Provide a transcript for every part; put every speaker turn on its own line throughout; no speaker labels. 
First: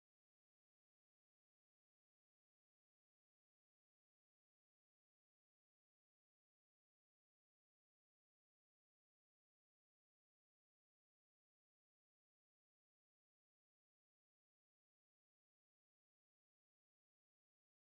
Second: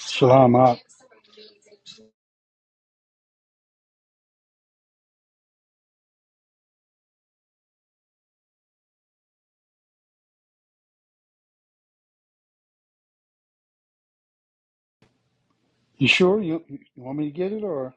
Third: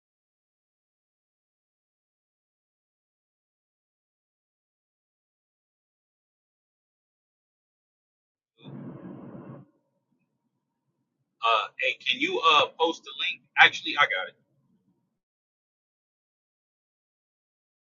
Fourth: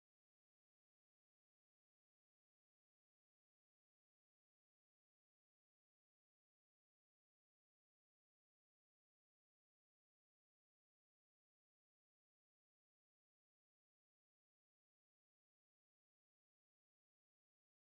Shalom. Ab.
Uh, hey, can you uh post the link? Actually, I got it.
You sure you, you want me to get it or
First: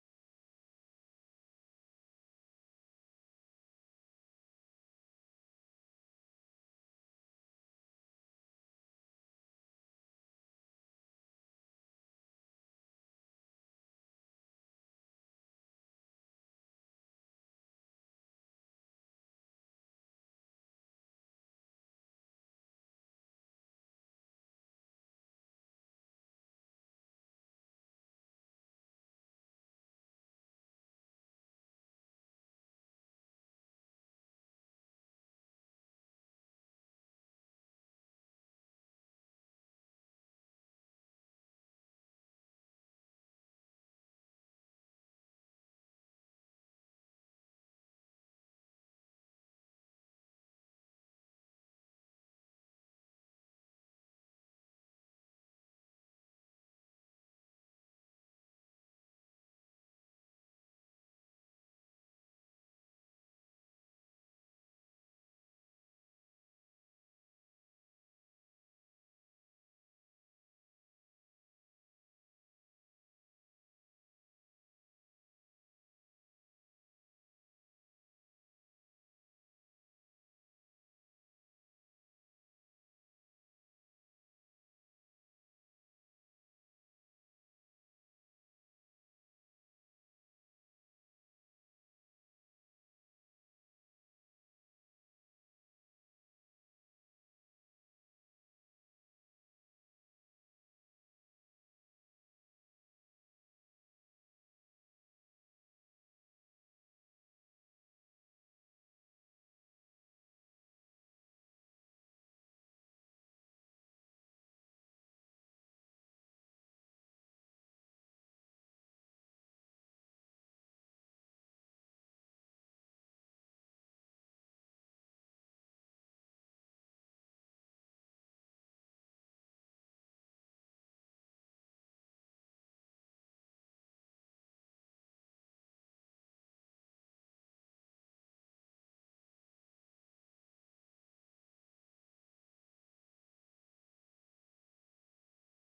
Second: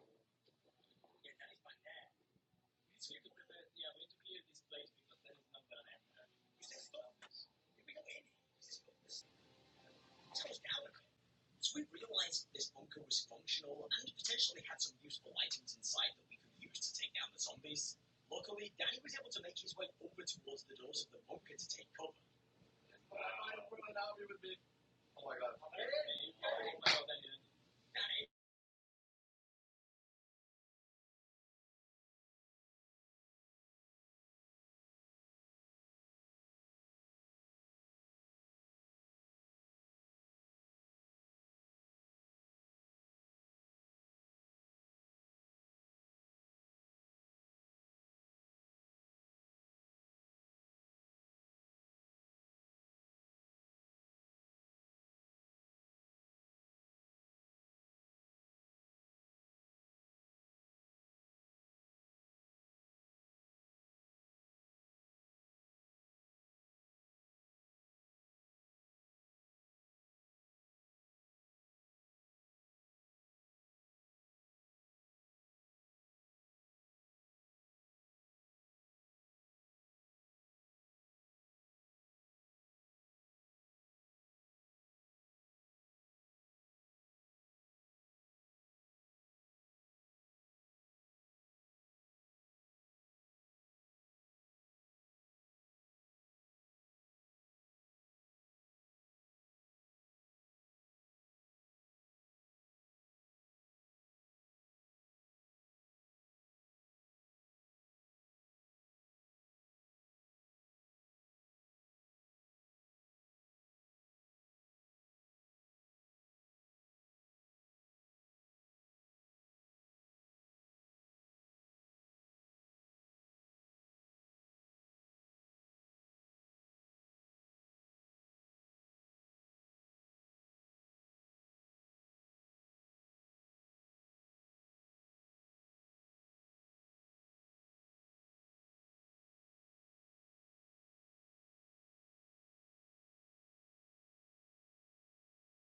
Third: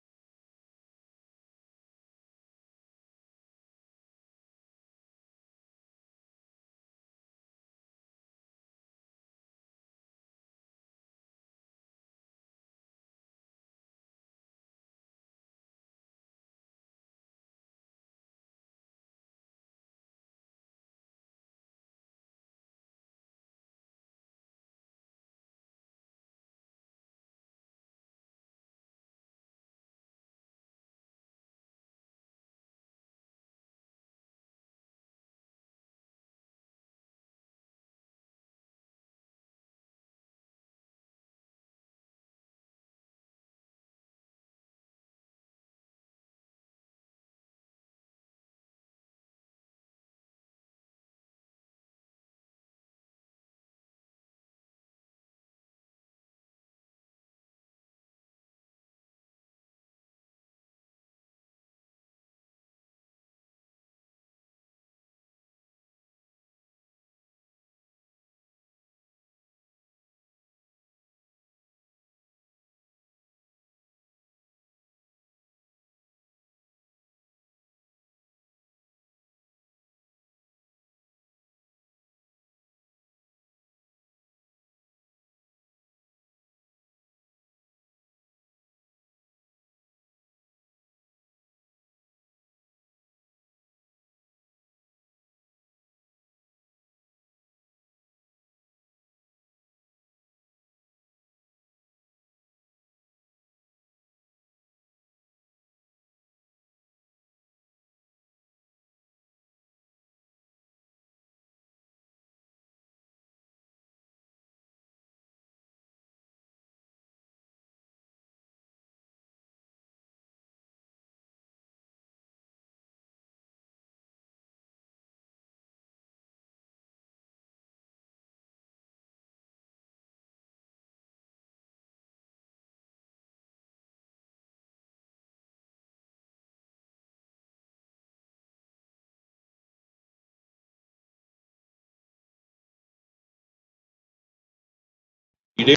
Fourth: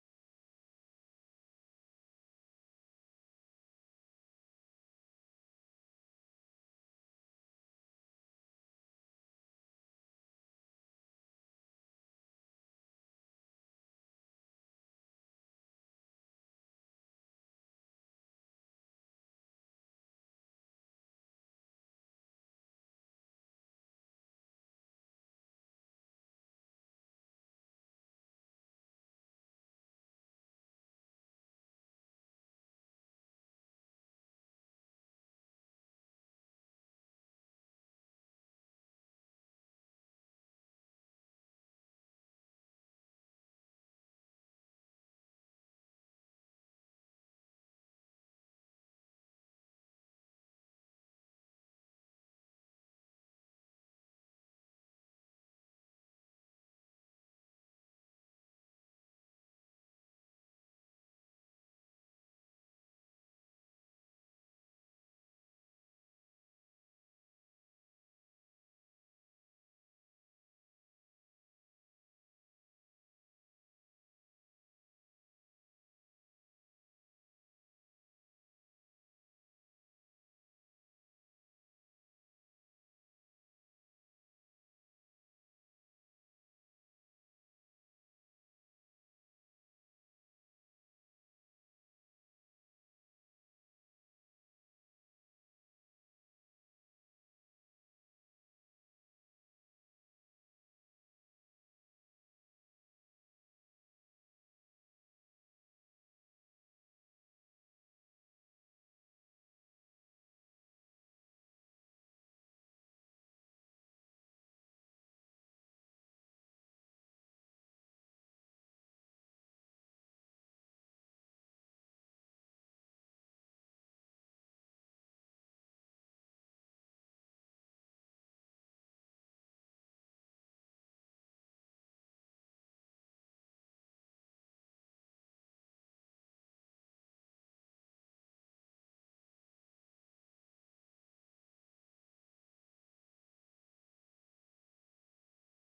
You did?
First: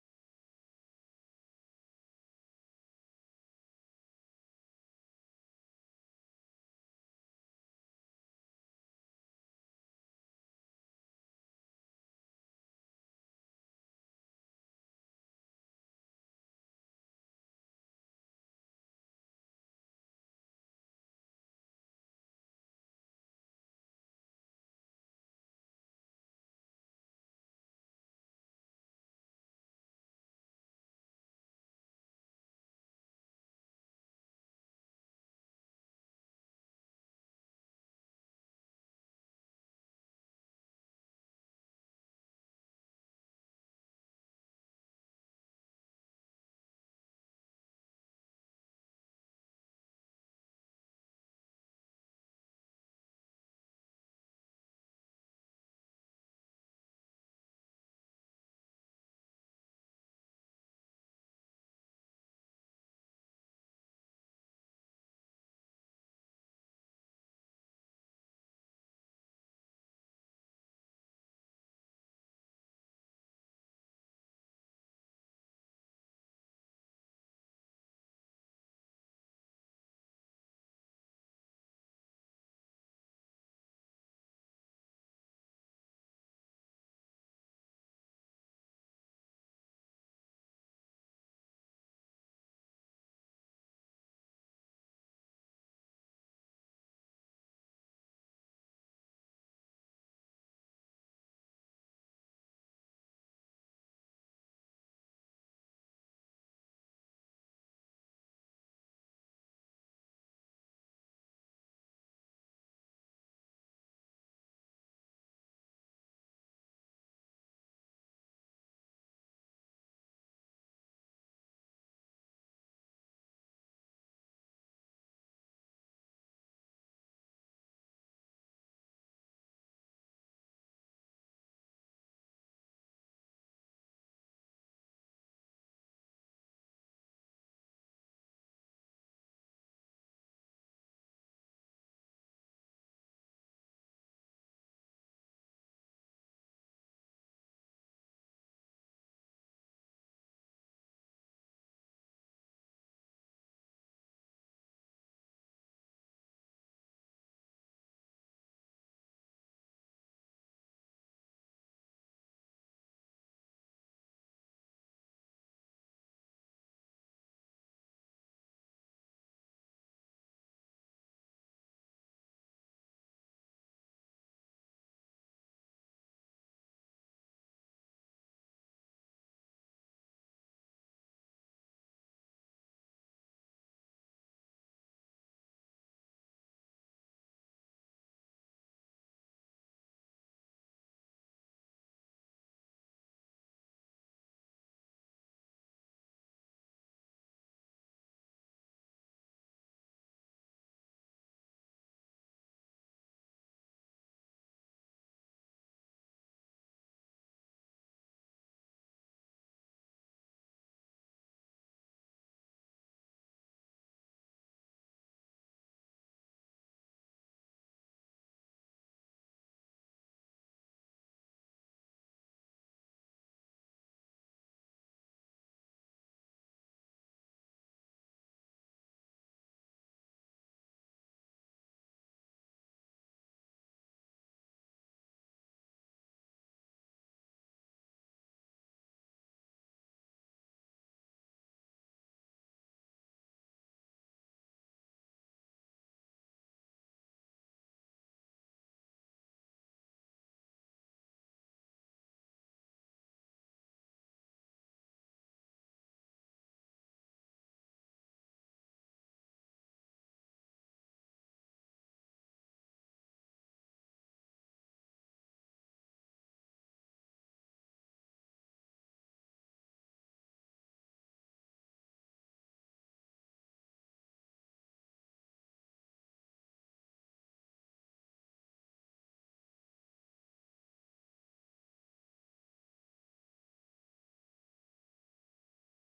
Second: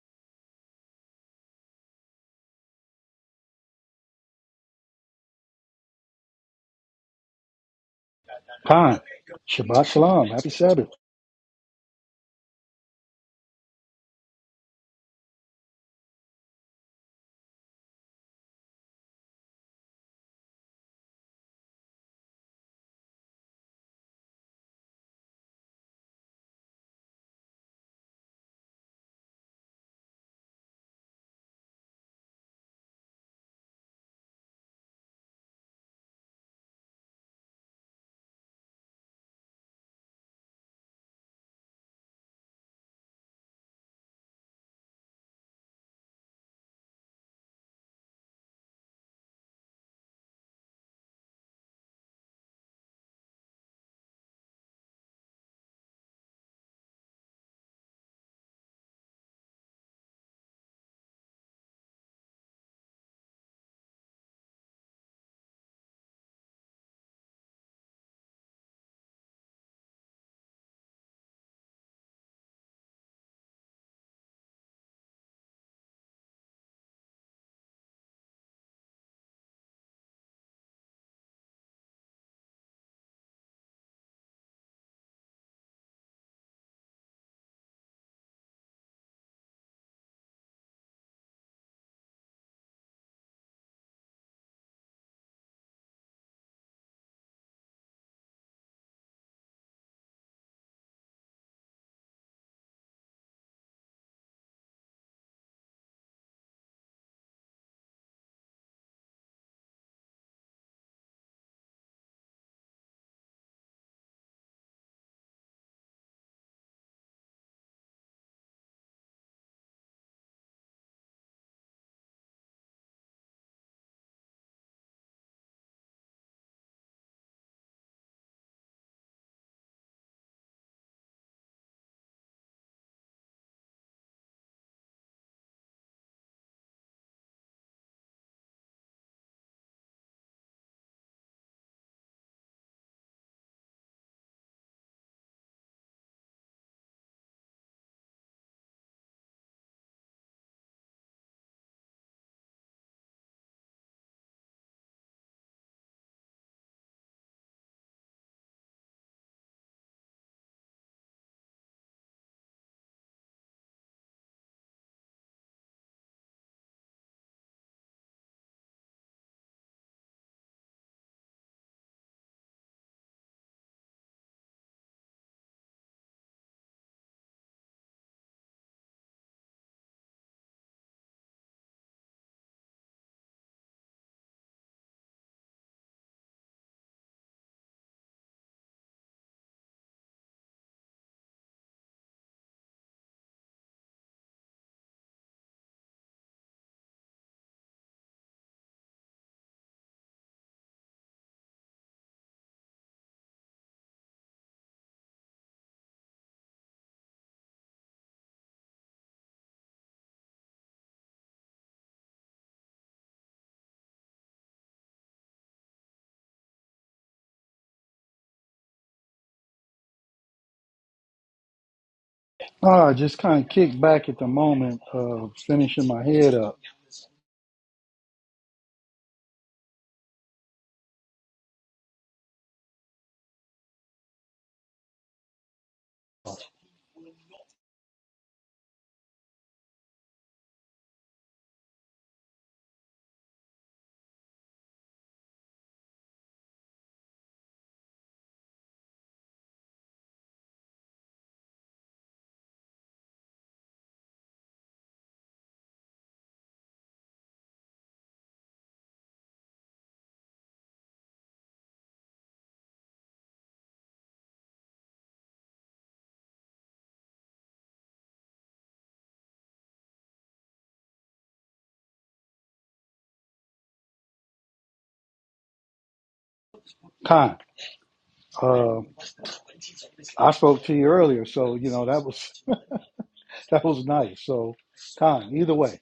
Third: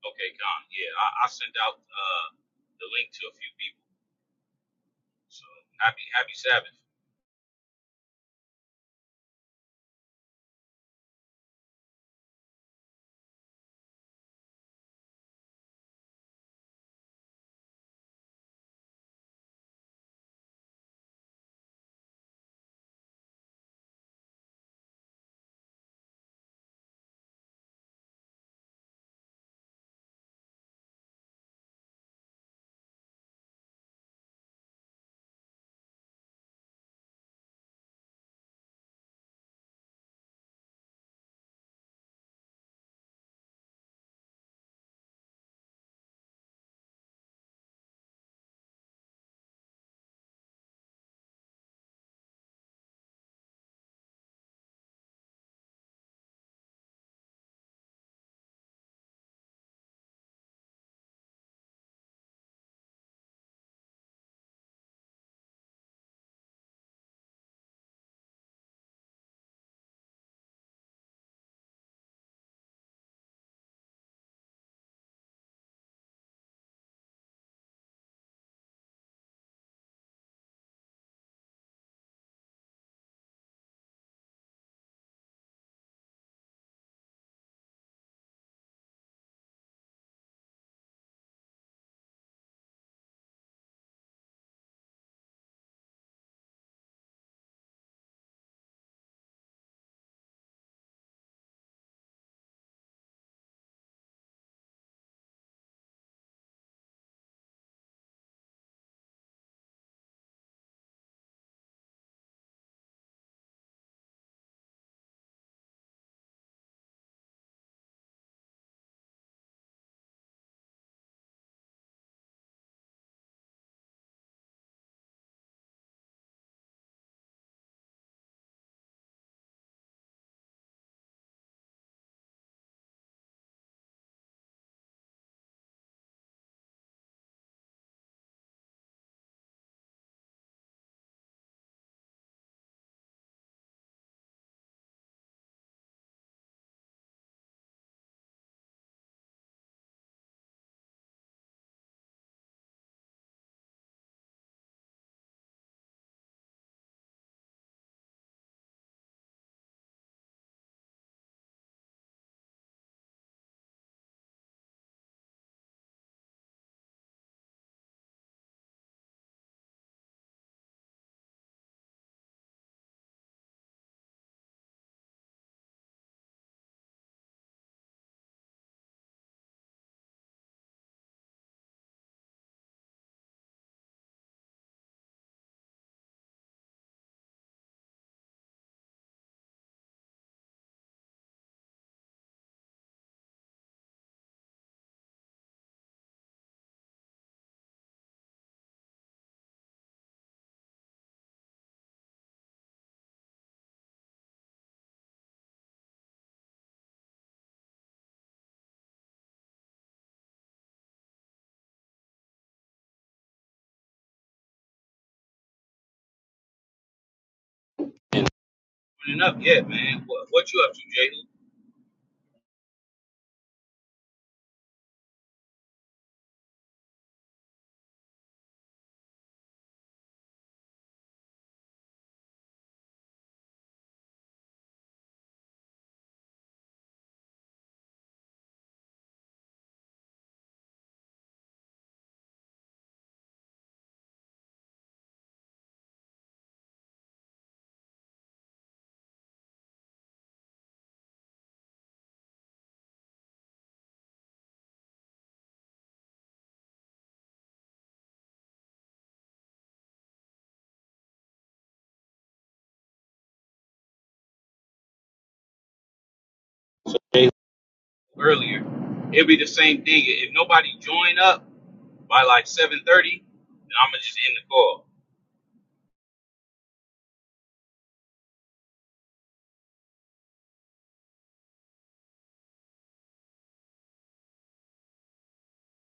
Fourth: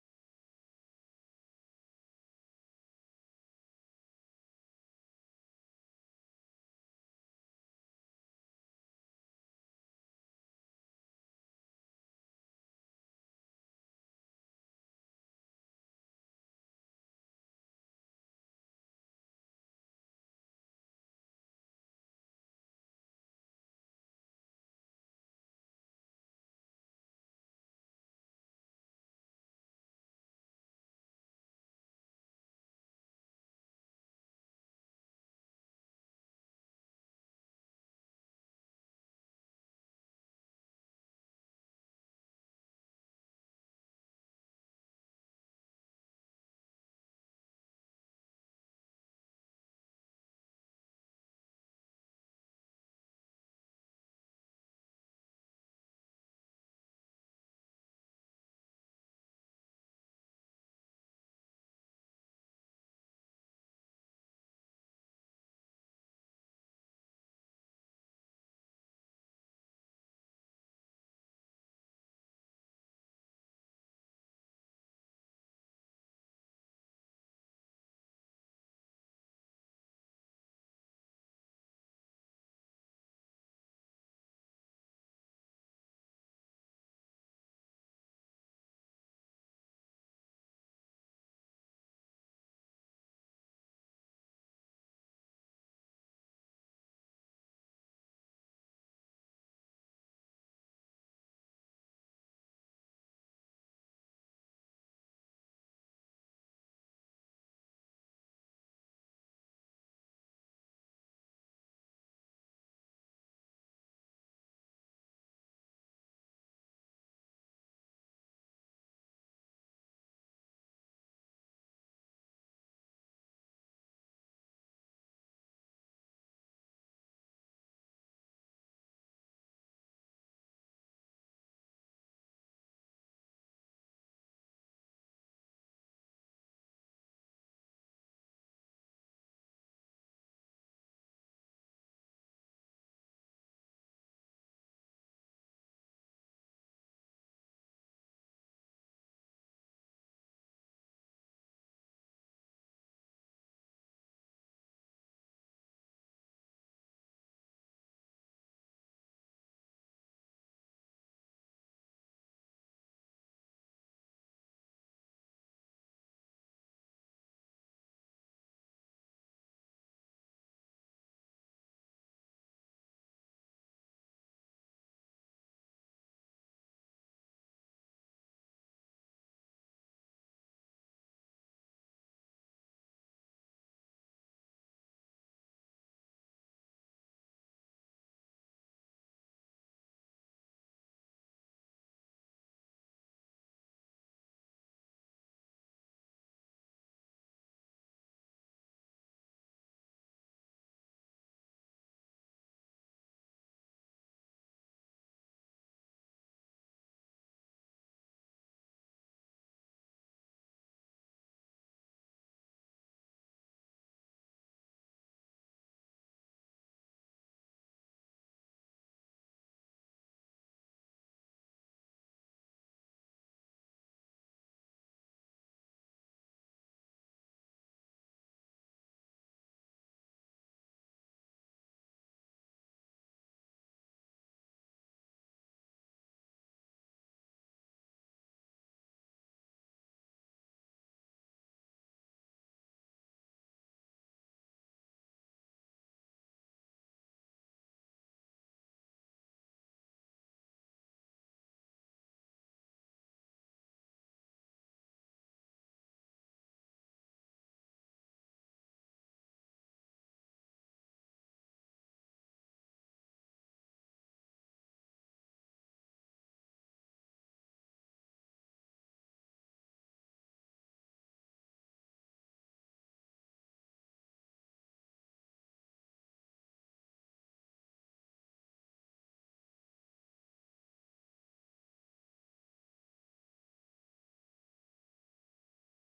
Okay, Con. Yeah, I, I sent out uh the link to a few people. So happy, happy Sabbath.
time? Shabbat shalom. Happy Sabbath.
Running up, yeah, man. What, what you up to, Jalen?
Ah, just kind of kicked back at the moment of finishing my head up.
Jalen. Earlier, it'll be the same thing. If nobody join up by like seven thirty, then I'm gonna just end the call.
Time. Uh, I spoke to you earlier, so you know that was that was nice. So time. Either way,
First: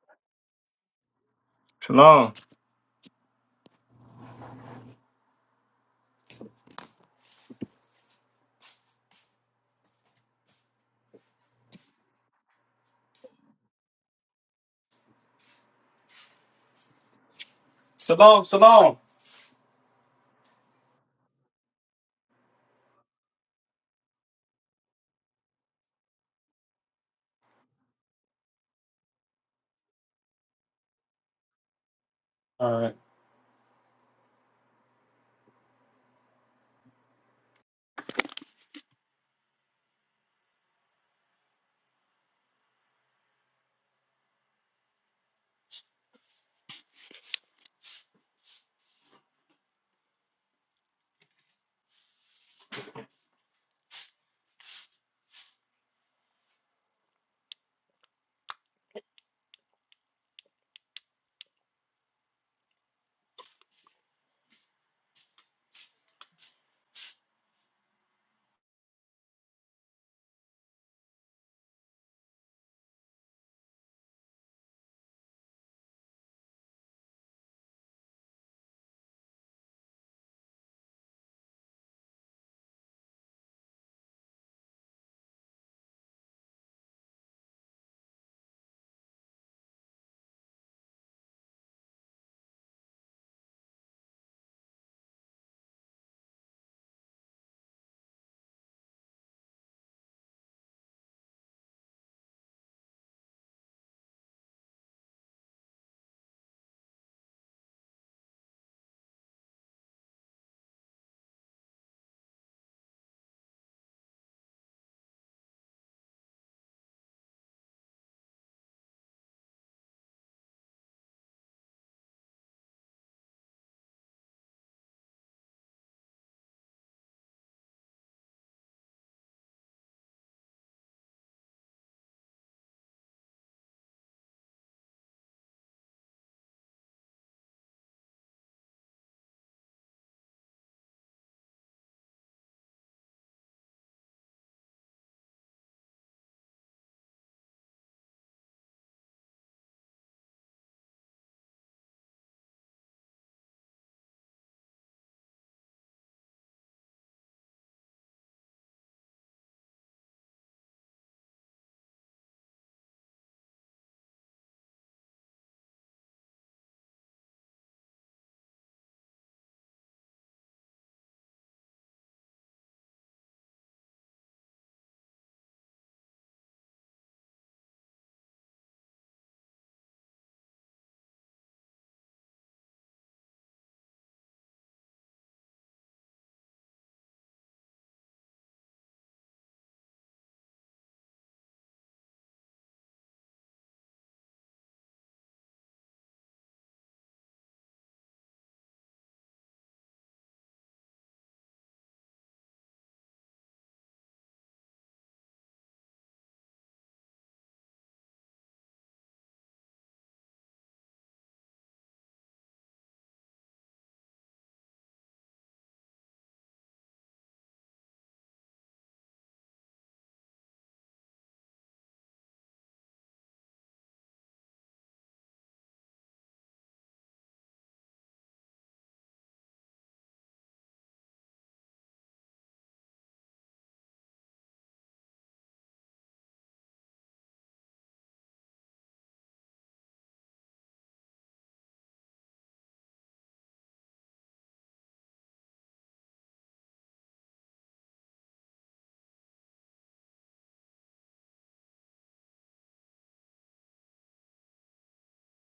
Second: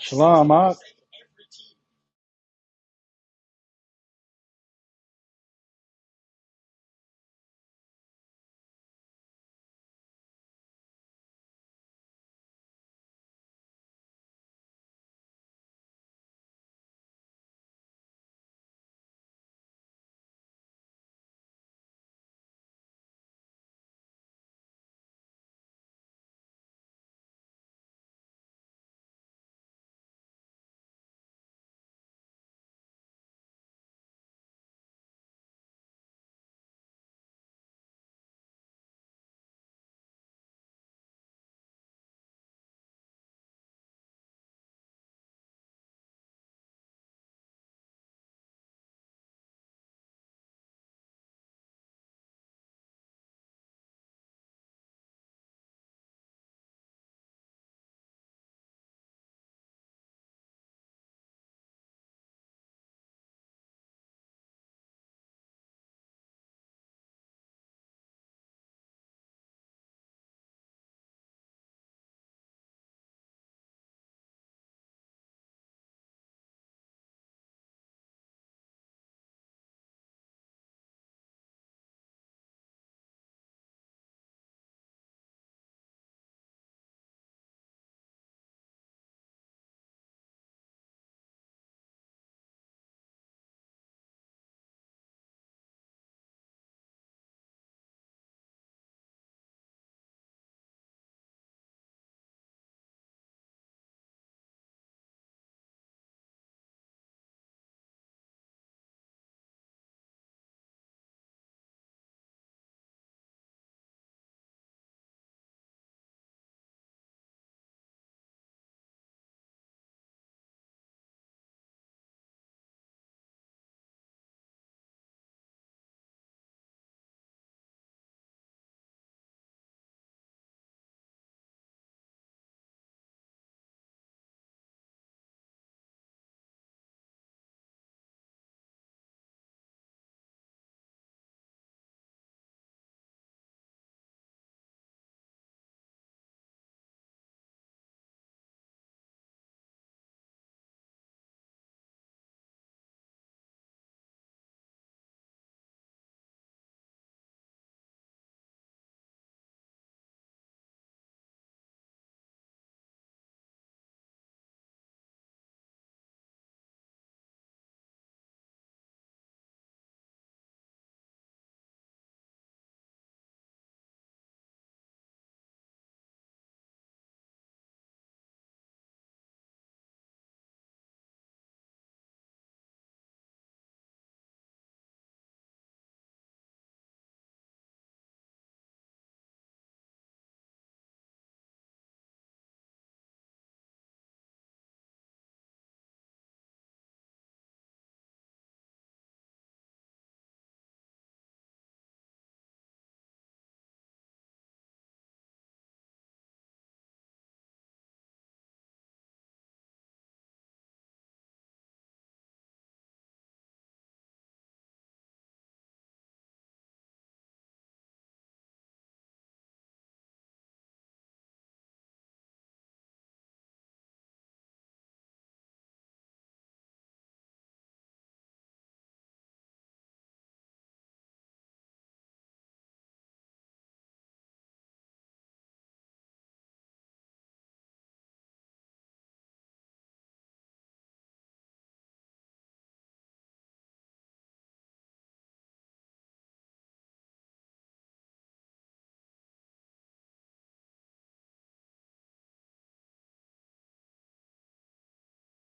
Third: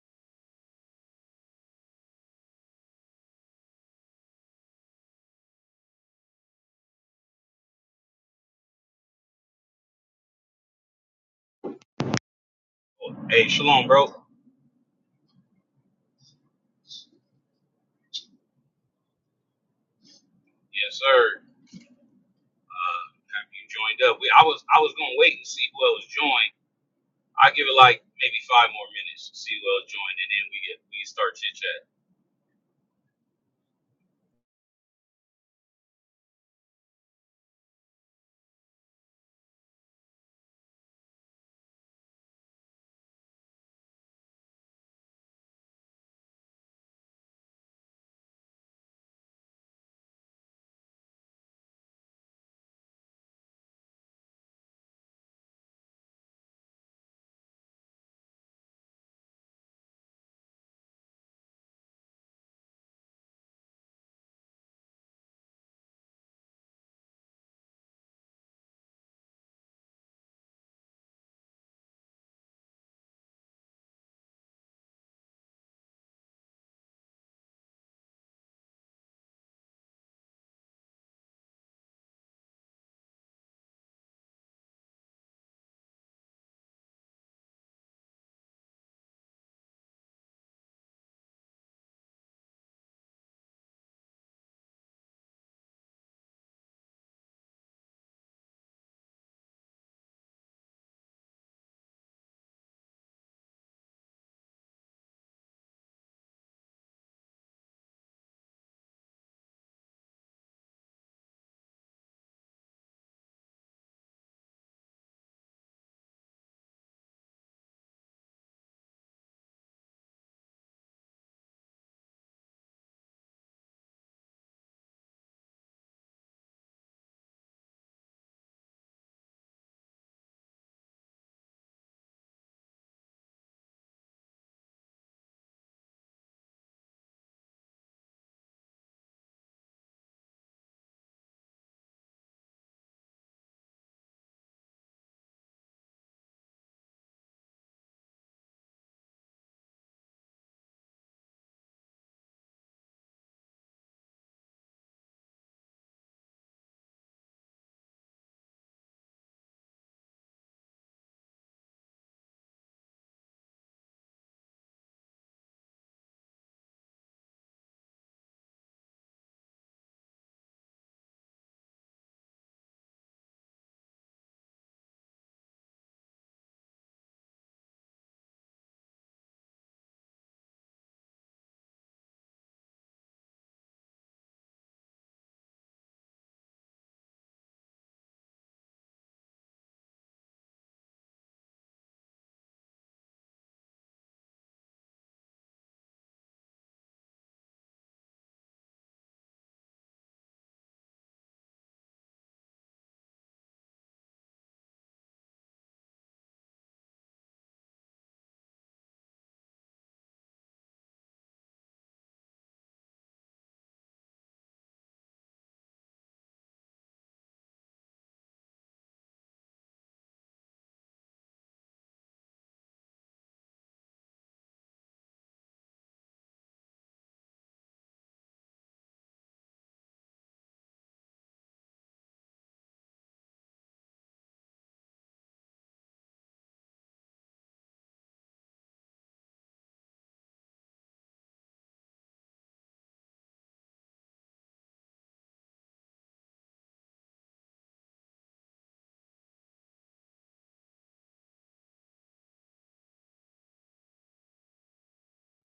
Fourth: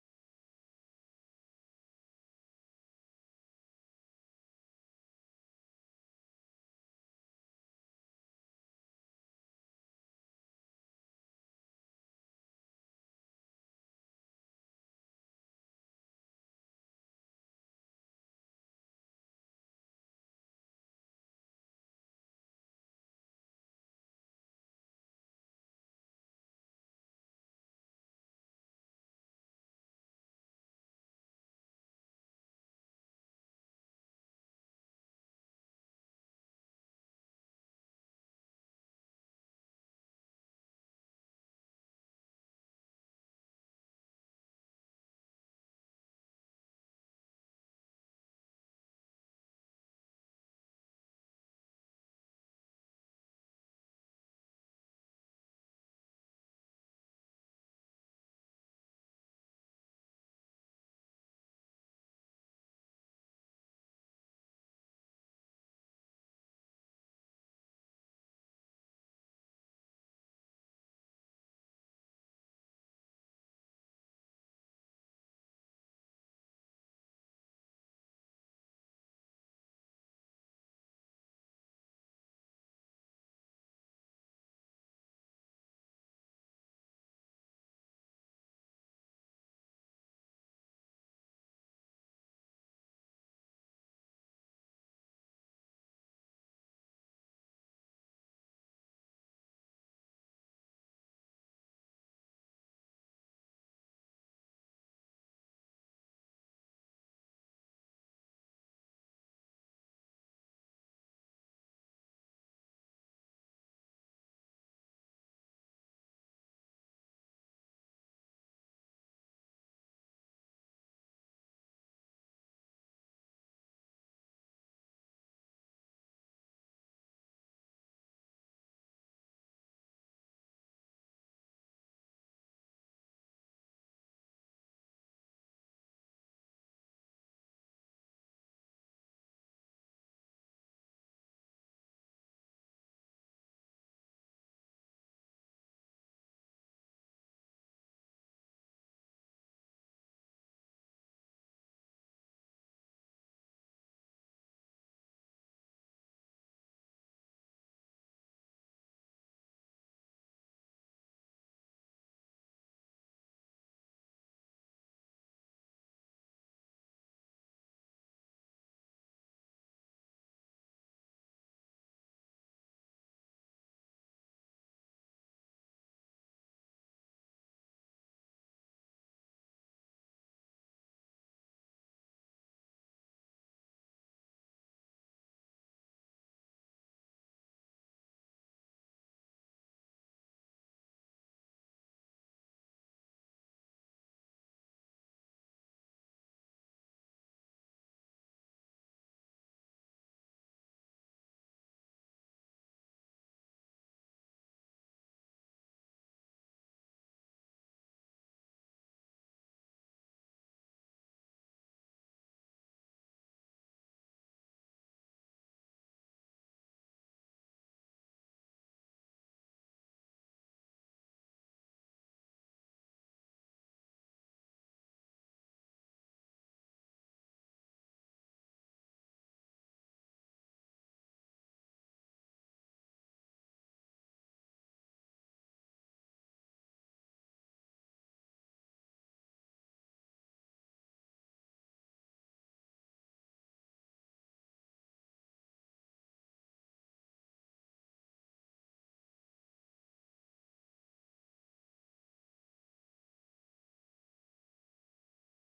shalom. Ab.
Shalom.
Hey, shalom, bro.
Shalom, shalom.
Yes, sir. Uh, have you joined up? We, I was, I was gonna wait and see who else joined. I give it like maybe five more minutes, to see who else joined, and then we get we start chit chatting.
All right.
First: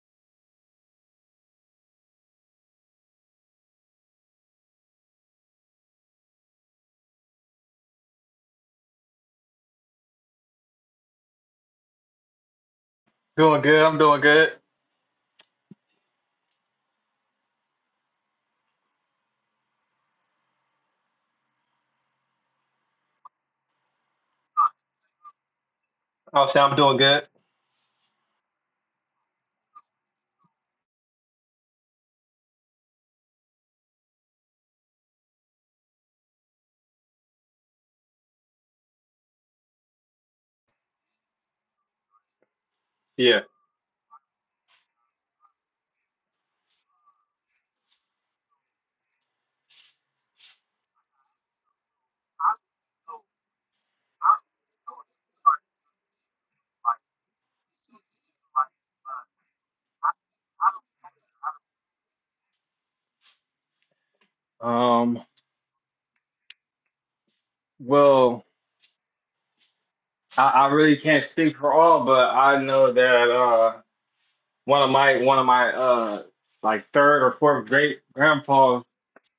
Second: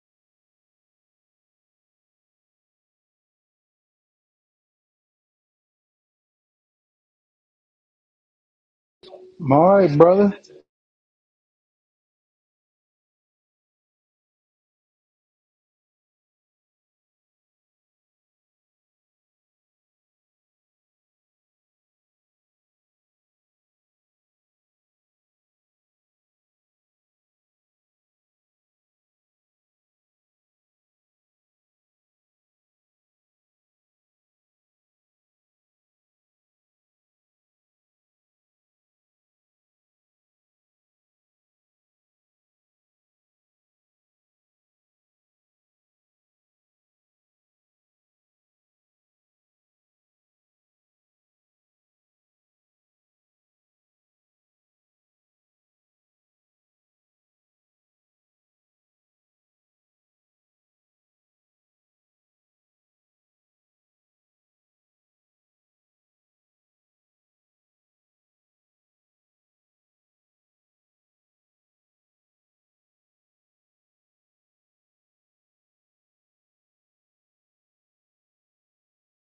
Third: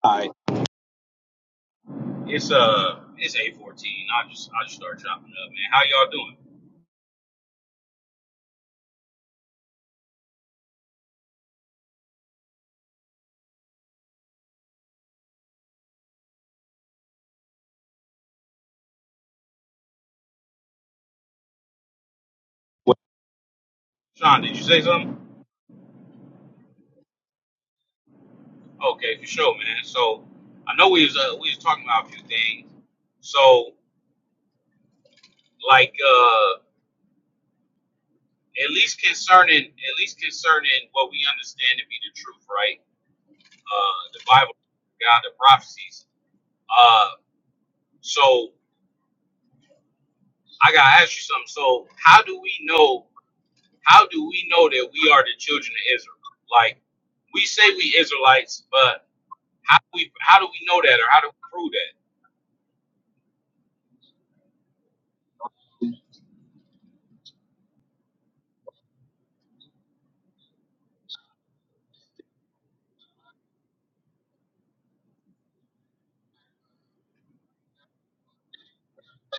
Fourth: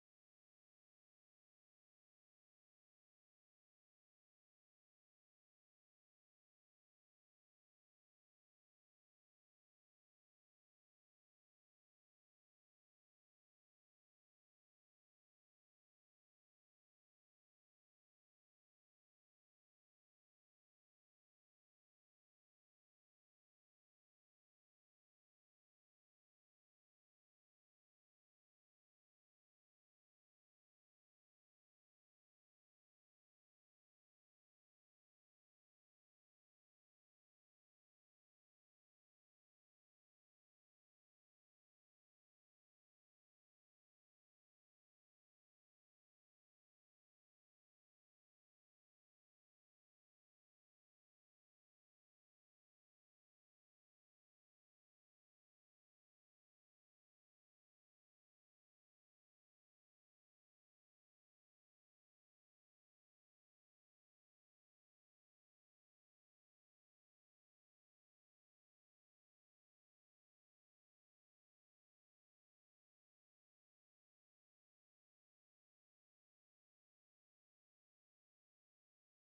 Hi. It's uh, it's eight fourteen. I just I just started chopping up, man. How y'all doing?
I'm all right, brother.
Doing good. I'm doing good.
What- Sean, did you say something?
I'll say I'm doing good.
Okay, for sure, man. So I know we was uh, we was talking about a few things. So like uh, at least concerning at least concerning what we understand to be the truth, right?
Yeah.
Uh, the Bible, God, the prophecies. Uh, so I gotta ask you something. So how do we know? How do we know that we are the children of Israel? Like we say we Israelites, but How do we how do we know that or how do we prove that?
Um. Well, I, I really can't speak for all, but I know that uh one of my one of my uh like third or fourth great grandpas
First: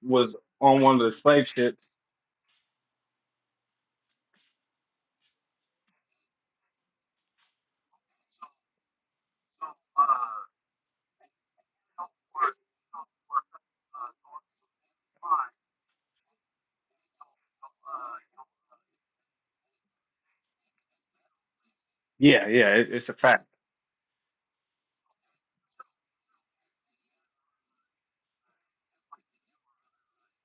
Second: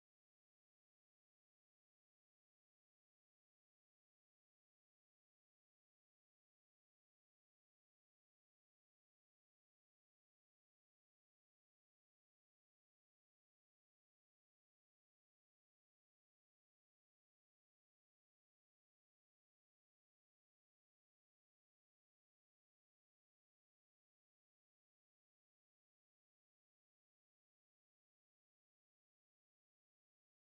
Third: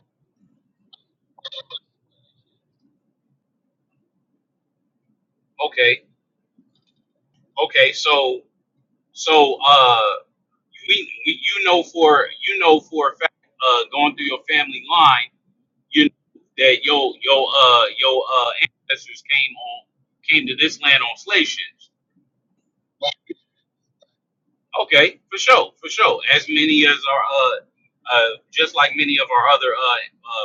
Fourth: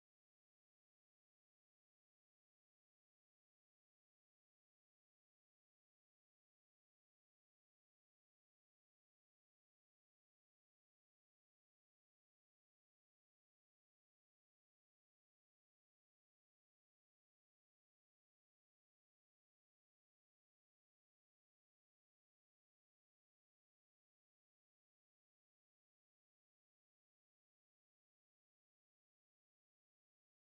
was on one of the slave ships.
Okay, okay, so so uh we, we you know for you know for a fact uh going through your family line, you know that your your uh your uh ancestors came on came to this land on slave ships.
Yeah. Yeah. It, it's a fact.
Okay, for sure, for sure. As many as our, uh, uh, just like many of our other uh,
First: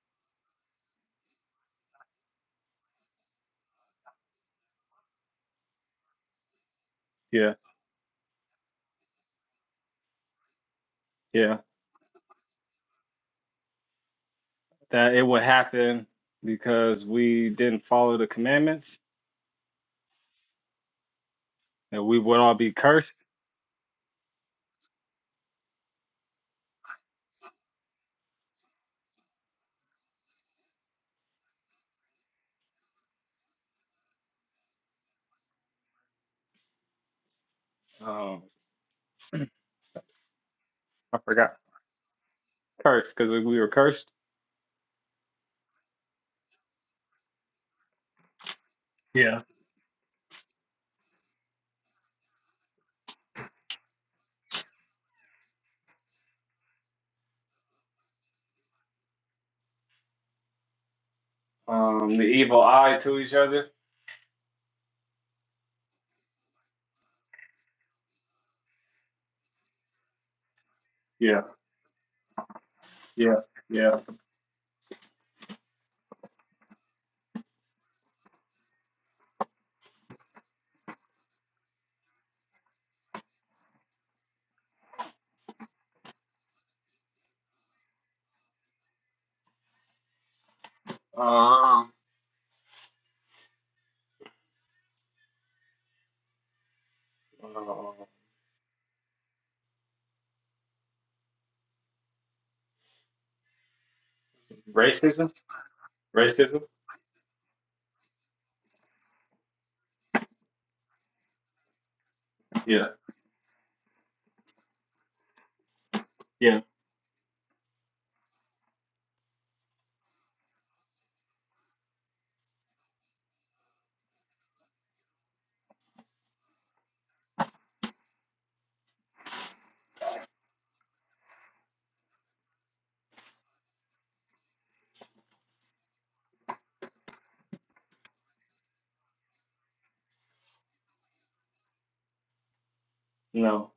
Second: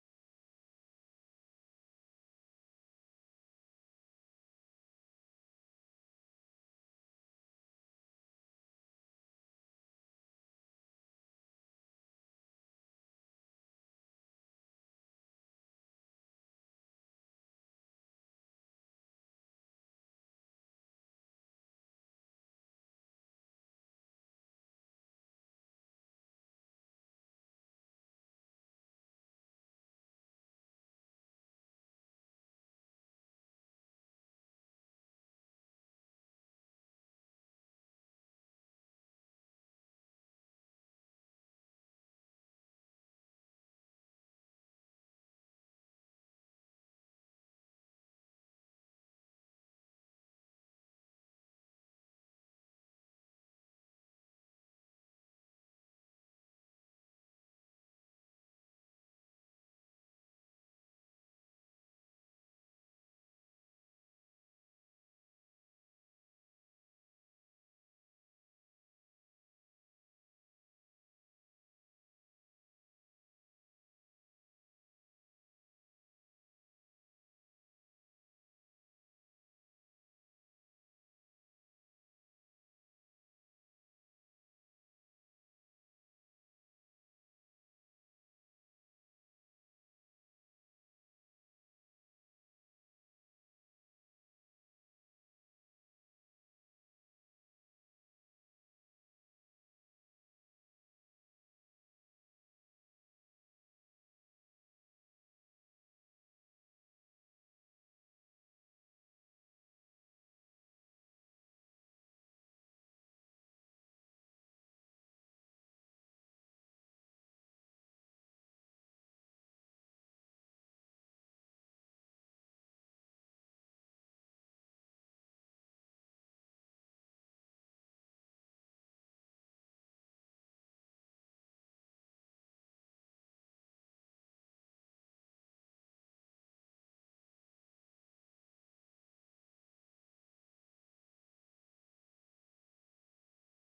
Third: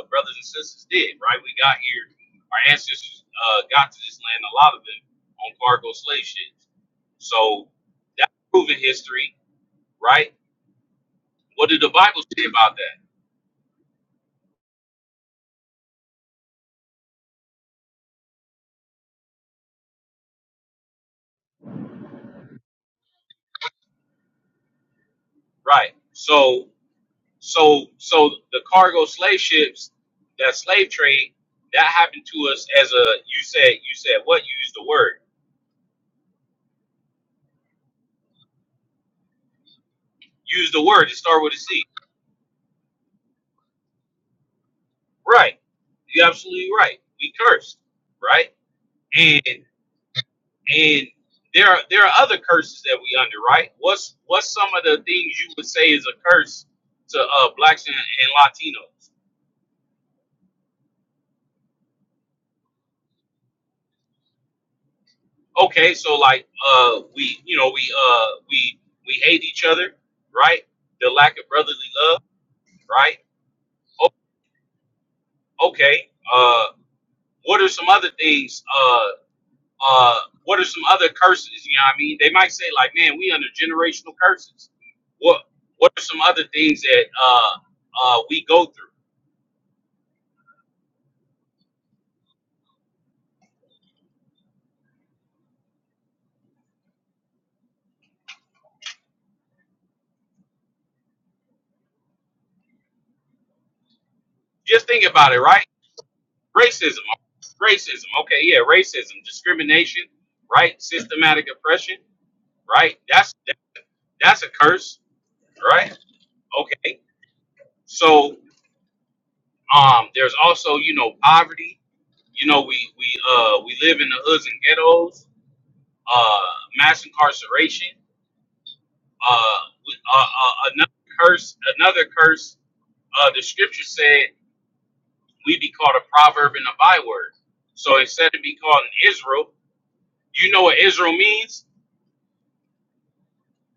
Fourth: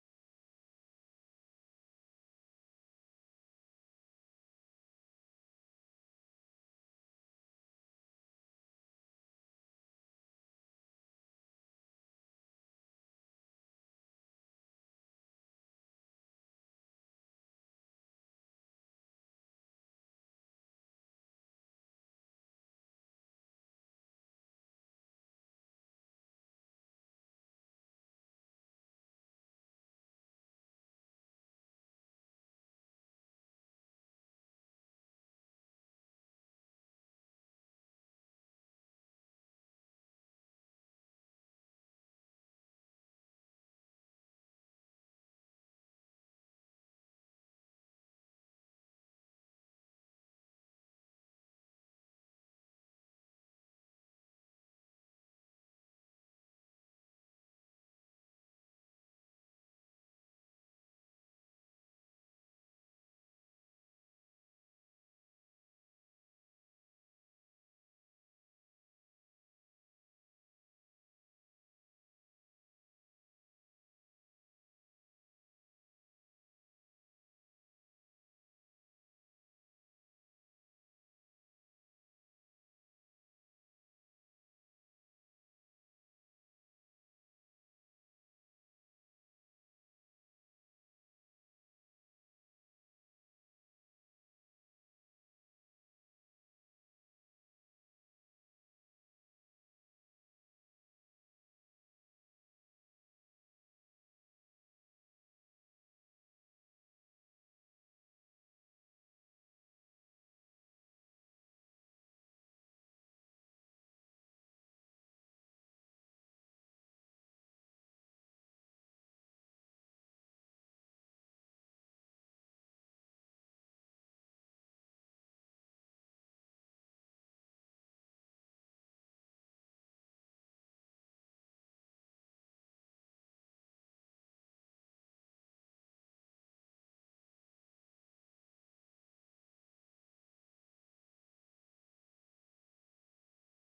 uh, brothers and sisters did, right? We got here, our ancestors uh, got to this land, a lot of them on cargo slave ships.
Yeah.
So that's proven history, right?
Yeah.
What did the Bible say about that?
That it would happen because we didn't follow the commandments, and we would all be cursed.
Right. So, so, so the cargo slave ships, that slave trade, that happened to us as a. You said, you said what? You used the word.
Um.
Use the word to
I
start with
forgot
a C.
cursed because we were cursed.
Right. You're absolutely right. We cursed, right?
Yeah.
And and there are there are other curses that we under, right? What's what's some of the things you would say is a curse to uh blacks and, and Latinos?
Um, the evil eye to each other.
Okay, so like uh we you know we uh we we hate each other, right? The lack
Yeah.
of brotherly love, right?
Yeah. Yeah.
O- okay. Uh what are some other things Uh. Uh, what are some other curses? You know what I mean? They might say like, man, we under generational curses. What What are some other things that uh, uh, we go through?
Um, uh,
Just think
racism.
about it, right?
Racism.
Racism, racism. Okay, yeah, racism, discrimination, right? Systematic oppression,
Yeah.
right? That's that, that's a curse, right?
Yeah.
Okay, so um, there's also you know poverty. You know we we uh we live in the hoods and ghettos. Uh, mass incarceration uh, uh, uh, another curse, another curse. Uh, the scripture said we be called a proverb and a byword. So instead of be called an Israel, you know what Israel means?
No.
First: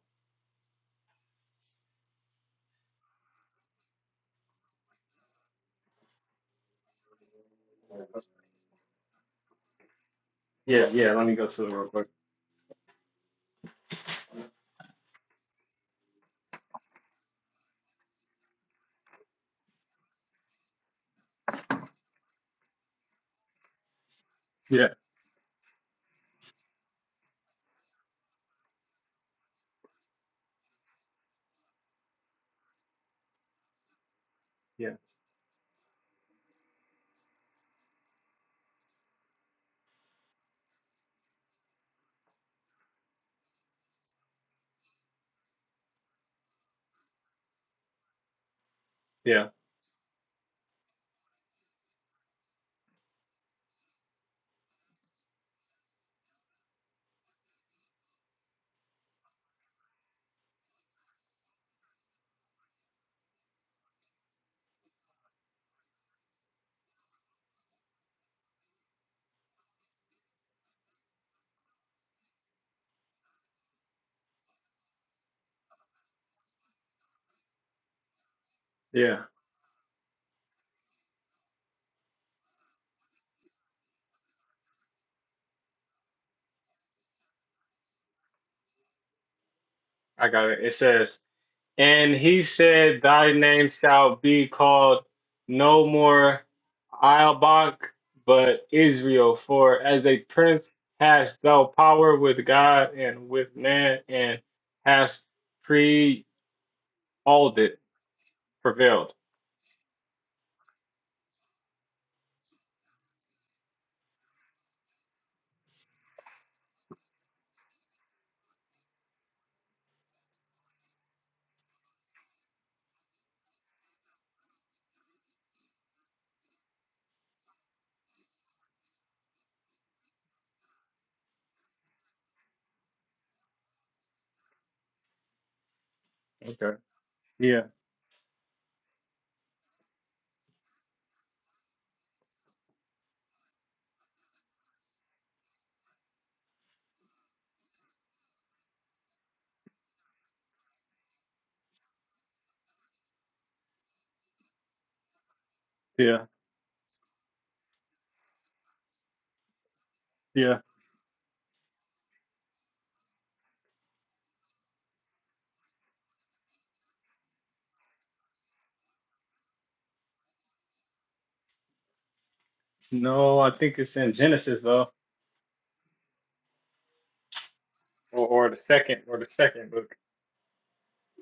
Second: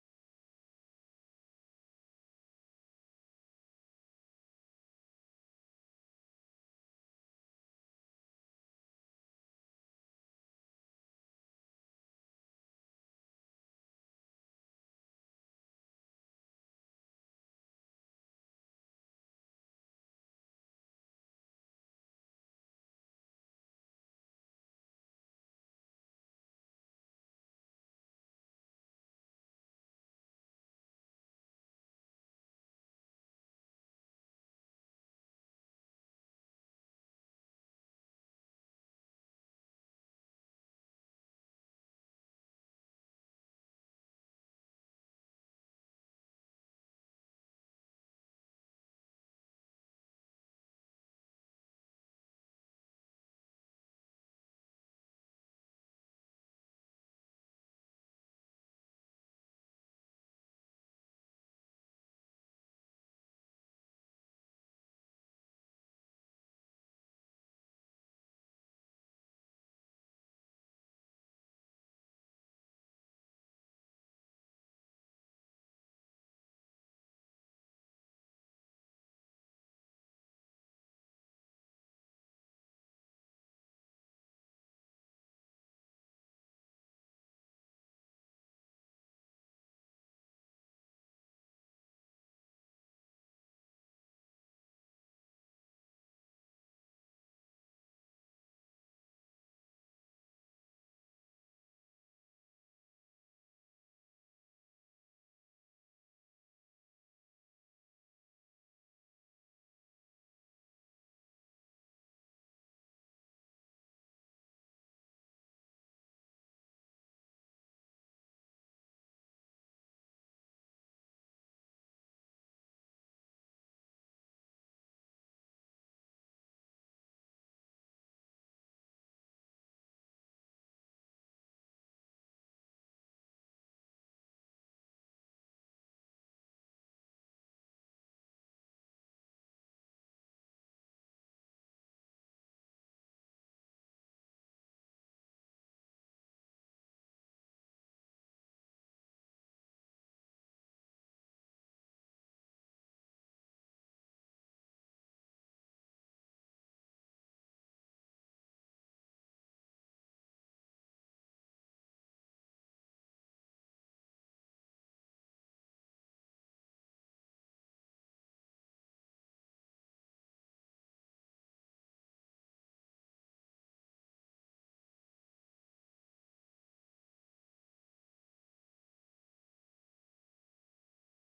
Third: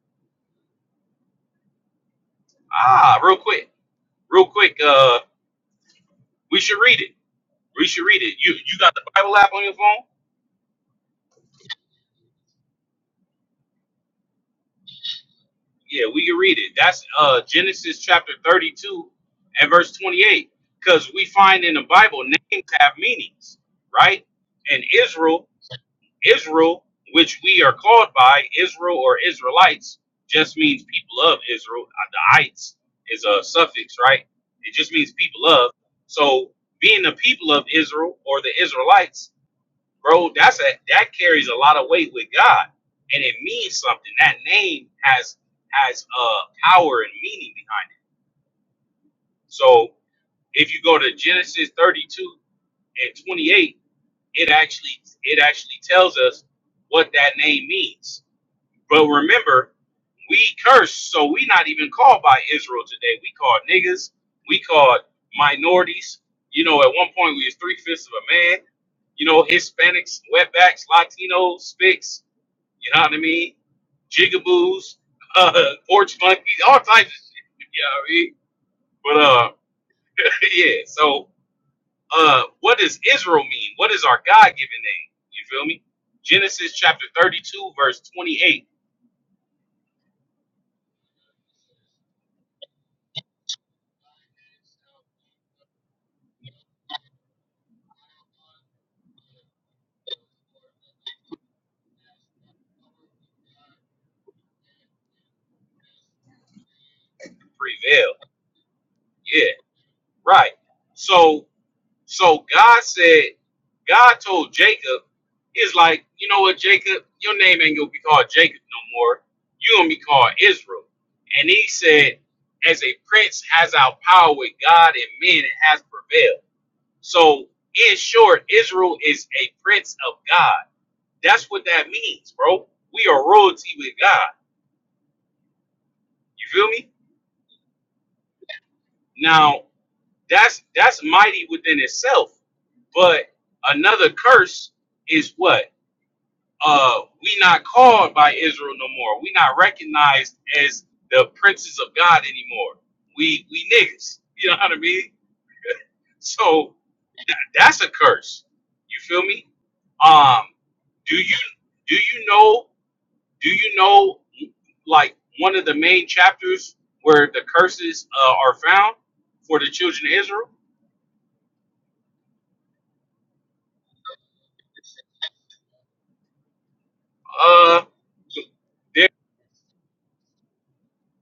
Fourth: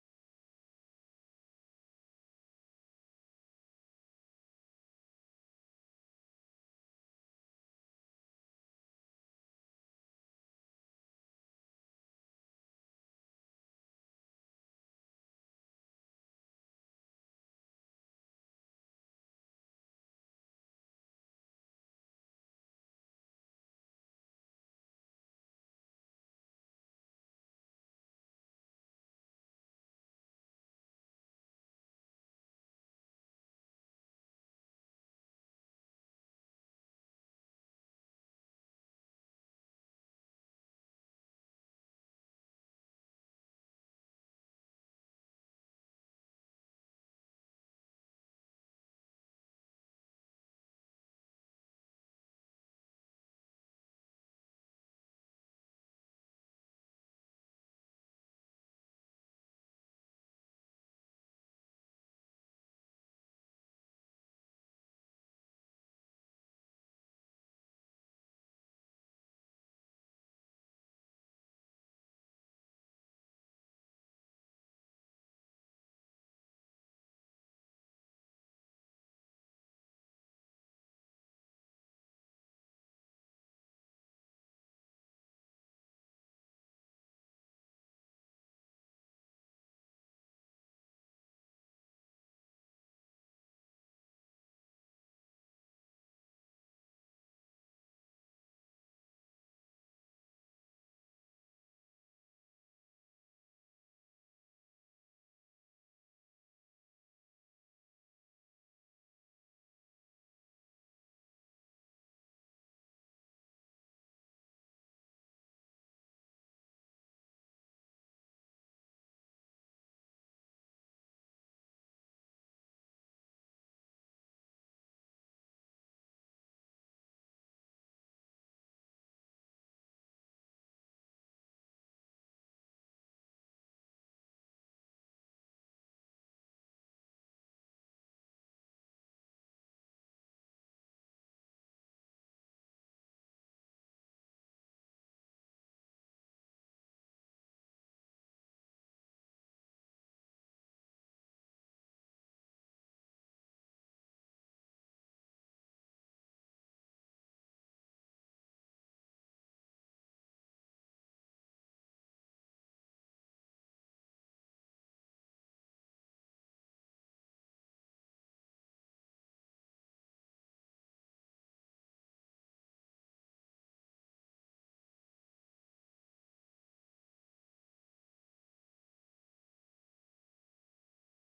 Ah, real quick, real quick. Uh, we should read it. We should read it. You you got the Bible app on your phone?
Yeah, yeah. Let me go to it real quick.
Yeah, we can read it. That's uh, Genesis chapter thirty-two and verse twenty-eight. Because we find in the Bible names have meanings, right? And
Yeah.
Israel Israel, which we are called by Israel or Israelites, just means people of Israel. Uh, The ites is a suffix, right? It
Yeah.
just means people of. So being the people of Israel or the Israelites, bro, that's a that carries a lot of weight with God, and it means something. That name has has uh power and meaning behind it.
Yeah,
So if you go to Genesis 32 and 28, it actually it actually tells us what that name means But remember, we curse, so we not even called by Israel today. We called niggas. We called minorities. You know, at one point we was three fifths of a man. You know, Hispanics, wetbacks, Latinos, spics. You know what I mean? Jigaboos, uh, porch monkeys, all types of shit. You know what
yeah.
I mean? But uh, yeah. So uh, what does Israel mean? What is our God-given name? You feel me? Genesis chapter thirty-two, verse twenty-eight.
I got it. It says. And he said, Thy name shall be called no more Ielbach, but Israel, for as a prince hast thou power with God and with man, and hast pre all it,
Prevail.
prevailed.
Yeah. Right. So so God said, God told Jacob, is like, you know what, Jacob, your name ain't gonna be called Jacob no more. you gonna be called Israel. And he said, As a prince has our power with God and men it has prevailed. So in short, Israel is a prince of God. That's what that means, bro. We are royalty with God. You feel
Okay.
me?
Yeah,
Now That's that's mighty within itself. But another curse is what? Uh we not called by Israel no more. We not recognized as the princes of God anymore. We we niggas. You know what I mean?
yeah,
So that's a curse. You feel me? Um
yeah.
do you do you know do you know like one of the main chapters where the curses uh, are found for the children of Israel?
No, I think it's in Genesis though,
Uh,
or, or the second,
there
or the second book.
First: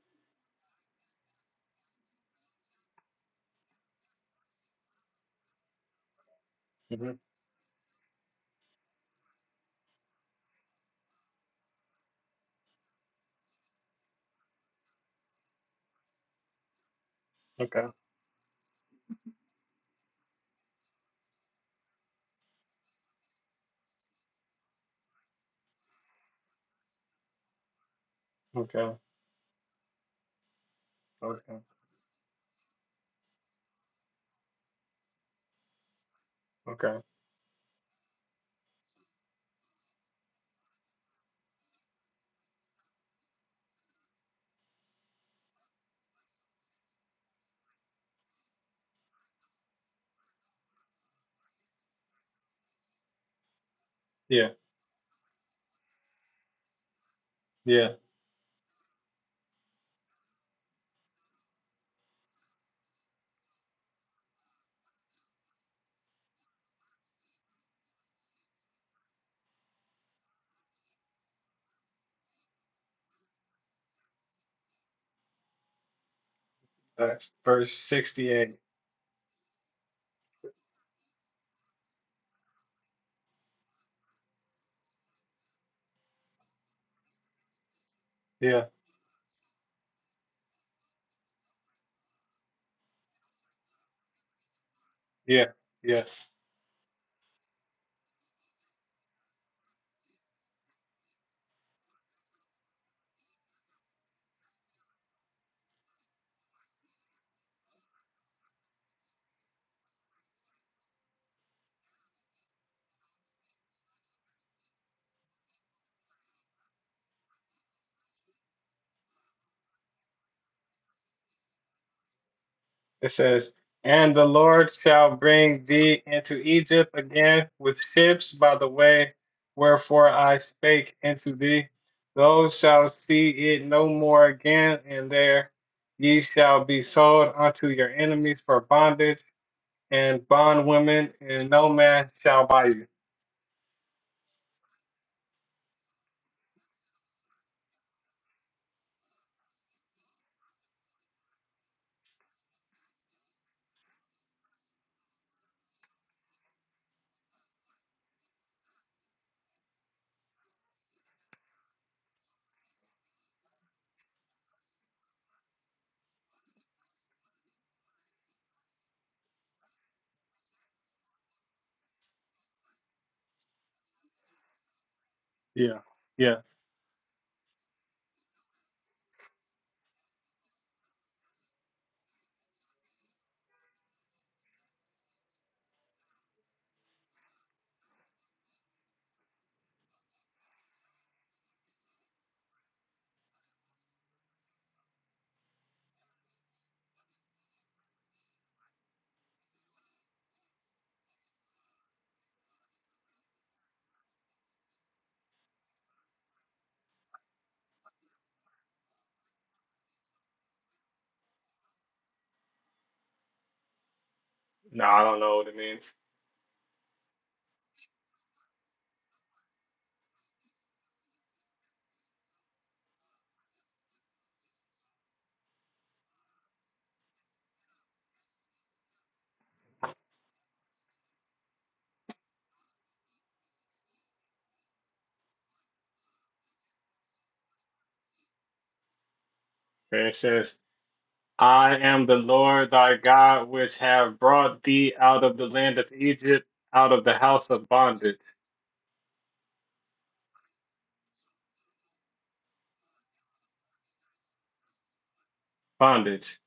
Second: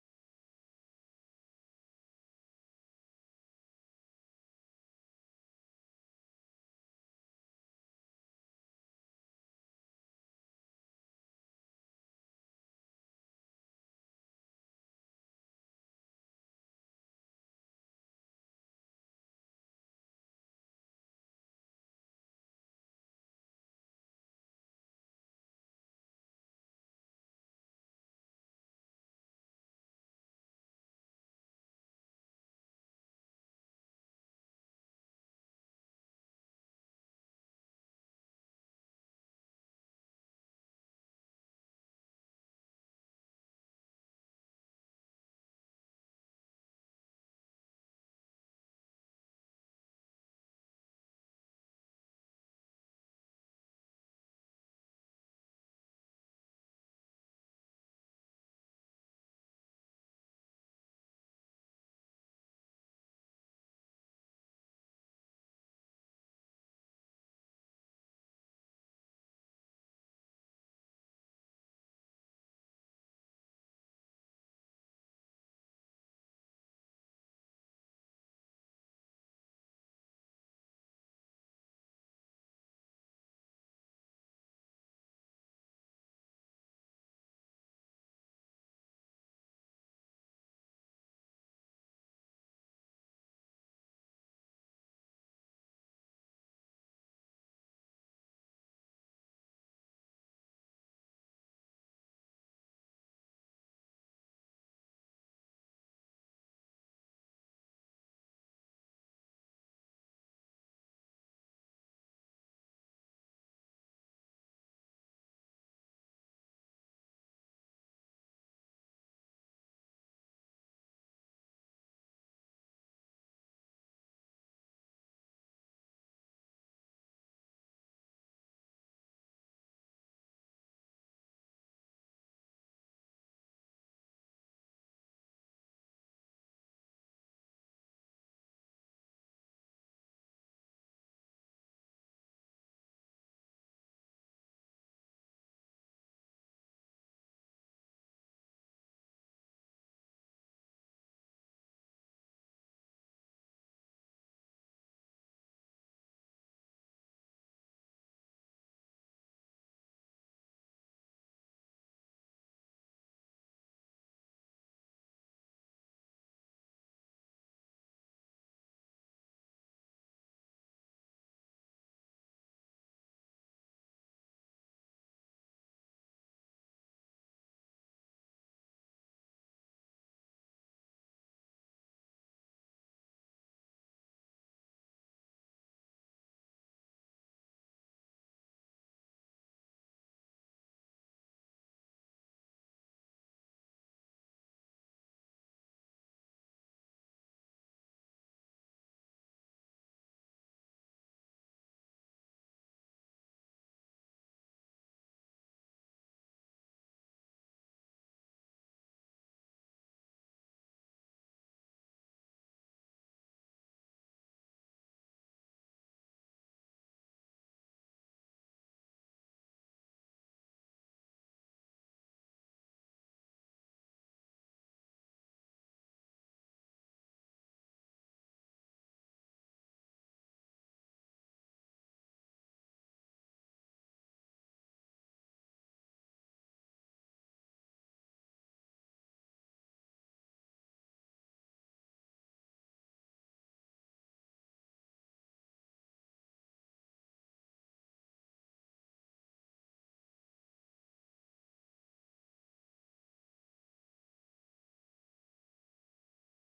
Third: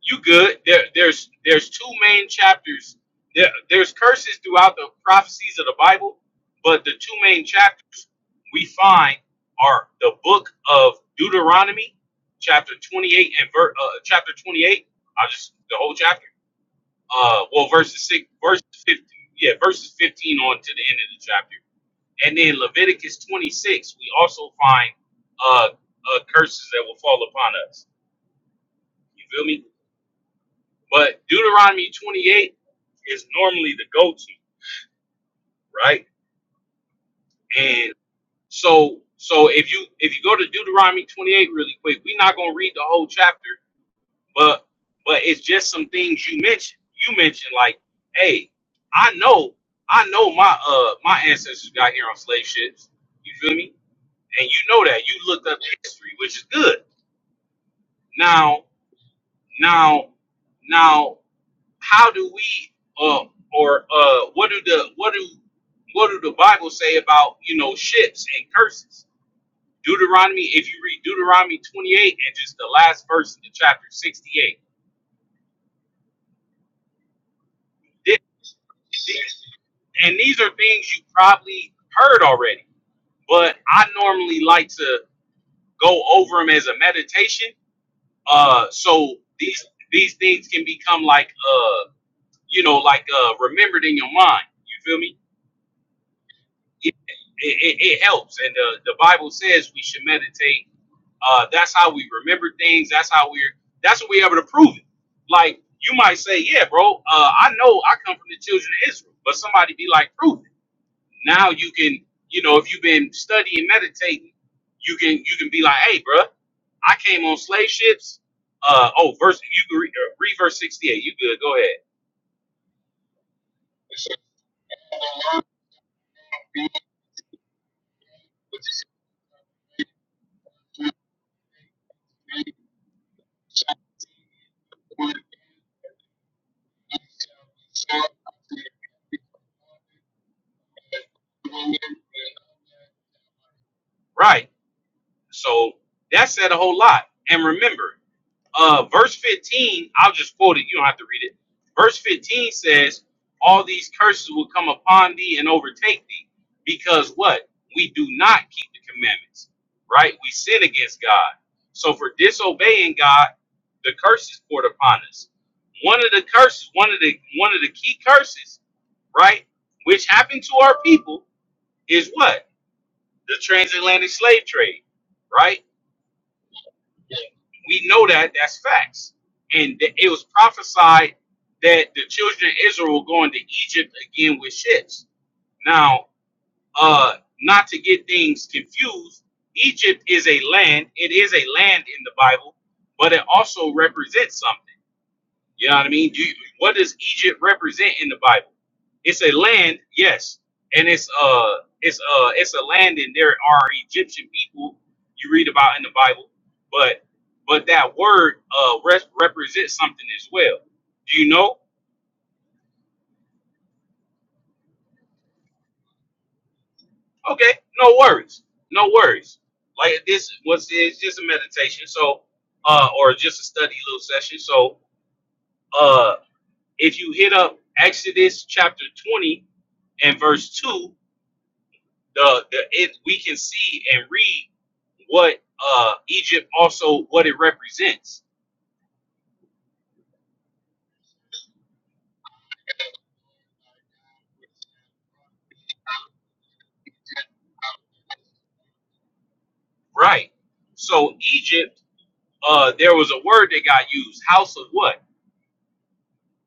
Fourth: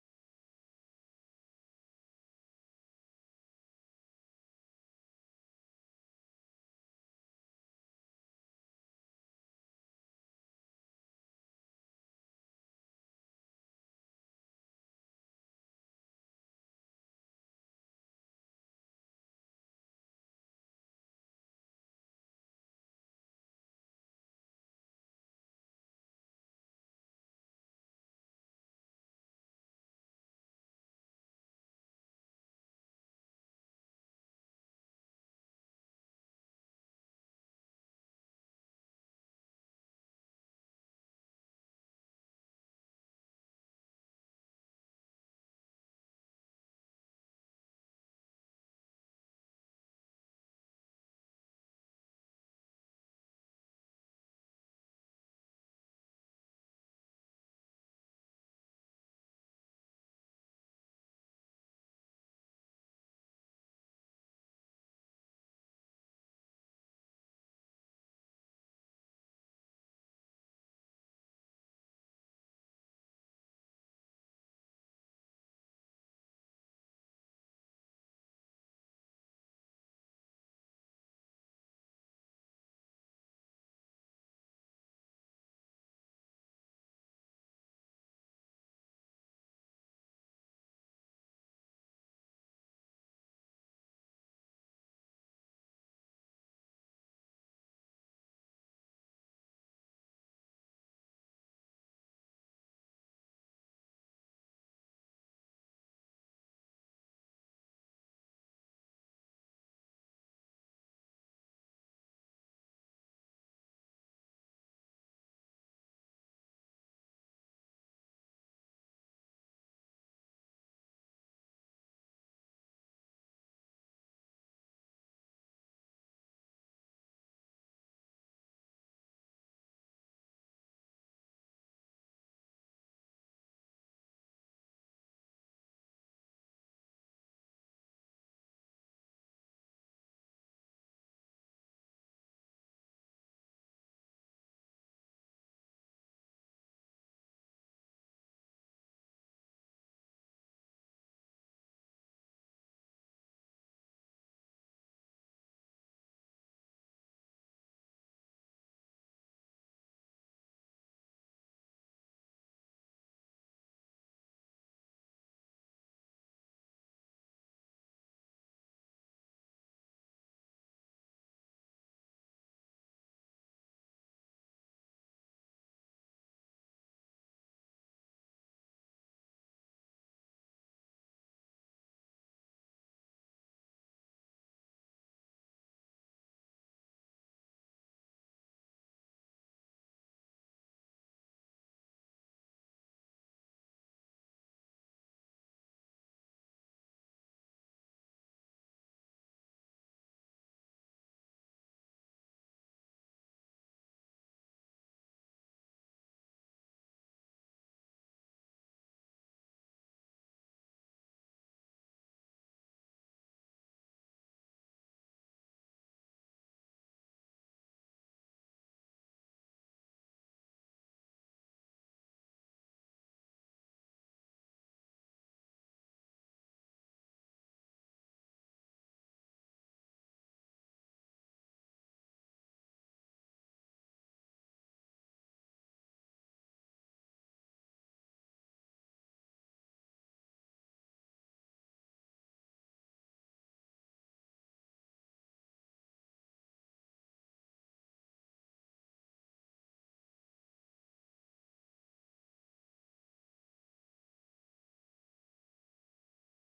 you good. There there's there's two main chapters. There there's curses throughout the prophecies of the Bible, but the
hmm
two main chapters we find are the book of Deuteronomy, chapter 28 and ver, uh, chapter 28. I just the whole chapter. Uh, well,
Okay,
verses six, verse 15, yeah, verses 15 on to the end of the chapter, and then Leviticus 26. We also find uh, uh curses that will fall upon us.
okay,
You feel me? But
okay,
Deuteronomy 28 is normally the go-to, right?
okay.
And so so if you if you go to Deuteronomy 28 really quick, we're not gonna read the whole chapter, but but it's just some things you mentioned. You mentioned like, hey, I know, I know my uh my ancestors got here on slave ships. You feel me? And
Yeah,
you know that you looked up history, which is good.
yeah.
Now, now, now. how do we uh, or uh what do the what do what do the Bible say about you know ships and curses? Deuteronomy, if you read Deuteronomy 28 and just the last verse of the chapter 68,
That's verse
Thi-
sixty-eight.
thi- and these are things you probably heard already, but I normally like to go over them as a meditation.
Yeah.
Uh, so these these things can become like uh you know like uh remembered in your mind. You feel me?
Yeah, yeah.
it, it, it helps. And the, the Bible says we should meditate. Uh, that's how we remember things. That's how we're that's what we're able to prove it. Like you might say, yeah, bro, uh, I know I come from the children of Israel, but somebody be like, prove it. Now you can, you know, if you've been studying, meditating, you can you can be like, hey, bro, I came on slave ships. Uh, oh, verse you can read, uh, read verse sixty eight. You good? Go ahead.
It says, And the Lord shall bring thee into Egypt again with ships by the way wherefore I spake unto thee. Those shall see it no more again, and there ye shall be sold unto your enemies for bondage and bondwomen, and no man shall buy you.
Right. So that said a whole lot. And remember. uh, verse 15, I'll just quote it. You don't have to read it. Verse 15 says, All these curses will come upon thee and overtake thee because what? We do not keep the commandments, right? We sin against God. So for disobeying God, the curse is poured upon us. One of the curses, one of the one of the key curses, right, which happened to our people is what? The transatlantic slave trade, right?
Yeah, yeah.
We know that that's facts. And th- it was prophesied that the children of Israel will go into Egypt again with ships. Now, uh, not to get things confused, Egypt is a land. It is a land in the Bible, but it also represents something. You know what I mean? Do you, what does Egypt represent in the Bible? It's a land, yes, and it's uh it's uh it's a land, and there are Egyptian people you read about in the Bible, but but that word uh re- represents something as well. Do you know?
No, I don't know what it means.
Okay, no worries, no worries. Like this was it's just a meditation, so uh or just a study little session. So uh if you hit up Exodus chapter twenty and verse two the, the it we can see and read what uh Egypt also what it represents.
And it says, I am the Lord thy God, which have brought thee out of the land of Egypt, out of the house of bondage.
Right. So Egypt, uh there was a word that got used, house of what?
Bondage.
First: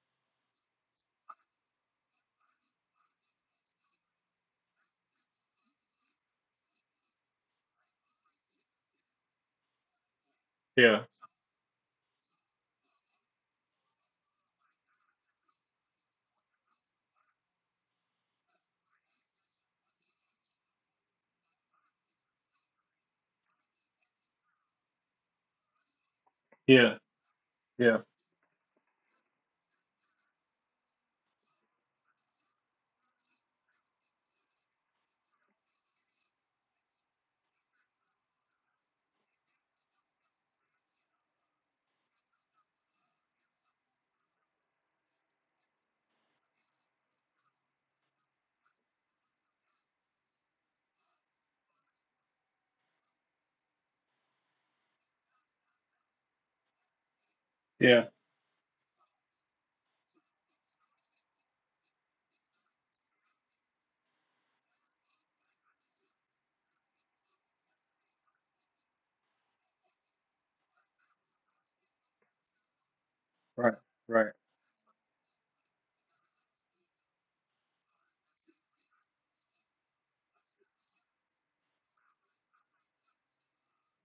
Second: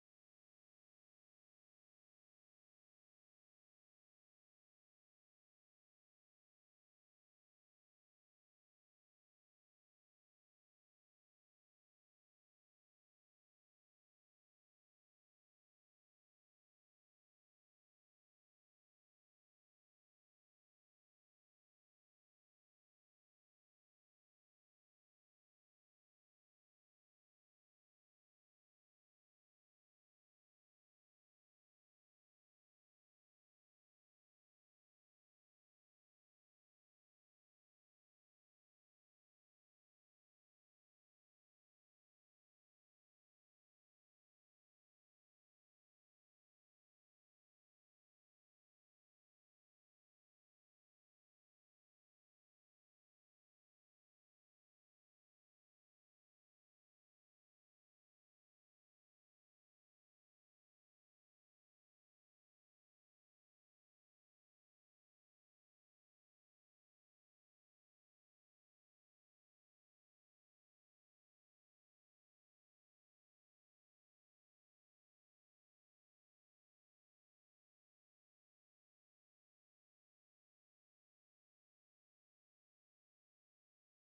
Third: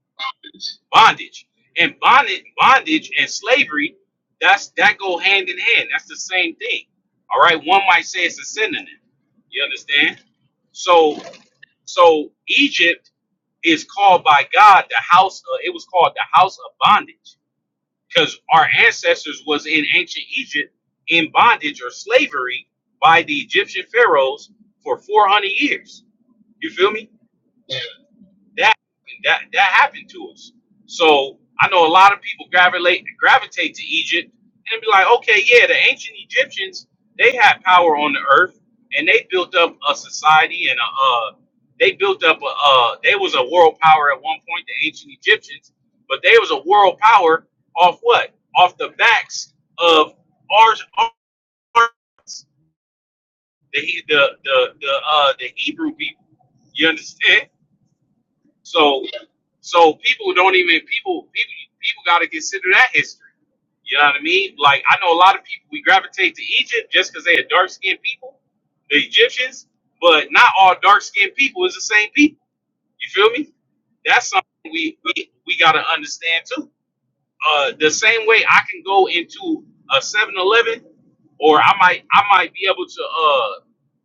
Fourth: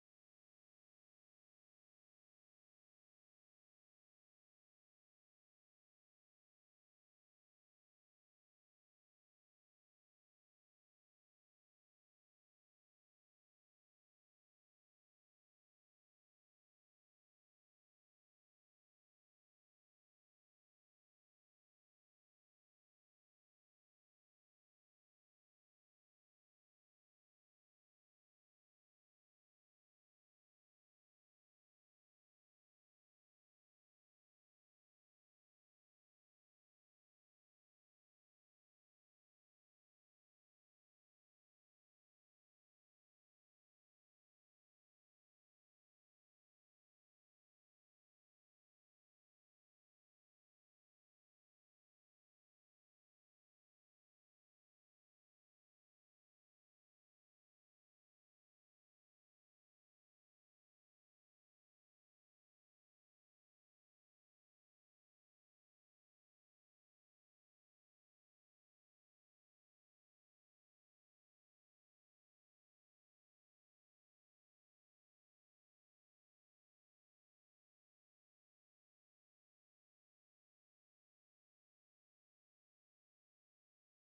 Bondage. And bondage bondage and slavery, that's that go hand in hand. That's the same thing. All right. One might say it's a synonym. You understand?
Yeah,
So so Egypt is called by God the house of, it was called the house of bondage because our ancestors was in ancient Egypt in bondage or slavery by the Egyptian pharaohs for 400 years. You feel
yeah,
me?
yeah,
That that that happened to us. So I know a lot of people gravitate gravitate to Egypt and be like, okay, yeah, the ancient Egyptians they had power on the earth and they built up a society and a uh, they built up a uh, they was a world power at one point, the ancient Egyptians, but they was a world power off what? Off the backs of our, our the the the the, uh, the Hebrew people. You understand?
yeah.
So so people don't even people people people got to consider that history. You know what I mean? Like I know a lot of people we gravitate to Egypt just because they are dark skinned people, the Egyptians, but not all dark skinned people is the same people. You feel me?
Right, right.
That's something we we, we got to understand too. Uh, the same way I can go into a Seven Eleven, or I might I might be able to uh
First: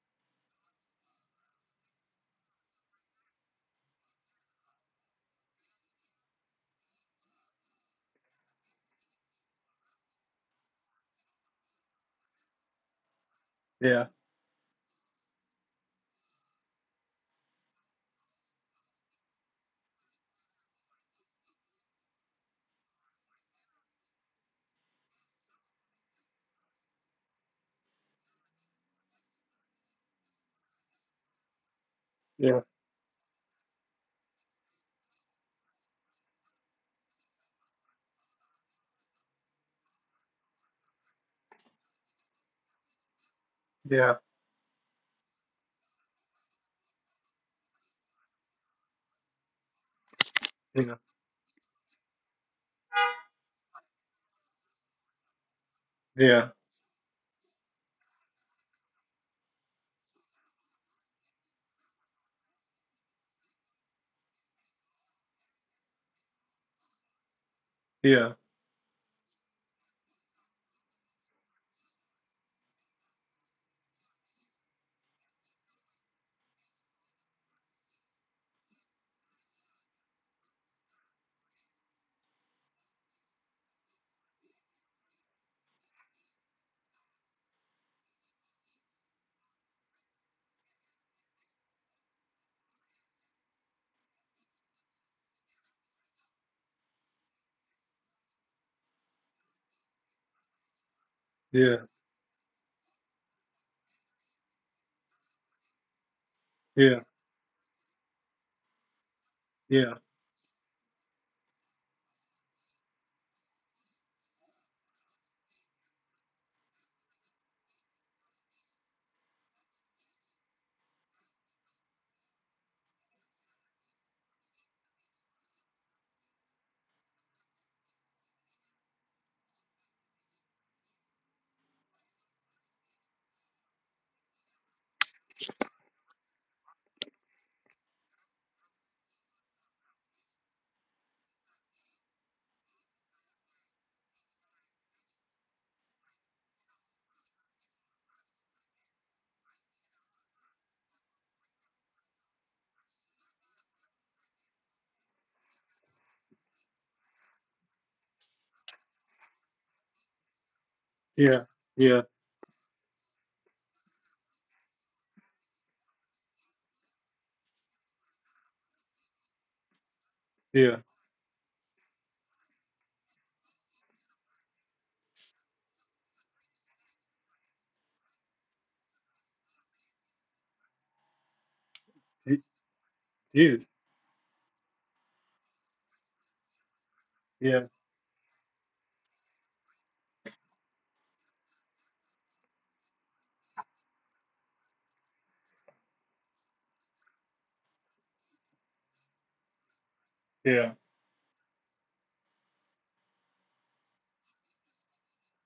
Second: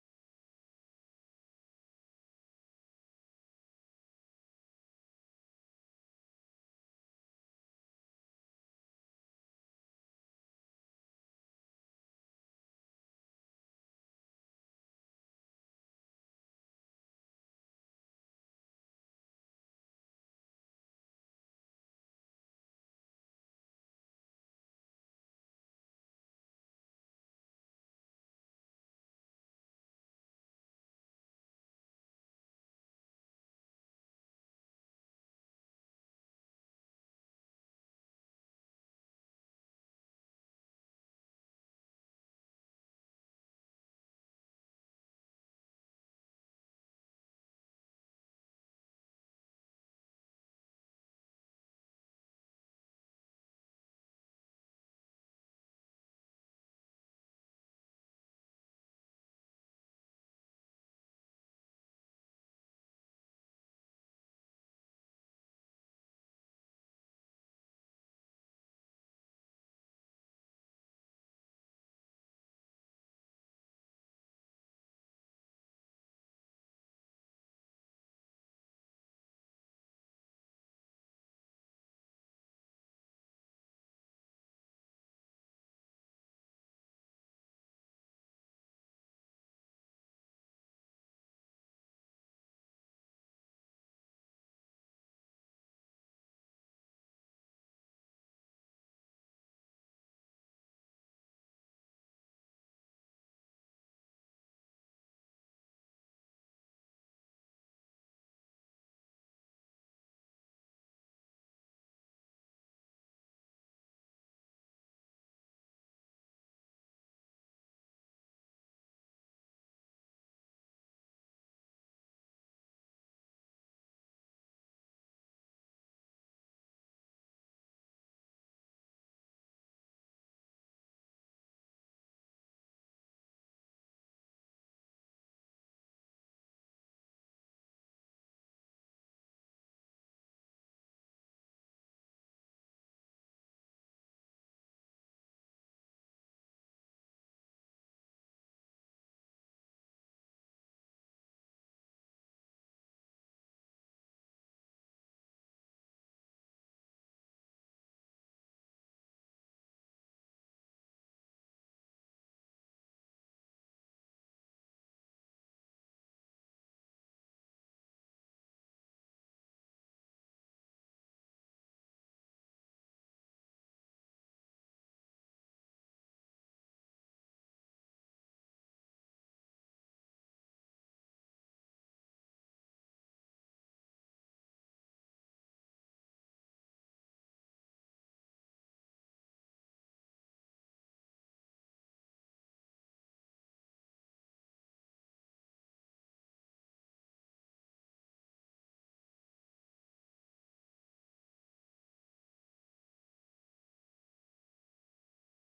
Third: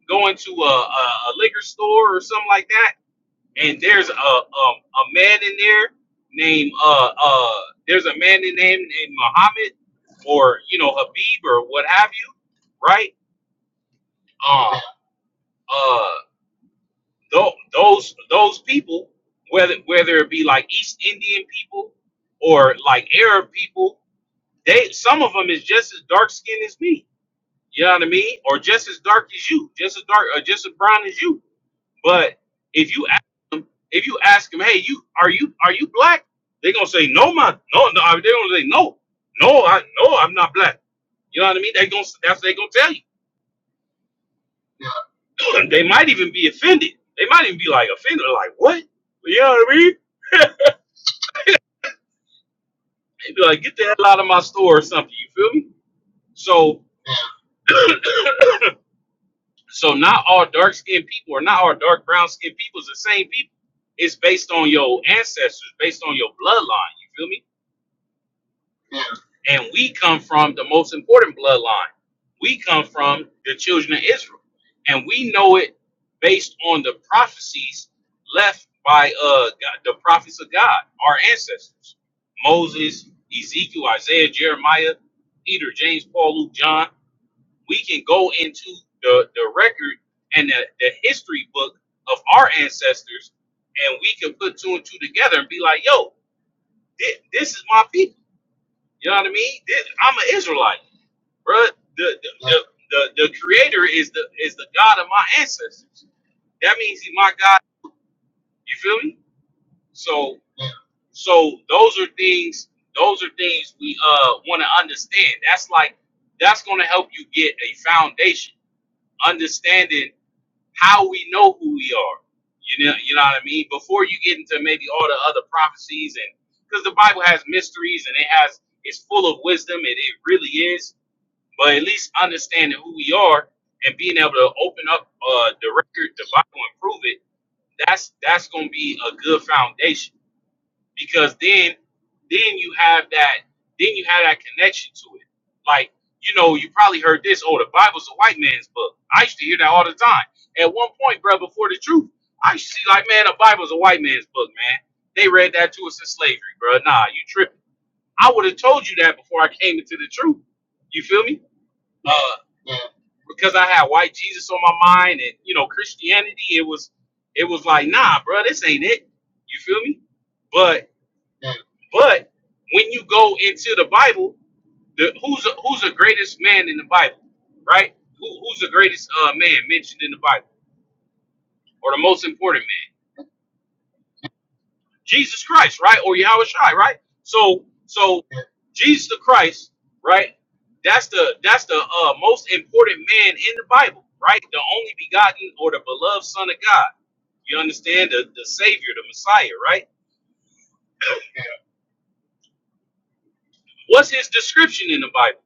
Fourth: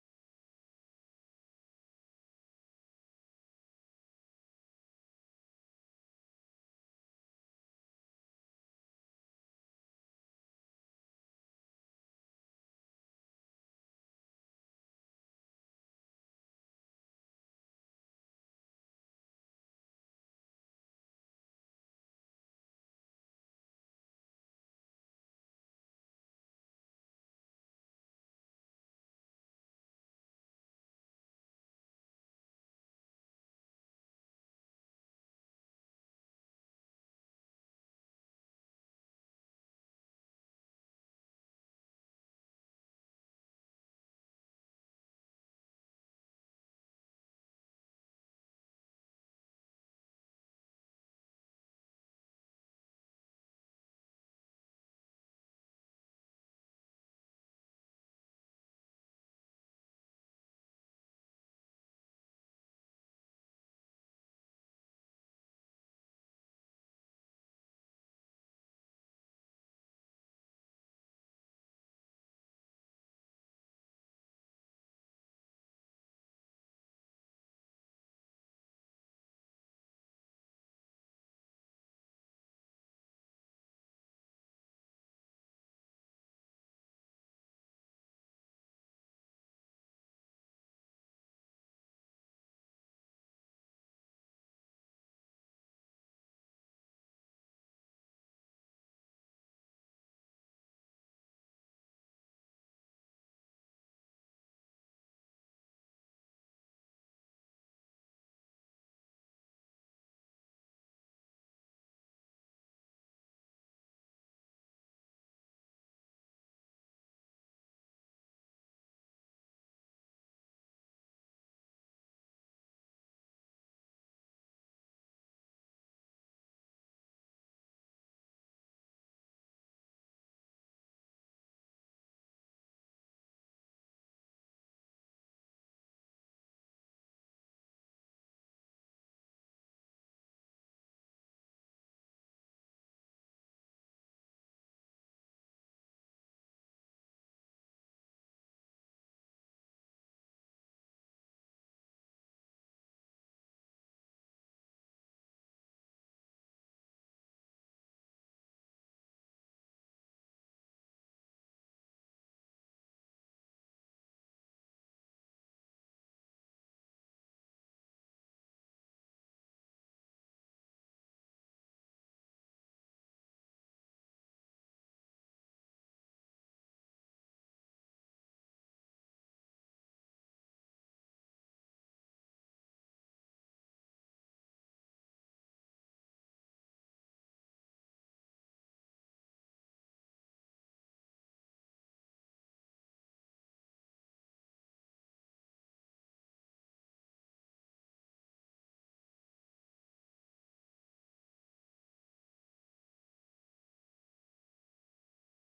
go into a, a, a liquor store or something like that and there's a um a man in there named uh uh there's a man in name named Muhammad or you know Habib or what have you, right?
Yeah,
Um uh tho- those those people whether whether it be like East Indian people or like Arab people, they some of them is just as dark skinned as me. You know what I mean? Or just as dark as you, just as dark or just as brown as you But
yeah,
if you ask them, if you ask them, hey, you are you are you black? They're gonna say no, my no, no. They're gonna say no, no, I no, I'm not black. You know what I mean? They gonna that's what they gonna tell
yeah,
you. they might even be offended. They might even be like offended, like what? You know what I mean?
yeah,
They be like, get the hell out of my store or something. You feel me?
yeah,
So, so not all dark skinned people or not all dark brown skinned people is the same people. It's based on your ancestors, based on your bloodline. You feel me?
yeah, yeah,
And we come from the most important bloodline. We come from the children of Israel. And we know it based on the prophecies left by uh, God, the prophets of God, our ancestors Moses, Ezekiel, Isaiah, Jeremiah, Peter, James, Paul, Luke, John. We can go into the, the record and the, the history book of our ancestors, and we can put two and two together and be like, yo, thi- this is my people. You know what I mean? This, I'm an Israelite. Bruh, the, the, the, the, the creator is the is the God of my ancestors. That
yeah,
means he's my God. You feel me?
yeah,
So so those are things those are things we uh want to understand. That's like that's gonna help you get a foundation, understanding how we know who we are. You know, you know what I mean? Before you get into maybe all the other prophecies and because the Bible has mysteries and it has it's full of wisdom and it really is but at least understanding who we are and being able to open up uh, the record, the Bible, and prove it. That's that's going to be a good foundation because then then you have that then you have that connection to it. Like you know, you probably heard this. Oh, the Bible's a white man's book. I used to hear that all the time. At one point, bro, before the truth, I used to see like, man, the Bible's a white man's book, man. They read that to us in slavery, bro. Nah, you tripping. I would have told you that before I came into the truth. You feel me?
yeah, yeah,
Uh, because I had white Jesus on my mind and you know Christianity, it was it was like, nah, bro, this ain't it. You feel me?
yeah.
But but when you go into the Bible, the who's the- who's the greatest man in the Bible, right? Who, who's the greatest uh, man mentioned in the Bible, or the most
Je-
important man?
Jesus.
Jesus Christ, right? Or Yahweh Shai, right? So
Yeah,
so Jesus the Christ, right? That's the that's the uh, most important man in the Bible, right? The only begotten or the beloved Son of God You understand the, the Savior, the Messiah, right?
yeah.
What's his description in the Bible?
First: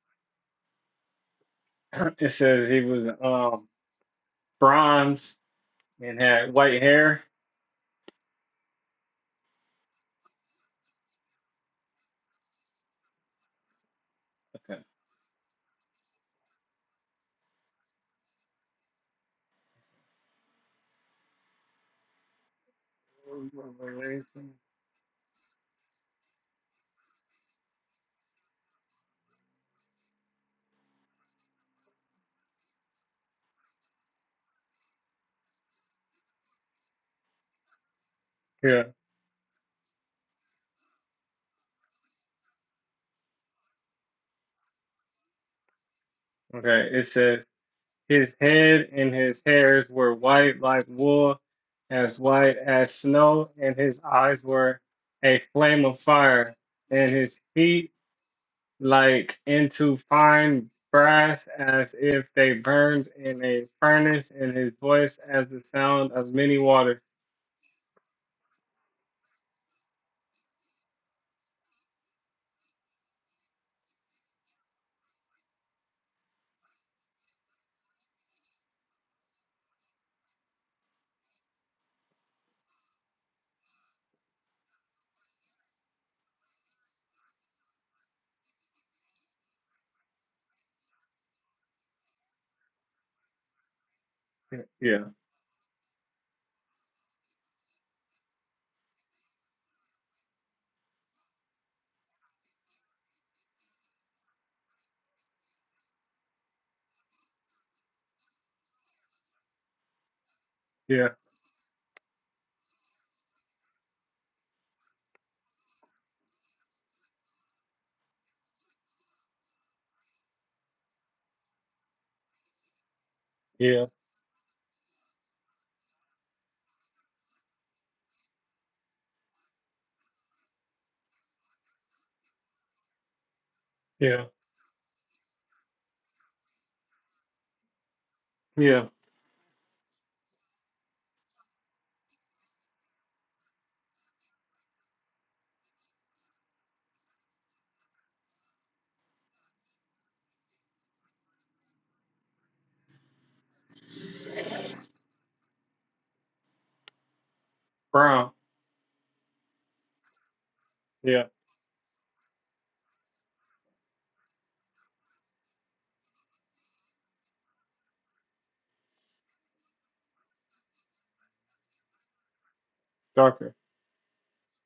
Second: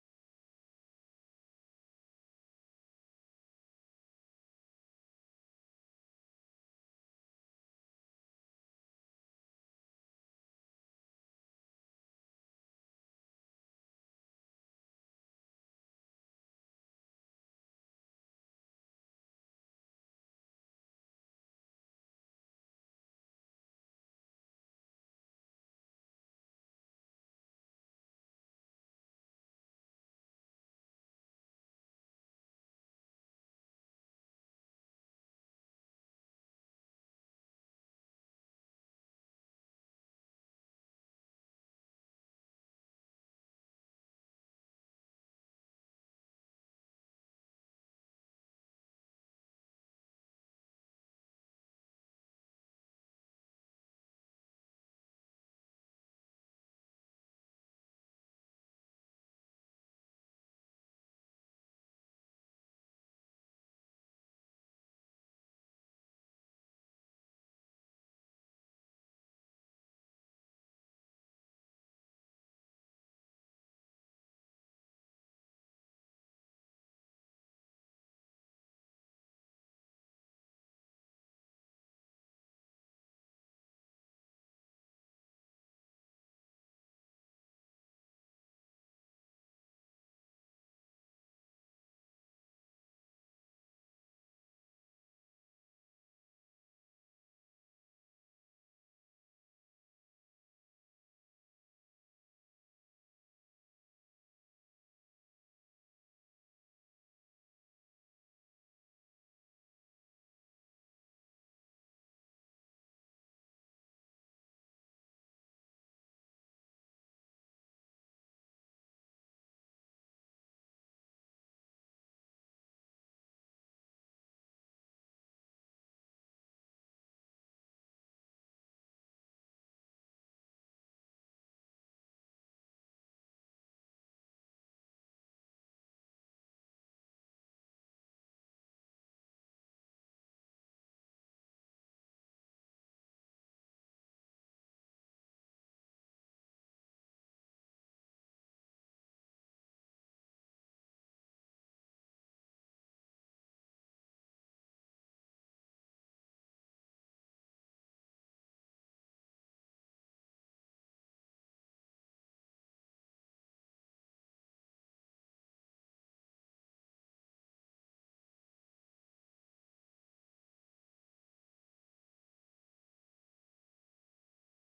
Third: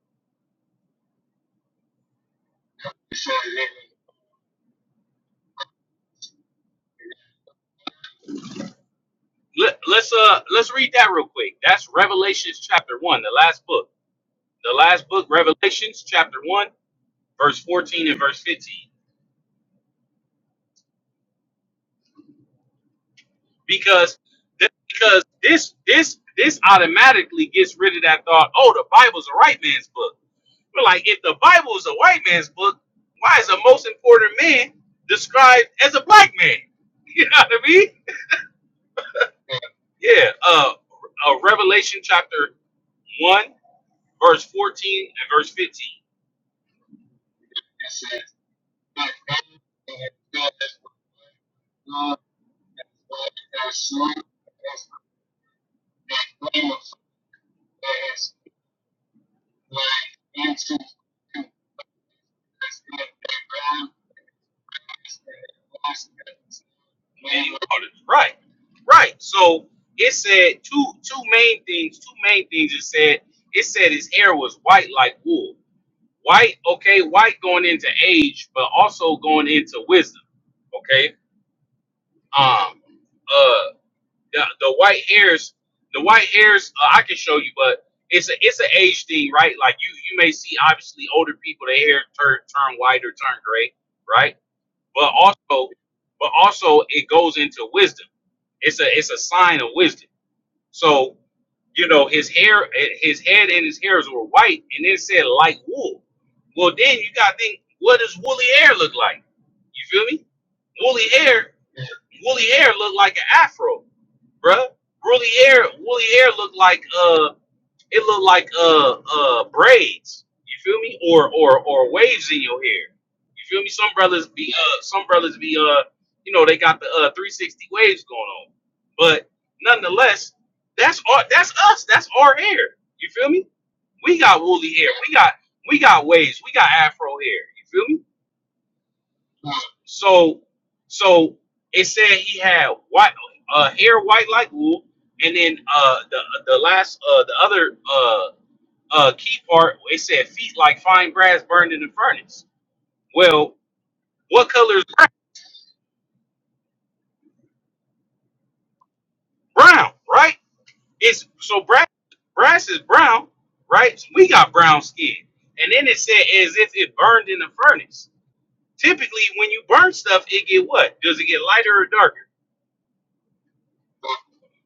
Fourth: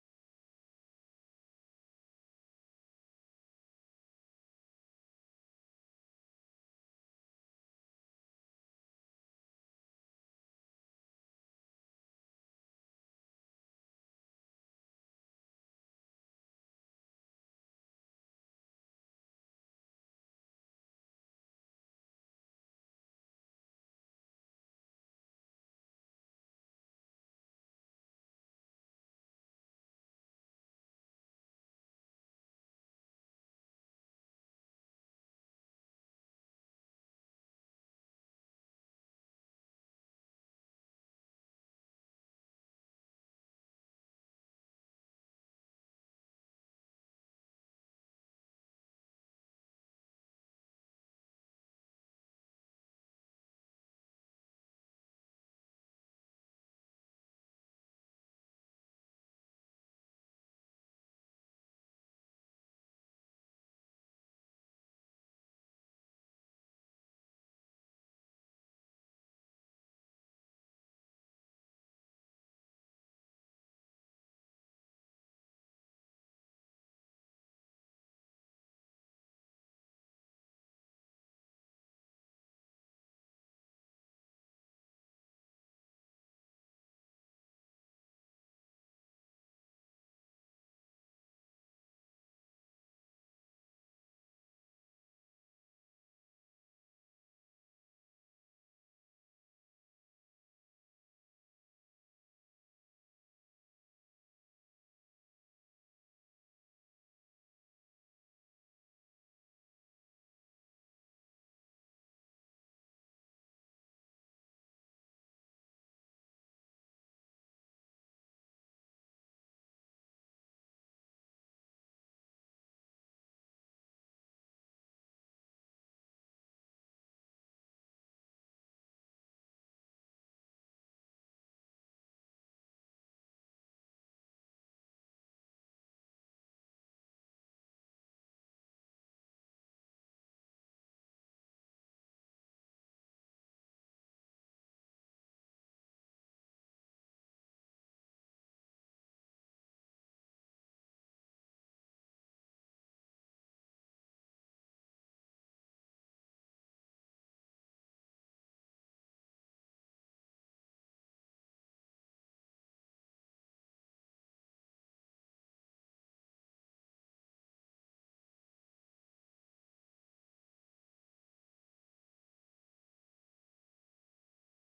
It says he was um bronze and had white hair.
Let, let's uh let's read that real quick. That's Revelations chapter one, the last book. The
Okay.
last book, Revelations chapter one, verse fourteen and verse fifteen. Because th- because this this this automatically gets rid of that thought. Oh, the Bible's a white man's book. We're like, if the Bible is a white man's book, why is the most important man described as a black man? You know what I mean?
Yeah.
Yeah, uh, uh Revelation chapter one, verse fourteen and verse fifteen.
Okay. It says. His head and his hairs were white like wool, as white as snow, and his eyes were a flame of fire, and his feet like into fine brass, as if they burned in a furnace, and his voice as the sound of many waters.
And you called it right, right. So it said two two main things. Two main things it said. It said his hair was white like wool. White, okay, white going into age, but also going into wisdom. Okay, um, uh, the, the white hairs, the white hairs, uh, I can show you, but it's a it's an age thing, right? Like you you may see obviously older people their hair turn turn white or turn gray, right?
Yeah,
But also, but also it goes into wisdom. It's a it's a sign of wisdom. So you know his hair, eh, his head and his hairs were white, and then said light wool. Well, then you got to think, what does woolly hair look like? You feel me? Woolly
yeah,
hair, woolly hair look like an afro bruh. Woolly hair, woolly hair looked like uh, it looked like uh uh braids. You feel me? Or or or waves in your hair. You feel me?
yeah,
Some brothers be uh, some brothers be uh, you know, they got the uh 360 waves going on. But nonetheless, that's our that's us. That's our hair. You feel me? We
yeah,
got woolly hair. We got we got waves. We got afro hair. You feel me?
yeah.
So, so it said he had white uh, hair white like wool, and then uh, the the last uh, the other uh, uh, key part it said feet like fine brass burned in the furnace. Well, what color is brass?
Brown,
brown? Right?
yeah,
It's so brass. Brass is brown, right? So we got brown skin, and then it said as if it burned in the furnace. Typically, when you burn stuff, it get what? Does it get lighter or darker?
darker,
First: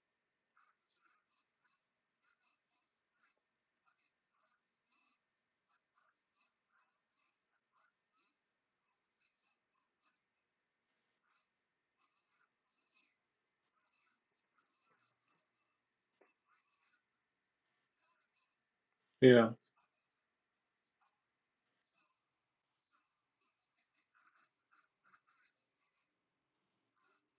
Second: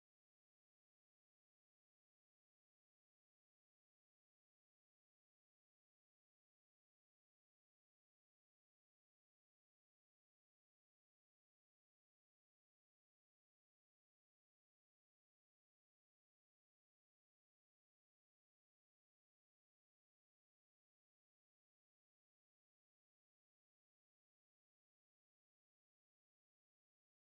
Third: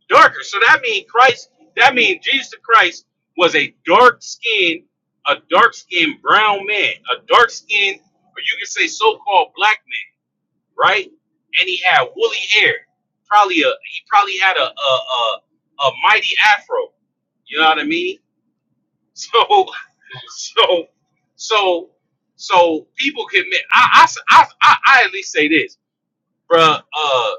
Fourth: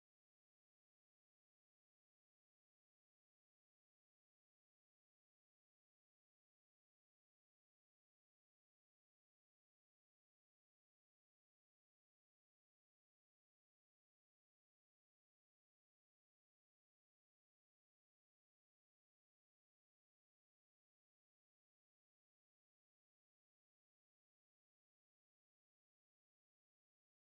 darker. So that means Christ, that means Jesus Christ was a dark skinned, a dark skinned brown man, a dark skinned, or you can say so called black man, right? And he had woolly hair. Probably a he probably had a a a, a mighty afro. You know what I mean? So
yeah,
so so so people can make I I, I I I at least say this bruh, uh,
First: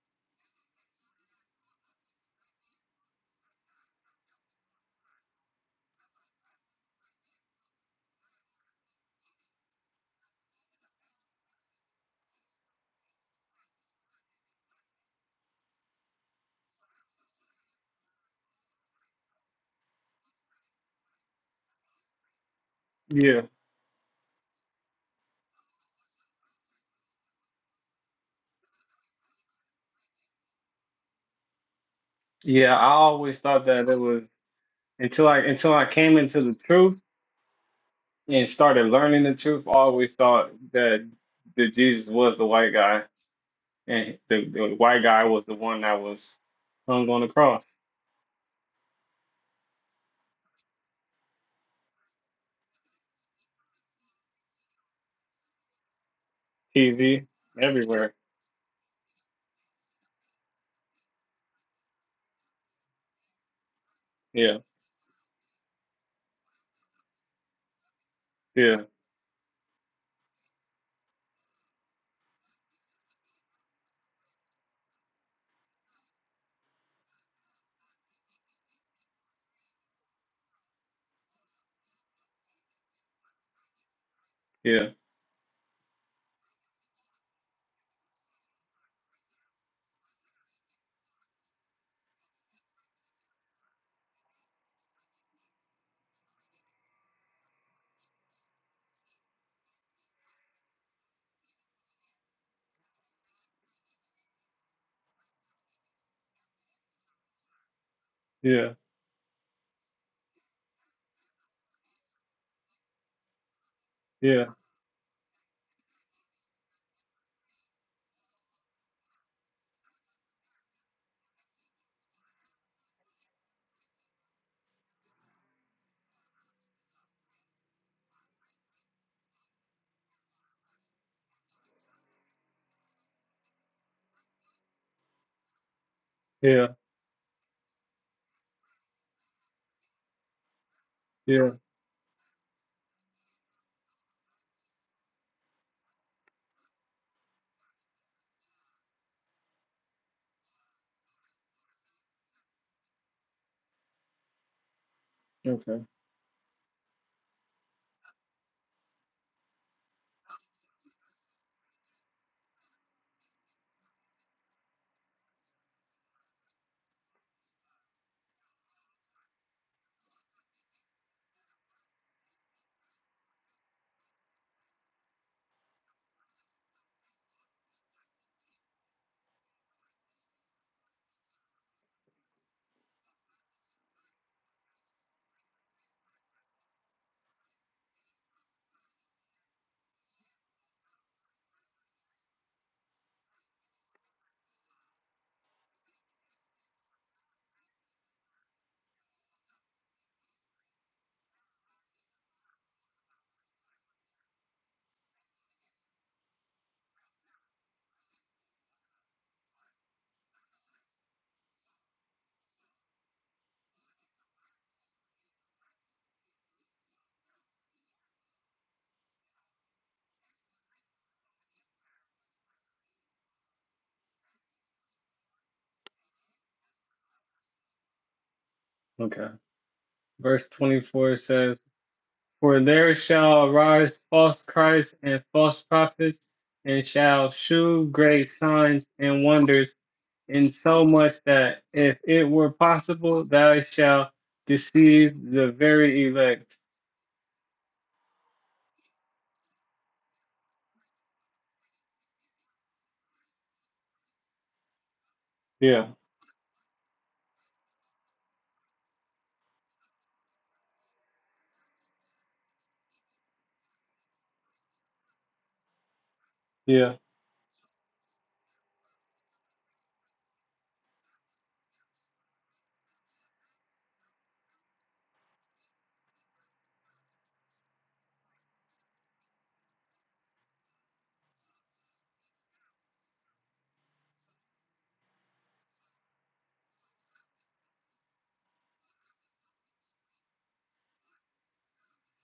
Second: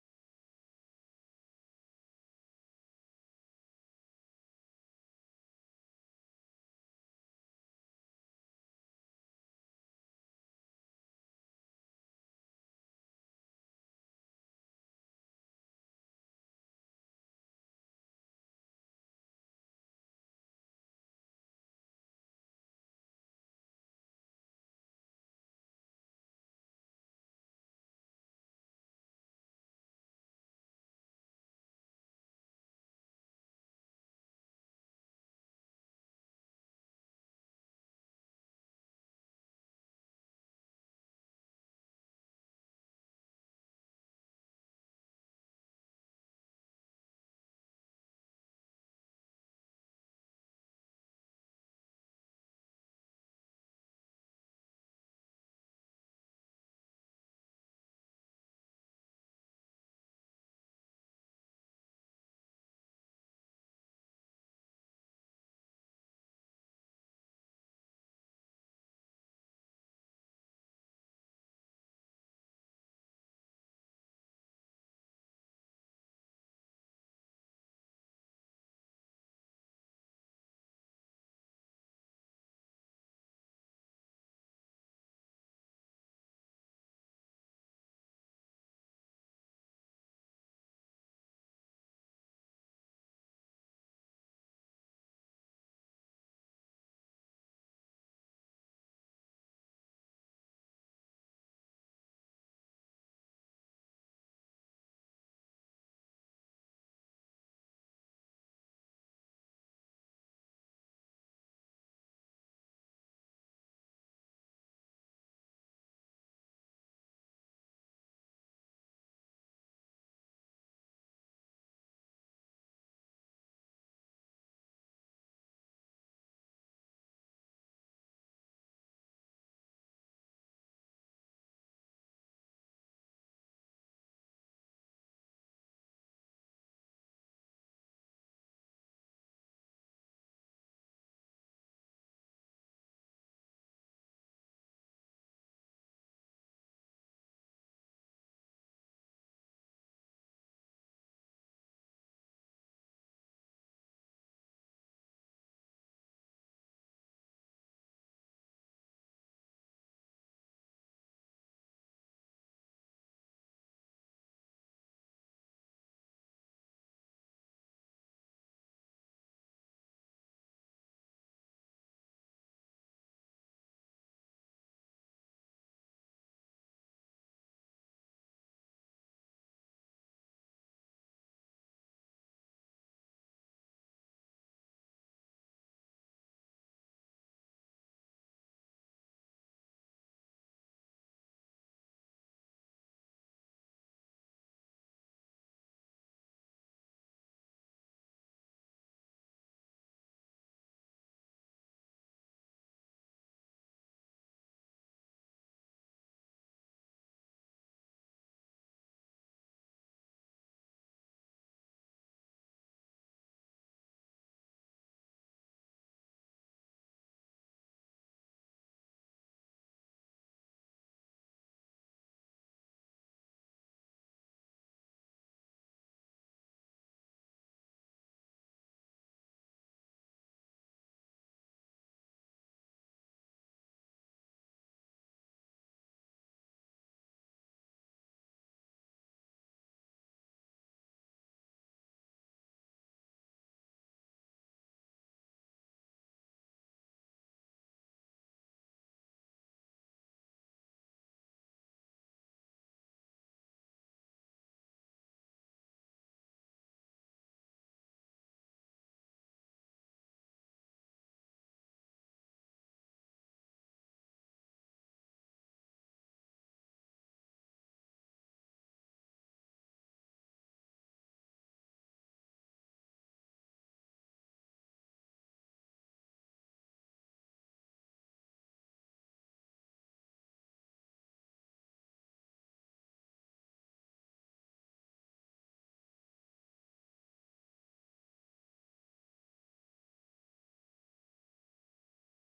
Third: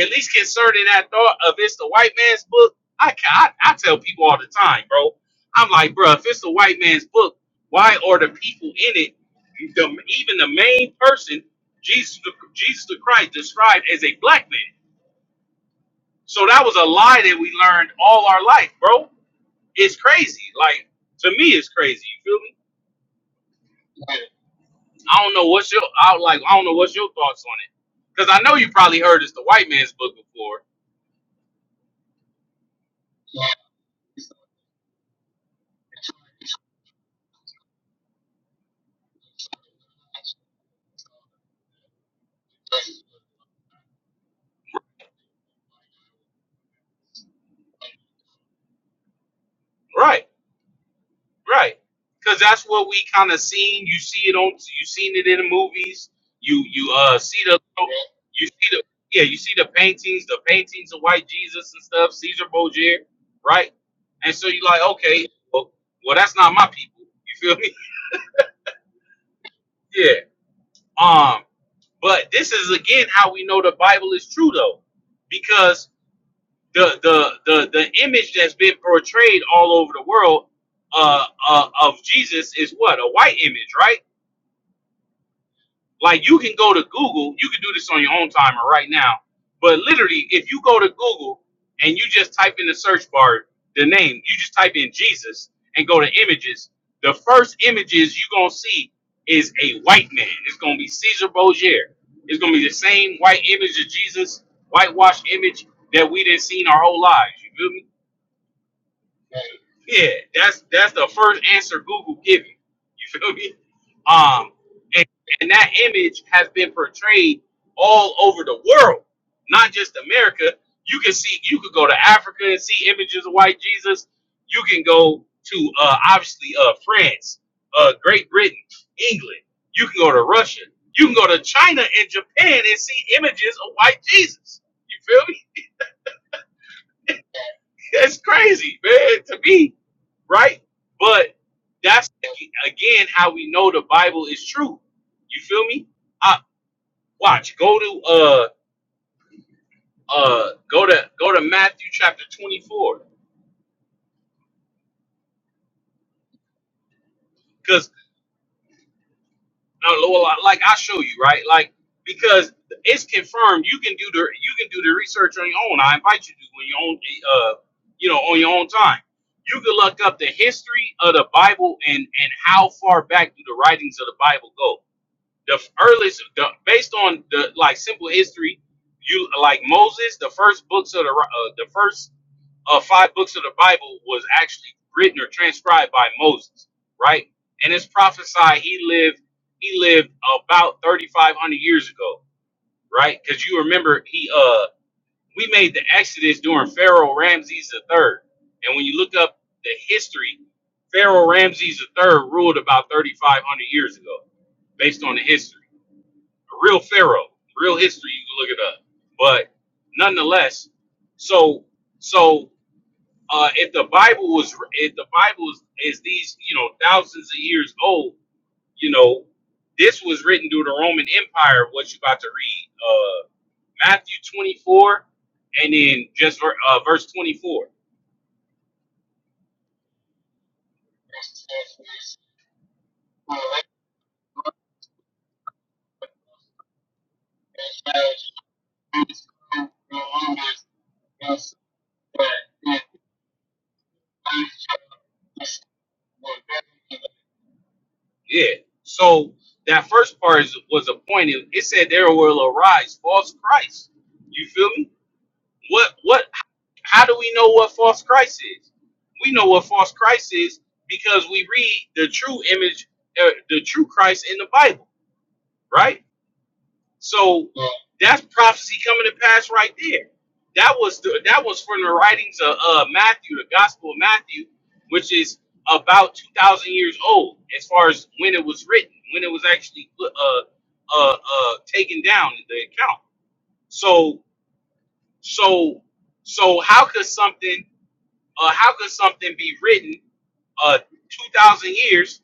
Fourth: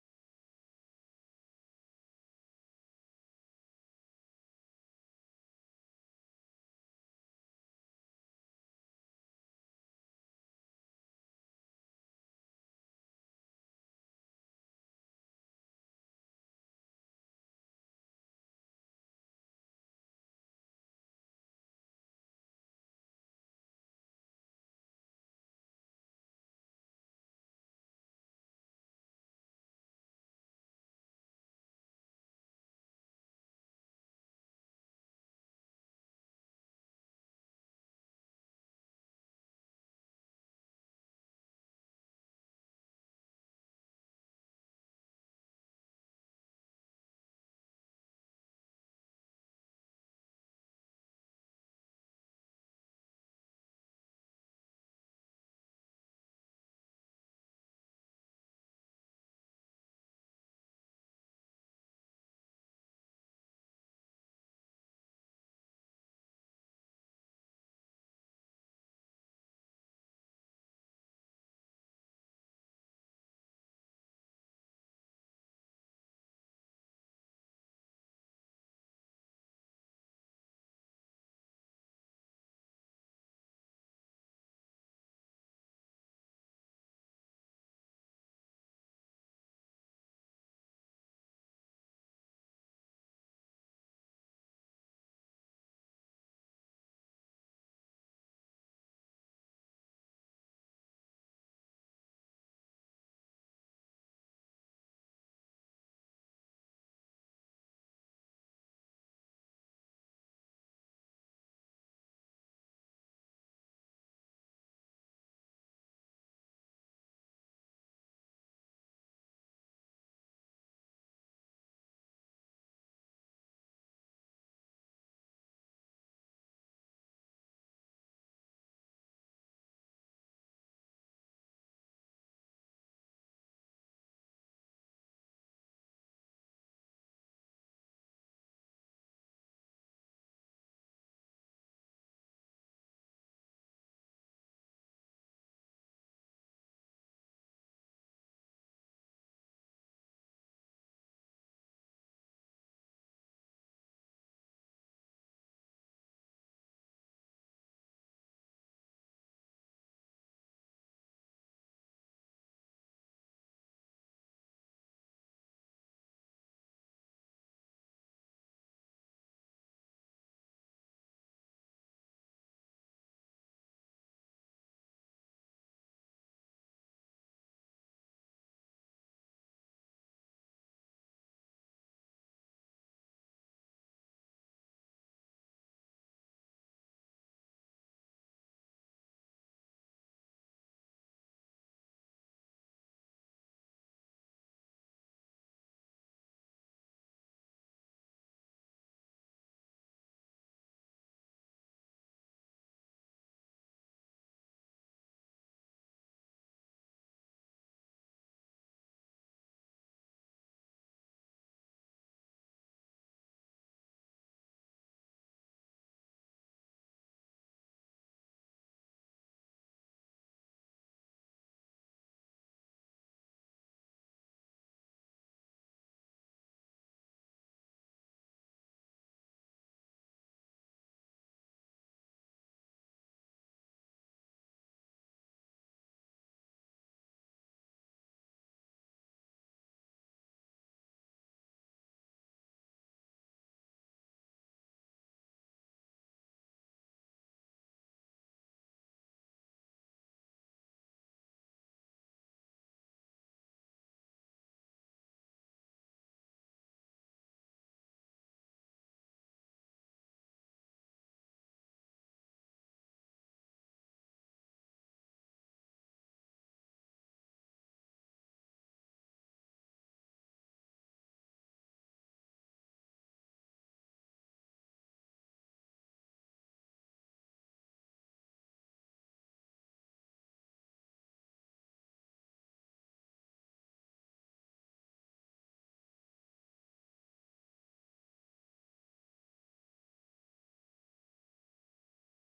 at least concerning that thought of it's the white man's book, I, ca- I I tell people all the time, bro. I'm like, bruh, if it's the white man's book, why are the people in it, the, even the main person, Jesus the, Jesus the Christ, described as a black man? So that was a lie that we learned all our life, bro. It's crazy. Like to me, it's crazy. You feel me?
yeah,
I don't know what's your out like. I don't know what's your thoughts on it, because I know you probably heard it's the white man's book before,
yeah. I always thought that it was until I until I came into the truth and started learning the truth, I always thought that that Jesus was the white guy, and the, the white guy was the one that was hung on the cross.
right? Right. Cause that's what we kind of seen. You see it on you seen it in the movies. You you uh
TV
see the
everywhere.
you see the yeah, you see the paintings, the paintings of white Jesus and stuff, Caesar Borgia, right? And so
Yeah,
you like, okay, well, well that's not my people. You feel me?
yeah,
yeah. Um, but this is again how we know the Bible is true though. Because the the the the image that's been portrayed all over the world uh, uh of Jesus is what? A white image, right?
yeah,
Like you can go to Google, you can do this on your own timer right now. But literally, if you go to Google and you just type in the search bar the name, you just type in Jesus and go to images. The first images you're gonna see is a white man. It's gonna be Caesar Borgia. It's gonna be the same white image of Jesus, whitewashed image that we done seen our whole lives. You feel me?
yeah,
Yeah, that's that's the first answer Google give you. You feel me?
yeah,
Um, and, and that image has been portrayed all over the world, not just America. You can see, you could go to Africa and see images of white Jesus. You can go to uh, obviously uh, France, uh, Great Britain, England. You can go to Russia. You can go to China and Japan and see images of white Jesus. You feel me?
yeah,
That's crazy, man. To me, right? But
yeah.
that's again how we know the Bible is true. You feel me? I watch. Go to uh uh go to go to Matthew chapter twenty four
Okay,
because like I show you right like because it's confirmed you can do the you can do the research on your own. I invite you to do on your own uh you know on your own time. You can look up the history of the Bible and and how far back do the writings of the Bible go the earliest the, based on the like simple history you like moses the first books of the uh, the first uh, five books of the bible was actually written or transcribed by moses right and it's prophesied he lived he lived about 3500 years ago right because you remember he uh we made the exodus during pharaoh ramses the third and when you look up the history pharaoh ramses the third ruled about 3500 years ago based on the history a real pharaoh, real history. You can look it up. But nonetheless, so so uh, if the Bible was if the Bible is, is these you know thousands of years old, you know this was written through the Roman Empire. What you about to read? Uh, Matthew twenty four, and then just uh, verse twenty four.
okay. Verse twenty-four says, "For there shall arise false Christs and false prophets, and shall shew great signs and wonders." in so much that if it were possible, thou shalt deceive the very elect.
Yeah. So that first part is, was appointed. It said there will arise false Christ. You feel me?
Yeah,
What what How do we know what false Christ is? We know what false Christ is because we read the true image, uh, the true Christ in the Bible, right?
yeah,
So that's prophecy coming to pass right there. That was the, that was from the writings of uh, Matthew, the Gospel of Matthew, which is about two thousand years old as far as when it was written, when it was actually uh, uh, uh, taken down in the account. So so so how could something Uh, how could something be written uh, 2,000 years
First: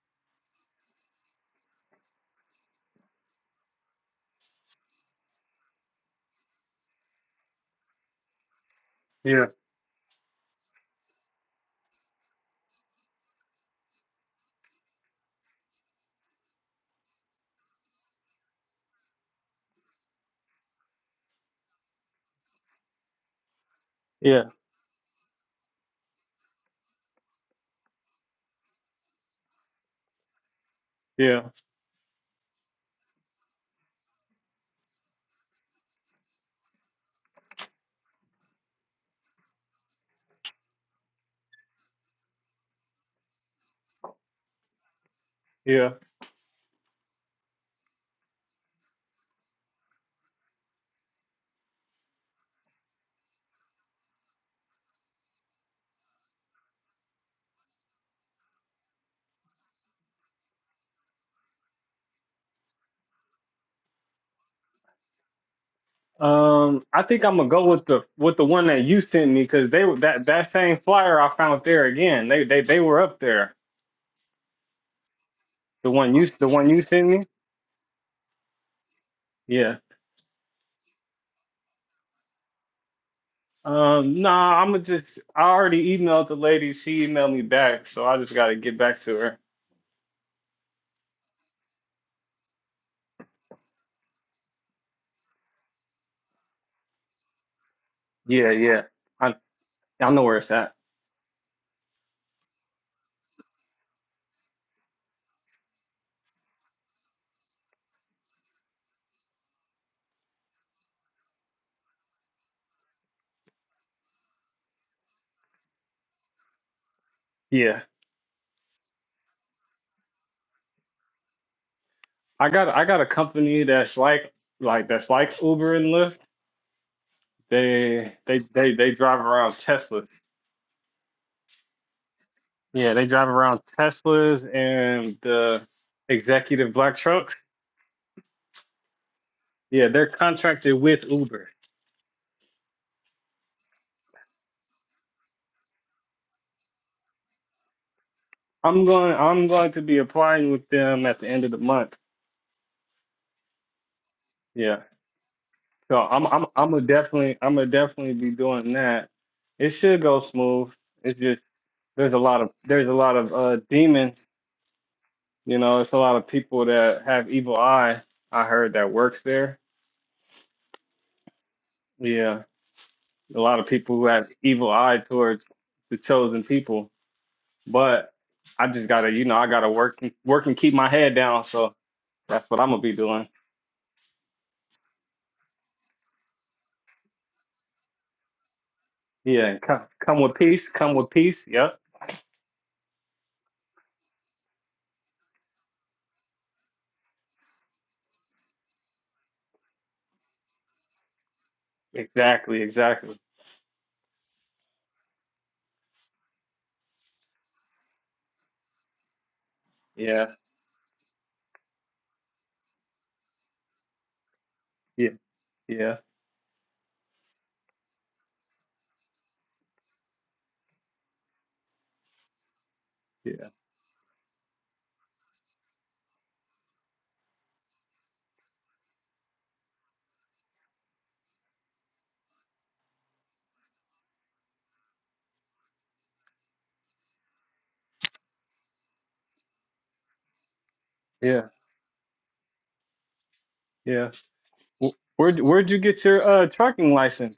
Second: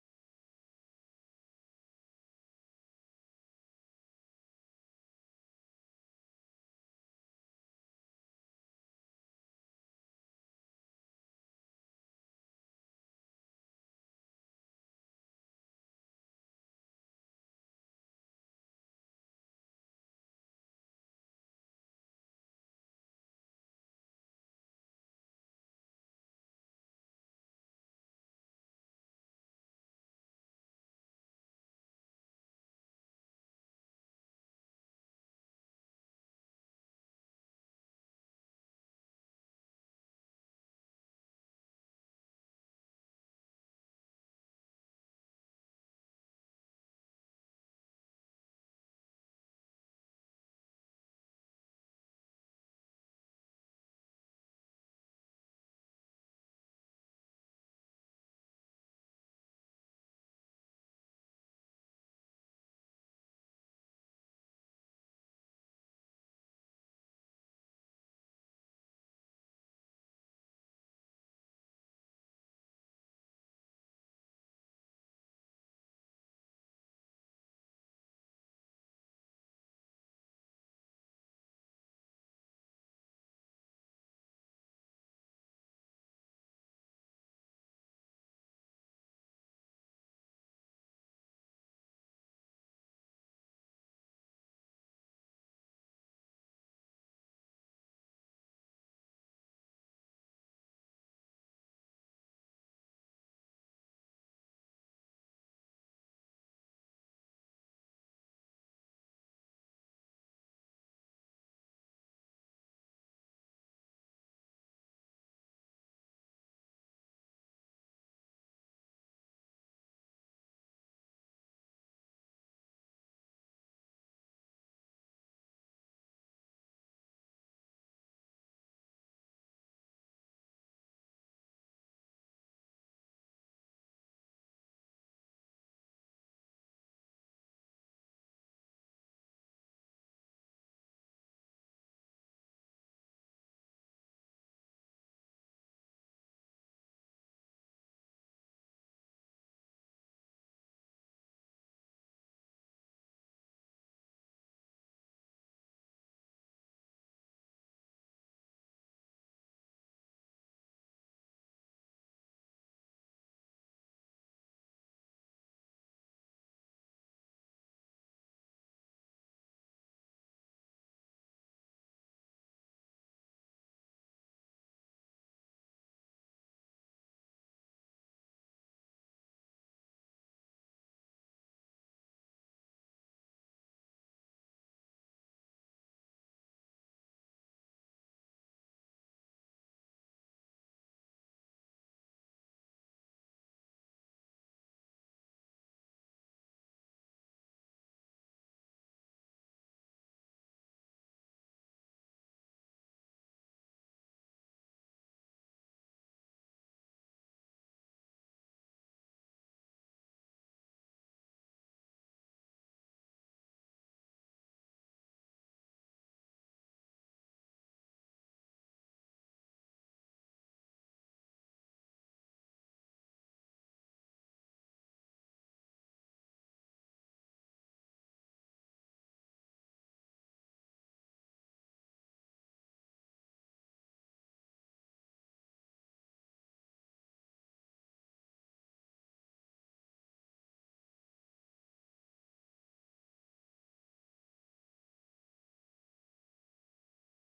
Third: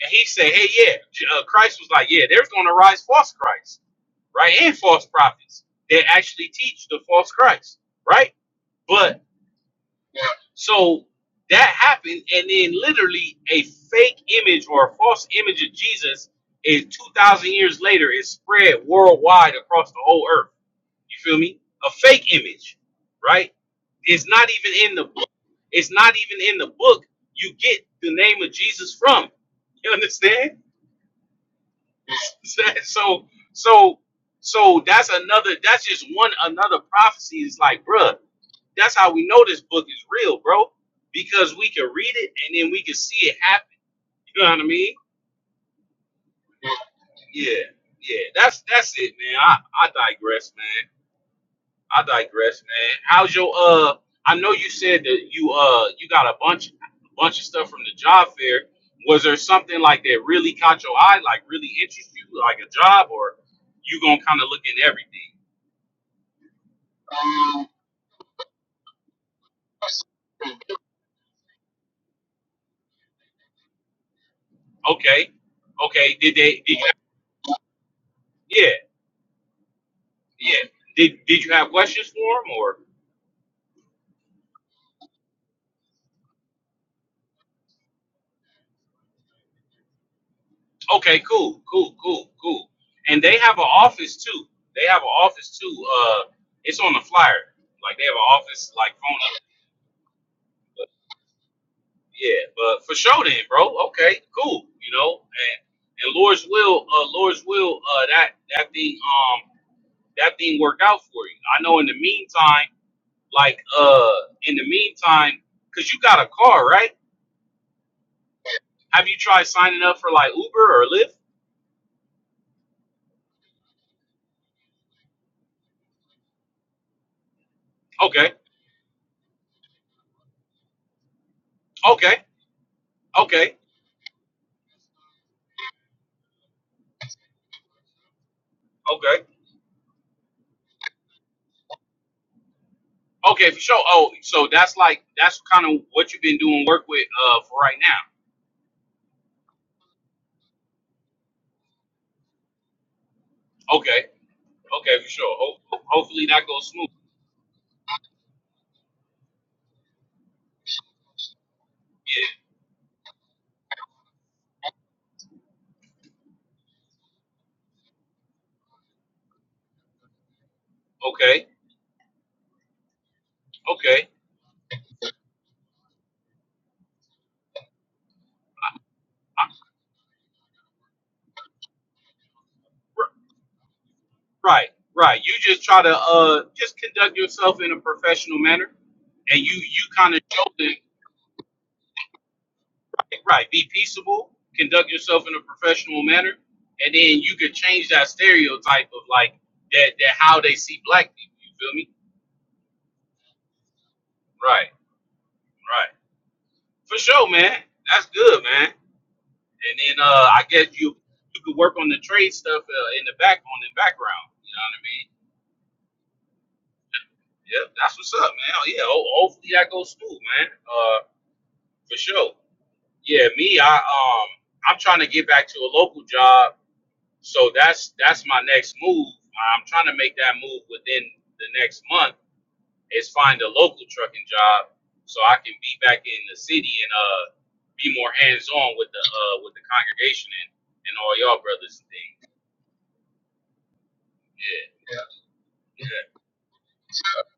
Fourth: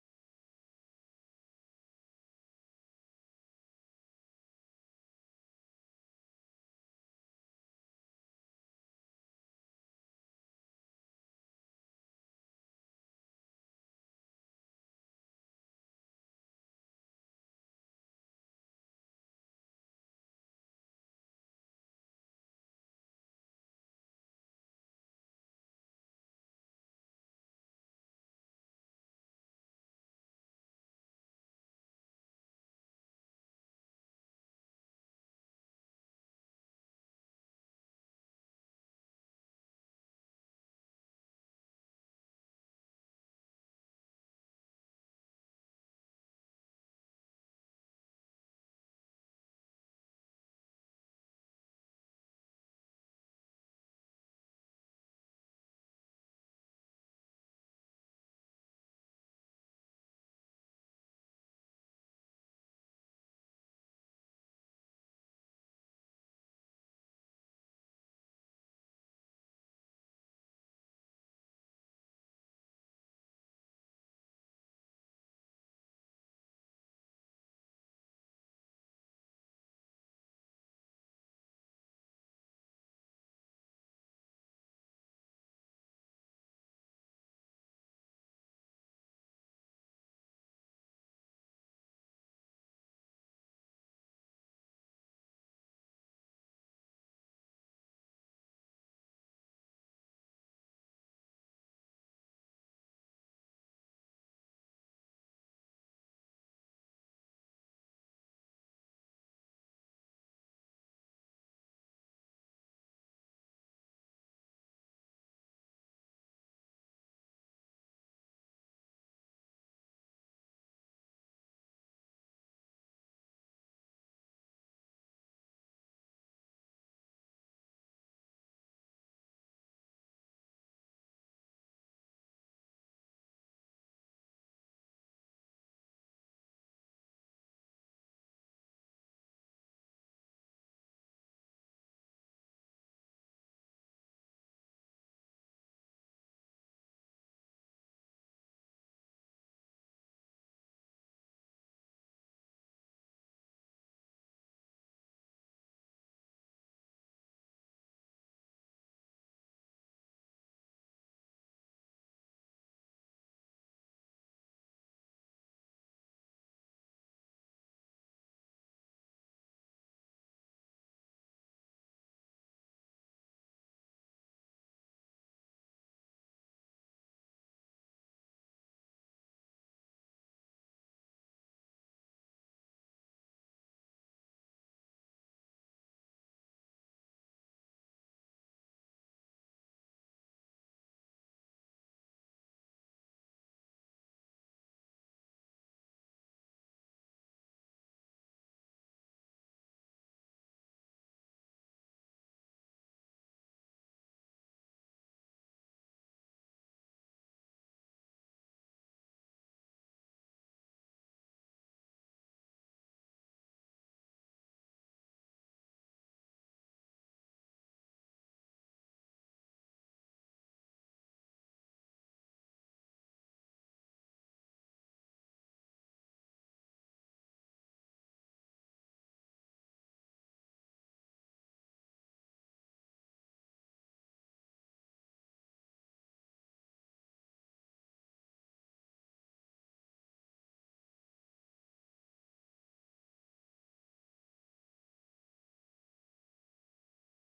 and he said, hey, yeah, J- uh, Christ was like, yeah, there's going to rise false Christ, right? And false prophets that actually teach the false Christ, right? But
yeah,
so that happened, and then literally a fake image or a false image of Jesus is 2,000 years later is spread worldwide across the whole earth you feel me? A fake image, right? It's
yeah,
not even in the book. It's not even in the book. You get the name of Jesus from. You understand?
yeah,
so so so that's another. That's just one another prophecy. Is like, bruh, that's how we know this book is real, bro. Because we can read it and then we can see it happen. You know what I mean?
yeah.
Yeah, yeah. That's that's it, man. I I digress, man. I digress, man. How's your uh? I know you said that you uh you got a bunch bunch of stuff from the job fair. Was there something like that really caught your eye, like really interest you, like a job, or you gonna kind of look in everything?
Um, I think I'm gonna go with the with the one that you sent me because they were that that same flyer I found there again. They they they were up there.
Okay,
The one
okay.
you
Did
the
they?
one
Did
you
you?
sent me.
Yeah,
Yeah.
yeah. Did Did you have questions for them or?
Um, nah, I'm gonna just I already emailed the lady. She emailed me back, so I just gotta get back to her.
Okay, cool, cool, cool, cool. And they have an office too. They have an office too. Uh, it's on the flyer. Like they have an
Yeah,
office,
yeah.
like phone
I I know where it's at.
Yeah, but for sure then, bro. Okay, cool. You know, and and Lord's will, uh, Lord's will, uh, that that thing, um, that thing worked out for you. I know. In the meantime, like, uh, in the meantime, cause you got a car, right?
Yeah.
Have you tried signing up for like Uber or Lyft?
I got I got a company that's like like that's like Uber and Lyft. They
Okay,
they they they drive around Teslas.
okay,
Yeah, they drive
okay,
around Teslas and the executive black trucks.
okay,
Yeah, they're contracted with Uber.
okay, for sure. Oh, so that's like that's kind of what you've been doing work with, uh, for right now.
I'm going I'm going to be applying with them at the end of the month.
Okay,
Yeah.
okay, for sure. Ho- ho-
So
hopefully
I'm
that
I'm
goes
I'm gonna
smooth.
definitely I'm gonna definitely be doing that. It should go smooth. It's just there's a lot of there's a lot of uh demons You know, it's a lot of people that have evil eye. I heard that works there.
Yeah. Okay.
Yeah, a lot of people who
Okay.
have evil eye towards the chosen people. But I just gotta, you know, I gotta work, work and keep my head down. So that's what I'm gonna be doing.
Right, right. You just try to uh just conduct yourself in a professional manner, and
Yeah,
you
and come,
you kind
come
of
with
show
peace.
them
Come with peace. Yep.
right. Be peaceable, conduct yourself in a professional manner, and then you could change that stereotype of like that that how they see black people. You feel me?
Exactly. Exactly.
Right, right. For sure, man. That's good, man. And then
Yeah.
uh I guess you you could work on the trade stuff uh, in the back on the background. You know what I mean?
Yeah. Yeah.
Yep, that's what's up, man. Oh, Yeah, ho- hopefully that goes through, man. Uh, for sure. Yeah,
Yeah.
me, I um I'm trying to get back to a local job. So that's that's my next move. I'm trying to make that move within the next month is find a local trucking job so I can be back in the city and uh be more hands on with the uh with the congregation and, and all y'all
Yeah.
brothers and things.
Yeah. Wh-
Yeah.
Where'd Where'd you get your uh trucking license?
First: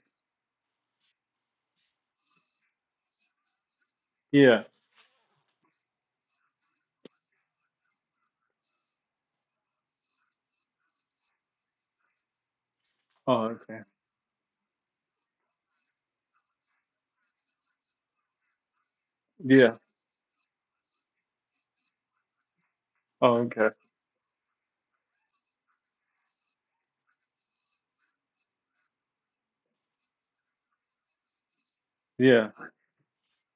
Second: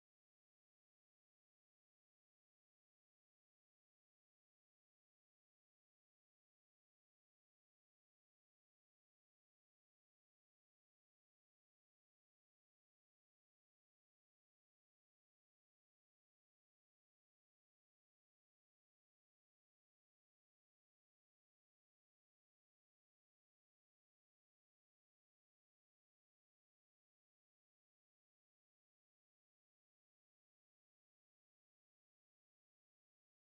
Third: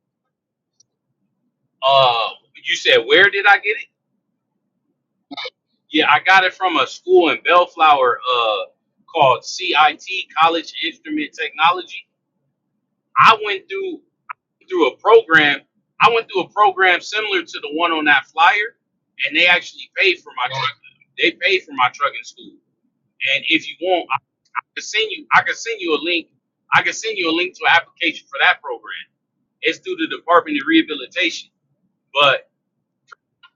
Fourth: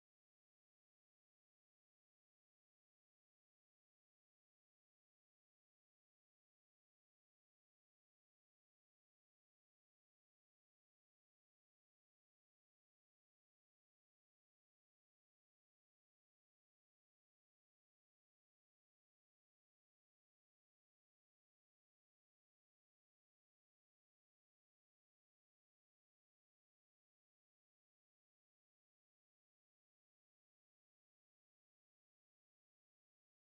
Uh you said where did I get it?
Yeah.
Yeah, I got it from a school in Bellflower uh called CIT College Instrument Technology. I
Oh,
went
okay.
through. through a program. I went through a program similar to the one on that flyer, and they
Yeah.
actually paid for my truck. They paid for my trucking school.
Oh,
And
okay.
if you want, I can send you. I can send you a link. I can send you a link to an application for that program. It's through the Department of Rehabilitation, but
Yeah.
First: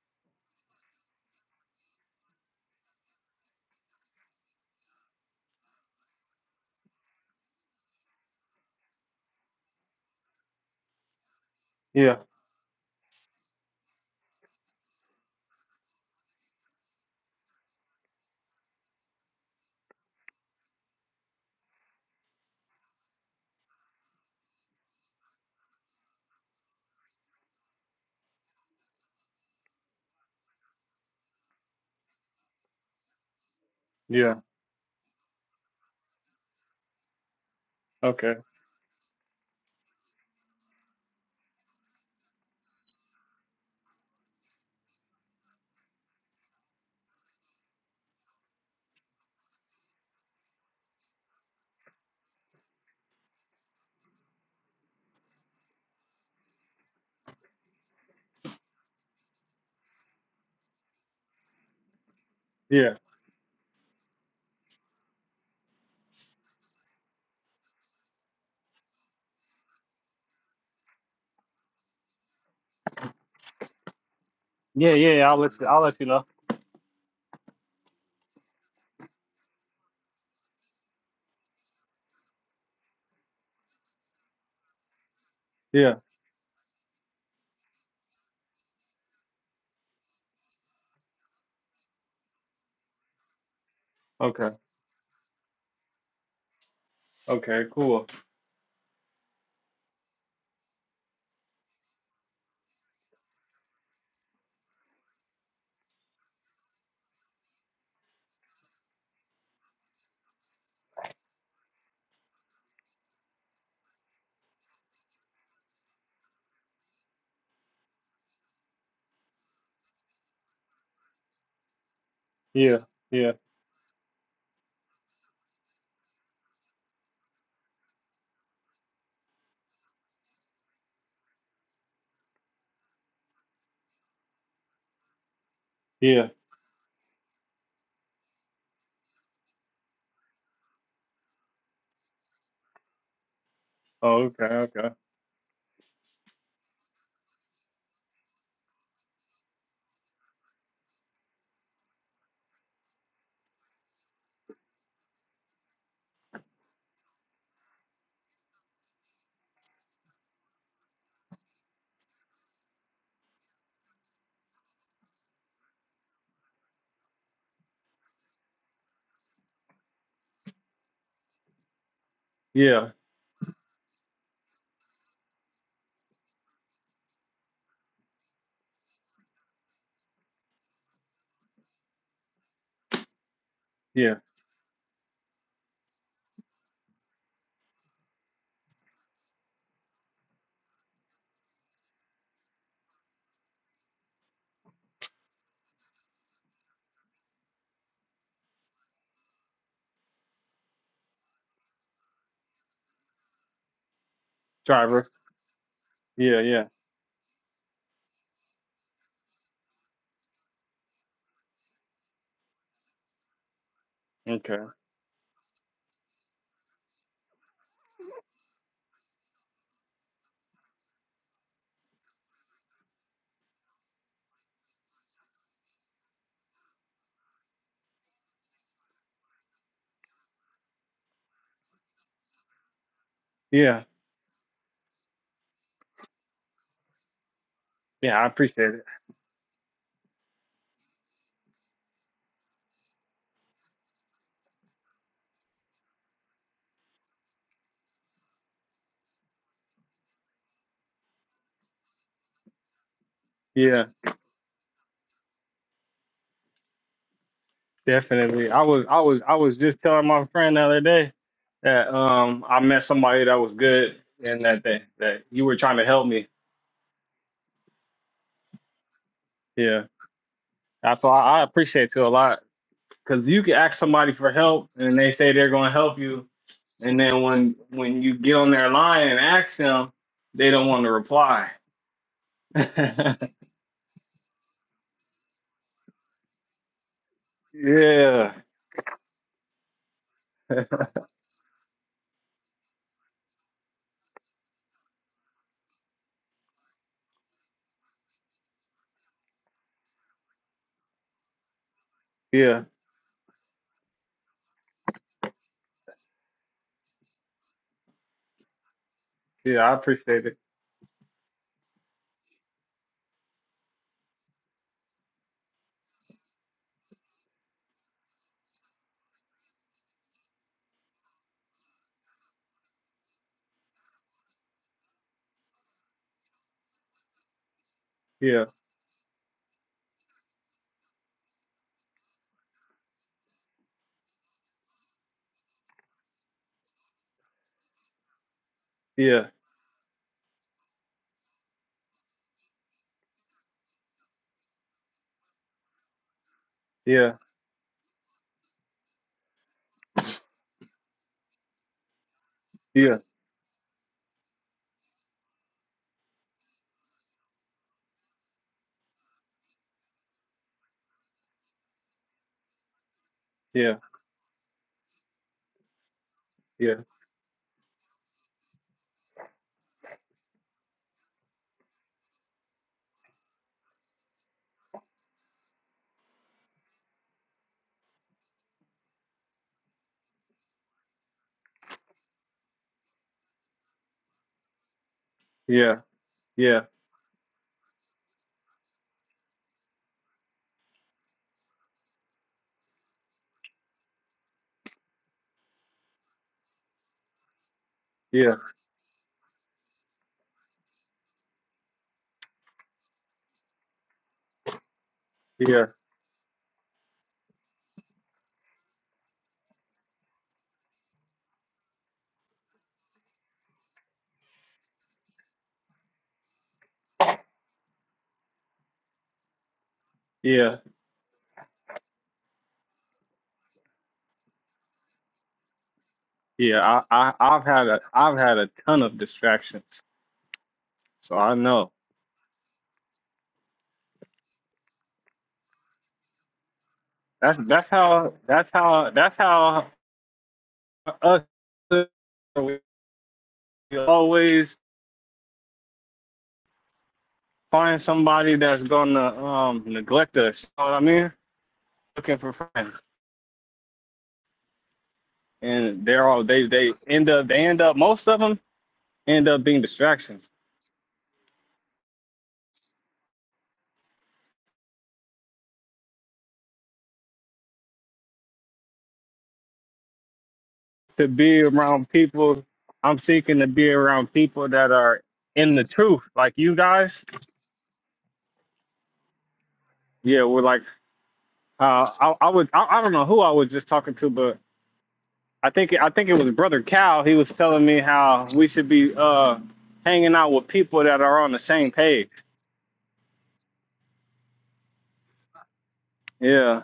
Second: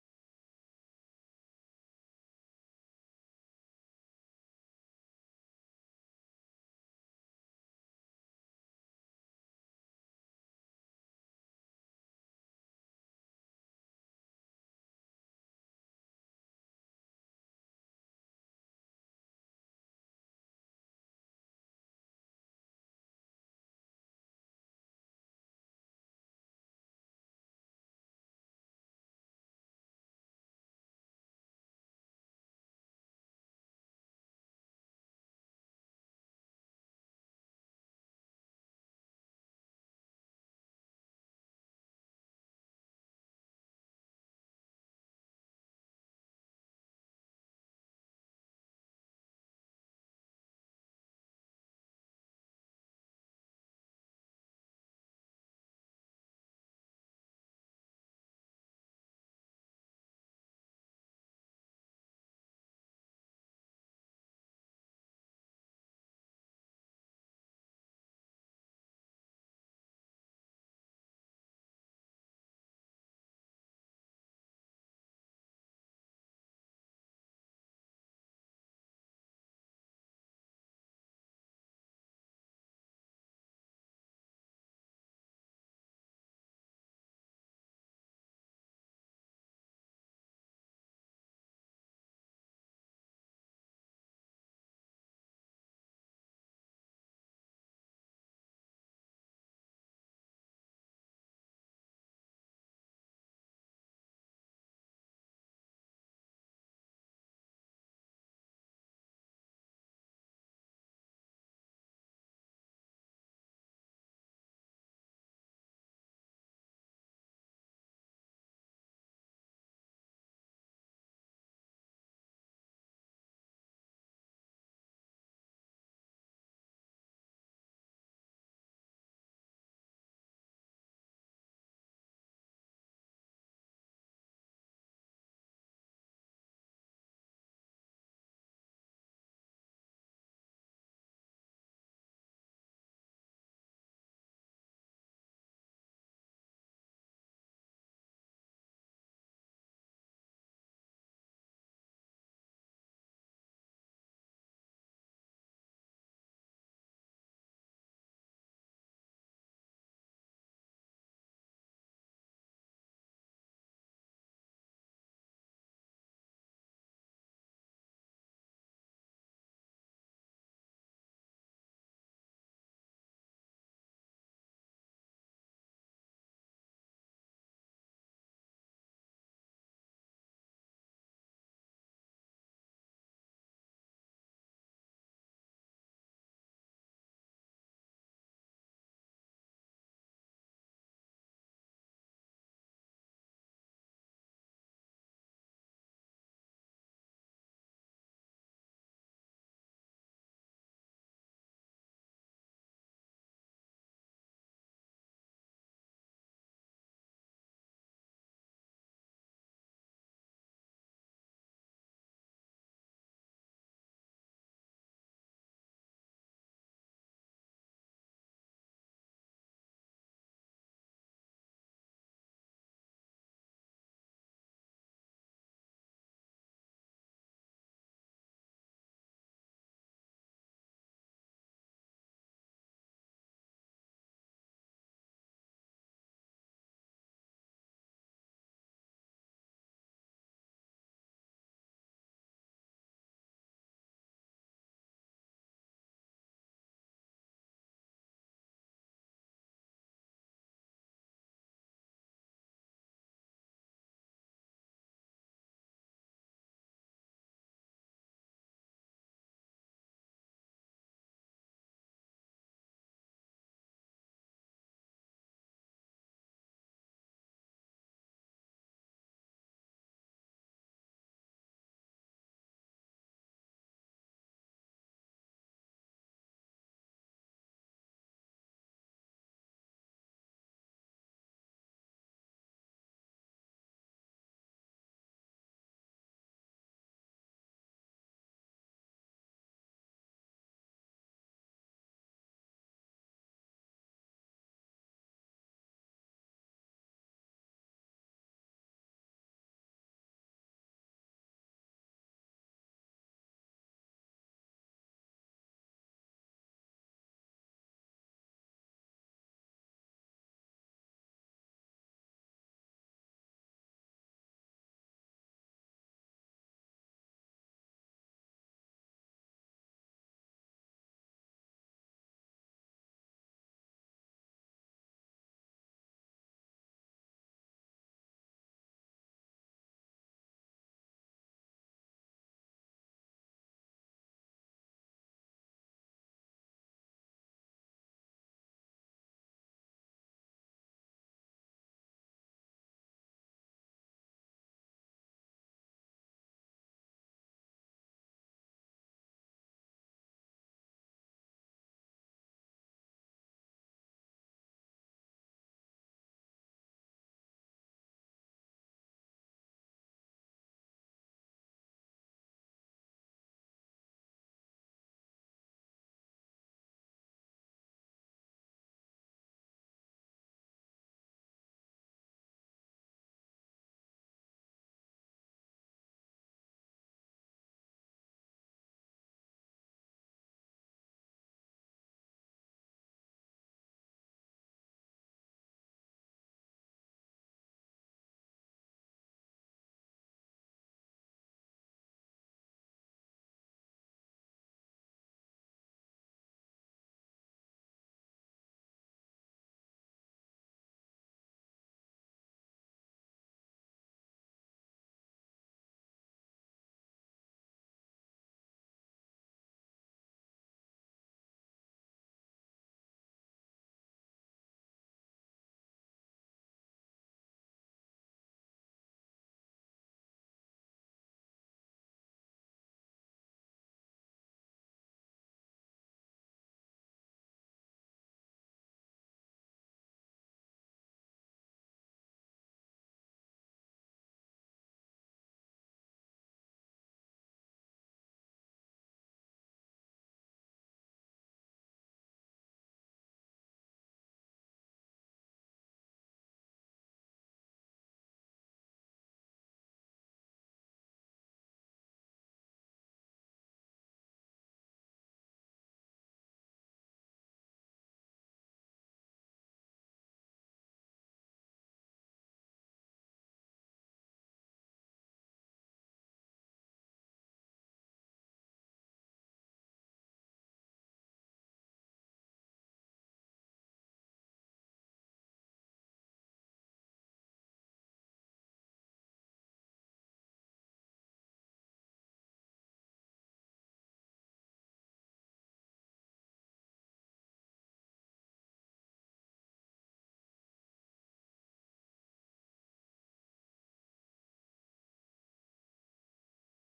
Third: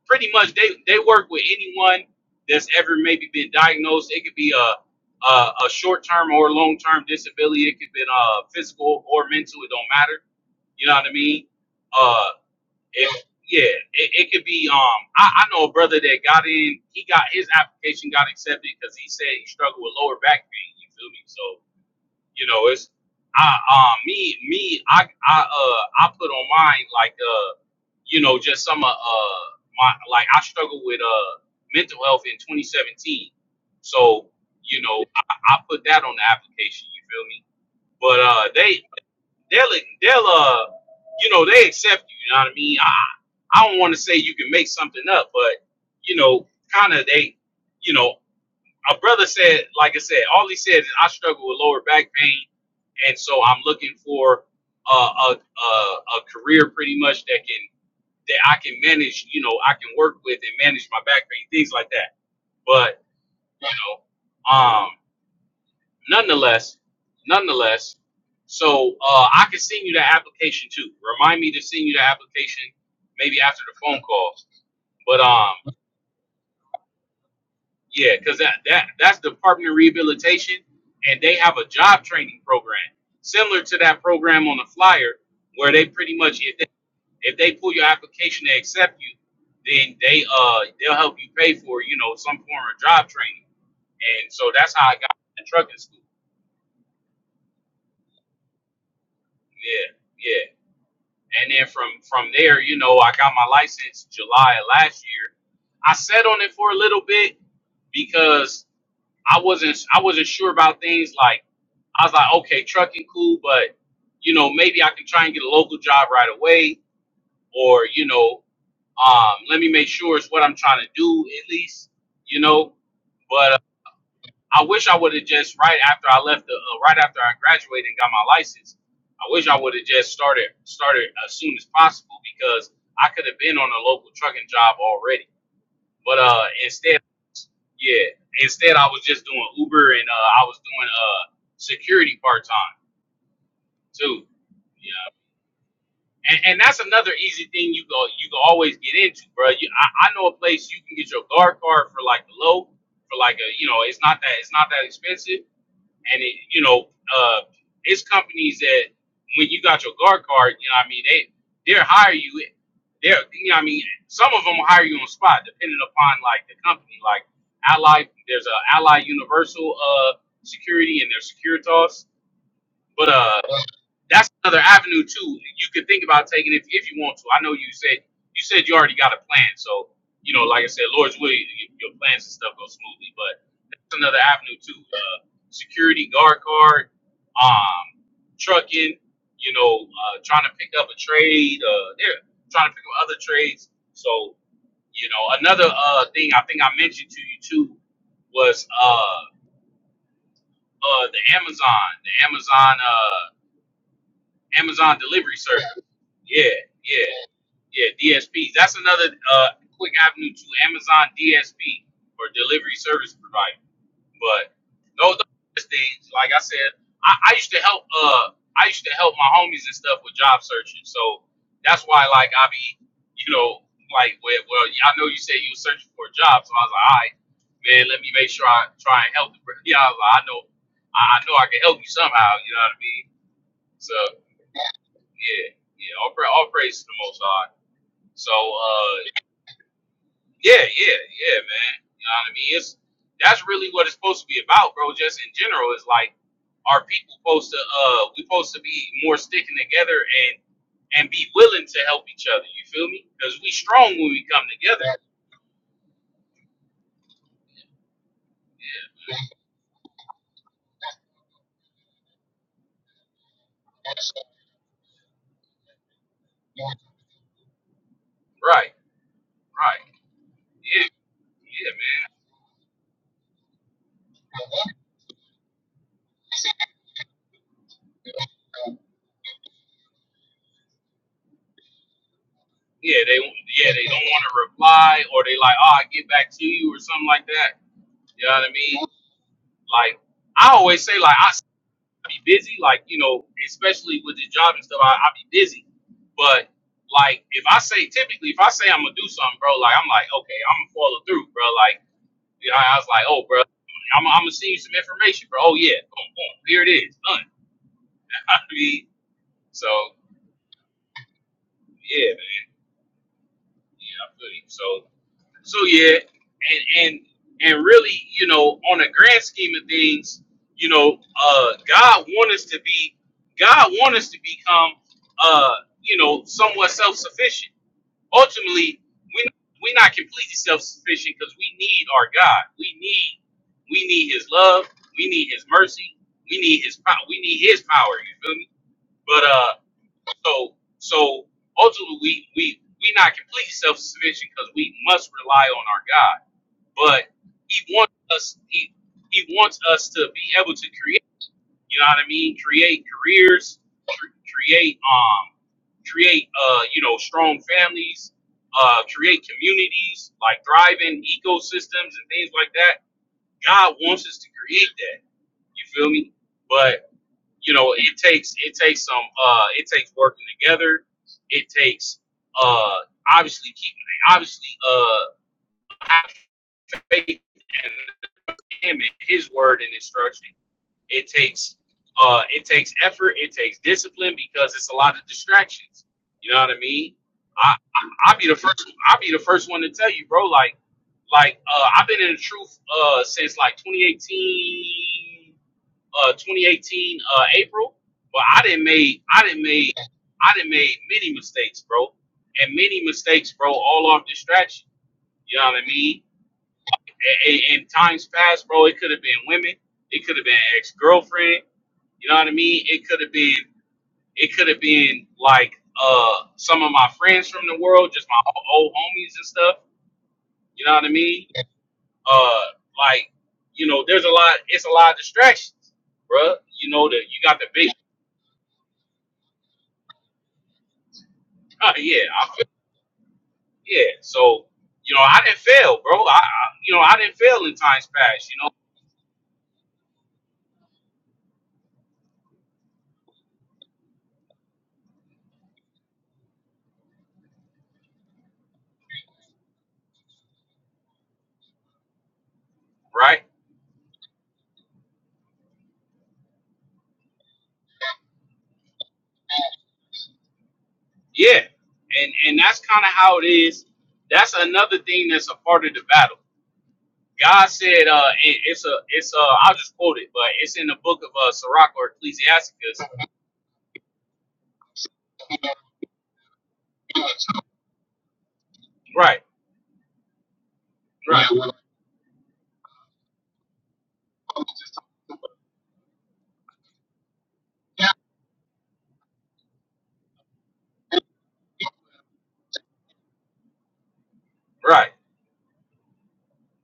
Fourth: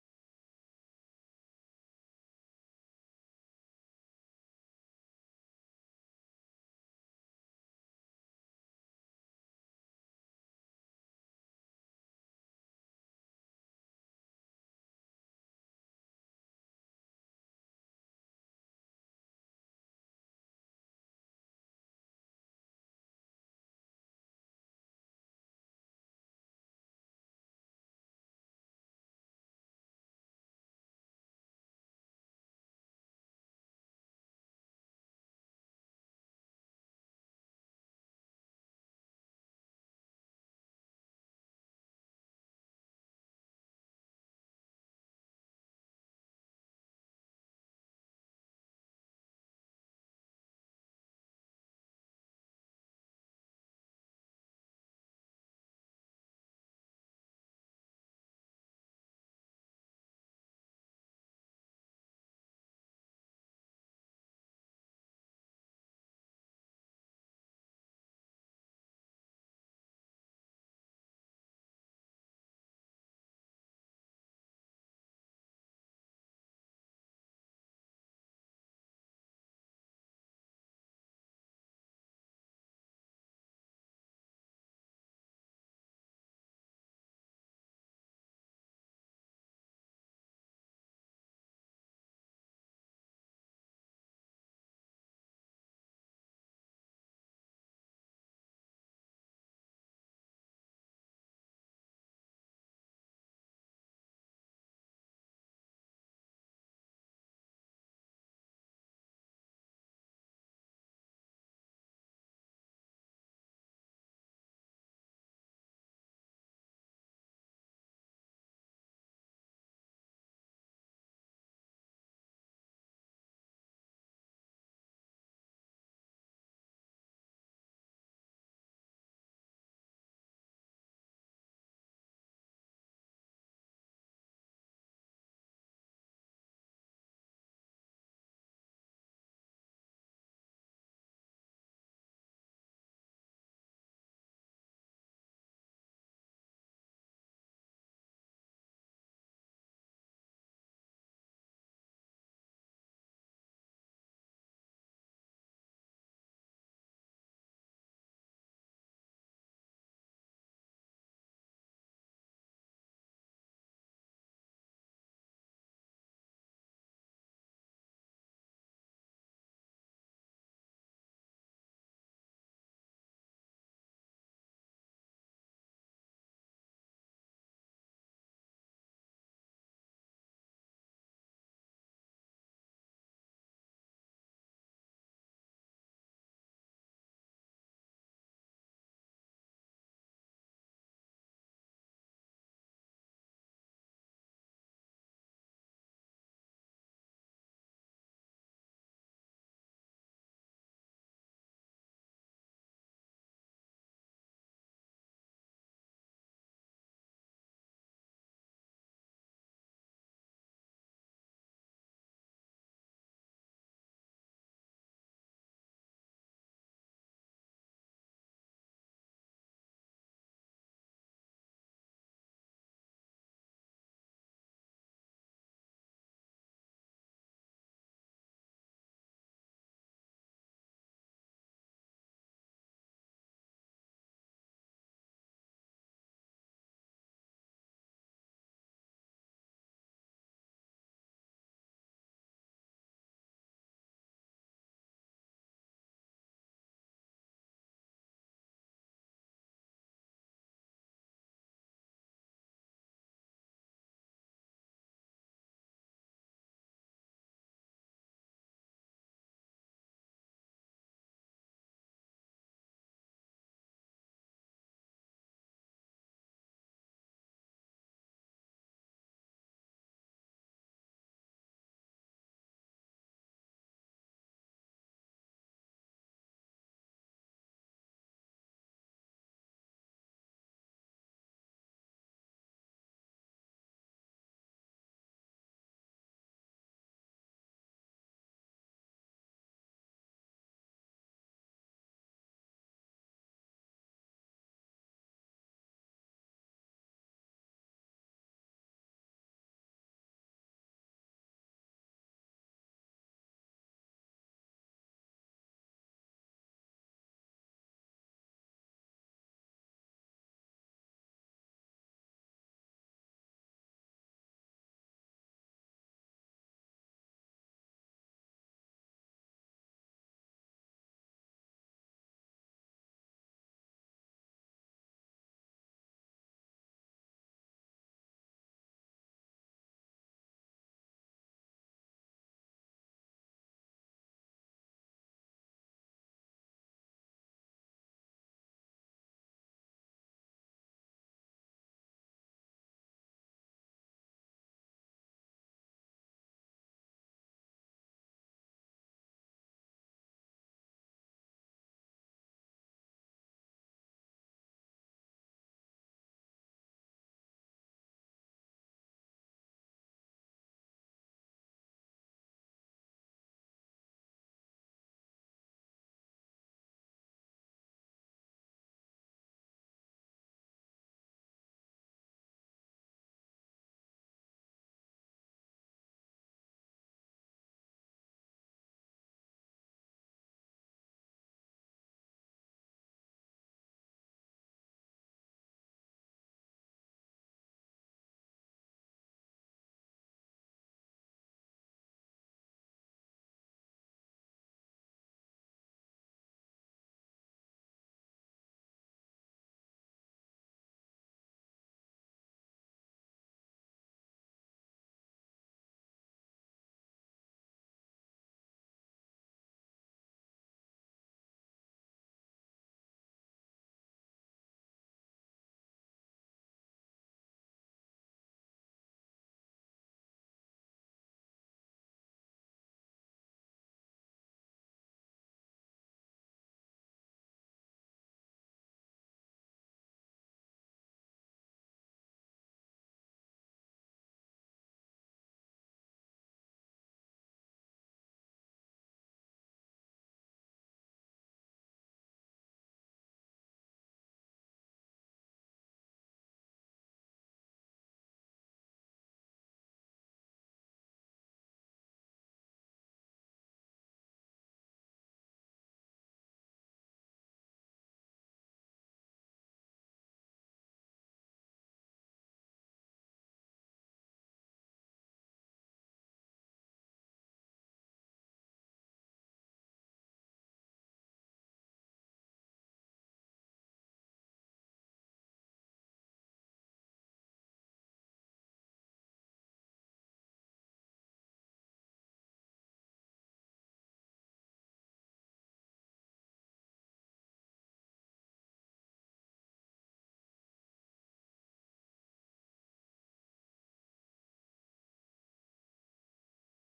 pretty much they they work with anyone that's ever maybe been diagnosed. It could be a a, a short term or long term disability. It could be uh, physical or mental. It don't matter. You know what I mean?
Yeah.
Uh. If yeah, it, it could be. Um, I, I know a brother that got in. He got his application got accepted because he said he struggled with lower back pain. You feel me? So you know, it's I um me me I I uh I put on mine like uh you know just some uh, uh my like I struggled with uh mental health in 2017. So
Yeah.
you know I, I put that on the application. You feel me? But
Okay.
uh, they They'll they'll uh you know they accept you. You know what I mean? I I don't want to say you can make something up, but you know, kind of they, you know, a brother said, like I said, all he said is I struggle with lower back pain, and so I'm looking for uh, a a a career pretty much that can that I can manage. You know, I can work with and manage my back pain, things like that.
Yeah.
But you know, um. Nonetheless, nonetheless, so uh, I can send you the application too. Remind me to send you the application maybe after the phone calls.
Yeah, yeah,
But
yeah, I'll let you
um,
I'll let you know.
yeah, because that, that that's Department of Rehabilitation, and they have a job training program similar to that program on the flyer, where they
Yeah.
pretty much if they, if they pull your application, they accept you, then they uh they'll help you pay for you know some form of job training, and so
Okay.
that's how I got in trucking school.
Okay, cool.
Yeah, Yeah, And then from from there, you know, I got my license July of last year. I sat on it for a little bit because I wasn't I wasn't sure about things like I was like, okay, trucking cool, but you know, maybe I can try and get a local job right away or, you know, um, let me make sure it's what I'm trying to do at least, you know.
Yeah. Yeah.
But. I wish I would have just right after I left the uh, right after I graduated and got my license. I wish I would have just started started as soon as possible because I could have been on a local trucking job already. But
Yeah.
uh, instead, yeah, instead I was just doing Uber and uh, I was doing uh security part time
Oh,
too.
okay, okay.
Yeah, and, and that's another easy thing you go you can always get into, bro. You, I, I know a place you can get your guard card for like low, for like a you know it's not that it's not that expensive and it, you know, uh, it's companies that when you got your guard card, you know, what I mean, they they'll hire you. They're, you know, what I mean, some of them will hire you on the spot, depending upon like the company. Like Ally, there's a Ally Universal uh security, and there's Securitas,
Yeah.
but uh that's another avenue too. You could think about taking if if you want to. I know you said you said you already got a plan, so you know, like I said, Lord's will y- your plans and stuff go smoothly. But that's
Yeah.
another avenue too. Uh, security guard card, um, trucking. You know, uh, trying to pick up a trade. Uh, they're trying to pick up other trades. So you know, another uh thing I think I mentioned to you too was uh uh the Amazon, the Amazon uh Amazon
Driver.
delivery service.
Yeah,
Yeah,
yeah.
yeah, yeah. DSP. That's another uh, quick avenue to Amazon DSP or delivery service provider. But
Okay.
those are things, like I said, I, I used to help. Uh, I used to help my homies and stuff with job searching. So that's why, like, I be, you know, like, well, well yeah, I know you said you were searching for a job, so I was like, all right, man, let me make sure I try and help the. bro- Yeah, I was like, I know, I, I know, I can help you somehow. You know what I mean?
Yeah.
So yeah, yeah. All, pra- all praise to the Most High.
Yeah, I
So
appreciate it.
uh, yeah, yeah, yeah, man. You know what I mean? It's that's really what it's supposed to be about, bro. Just in general, is like our people supposed to uh, we supposed to be more sticking together and and be willing to help each other. You feel me? Because we
Yeah,
strong when we come together.
definitely. I was
Yeah,
I was I was just telling my friend the other day that um I met somebody that was good and that that, that you were trying to help me.
right,
Yeah.
right. Yeah,
Uh, So I, I
yeah,
appreciate you a
man.
lot. Because you can ask somebody for help and they say they're going to help you. And then when when you get on their line and ask them, they don't want to reply.
Yeah, they yeah they don't want to reply or they like oh I get back to you or something like that. You
yeah.
know what I mean? Like I always say, like I be busy, like you know, especially with the job and stuff. I, I be busy, but like if I say typically, if I say I'm gonna do something, bro, like I'm like, okay, I'm gonna follow through, bro. Like you know,
Yeah.
I was like, oh, bro, I'm, I'm gonna send you some information, bro. Oh yeah, boom, boom, here it is, done. I mean,
Yeah.
so
I appreciate it.
yeah, man, yeah, I feel you. So So yeah, and and and really, you know, on a grand scheme of things, you know, uh, God want us to be, God want us to become, uh, you know, somewhat self sufficient.
Yeah.
Ultimately, we we're not completely self sufficient because we need our God. We need we need His love. We need His mercy. We need His power. We need His power. You feel me? But
Yeah.
uh, so so ultimately, we we we are not completely self sufficient because we must rely on our God but
Yeah.
he wants us he he wants us to be able to create you know what i mean create
Yeah.
careers cr- create um create uh you know strong families uh create communities like thriving ecosystems and things like that
Yeah.
god wants us to create that you feel me
Yeah. Yeah.
but you know it takes it takes some uh it takes working together it takes uh obviously keeping obviously uh having faith and him and his word and instruction. It takes uh it takes effort, it takes discipline because it's a lot of
Yeah.
distractions. You know what I mean? I, I I'll be the first I'll be the first one to tell you, bro, like like uh I've been in the truth uh since like 2018 uh 2018 uh April, but
Yeah.
I didn't made I didn't made I didn't made many mistakes, bro. And many mistakes, bro, all off distraction. You know what
Yeah.
I mean? A- in times past, bro, it could have been women, it could have been ex girlfriend. You know what I mean? It could have been, it could have been like uh some of my friends from the world, just my old homies and stuff.
Yeah.
You know what I mean? Uh, like you know, there's a lot. It's a lot of distractions, bro.
Yeah.
You
I,
know that
I
you got
I've
the
had
big,
a I've had a ton of distractions. So I know.
yeah, I feel, yeah. So you know, I didn't fail, bro. I, I you know, I didn't
That's
fail in
that's
times
how
past. You know,
that's how that's how us we always find somebody that's gonna um neglect us. You know what I mean? Looking for friends,
right?
and they're all they they end up they end up most of them end up being distractions.
Yeah, and and that's kind of how it is. That's another thing that's a part of the battle. God said, uh, it, it's a, it's i I'll just quote it, but it's in the book
To
of uh,
be
Sirach
around
or
people,
Ecclesiasticus.
I'm seeking to be around people that are in the truth, like you guys.
Right,
Yeah, we're like
right,
uh, I I would I, I don't know who I was just talking to, but I think I think it was Brother Cal. He was telling me how we should be uh hanging out with people that are on the same page.
right.
Yeah,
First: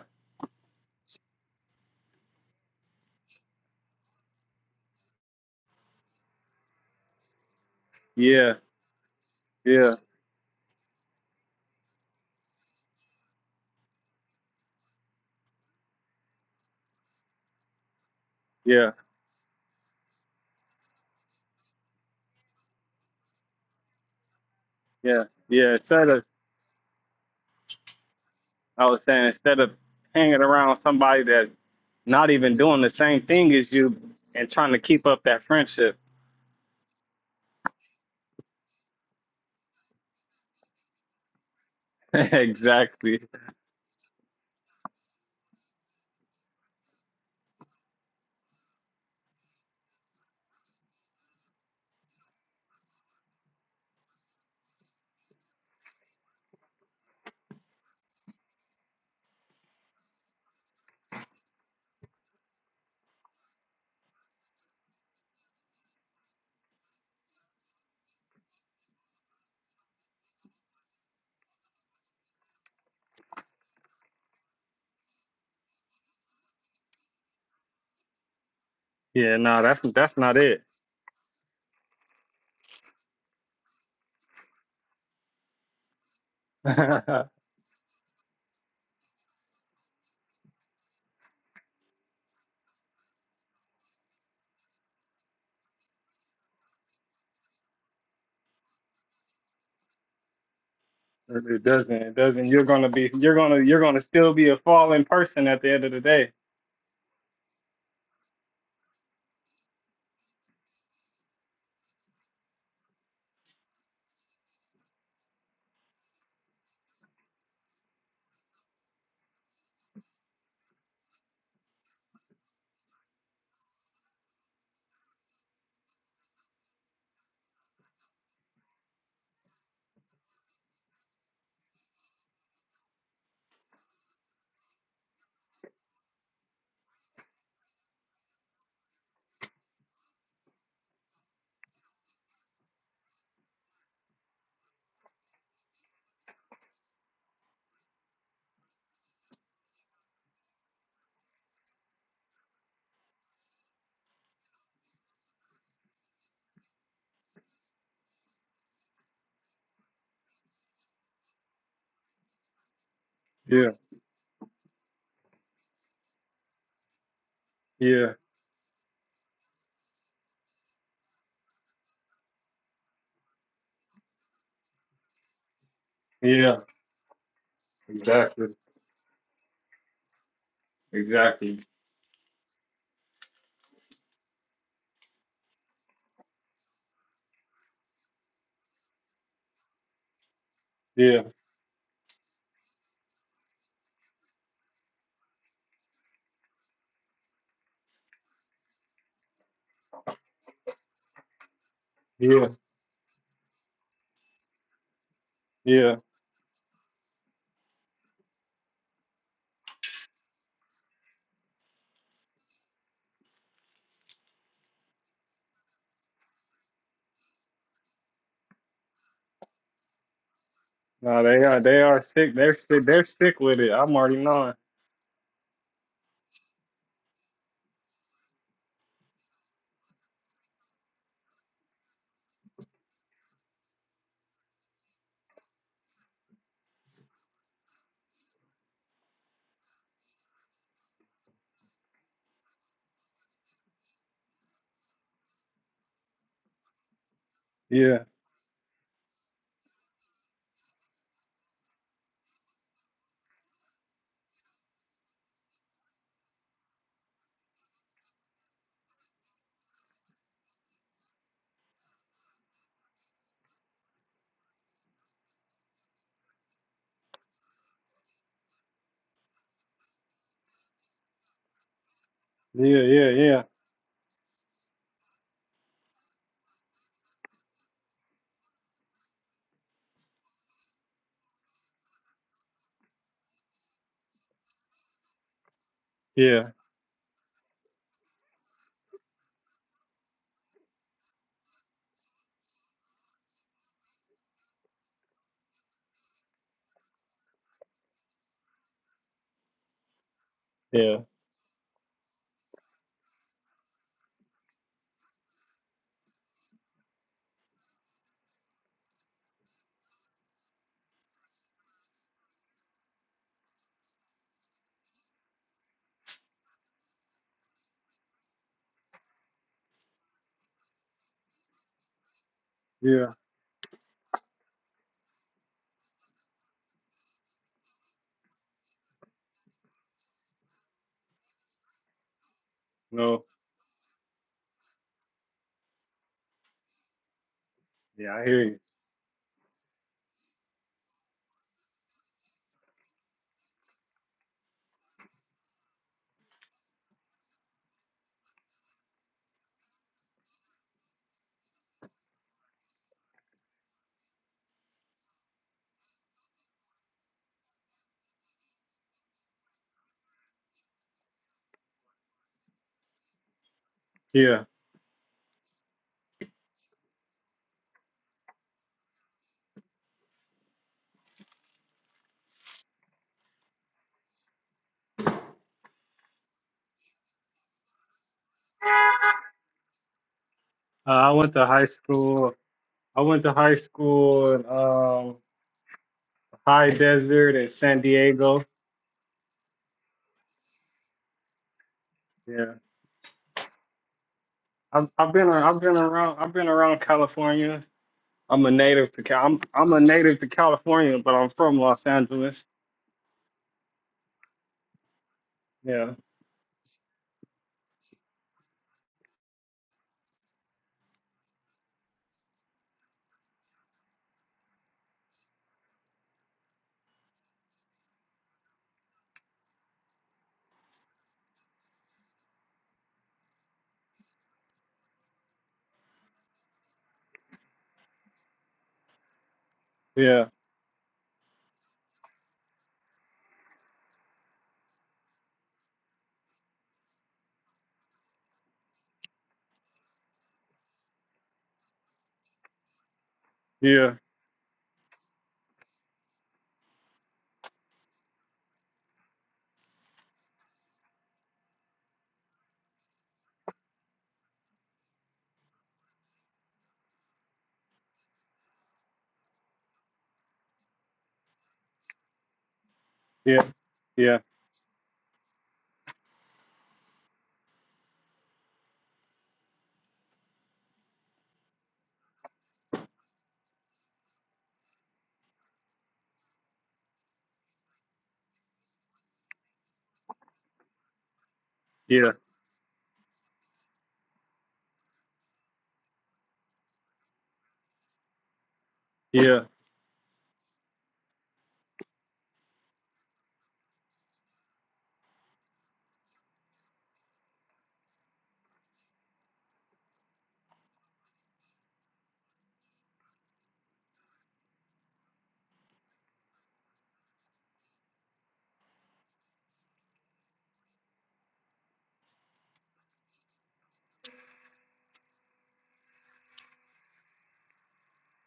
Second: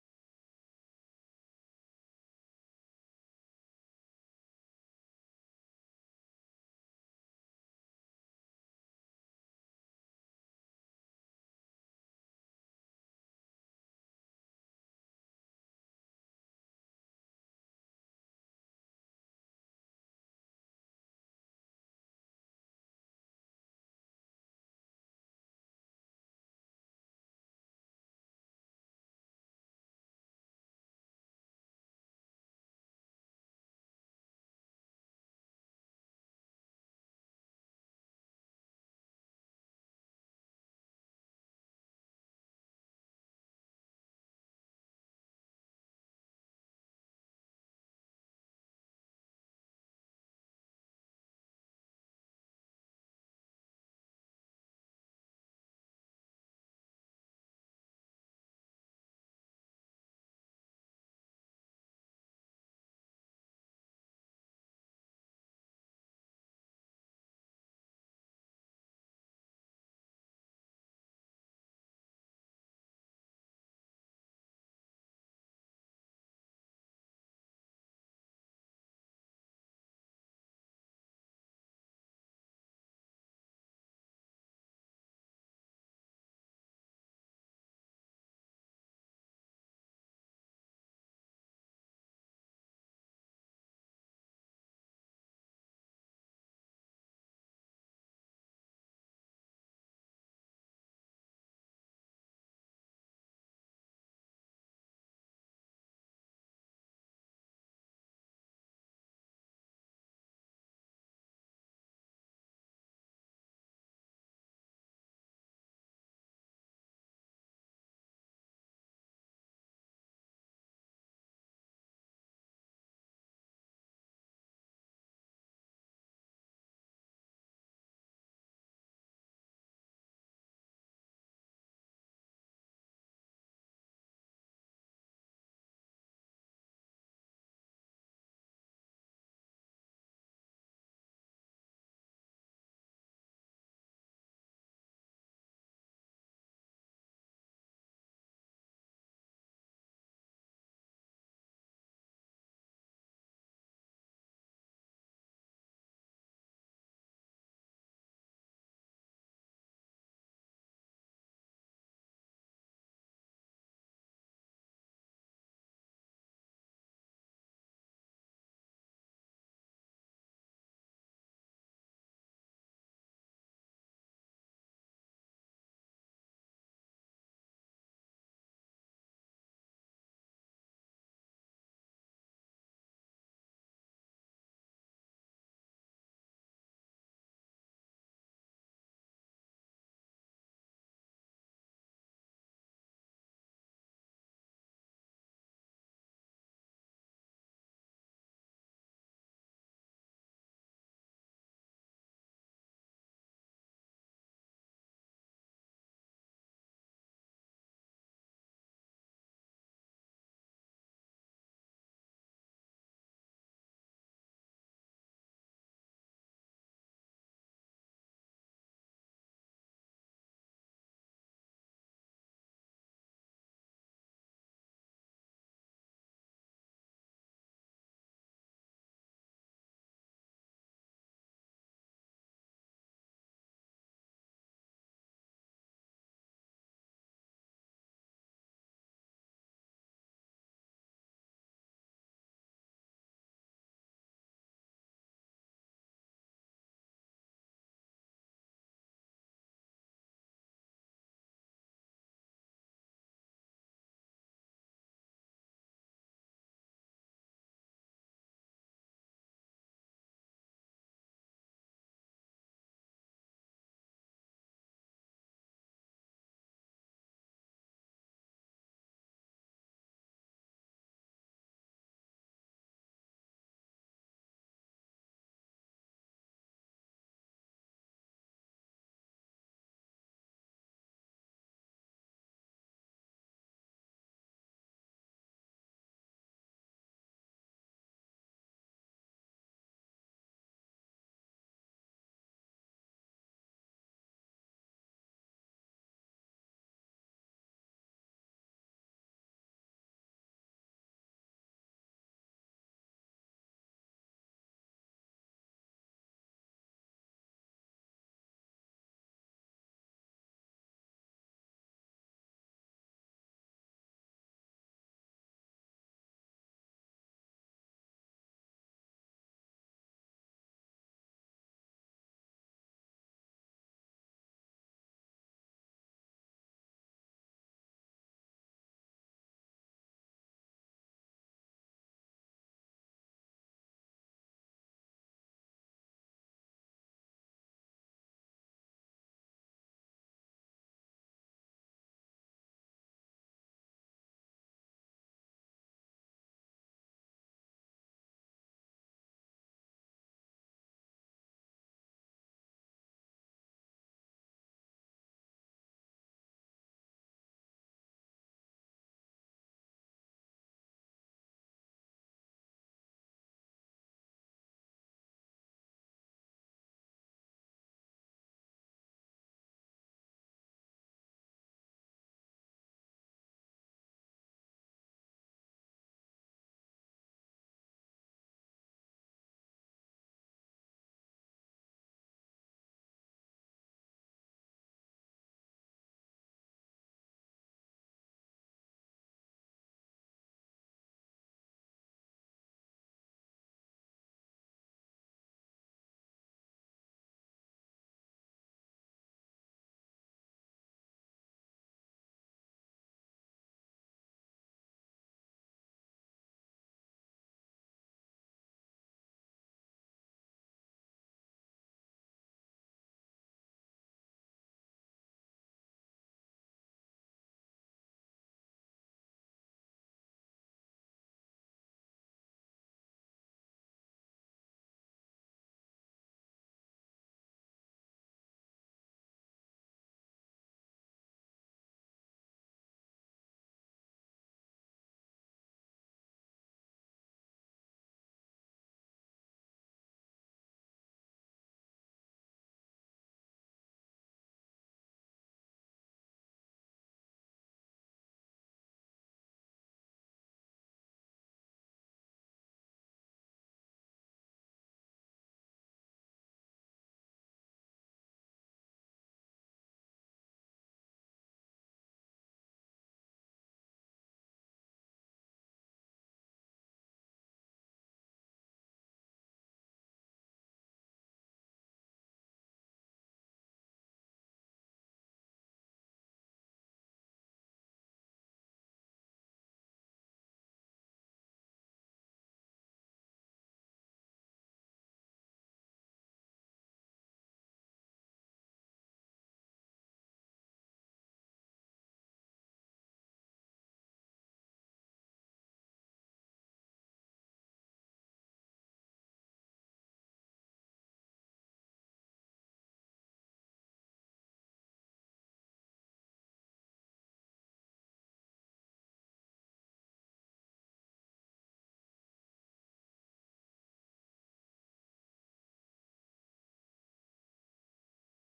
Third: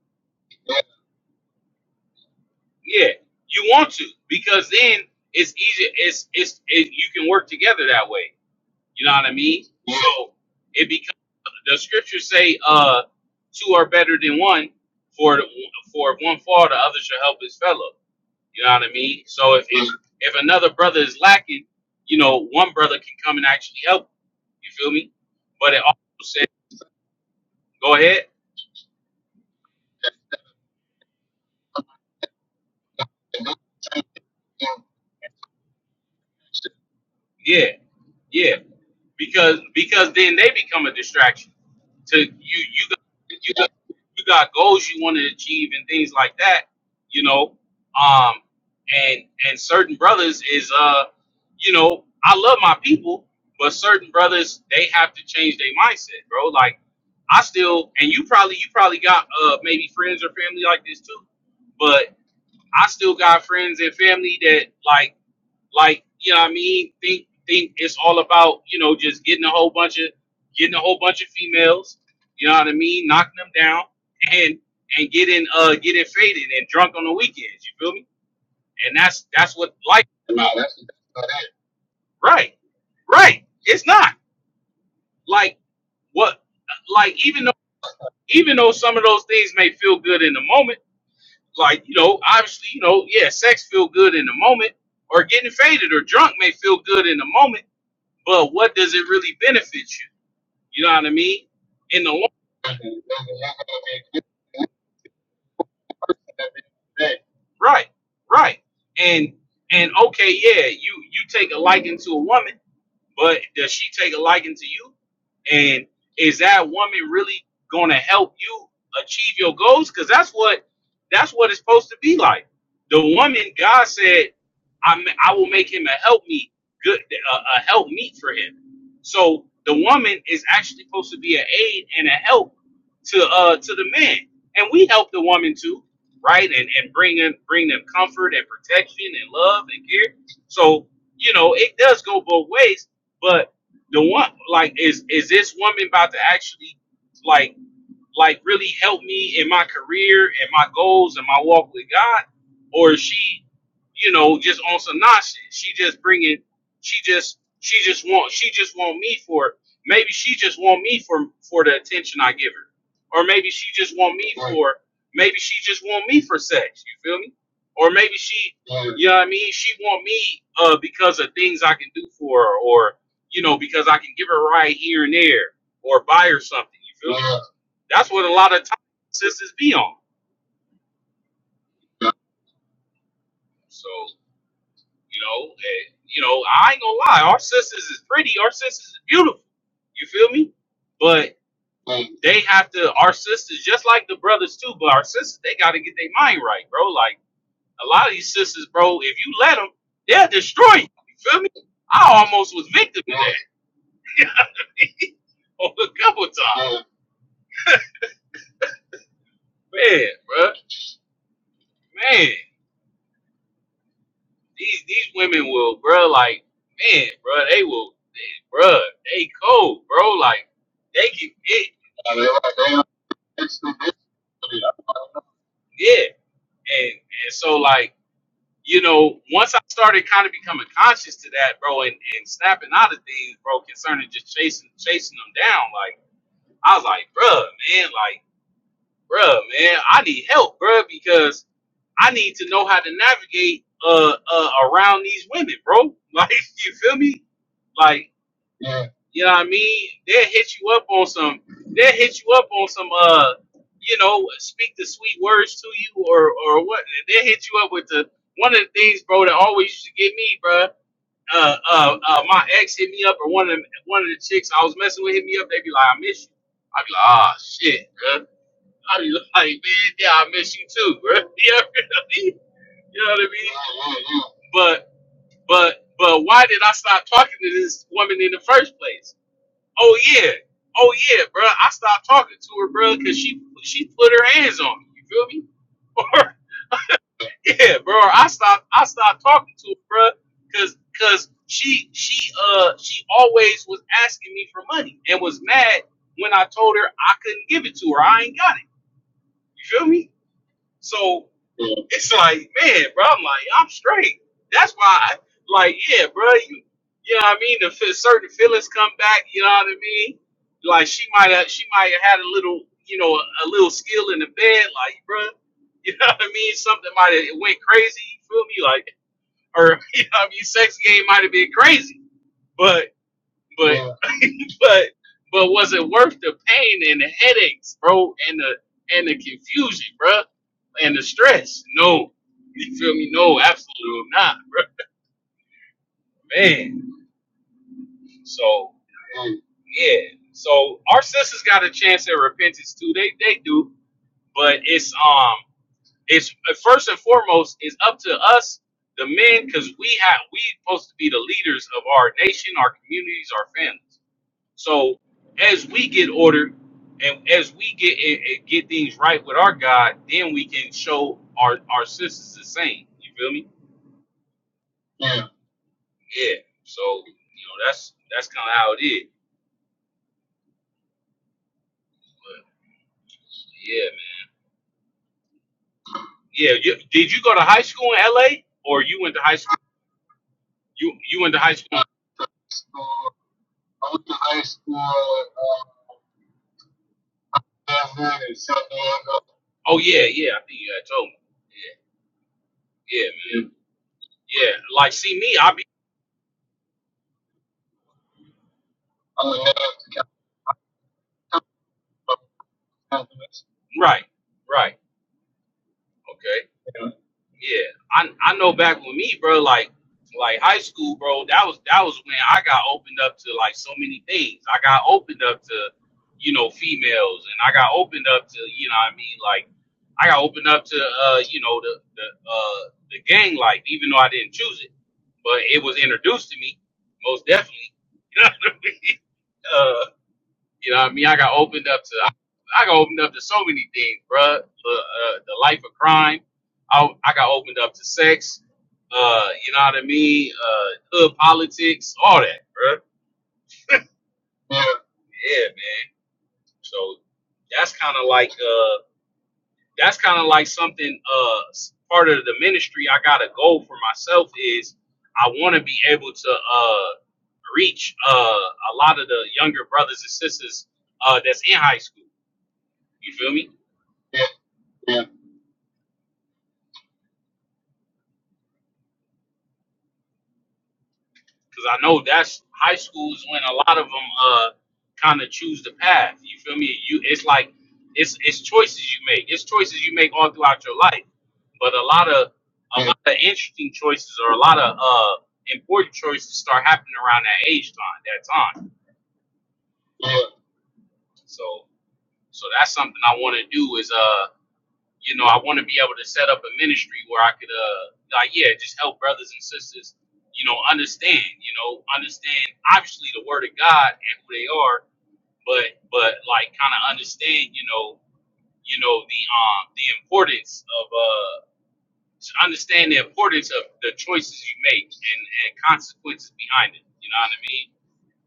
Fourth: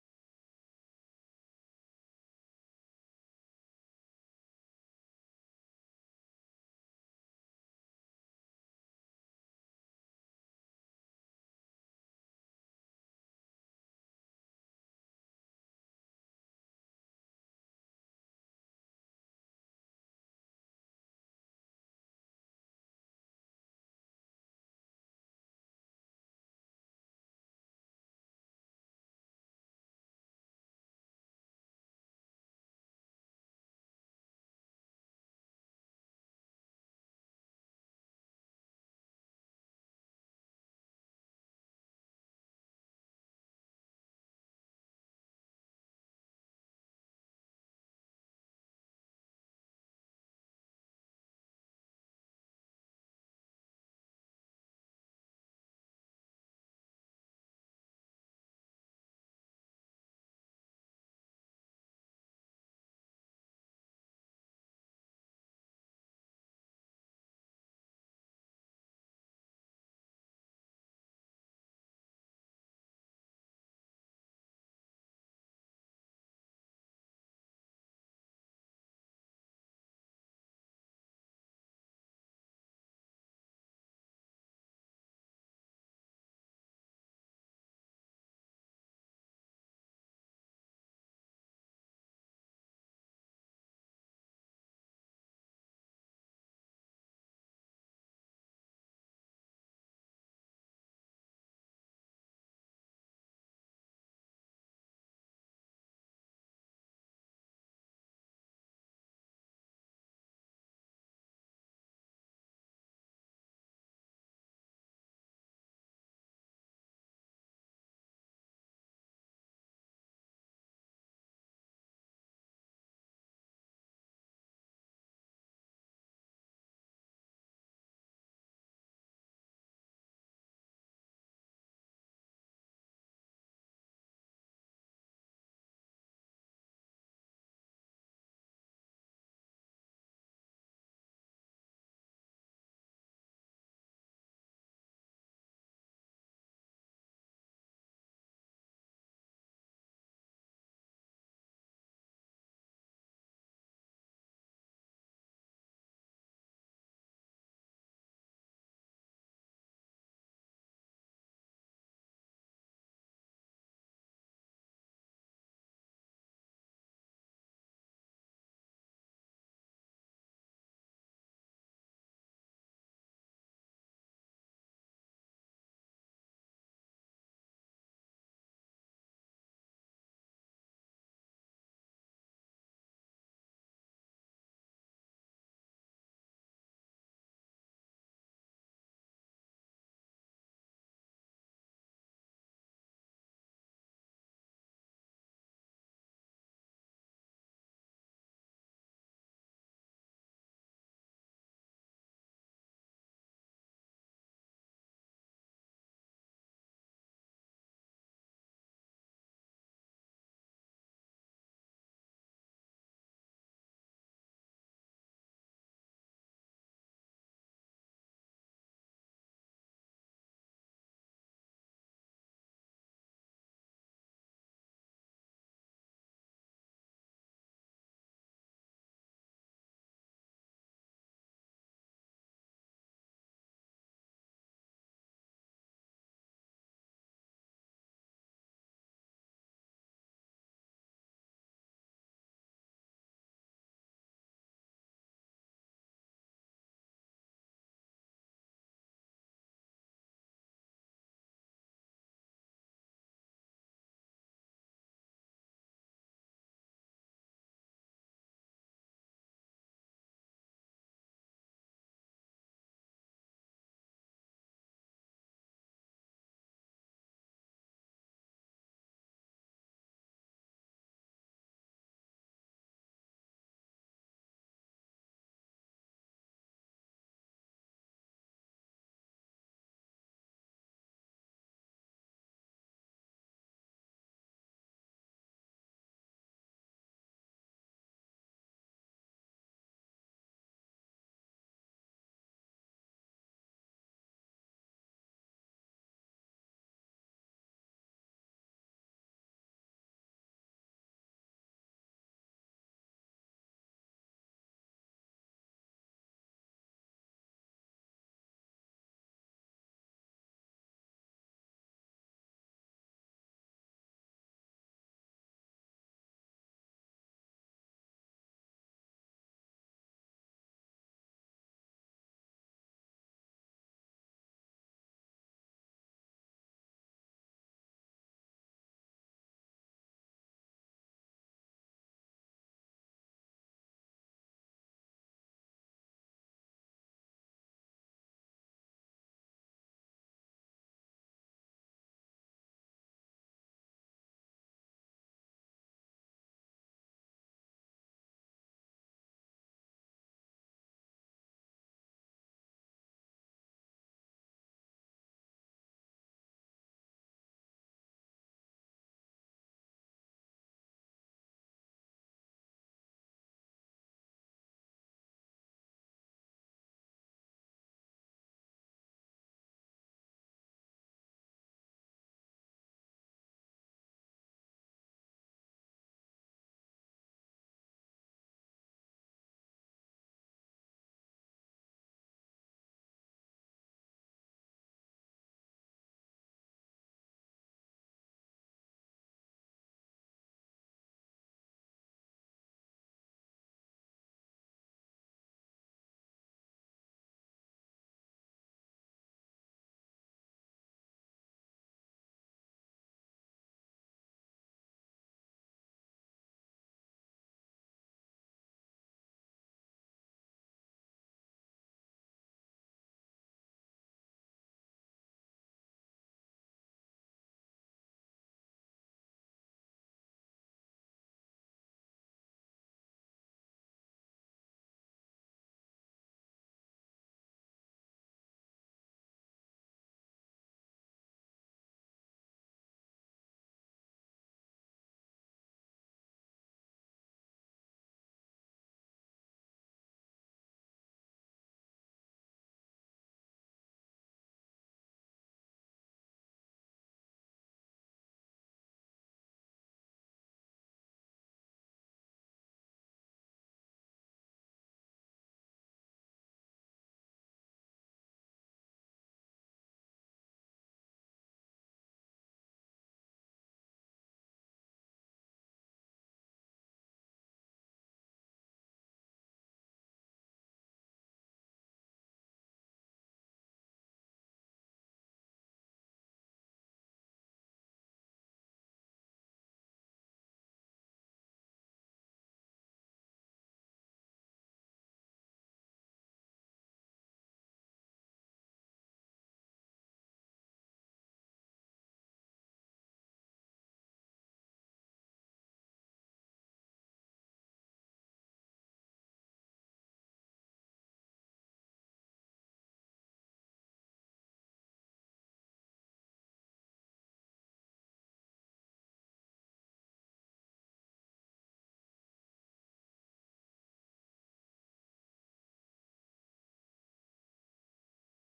Yeah, you want to because then it's easier. It's, it's, it, you can work together that way.
yeah,
You know what I mean?
yeah,
So it becomes the scriptures say, uh, two are better than one, for the, for if one fall, the other shall help his fellow. You know what
yeah.
I mean? So if if, if another brother is lacking, you know, one brother can come and actually help. You feel me?
Yeah, yeah.
But it also
Instead of,
said, go ahead,
I was saying, instead of hanging around somebody that's not even doing the same thing as you and trying to keep up that friendship.
yeah, yeah, because because then they become a distraction to you. You got,
exactly.
you got, you got goals you want to achieve and things like that. You know, um, and and certain brothers is uh, you know, I love my people, but certain brothers they have to change their mindset, bro. Like I still and you probably you probably got uh maybe friends or family like this too, but I still got friends and family that like like you know what I mean think think it's all about you know just getting a whole bunch of getting a whole bunch of females, you know what I mean, knocking them down and and getting uh getting faded and drunk on the weekends. You feel me? And that's
Yeah,
that's
no,
what
that's
life
that's
is
not
about.
it.
right, right. It's not like what
it
like even though even though some of those things may feel good in the moment like you know obviously you know yeah sex feel good in the moment or getting faded or drunk may feel good in the moment but what does it really benefit you you know what i mean
doesn't.
in the
It
long
doesn't. You're gonna be. You're gonna. You're gonna still be a fallen person at the end of the day.
right right and and okay yeah you you take a liking to a woman But does she take a liking to you? And is that woman really gonna help you achieve your goals? Because that's what that's what it's supposed to be like. The woman, God said, I I will make him a help meet, good a, a help meet for him. So the woman is actually supposed to be an aid and a help to uh to the man, and we help the woman too, right? And and bring in, bring them comfort and protection and love and care. So you know it does go both ways but the one like is is this woman about to actually like like really help me in my career and my goals and my walk with God, or is she, you know, just on some nonsense? She just bringing, she just, she just want, she just want me for maybe she just want me for for the attention I give her, or maybe she
Yeah.
just want me for maybe she just want me for sex. You feel me? Or
Yeah.
maybe she, you know what I mean? She want me uh because of things I can do for her, or you know, because I can give her right here and there, or buy her
Yeah.
something. You feel me? That's what a lot
Exactly.
of times sisters be on.
Exactly.
So you know, eh, you know, I ain't gonna lie. Our sisters is pretty. Our sisters is beautiful. You feel me?
Yeah.
But they have to. Our sisters, just like the brothers too. But our sisters, they got to get their mind right, bro. Like a lot of these sisters, bro. If you let them, they'll destroy you. You feel me? I
Yeah.
almost was victim of that
Yeah.
a couple times. Man, bro, man. These these women will, bro. Like man, bro, they will, they, bro. They cold, bro. Like they
No,
can
they are.
it,
They are sick. They're sick. They're sick with it. I'm already knowing.
yeah. And and so like you know, once I started kind of becoming conscious to that, bro, and, and snapping out of things, bro, concerning just chasing chasing them down. Like I was like, bro, man, like bro, man, I need help, bro, because I need to know how to navigate uh, uh around these women, bro. Like you feel me?
Yeah.
Like You know what I mean? They'll hit you up on some. They'll hit you up on some. Uh, you know, speak the sweet words to you, or or what? They'll hit you up with the one of the things, bro, that always used to get me, bro. Uh, uh, uh, my ex hit me up, or one of the, one of the chicks I was messing with hit me up. They be like, "I miss you." I be like, "Ah, shit, bro." I be like, "Man, yeah, I miss you too, bro."
Yeah.
You
Yeah.
know what I mean?
Yeah.
You know what I mean? But but but why did I stop talking to this woman in the first place? Oh yeah, oh yeah, bro. I stopped talking to her, bro, because she she put her hands on me. You feel me? Or
Yeah.
yeah, bro. I stopped I stopped talking to her, bro, because because she she uh she always was asking me for money and was mad when I told her I couldn't give it to her. I ain't got it. You feel me?
Yeah,
So it's like, man, bro, I'm like, I'm straight. That's why, I, like, yeah, bro, you, you know what I mean? The fe- certain feelings come back, you know what I mean? Like, she might have, she might have had a little, you know, a little skill in the bed, like, bro, you know what I mean? Something might have went crazy, you feel me? Like, or, you know what I mean? Sex game might have been crazy, but.
yeah,
But Right. but but was it worth the pain and the headaches, bro, and the and the confusion, bro, and the stress? No, you feel me?
no,
No, absolutely not, bro. Man,
yeah, I hear you.
so yeah, so our sisters got a chance at repentance too. They they do, but it's um, it's uh, first and foremost, it's up to us, the men, because we have we supposed to be the leaders of our nation, our communities, our families. So as we get ordered and as we get and- and get things right with our God, then we can show our our sisters the same. You feel me?
Yeah,
Yeah. So you know that's that's kind of how it is. Yeah, man. Yeah. You, did you go to high school in L.A. or you went to high school?
uh,
You
I
you went
went
to
to
high
high
school?
school. I went to high school in um, High Desert in San Diego.
Oh yeah, yeah. I think you had told me. Yeah,
Yeah,
yeah, man. Yeah.
I've
Like
I've
see
been
me,
ar-
I
I've
be
been around I've been around California. I'm a native to Cal. I'm I'm a native to California, but I'm from Los Angeles.
right, right.
Yeah,
Okay. Yeah, I I know back with me, bro. Like like high school, bro. That was that was when I got opened up to like so many things. I got opened up to you know females, and I got opened up to you know what I mean like I got opened up to uh you know the the uh the gang life, even though I didn't choose it, but it was introduced to me most definitely. You know what I mean? Uh,
yeah,
you know what I mean? I got opened up to I, I got opened up to so many things, bruh. The, uh, the life of crime. I, I got opened up to sex. Uh, you know what I mean? Uh, hood politics, all that, bruh.
yeah,
Yeah, man. So that's kind of like uh, that's kind of like something uh, s- part of the ministry. I got a goal for myself is I want to be able to uh reach uh a lot of the younger brothers and sisters uh that's in high school. You feel
yeah,
me?
yeah,
because I know that's high school is when a lot of them uh kind of choose the path. You feel me? You it's like it's it's choices you make. It's choices you make all throughout your life. But a lot
yeah,
of a lot of interesting choices or a lot of uh important choices start happening around that age time, that time.
yeah,
So so that's something I want to do is uh you know, I want to be able to set up a ministry where I could, uh, like, yeah, just help brothers and sisters, you know, understand, you know, understand obviously the word of God and who they are, but, but like, kind of understand, you know, you know the um the importance of uh to understand the importance of the choices you make and and consequences behind it. You know what I mean?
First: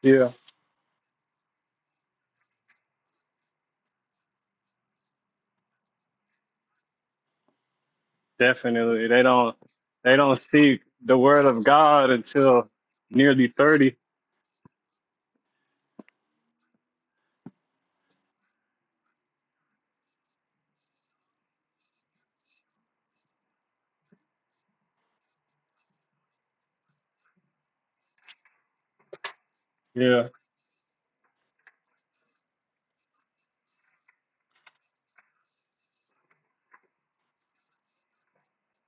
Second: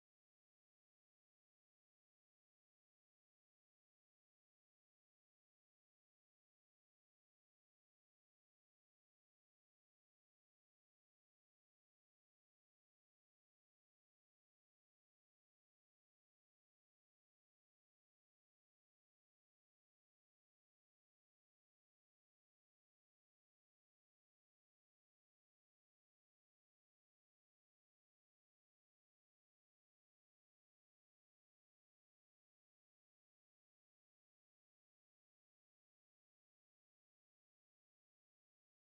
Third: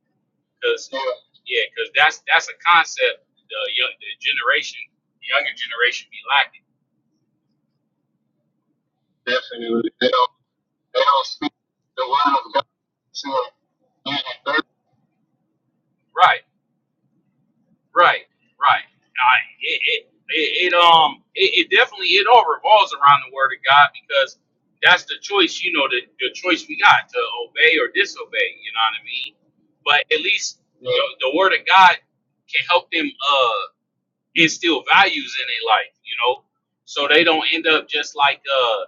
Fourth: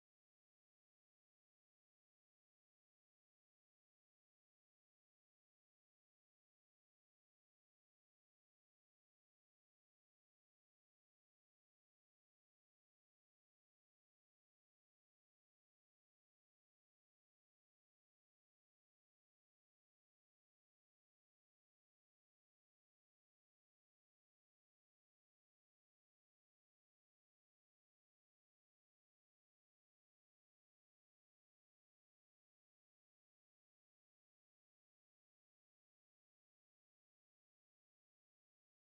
yeah.
Because yeah, because that's that's a concept the young the generation, the younger generation, be lacking.
Definitely, they don't they don't see the word of God until nearly thirty.
Right Right, right. I it it, it, it um it, it definitely it all revolves around the word of God because that's the choice, you know, the, the choice we got to obey or disobey, you know what I mean? But at
Yeah,
least you know, the word of God can help them uh instill values in their life, you know, so they don't end up just like uh,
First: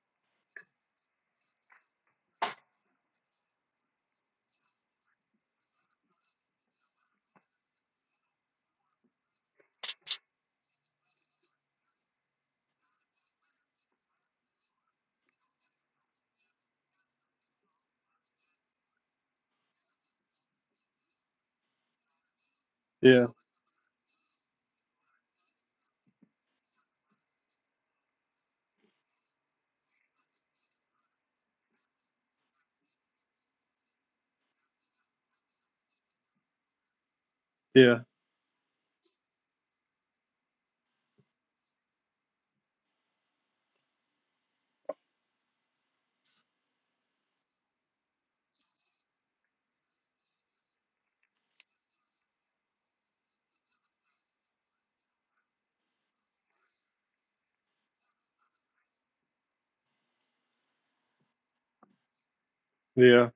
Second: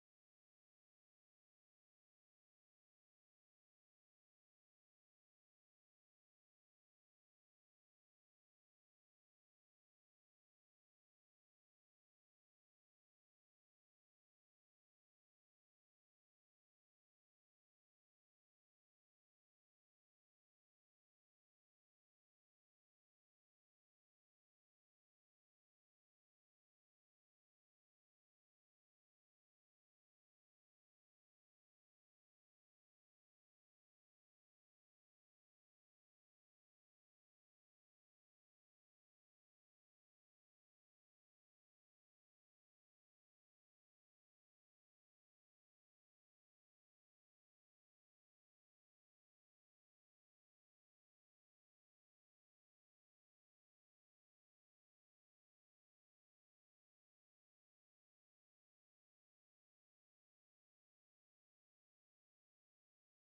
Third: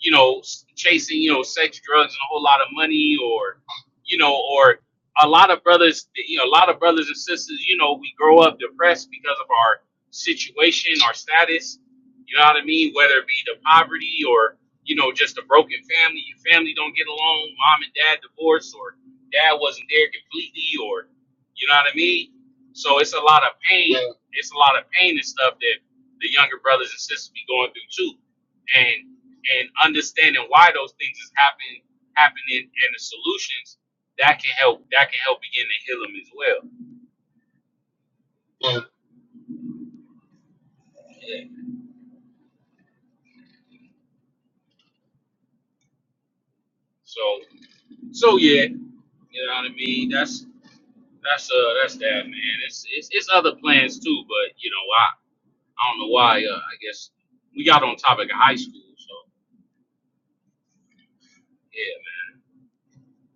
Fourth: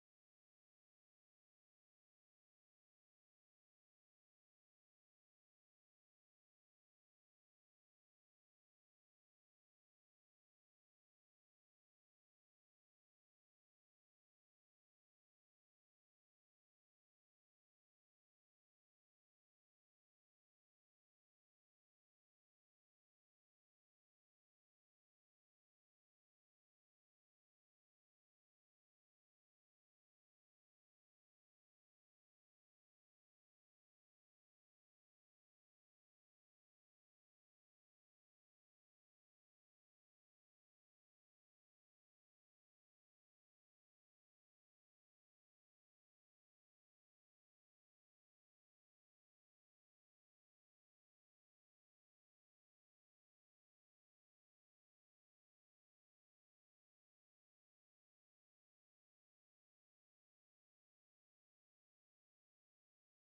you know, chasing, you know, sex, drugs, and a whole lot of money, or, you know, or a lot of brothers, you know, a lot of brothers and sisters, you know, we grow up depressed because of our situation, our status. You know what I mean? Whether it be the poverty or, you know, just a broken family, your family don't get along, mom and dad divorced, or dad wasn't there completely, or, you know what I mean? So it's a
yeah.
lot of pain. Yeah. It's a lot of pain and stuff that the younger brothers and sisters be going through too. and and understanding why those things is happening happening and the solutions that can help that can help begin to heal them as well.
Yeah.
Yeah. So so yeah, you know what I mean. That's that's uh that's that man. It's it's, it's other plans too, but you know I I don't know why. Uh, I guess we got on topic of high school. So yeah
Yeah.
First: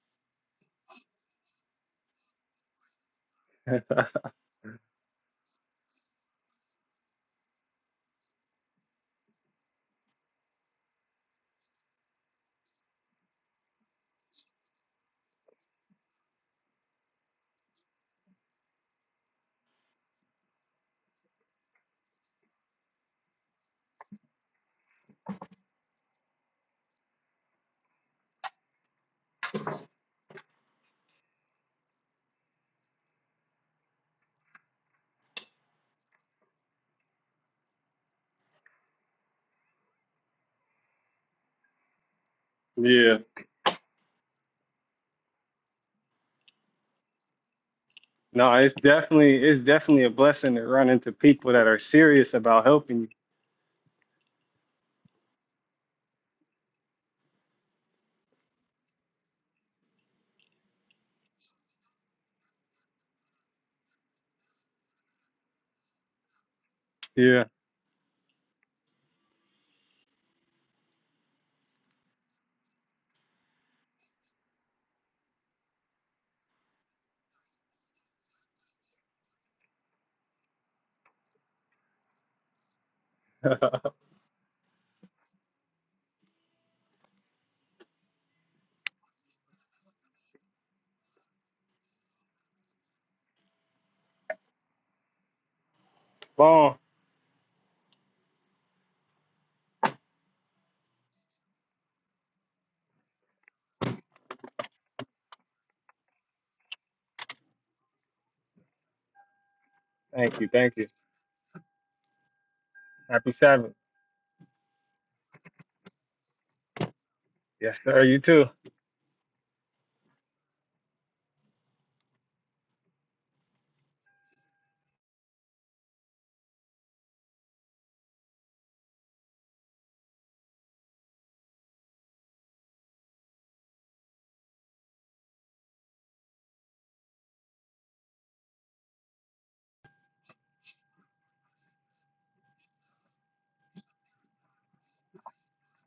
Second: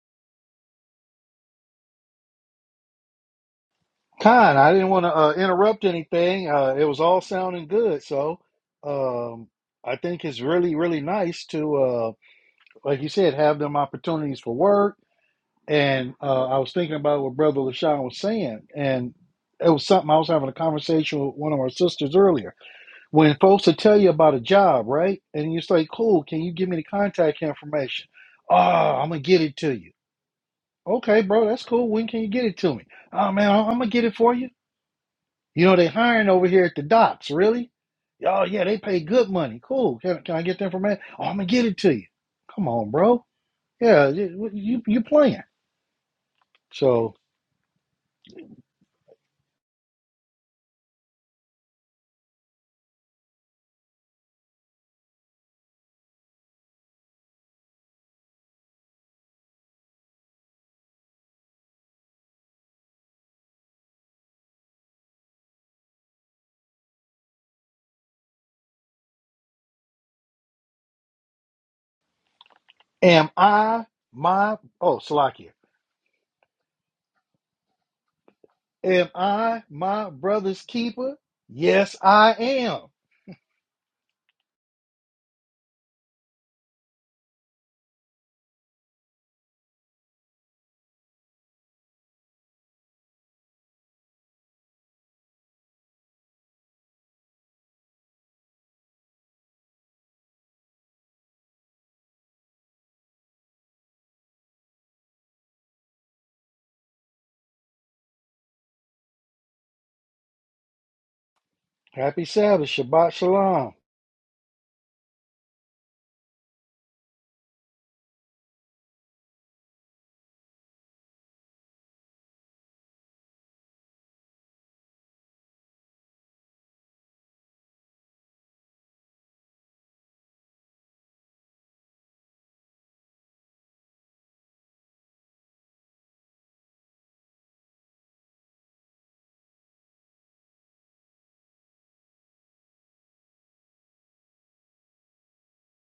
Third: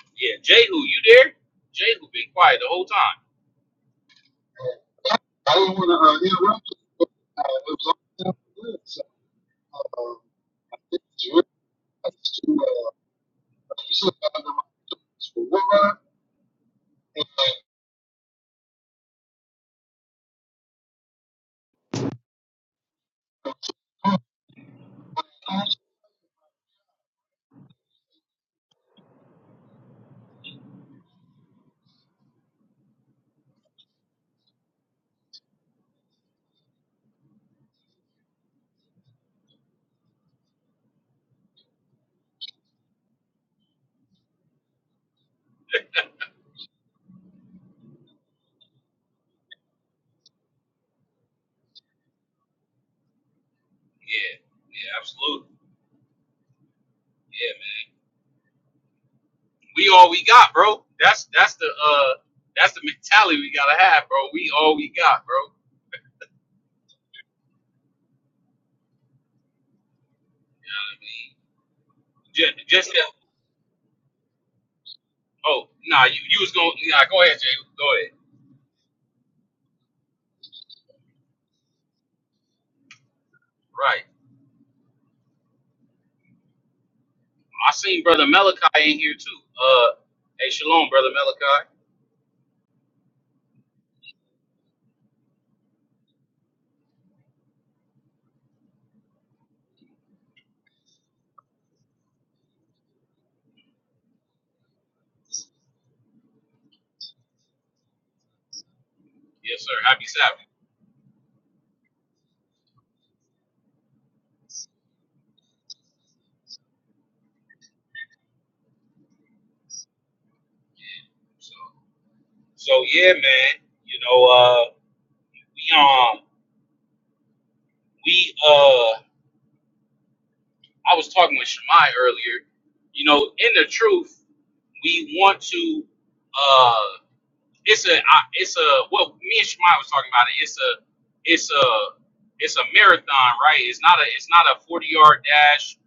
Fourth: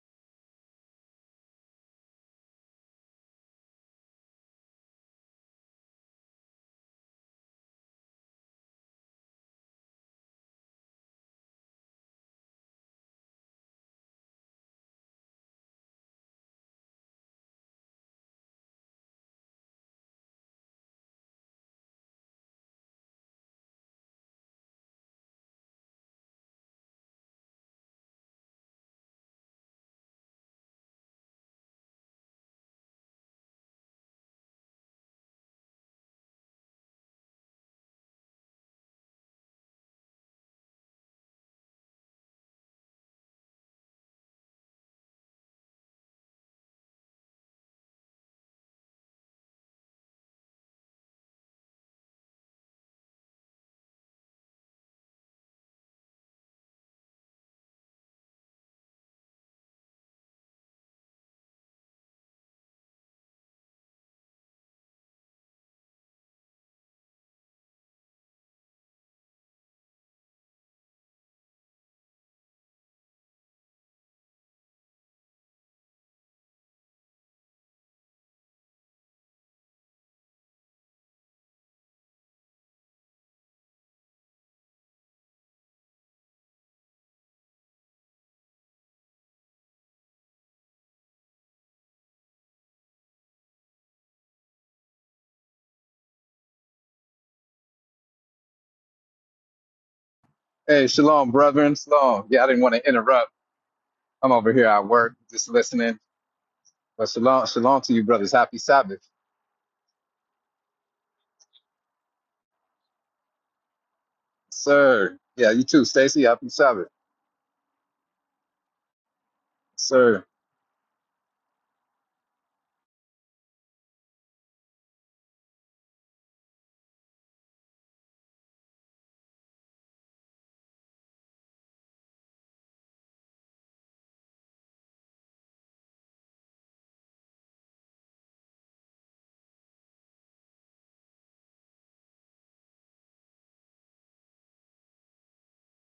man. yeah. Jehu, you there? Jehu been quiet the whole time.
Kind, I didn't want to uh, interrupt anything. Uh, it was all sounding good, so um, I think it's really, really nice to, uh, like you said, have them opportunities for work. And uh, I was thinking about what Brother Lashawn was saying, and it was something I was having a conversation with one of our sisters earlier. When folks will tell you about a job, right, and you say, "Cool, can you give me the contact information?" Oh, I'm gonna get it to you. Okay, bro, that's cool. When can you get it to me? Oh man, I'm gonna get it for you. You know, they hiring over here at the docks, really? Oh, yeah, they pay good money. Cool. Can, can I get the information? Oh, I'm going to get it to you. Come on,
Yeah.
bro. Yeah, you, you, playing. So,
No, it's definitely it's definitely a blessing to run into people that are serious about helping
Yeah yeah absolutely Yeah. we all we got, bro. That's that's the uh that's the mentality we gotta have, bro. We all we got, bro.
you.
You know what I mean? Just, just that.
am I my, oh, Salakia,
Oh, nah, you, you was going. Nah, go ahead, Jay. Go ahead.
am I my brother's keeper? Yes, I am.
Yeah.
Right. I seen brother Malachi in here too. Uh, hey, shalom, brother Malachi.
Bon.
Hey, shalom, brethren. Shalom. Yeah, I didn't want to interrupt. I'm over here at work, just listening. But shalom, shalom to you, brothers. Happy Sabbath,
Yes, sir. Happy
Thank
Sabbath.
you. Thank you.
Happy Sabbath. Shabbat
Happy Sabbath.
Shalom.
sir. Yeah, you too, Stacy. Happy Sabbath,
Yes, sir. You too.
sir.
Yeah. So, so yeah, man. You know, uh, we um, we uh, I was talking with Shemai earlier. You know, in the truth, we want to. uh. it's a I- it's a what me and Shemai was talking about. It's a it's a it's a marathon, right? It's not a it's not a forty yard dash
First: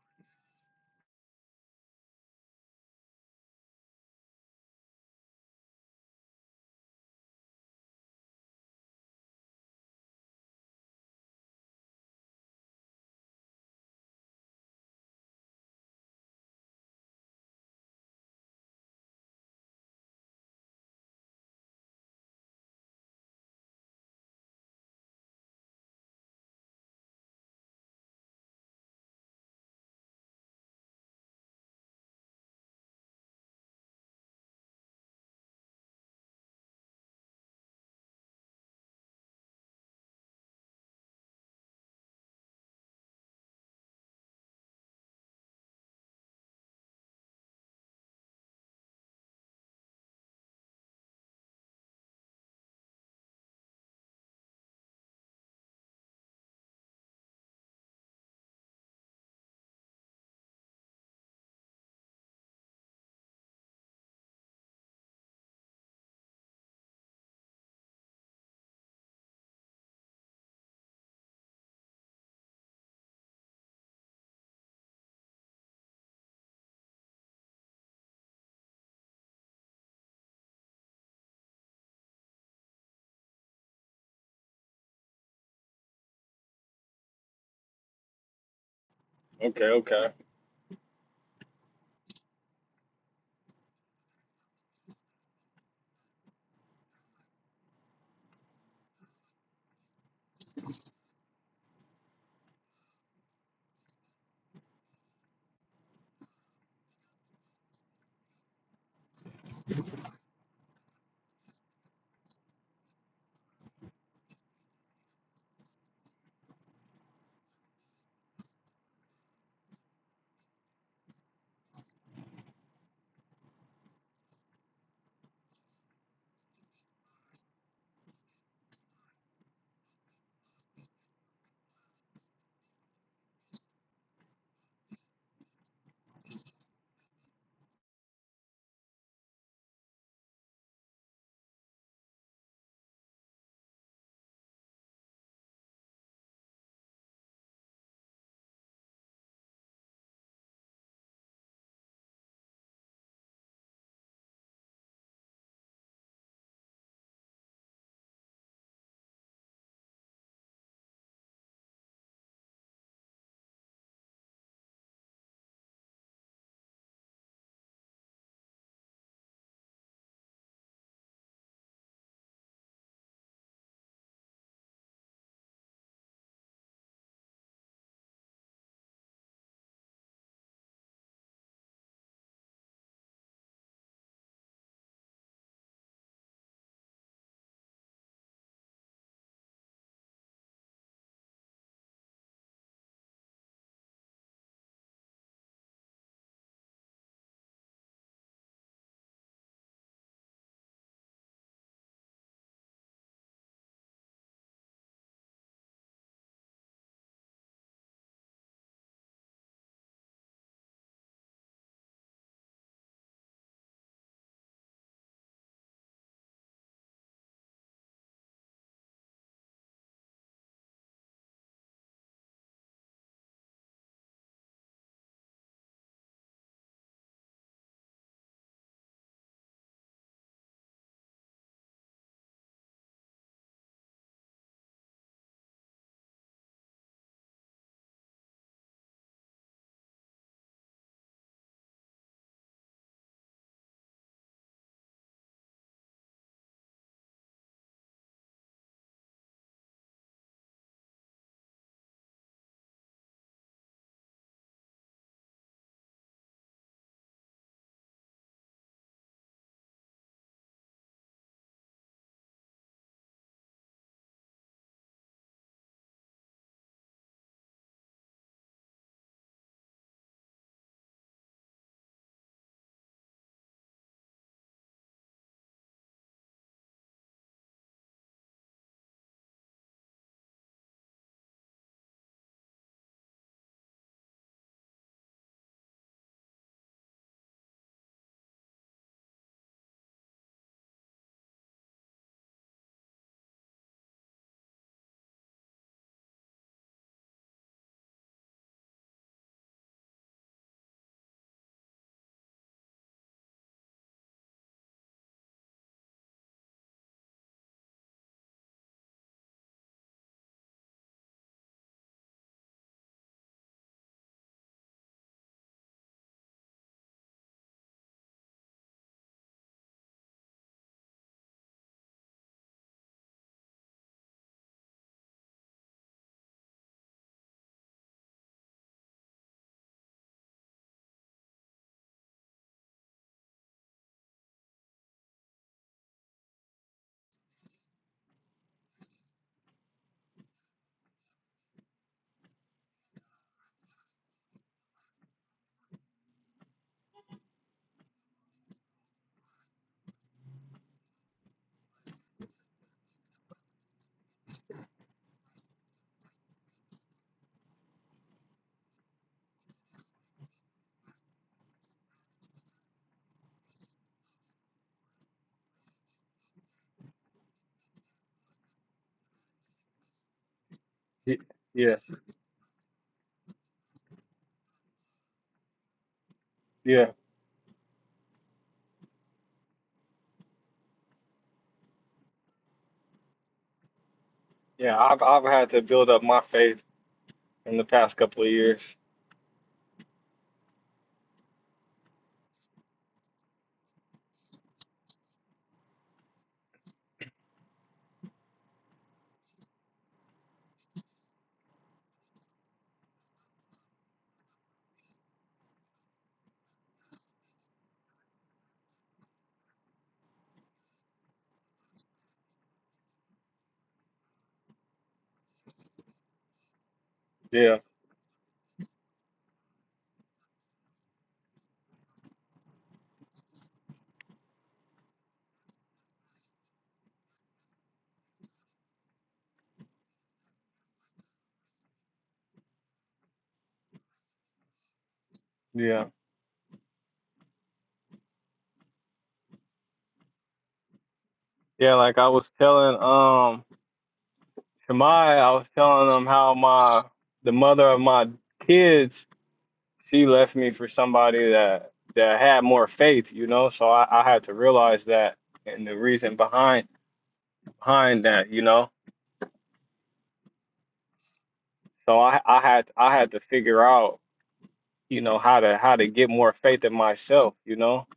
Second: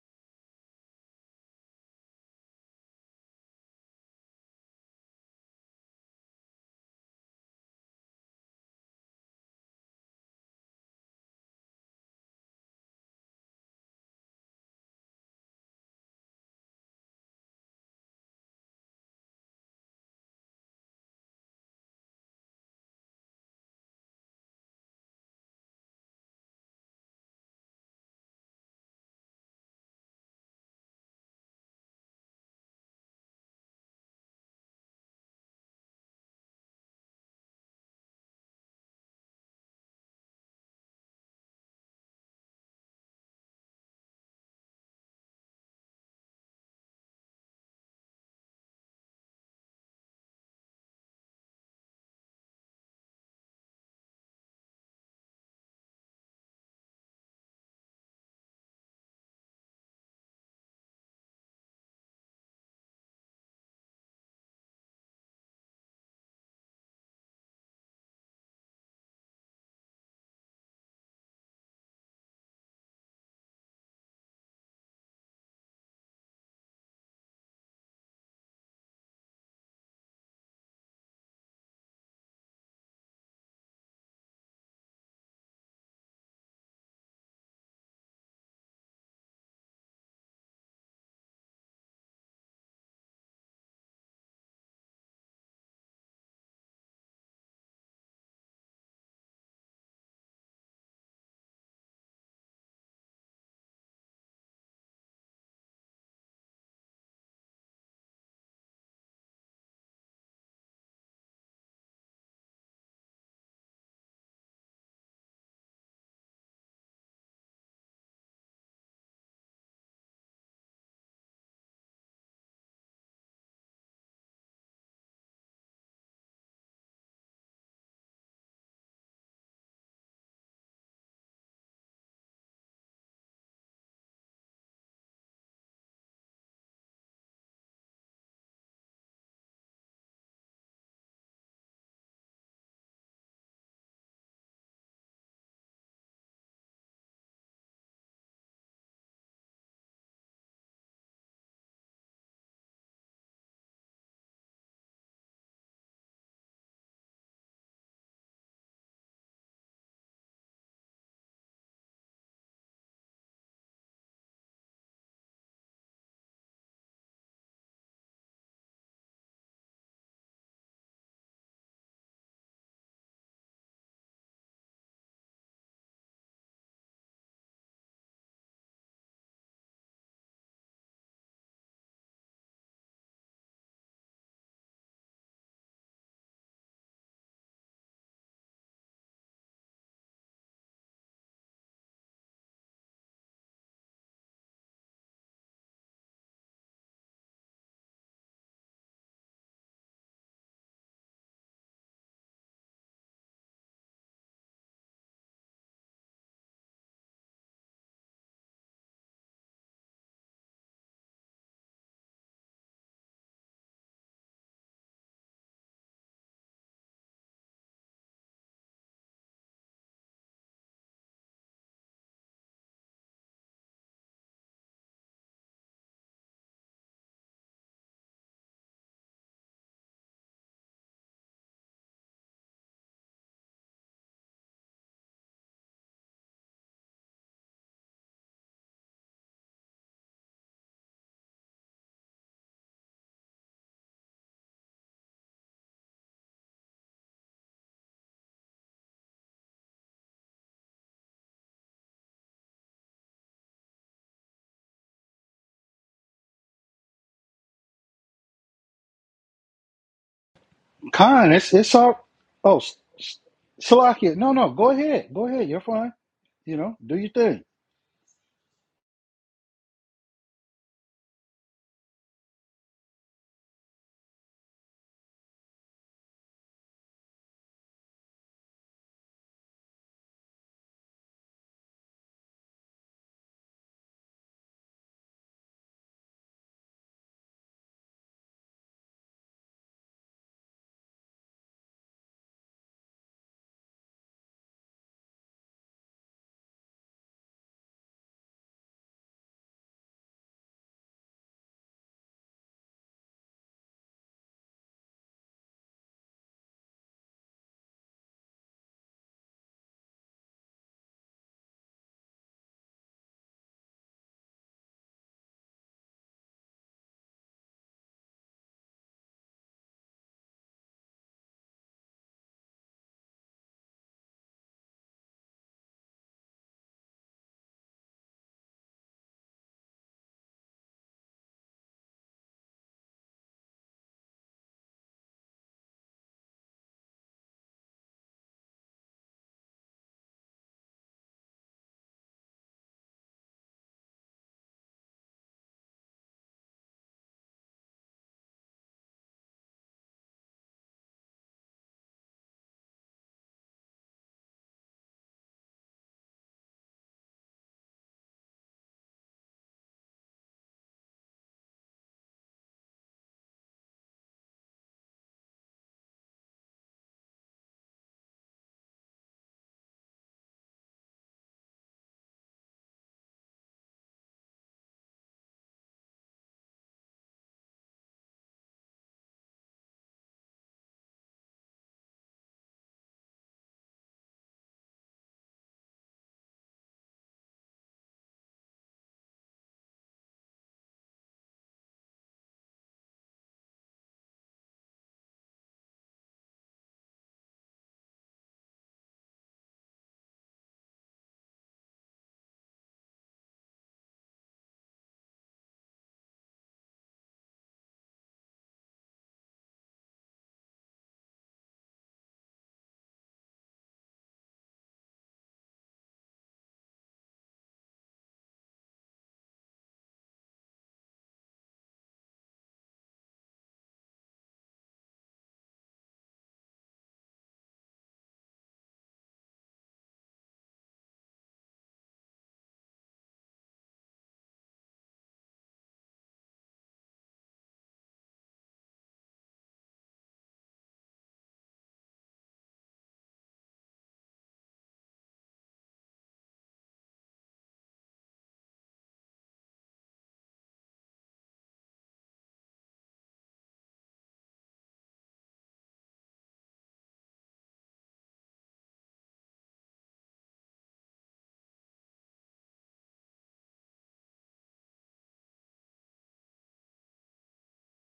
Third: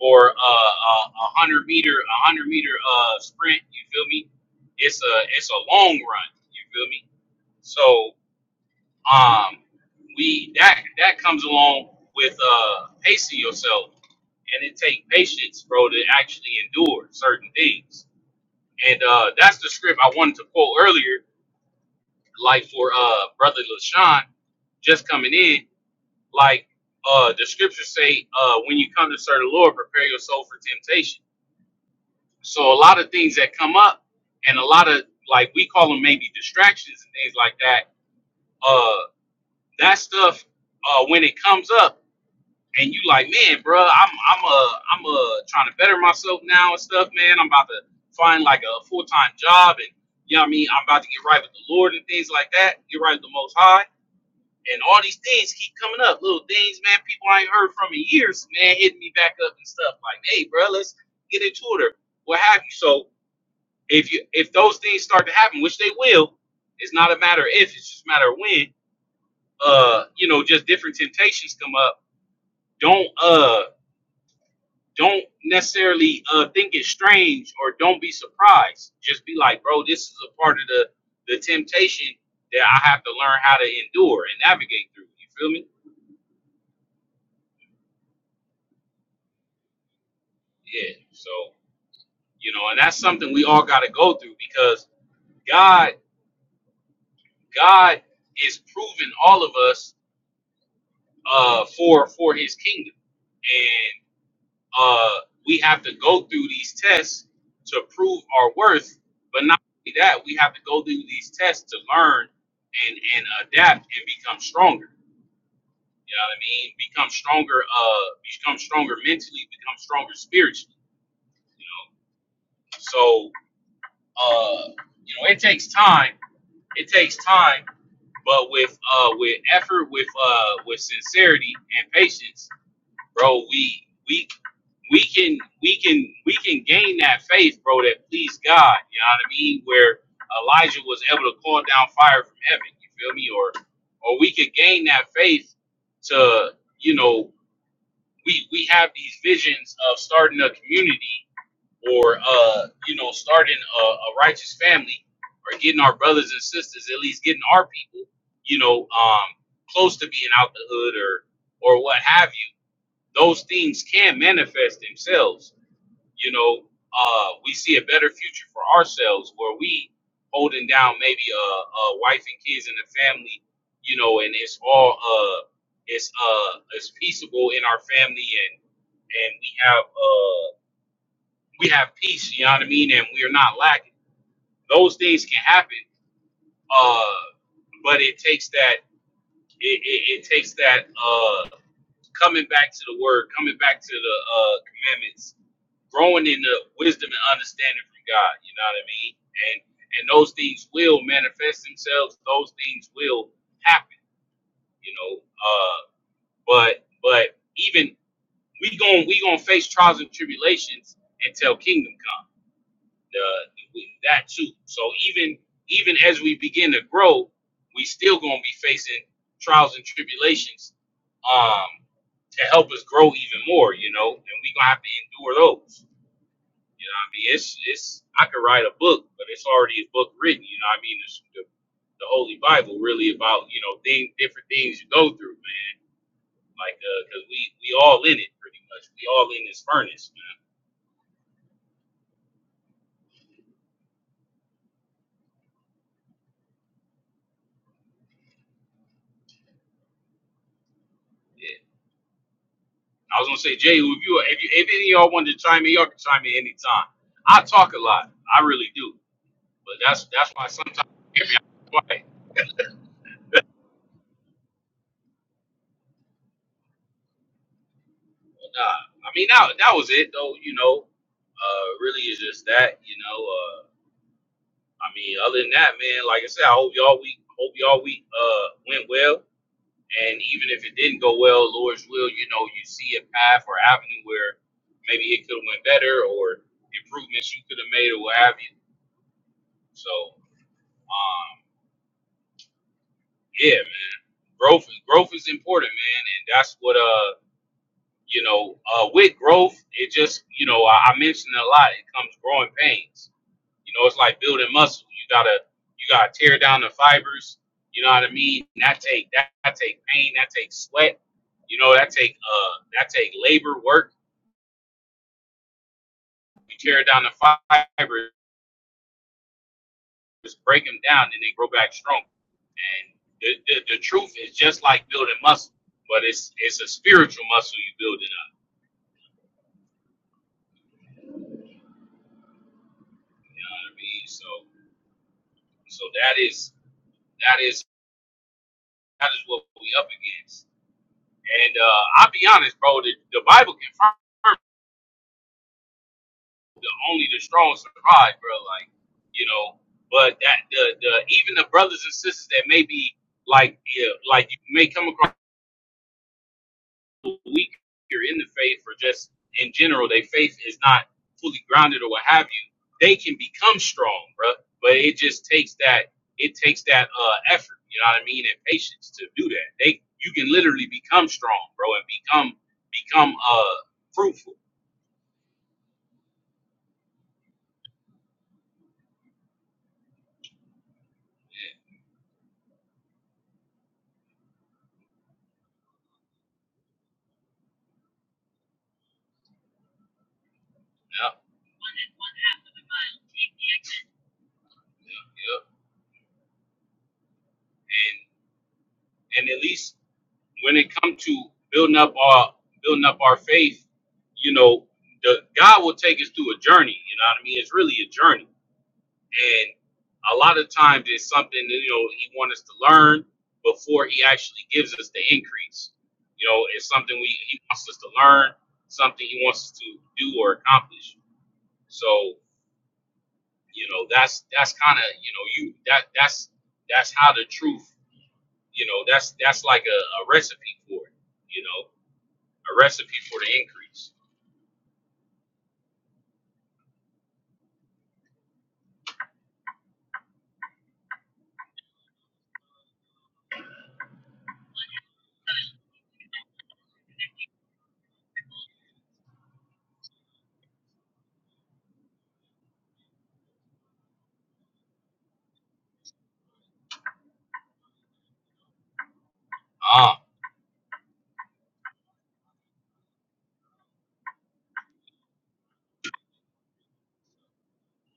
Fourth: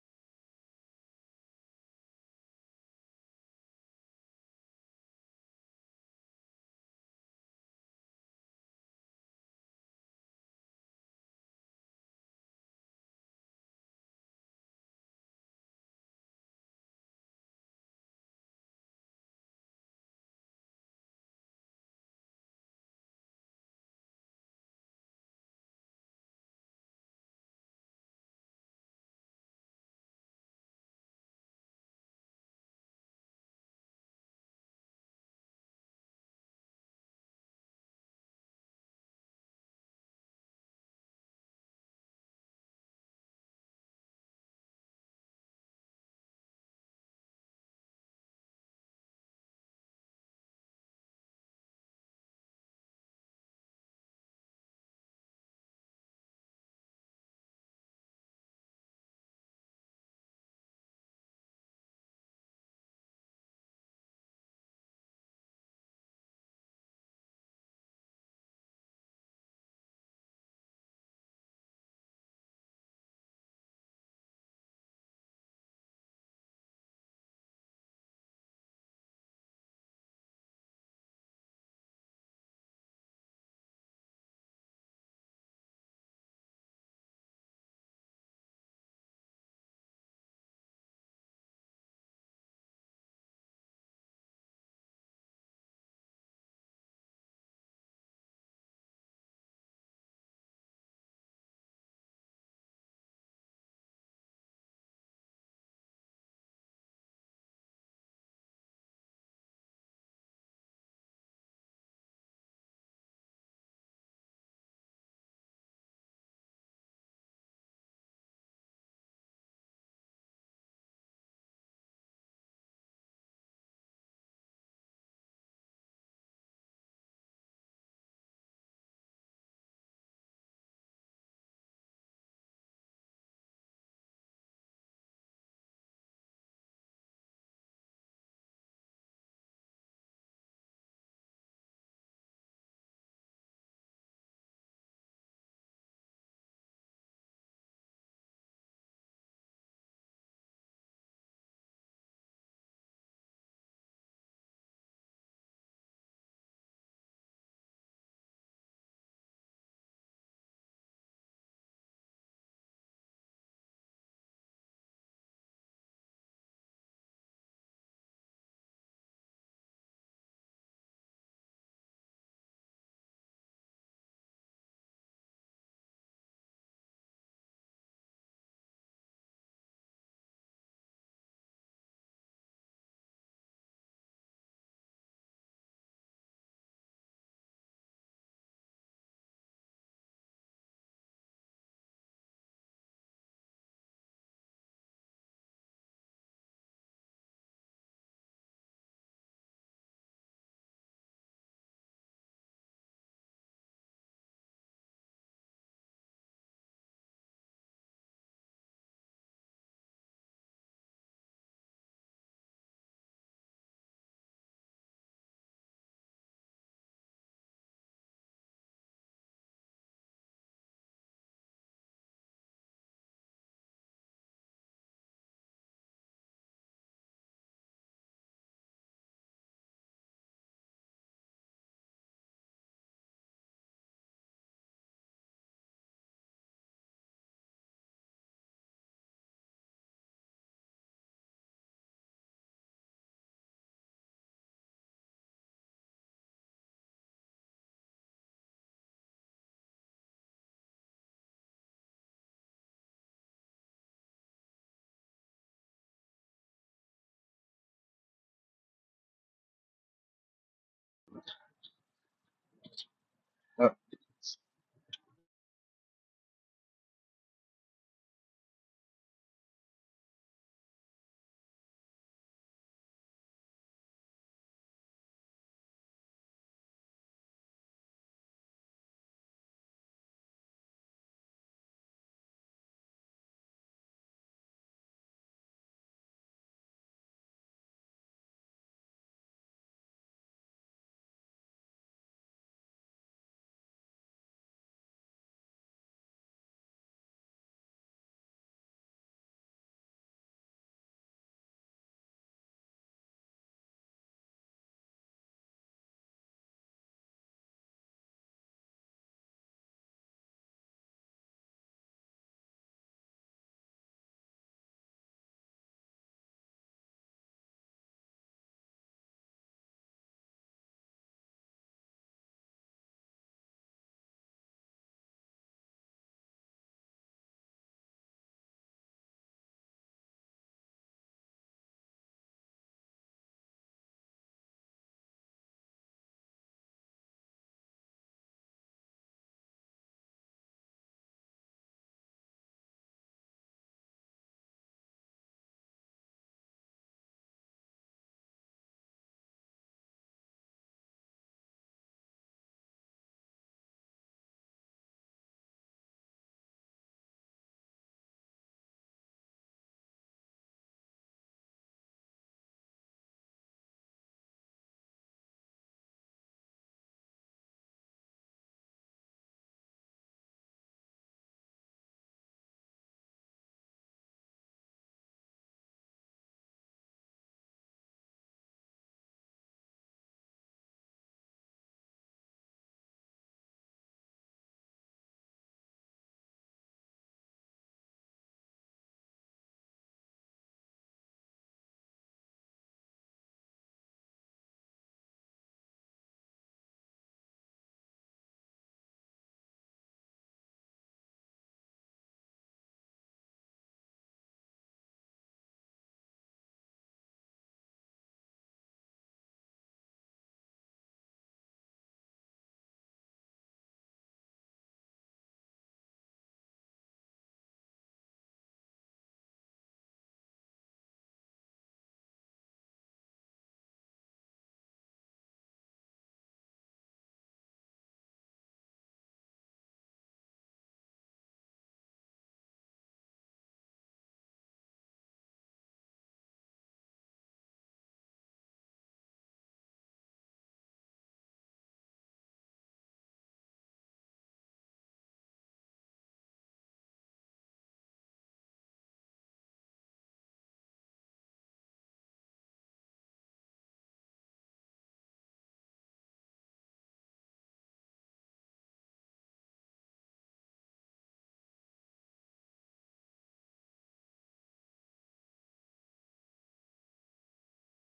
or a, a, a hundred meter a hundred meter uh sprint. You feel me? It's a it's a long run. You feel me? So um we that that comes along with uh pacing yourself, and it take patience, bro, to actually endure certain things. And uh, that's the script I wanted to quote earlier like for uh brother LaShawn just coming in, like uh the scriptures say, uh when you come to serve the Lord, prepare your soul for temptation. So a lot of things that come up and a lot of like we call them maybe distractions and things like that, uh that stuff uh when it comes up and you like, man, bro, I'm I'm uh I'm uh trying to better myself now and stuff, man. I'm about to find like a full time job and you know what I mean, I'm about to get right with the Lord and things like that, get right with the most high and all these things keep coming up. Little things, man, people I ain't heard from in years, man, hitting me back up and stuff like, hey, bro, let's get into it or what have you. So if you if those things start to happen, which they will, it's not a matter of if, it's just a matter of when. Uh, you know, just different temptations come up. Don't uh don't necessarily uh think it's strange or don't be surprised. Just be like, bro, this is a part of the the temptation that I have to learn how to endure and navigate through. You feel me?
Okay, okay.
Yeah. So you know and that's something we all got to go through because god god is proving all of us uh for for his kingdom and uh we have to go through these tests to prove our worth but not only that we have to go through these tests to learn and and adapt and become stronger you know what i mean become stronger uh become stronger mentally become stronger spiritually you know so uh you know it takes time it takes time But with uh with effort, with uh with sincerity and patience, bro, we we we can we can we can gain that faith, bro, that pleased God. You know what I mean? Where Elijah was able to call down fire from heaven. You feel me? Or or we could gain that faith to you know we we have these visions of starting a community or uh, you know, starting a, a righteous family, or getting our brothers and sisters, at least getting our people, you know, um, close to being out the hood or or what have you. Those things can manifest themselves. You know, uh, we see a better future for ourselves where we holding down maybe a, a wife and kids and a family, you know, and it's all uh, it's uh, it's peaceable in our family and and we have uh we have peace, you know what I mean? And we are not lacking. Those things can happen. Uh, but it takes that, it, it, it takes that, uh, coming back to the word, coming back to the, uh, commandments, growing in the wisdom and understanding from God, you know what I mean? And, and those things will manifest themselves. Those things will happen, you know? Uh, but, but even we going, we going to face trials and tribulations until kingdom comes. the, that too. So even even as we begin to grow, we still gonna be facing trials and tribulations um, to help us grow even more. You know, and we gonna have to endure those. You know, what I mean, it's it's I could write a book, but it's already a book written. You know, what I mean, it's the, the Holy Bible really about you know things, different things you go through, man. Like, because uh 'cause we we all in it pretty much. We all in this furnace, man. Yeah, I was gonna say, Jay, if you if you if any of y'all wanted to chime in, y'all can chime in anytime. I talk a lot, I really do, but that's that's why sometimes you hear
Khan,
me
it's,
I'm
it's
quiet.
all, oh, S- S-
Uh,
Salakia, no, no, go ahead. Go ahead. You're fine. You know, do your thing.
But, uh, I mean that that was it though, you know. Uh, really is just that, you know. Uh, I mean, other than that, man, like I said, I hope y'all week hope y'all week uh went well, and even if it didn't go well, Lord's will, you know, you see a path or avenue where maybe it could have went better or improvements you could have made or what have you. So. Um, Yeah, man. Growth is growth is important, man, and that's what uh you know uh with growth it just you know I, I mentioned it a lot. It comes growing pains. You know, it's like building muscle. You gotta you gotta tear down the fibers. You know what I mean? And that take that, that take pain. That takes sweat. You know that take uh that take labor work. You tear down the fibers, break them down, and they grow back strong. And the, the, the truth is just like building muscle, but it's it's a spiritual muscle you building You know what I mean? So so that is that is that is what we up against. And uh I'll be honest, bro, the, the Bible confirms the only the strong survive, bro. Like, you know, but that the the even the brothers and sisters that may be like yeah, like you may come across weaker in the faith or just in general, their faith is not fully grounded or what have you, they can become strong, bro, But it just takes that it takes that uh effort, you know what I mean, and patience to do that. They you can literally become
Y-
strong, bro,
Yeah.
and become become uh fruitful.
Yeah. Yeah. I've I've had to build up my faith in the past couple of years.
Yeah, yeah, yeah. And and at least when it comes to building up our building up our faith, you know, the God will take us through a journey, you know what I mean? It's really a journey and a lot of times it's something that, you know he wants us to learn before he actually gives us the increase. You know, it's something we he
Yeah.
wants us to learn, something he wants us to do or accomplish. So you know that's that's kind of you know you that that's that's how the truth you know that's that's like a, a recipe for it. You know, a recipe for the increase.
Yeah. Yeah. Like I was telling um Shemai, I was telling them how my the mother of my kids she left me for somebody that that had more faith, you know. So I, I had to realize that and the reason behind behind that, you know.
Ah,
So I I had I had to figure out, you know, how to how to get more faith in myself, you know.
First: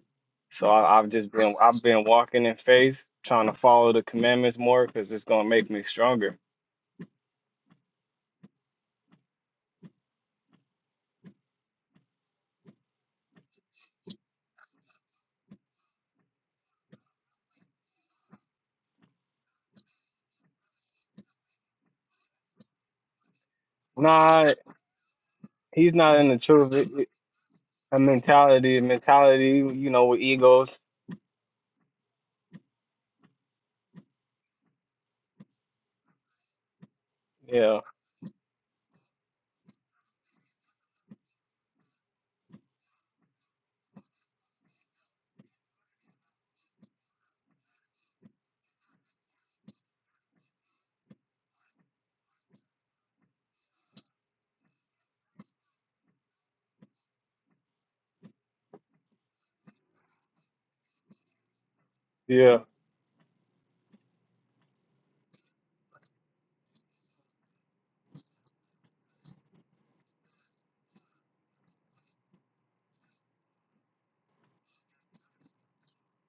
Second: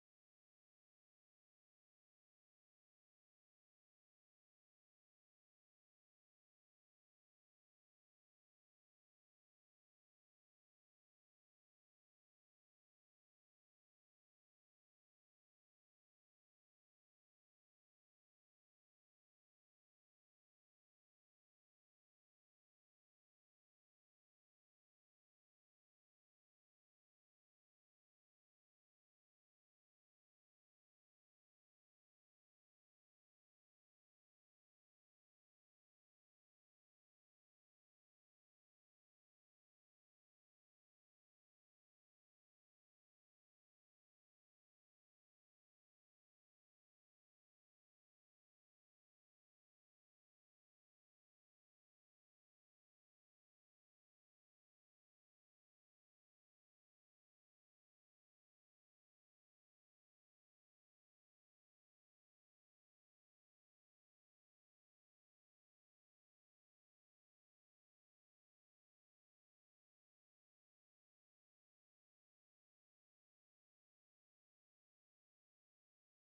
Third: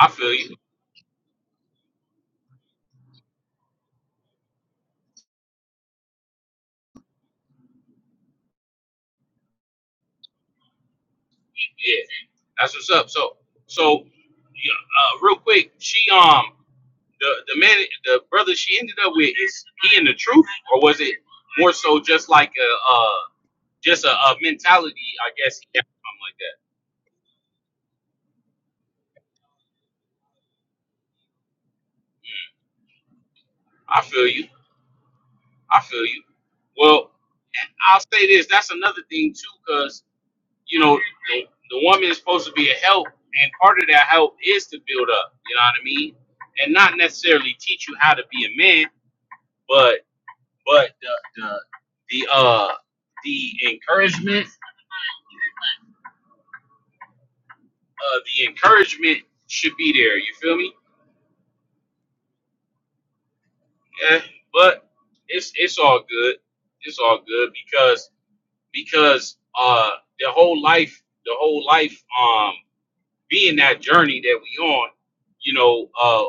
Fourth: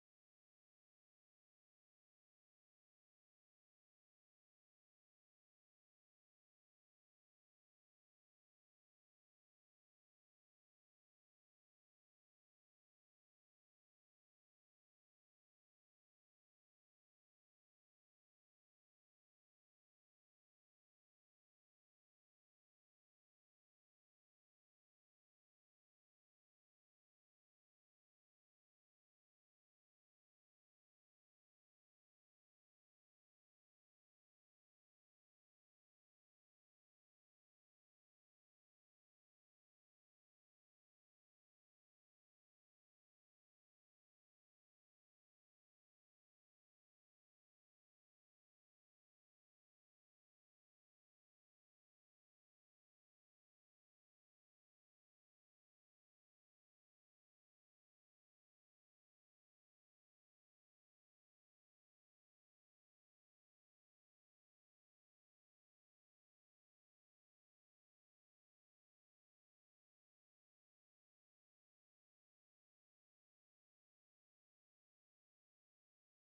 I feel you.
So I, I've just been I've been walking in faith, trying to follow the commandments more because it's gonna make me stronger.
Yeah, that's what's up. So so yeah, uh, real quick, she um. the the man the brother she ended up with is he in the truth or was it more so just like a uh just a, a
Nah,
mentality I guess he had
he's not
something
in
like
the
that.
truth. A mentality, mentality, you know, with egos.
I feel you. I feel you. Well, and
Yeah,
I'll say this. That's another thing too, because you know the, the woman is supposed to be a help, and part of that help is to build up. You know what I mean? And not necessarily teach you how to be a man, but but the the the uh the encouragement uh, the encouragement should be there. You feel me?
yeah,
Yeah. But it's it's all good. It's all good because because uh the whole life the whole life um being that journey that we on, you know, uh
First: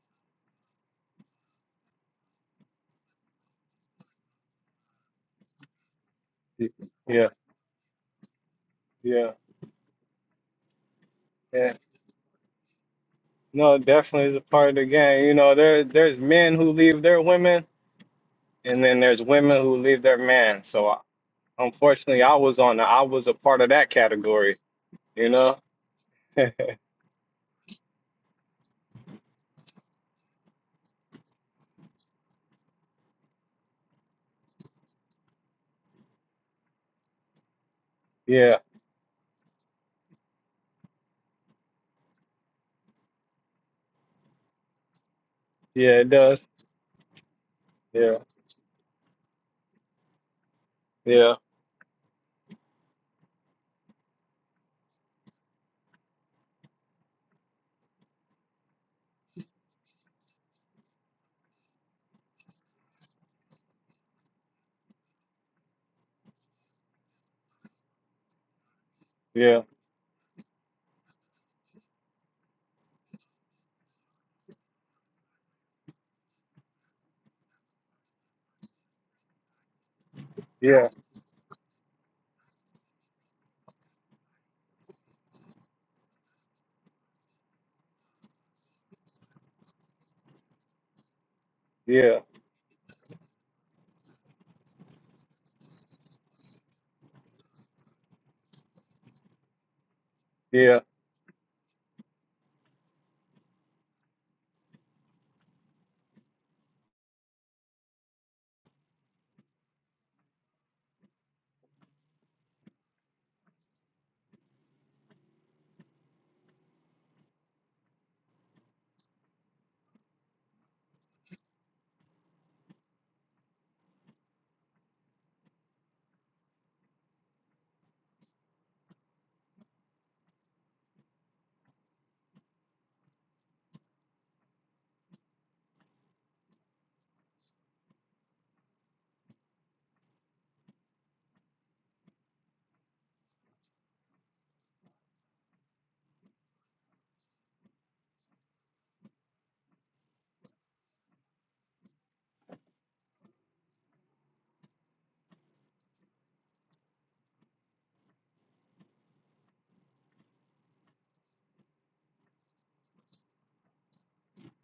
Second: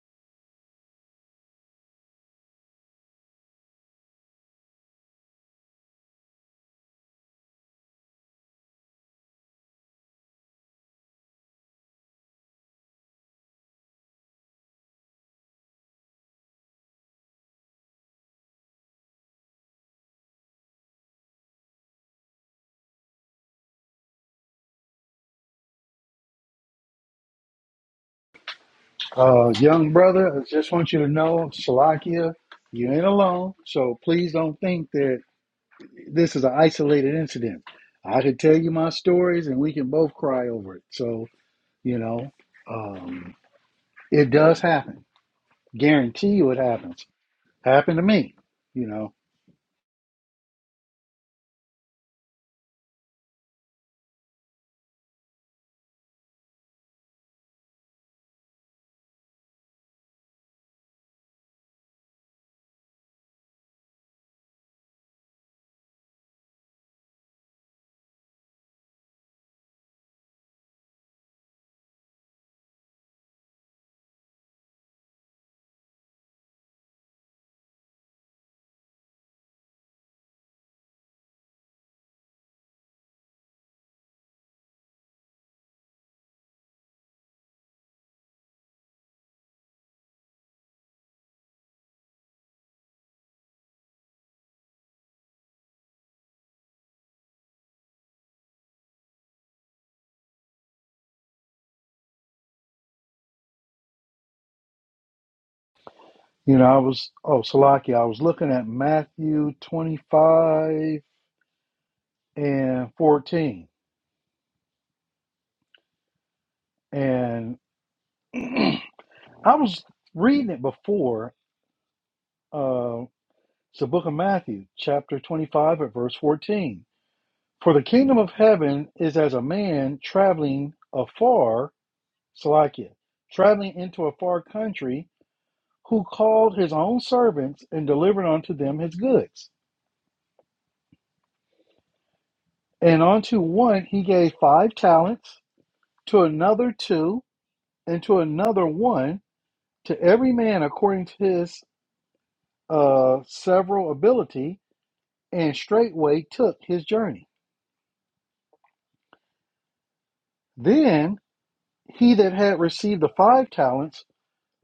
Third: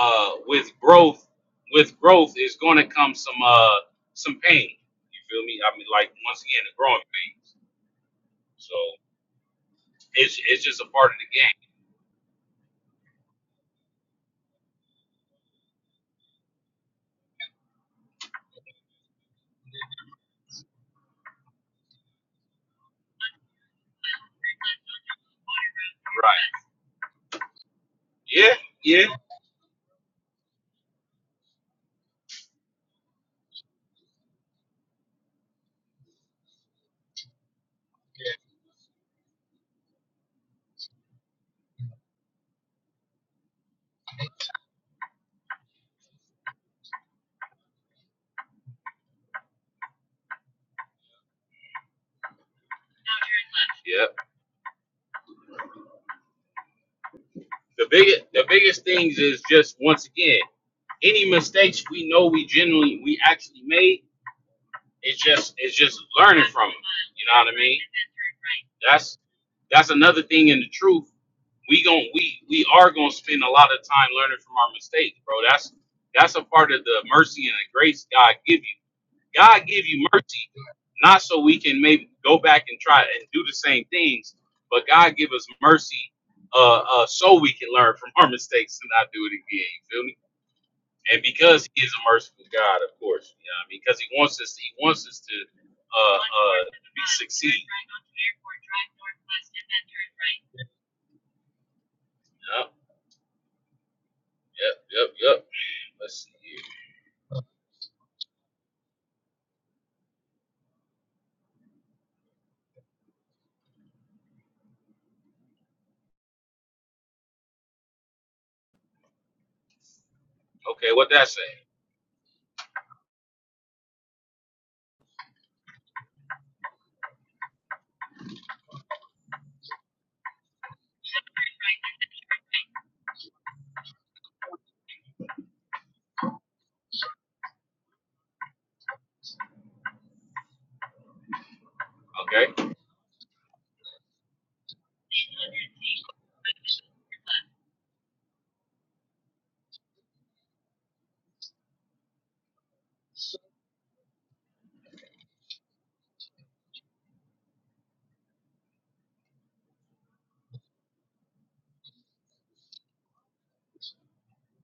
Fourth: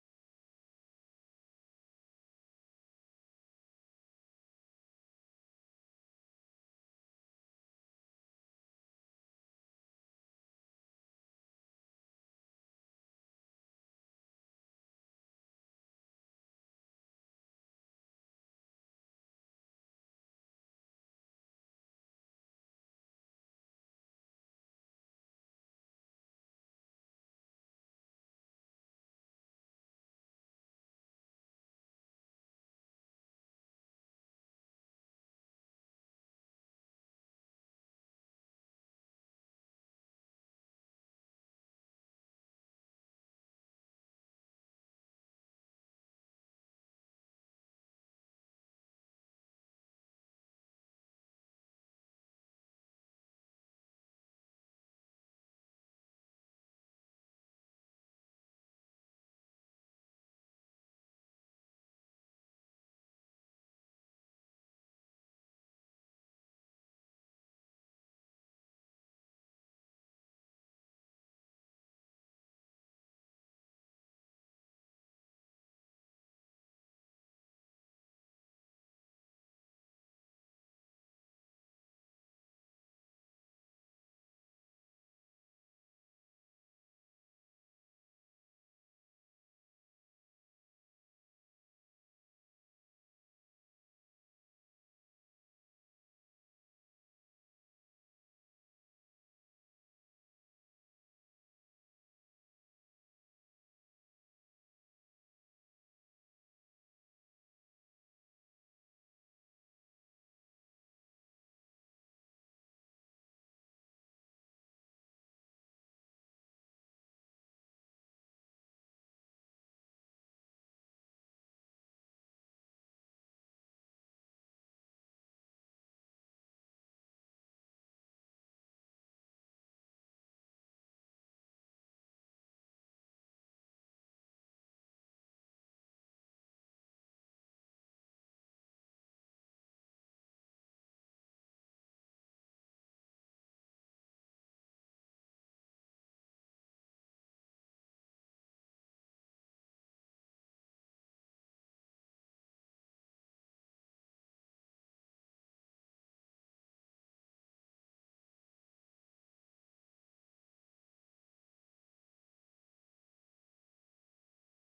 uh with growth with growth is gonna come some uh some pain. You feel me? I mean like once again the growing
yeah,
pains. So
yeah,
it's it's just a part of the game.
yeah. No, it definitely is a part of the game. You know, there there's men who leave their women, and then there's women who leave their man. So I, unfortunately, I was on the, I was a part of that category. You know?
Right. Yeah, yeah,
Uh, young brother, I just want you to know, Salakia, you ain't alone. So please don't think that this is an isolated incident. I could
Yeah,
tell you my stories and we can both cry over it. So, you know, um, it does happen.
yeah, it
Guarantee
does.
you it happens. Happened to
Yeah,
me, you know.
yeah,
yeah. the biggest the biggest things is just once again any mistakes we know we generally we actually made it's just it's just learning from them you know what i mean that's
yeah,
that's another thing in the truth we gon' we we are gonna spend a lot of time learning from our mistakes bro that's that's a part of the mercy and the grace god give you God give you mercy,
yeah,
not so we can maybe go back and try and do the same things, but God give us mercy uh, uh, so we can learn from our mistakes and not do it again. You feel me? And because He is a
yeah,
merciful God, of course, you know, what I mean? because He wants us, He wants us to uh, uh, be succeed.
yeah,
Yep, yep, yep, yep. Let's see.
You
here.
know, I was, oh, Salakia, I was looking at Matthew 25 and 14. And I was reading it
Okay, what that
before.
say?
uh, It's the book of Matthew, chapter 25, at verse 14. For the kingdom of heaven is as a man traveling afar, Salakia, traveling into a far country, who called his own servants and delivered unto them his goods.
Okay,
And unto one he gave five talents, to another two, and to another one, to every man according to his uh, several ability, and straightway took his journey. Then He that had received the five talents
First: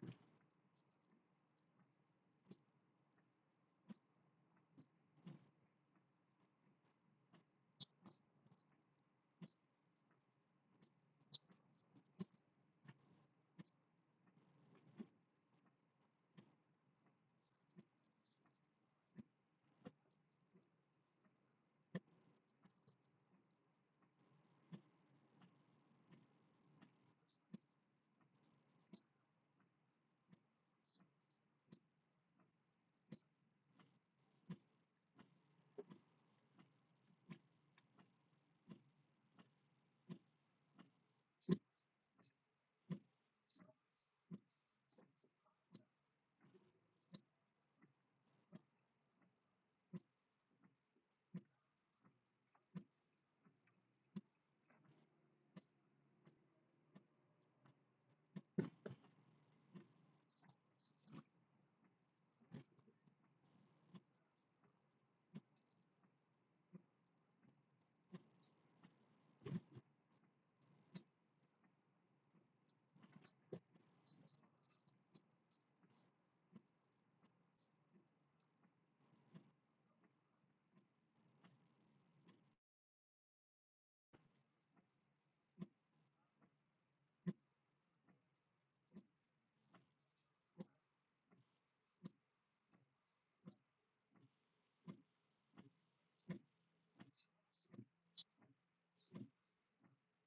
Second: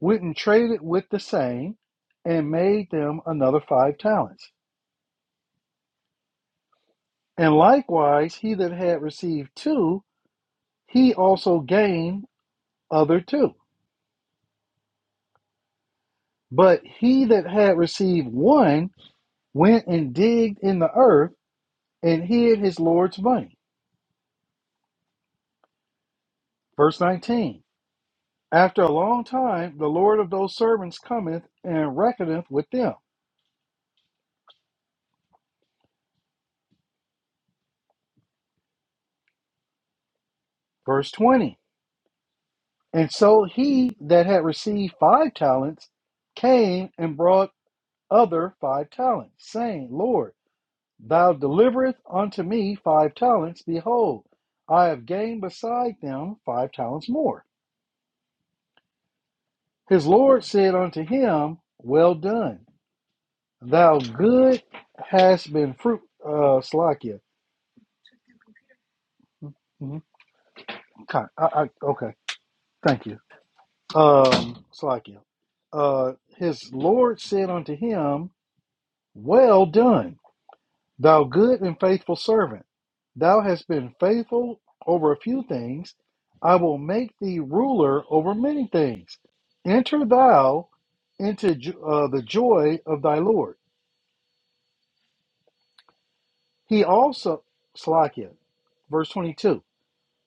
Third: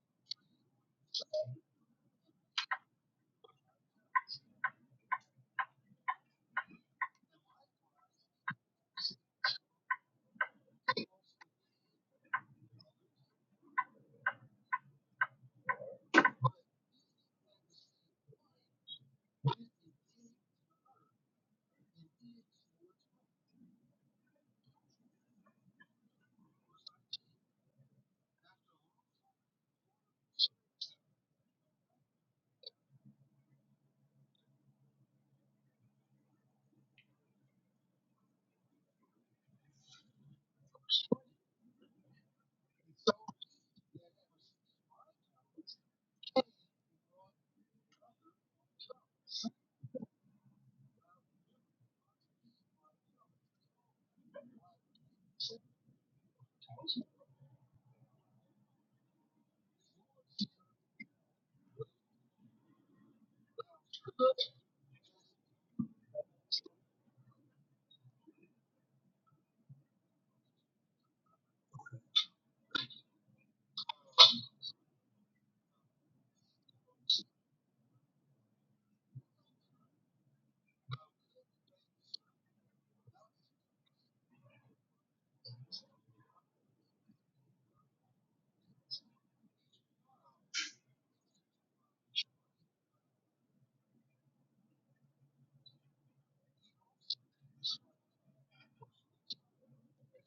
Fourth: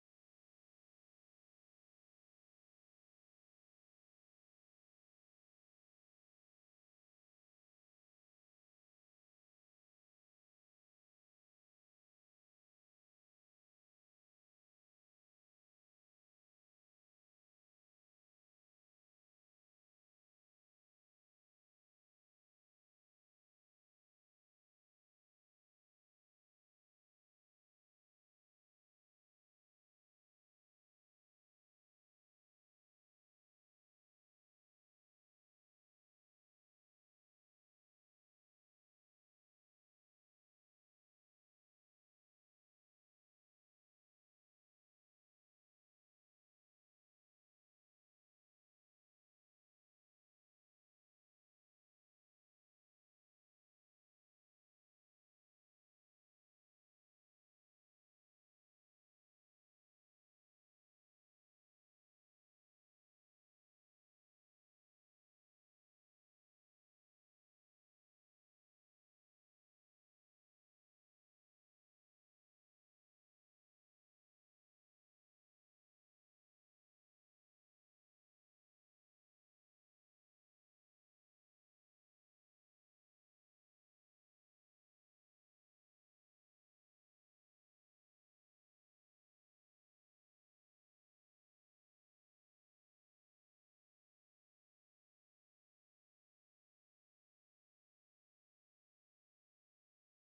went and traded with the same and made them another five talents. And likewise, he that had received two, he also gained other two. But he that had received one went and digged in the earth and hid his Lord's money. Verse 19 After a long time, the Lord of those servants cometh and reckoneth with them. Verse 20 And so he that had received five talents came and brought other five talents, saying, Lord, thou deliverest unto me five talents. Behold, I have gained beside them five talents more. His Lord said unto him, Well done, thou good hast been fruit. Uh, Slakia. Mhm. Okay, I, I, okay, thank you. Um, Slakia. Uh, his Lord said unto him, Well done Thou good and faithful servant, thou hast been faithful over a few things. I will make thee ruler over many things. Enter thou into jo- uh, the joy of thy Lord. He also, Slakia, verse 22,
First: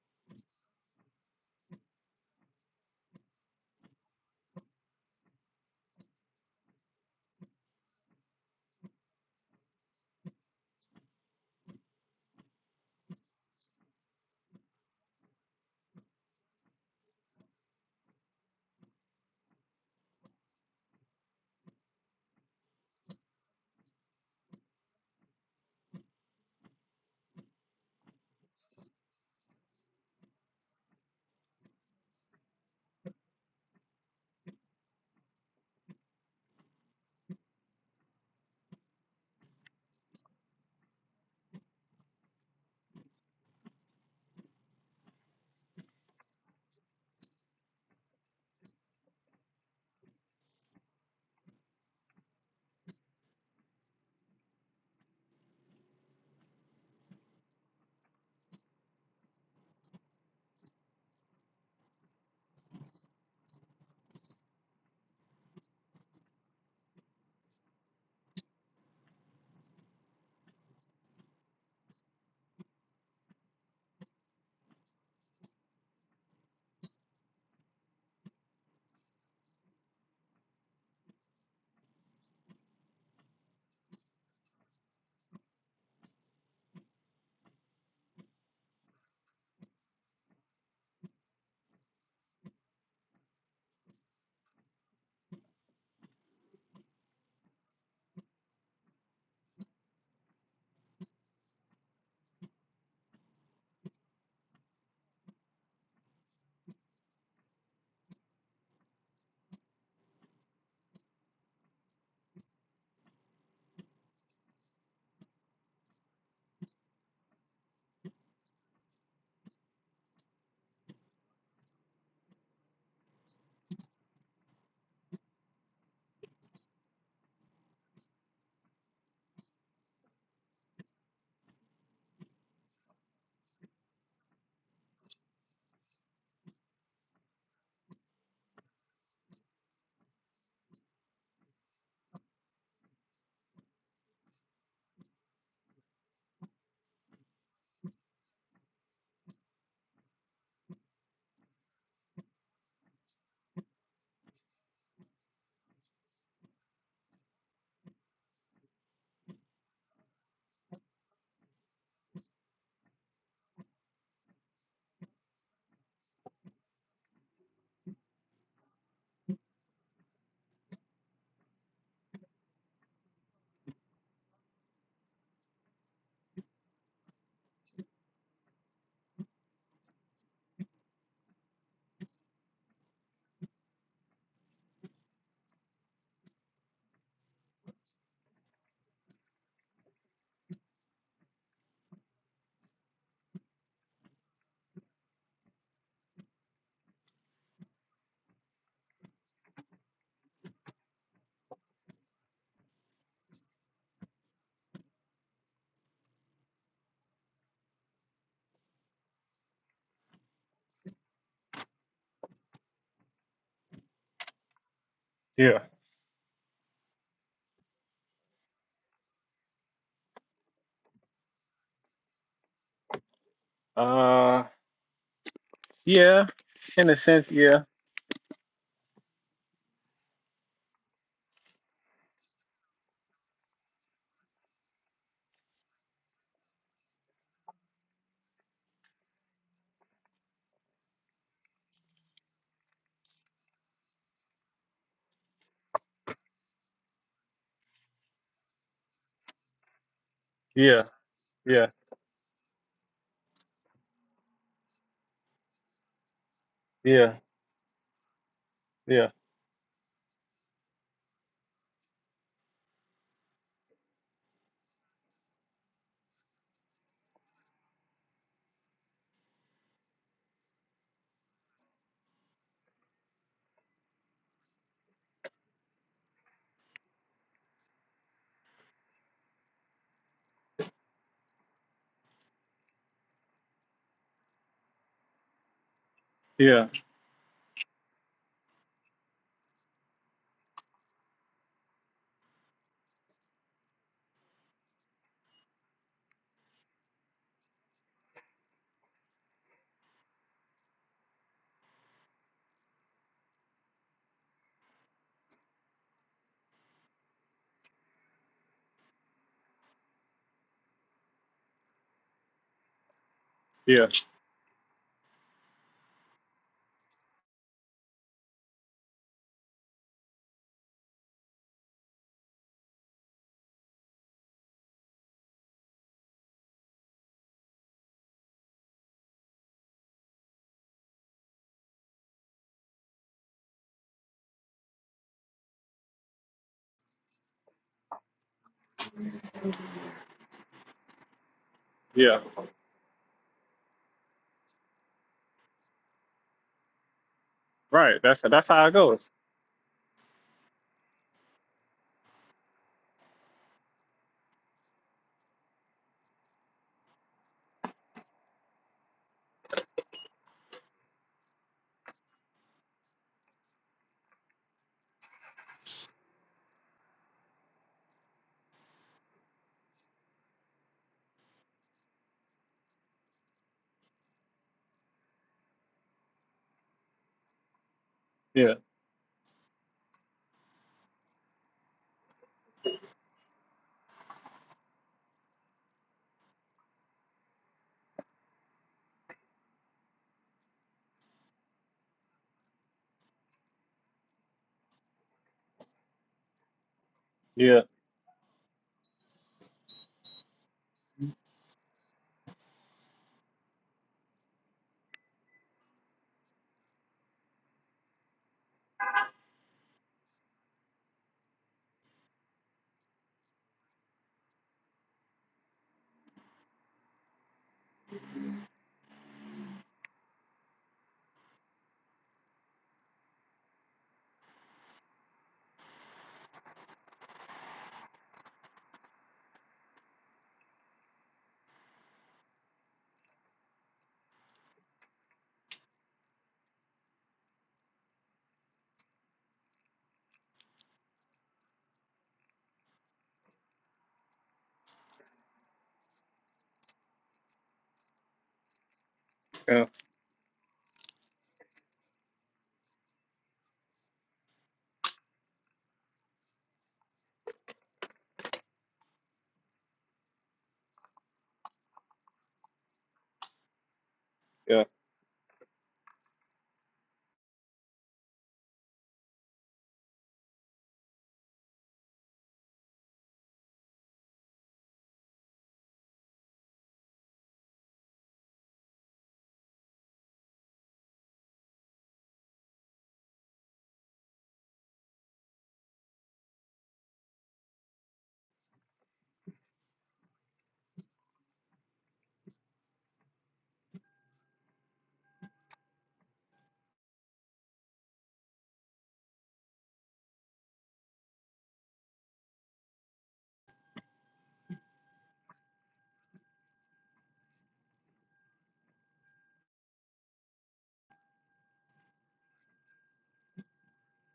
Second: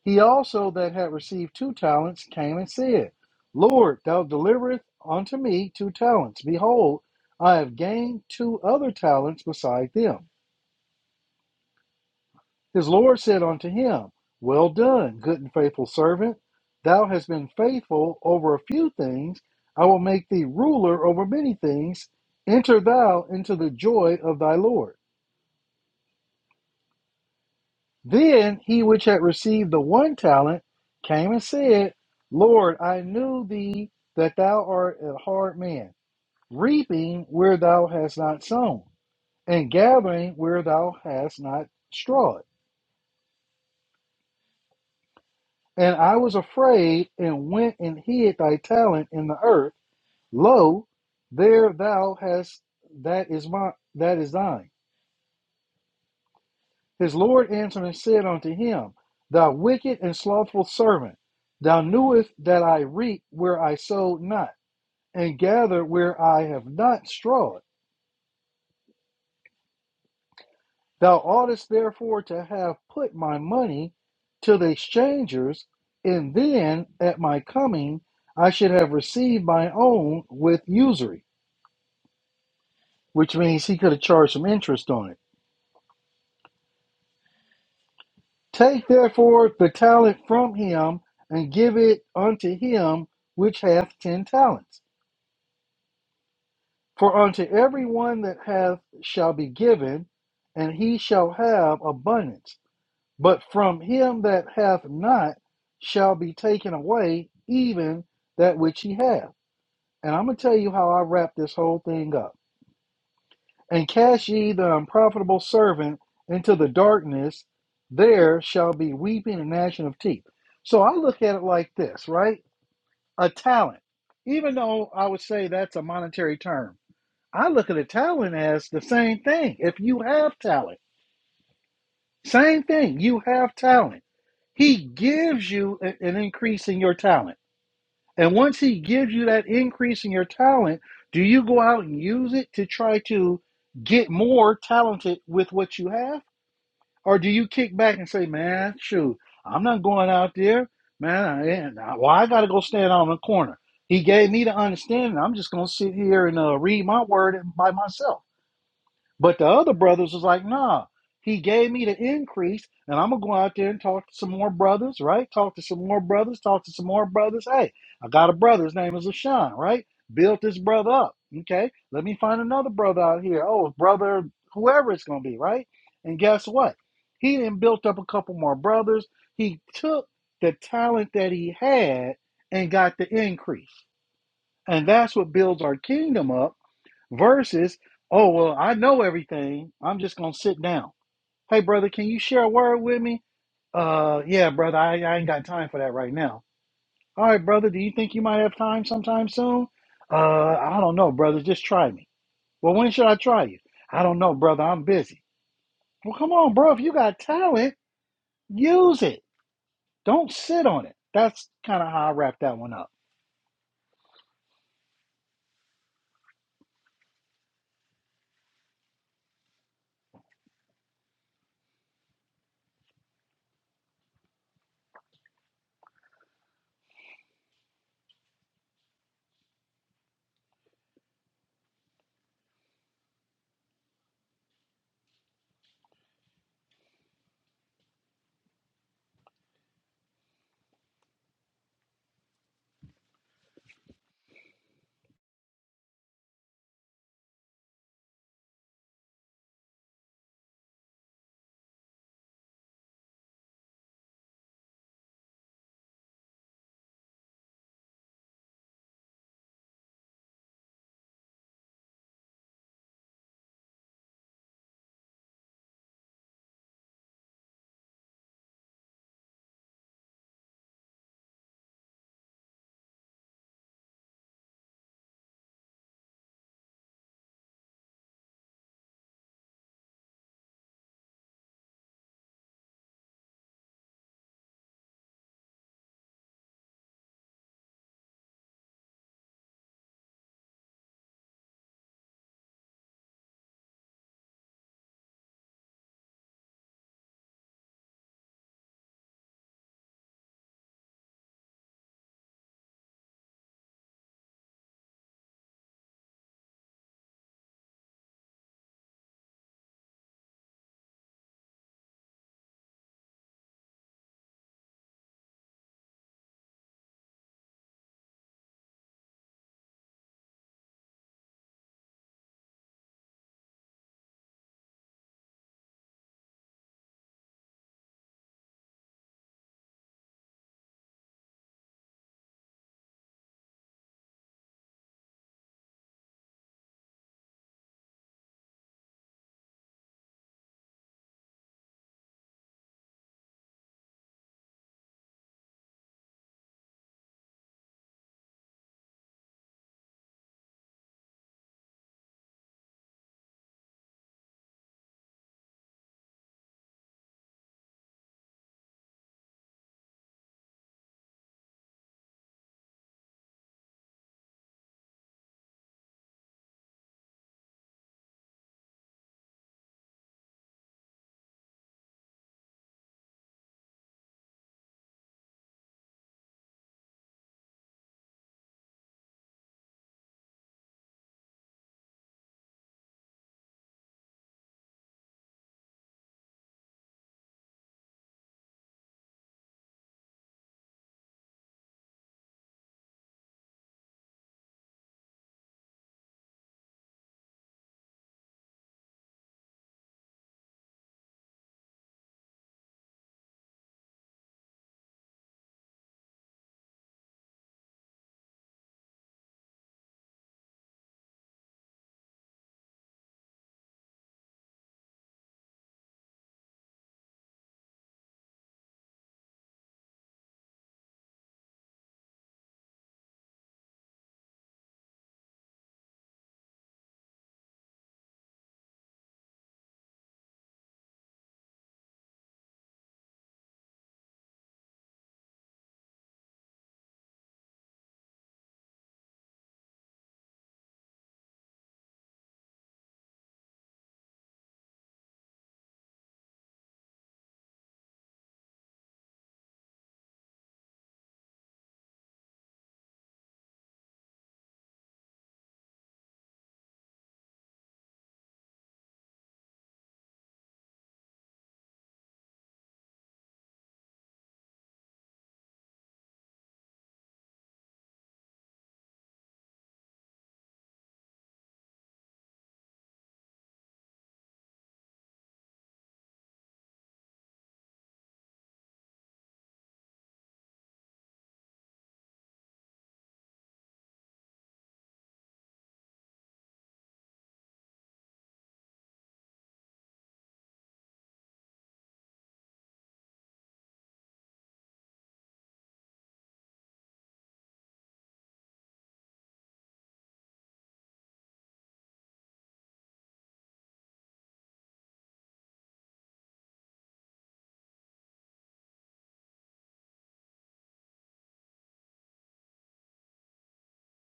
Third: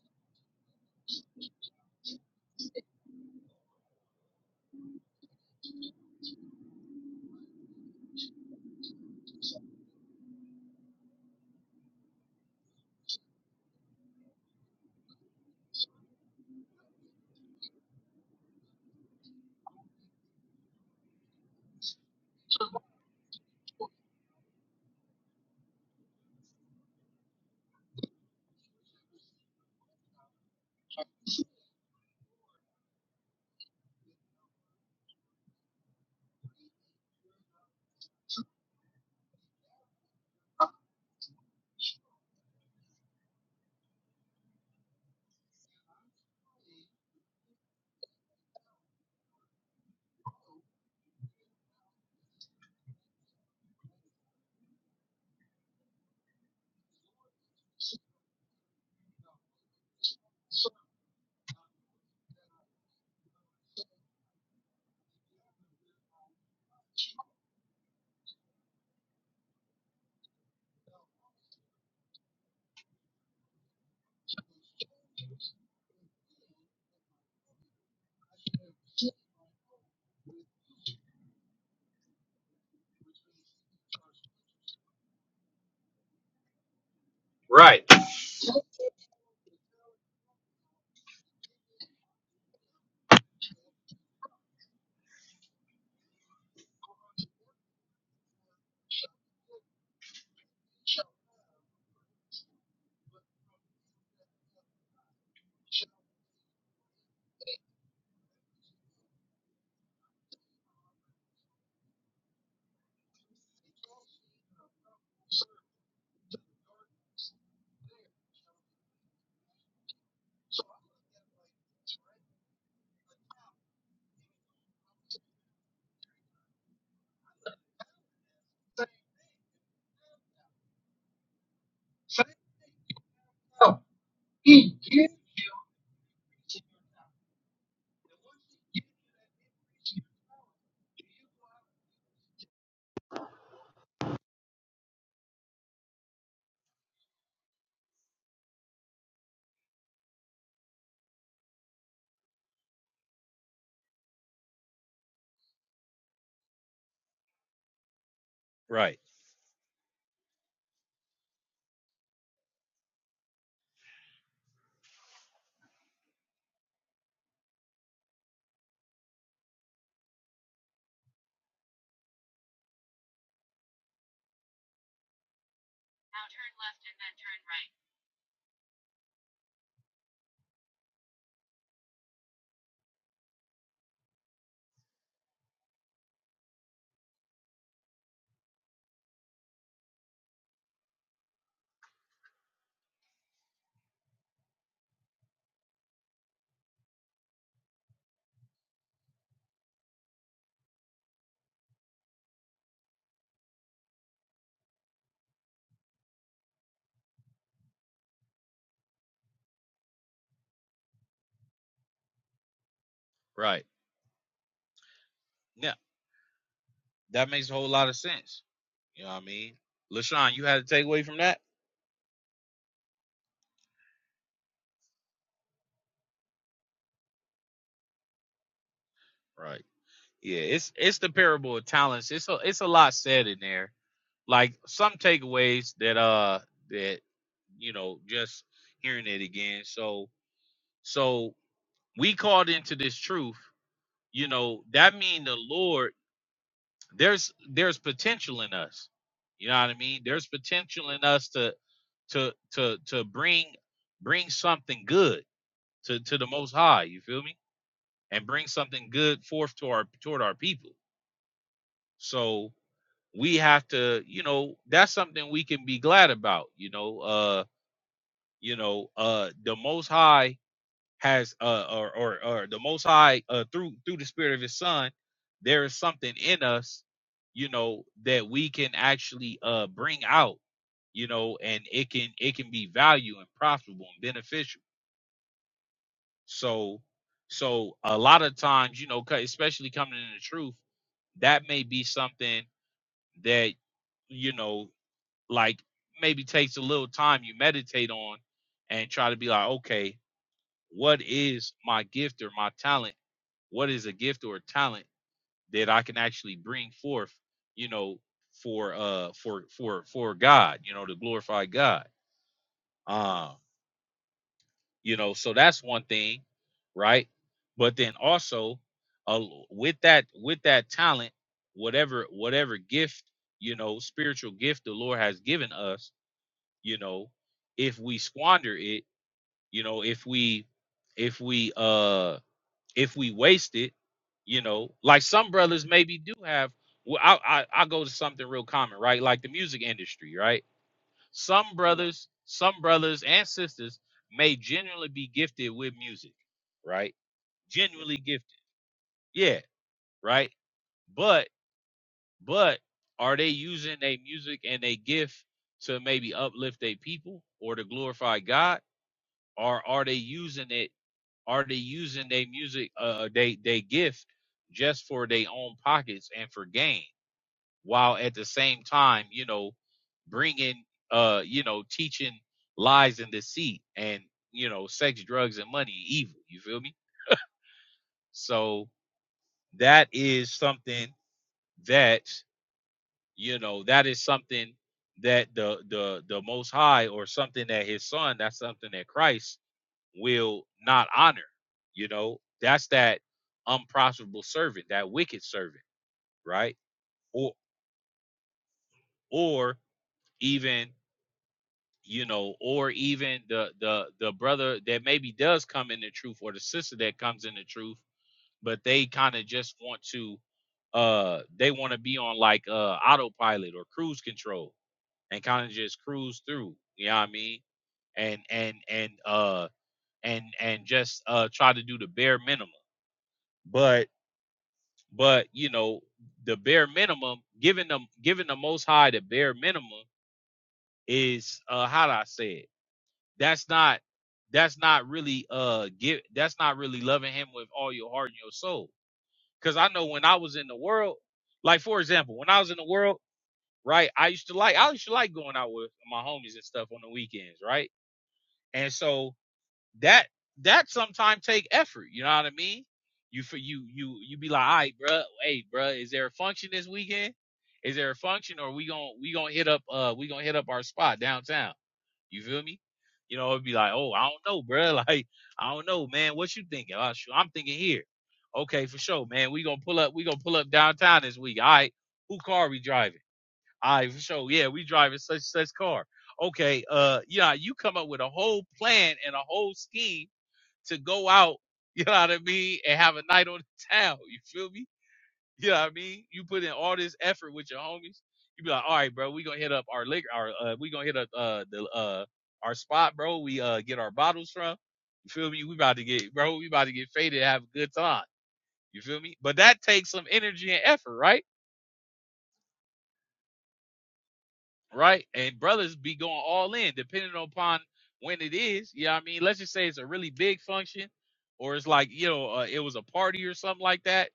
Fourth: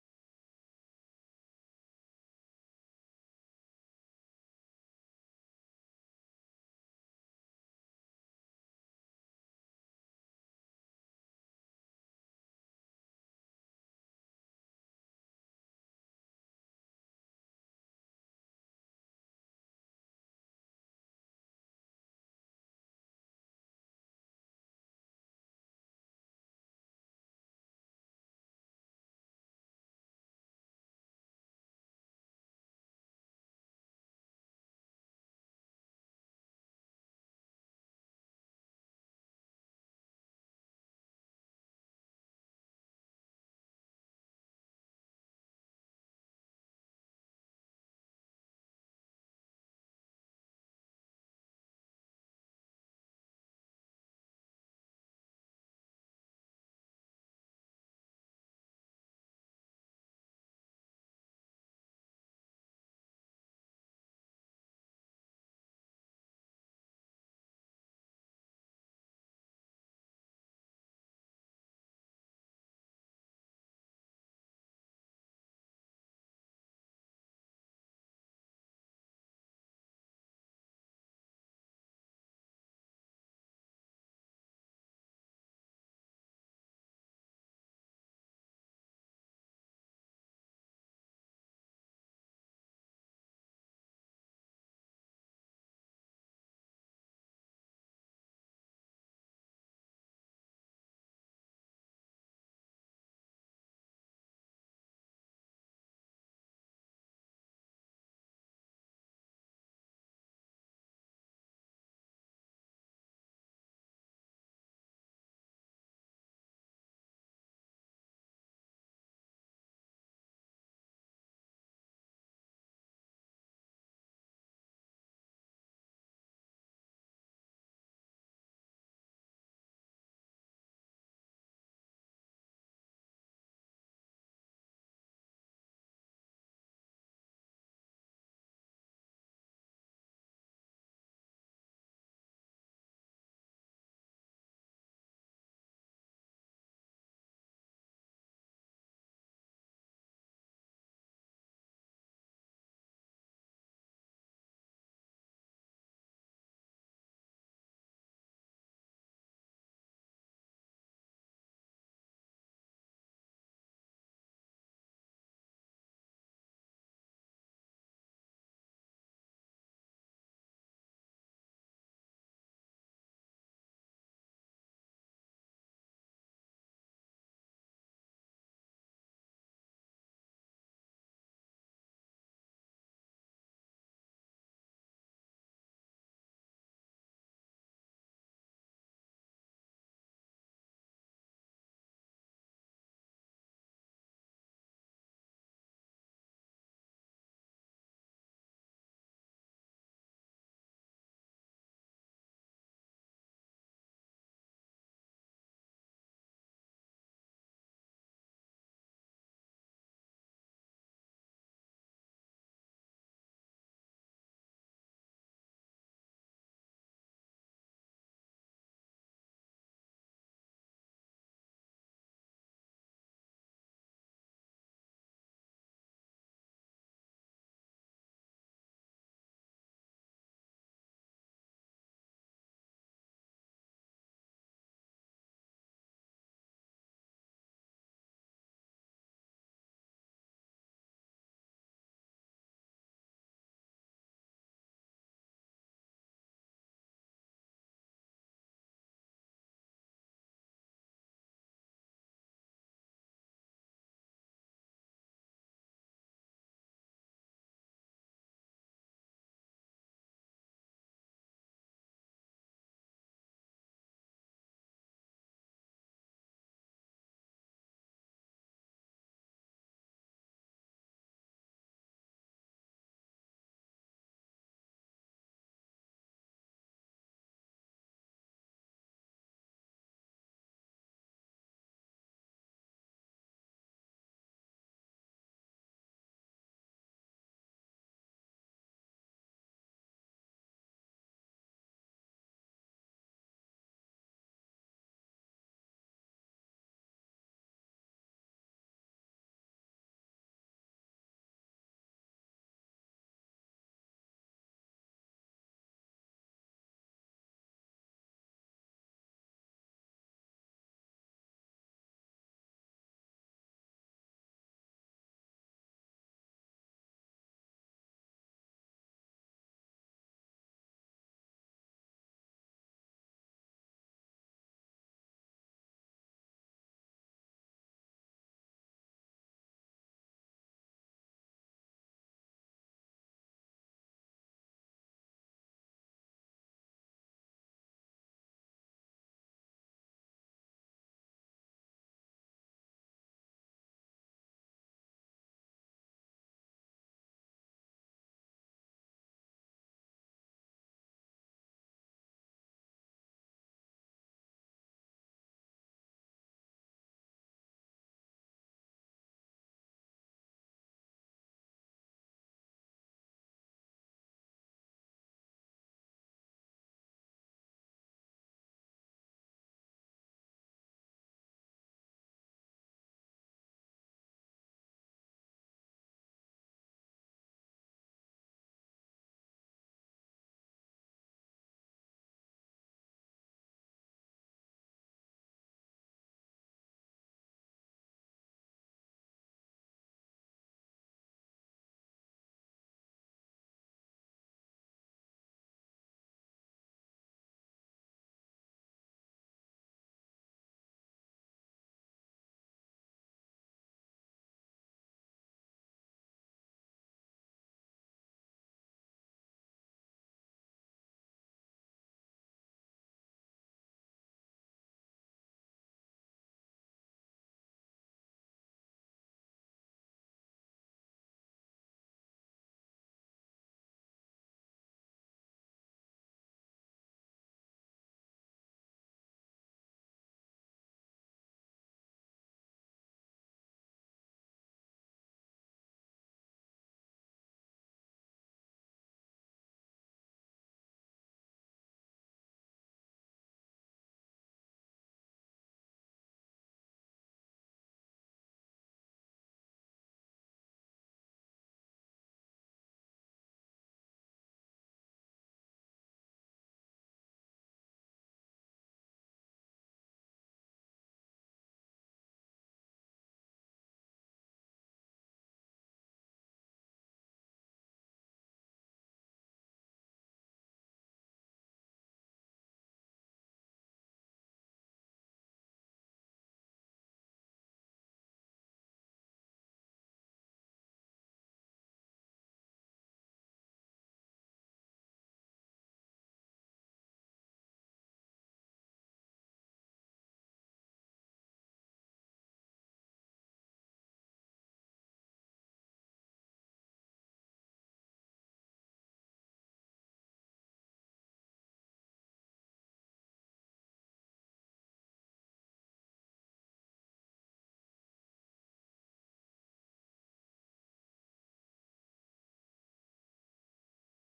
he also that had received two talents came and said, Lord, thou deliverest unto me two talents. Behold, I have gained two other talents beside them. His Lord said unto him, Well done, good and faithful servant. Thou hast been faithful over a few things. I will make thee ruler over many things. Enter thou into the joy of thy Lord. Then he which had received the one talent came and said, Lord, I knew thee that thou art a hard man, reaping where thou hast not sown, and gathering where thou hast not strawed. And I was afraid and went and hid thy talent in the earth. Lo, there thou hast that is my that is thine. His Lord answered and said unto him, Thou wicked and slothful servant, thou knewest that I reap where I sowed not, and gather where I have not strawed. Thou oughtest therefore to have put my money to the exchangers, and then at my coming I should have received my own with usury. which means he could have charged some interest on it.
right.
Take therefore the talent from him and give it unto him which hath ten talents. For unto every one that hath shall be given, and he shall have abundance. But from him that hath not shall be taken away even that which he hath. And I'm going to tell you how I wrap this whole thing up. and cast ye the unprofitable servant into the darkness, there shall be weeping and gnashing of teeth. So I look at it like this, right? A talent, even though I would say that's a monetary term, I look at a talent as the same thing. If you have talent, same thing, you have talent. He gives you an increase in your talent. And once he gives you that increase in your talent, do you go out and use it to try to get more talented with what you have? Or do you kick back and say, man, shoot, I'm not going out there. Man, I, well, I got to go stand on the corner. He gave me the understanding. I'm just going to sit here and uh, read my word by myself.
Right,
But the other brothers was like, nah, he gave me the increase, and I'm gonna go out there and talk to some more brothers, right? Talk to some more brothers, talk to some more brothers. Hey, I got a brother, his name is Ashan, right? Built this brother up. Okay, let me find another brother out here. Oh, brother, whoever it's gonna be, right? And guess what? He then built up a couple more brothers. He took the talent that he had and got the increase. And that's what builds our kingdom up versus oh well i know everything i'm just gonna sit down hey brother can you share a word with me uh yeah brother i, I ain't got time for that right now all right brother do you think you might have time sometime soon uh i don't know brother just try me well when should i try you i don't know brother i'm busy well come on bro if you got talent use it don't sit on it that's kind of how i wrap that one up
right.
yeah.
That makes a whole lot of sense. You know what I mean? LaShawn, you had to take away from that?
Uh, yeah, in a sense, yeah,
Right. Yeah, it's it's the parable of talents. It's a it's a lot said in there. Like some takeaways that uh that you know, just hearing it again. So so we called into this truth, you know, that mean the Lord there's there's potential in us. You know what I mean? There's
yeah,
potential in us to
yeah,
to to to bring bring something good to to the most high you
yeah,
feel me and bring something
yeah,
good forth to our toward our people so we have to you know that's something we can be glad about you know uh you know uh the most high has uh or or, or the most high uh through through the spirit of his son there is something in us you know that we can actually uh bring out you know and it can it can be value and profitable and beneficial
yeah,
So, so a lot of times, you know, 'cause especially coming in the truth, that may be something that, you know, like maybe takes a little time you meditate on and try to be like, okay, what is my gift or my talent? What is a gift or a talent that I can actually bring forth, you know, for uh for for for God, you know, to glorify God. Um
yeah,
you know so that's one thing right but then also uh, with that with that talent whatever whatever gift you know spiritual gift the lord has given us you know if we squander it you know if we if we uh if we waste it you know like some brothers maybe do have well i i, I go to something real common right like the music industry right some brothers,
yeah.
some brothers and sisters may genuinely be gifted with music, right?
Right.
Genuinely
That's
gifted.
that's how it goes.
Yeah, right? But but are they using their music and their gift to maybe uplift their people or to glorify God? Or are they using it? Are they using their music, uh, they they gift just for their own pockets and for gain? while at the same time, you know, bringing, uh, you know, teaching lies and deceit and, you know, sex, drugs, and money, evil. You feel me?
Yeah,
So that is something that, you know, that is something that the the the most high or something that his son that's something that christ will not honor you know that's that unprofitable servant that wicked servant right or
yeah,
or even you know, or even the the the brother that maybe does come in the truth, or the sister that comes in the truth, but they kind of just want to, uh, they want to be on like uh autopilot or cruise control and kind of just cruise through. You know what I mean? And and and uh and and just uh try to do the bare minimum. But but you know the bare minimum, giving them giving the Most High the bare minimum is uh how do I say it? that's not that's not really uh give that's not really loving him with all your heart and your soul because i know when i was in the world like for example when i was in the world right i used to like i used to like going out with my homies and stuff on the weekends right and so
yeah,
that that sometimes take effort you know what i mean you for you you you be like all right bruh, hey bruh, is there a function this weekend is there a function or we gonna we gonna hit up uh we gonna hit up our spot downtown you feel me? You know, it'd be like, oh, I don't know,
yeah,
bro. Like, I don't know, man. What you thinking? "Oh, shoot, I'm thinking here. Okay, for sure, man. We gonna pull up. We gonna pull up downtown this week. All right. Who car we driving? All right, for sure. Yeah, we driving such such car. Okay. Uh, yeah. You come up with a whole plan and a whole scheme to go out. You know what I mean? And have a night on the town. You feel me? You know what I mean? You put in all this effort with your homies. You be like, all right, bro, we gonna hit up our liquor, our uh, we gonna hit up uh the uh our spot, bro. We uh get our bottles from. You feel me? We about to get, bro. We about to get faded, and have a good time. You feel me? But that takes some energy and effort, right? Right? And brothers be going all in, depending upon when it is. You know what I mean? Let's just say it's a really big function, or it's like you know uh, it was a party or something like that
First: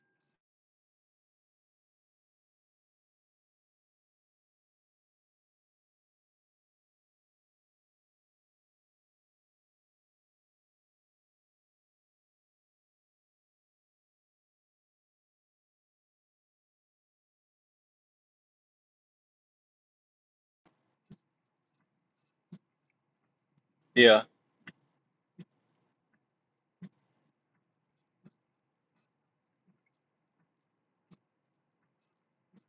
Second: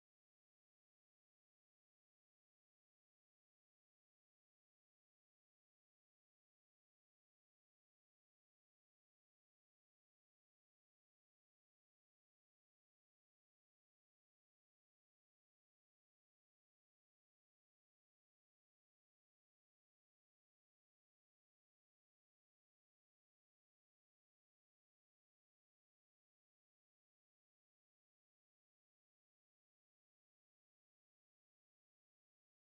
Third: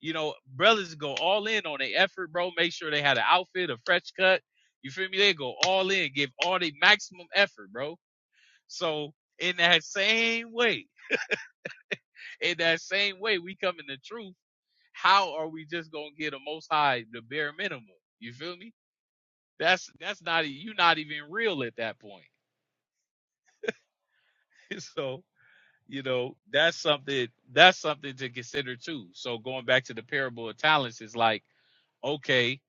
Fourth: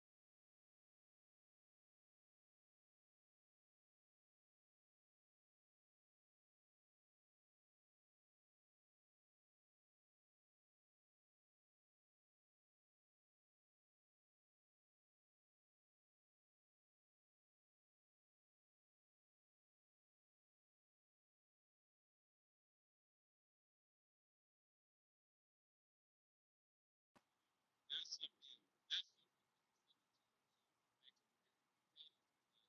You know, brothers go all in on their effort, bro. Make sure they had an outfit, a fresh cut. You feel me? They go all in, give all the maximum effort, bro. So in that same way, in that same way, we come in the truth. How are we just gonna get a most high the bare minimum? You feel me? That's that's not you're not even real at that point.
yeah,
so you know that's something that's something to consider too. So going back to the parable of talents is like okay,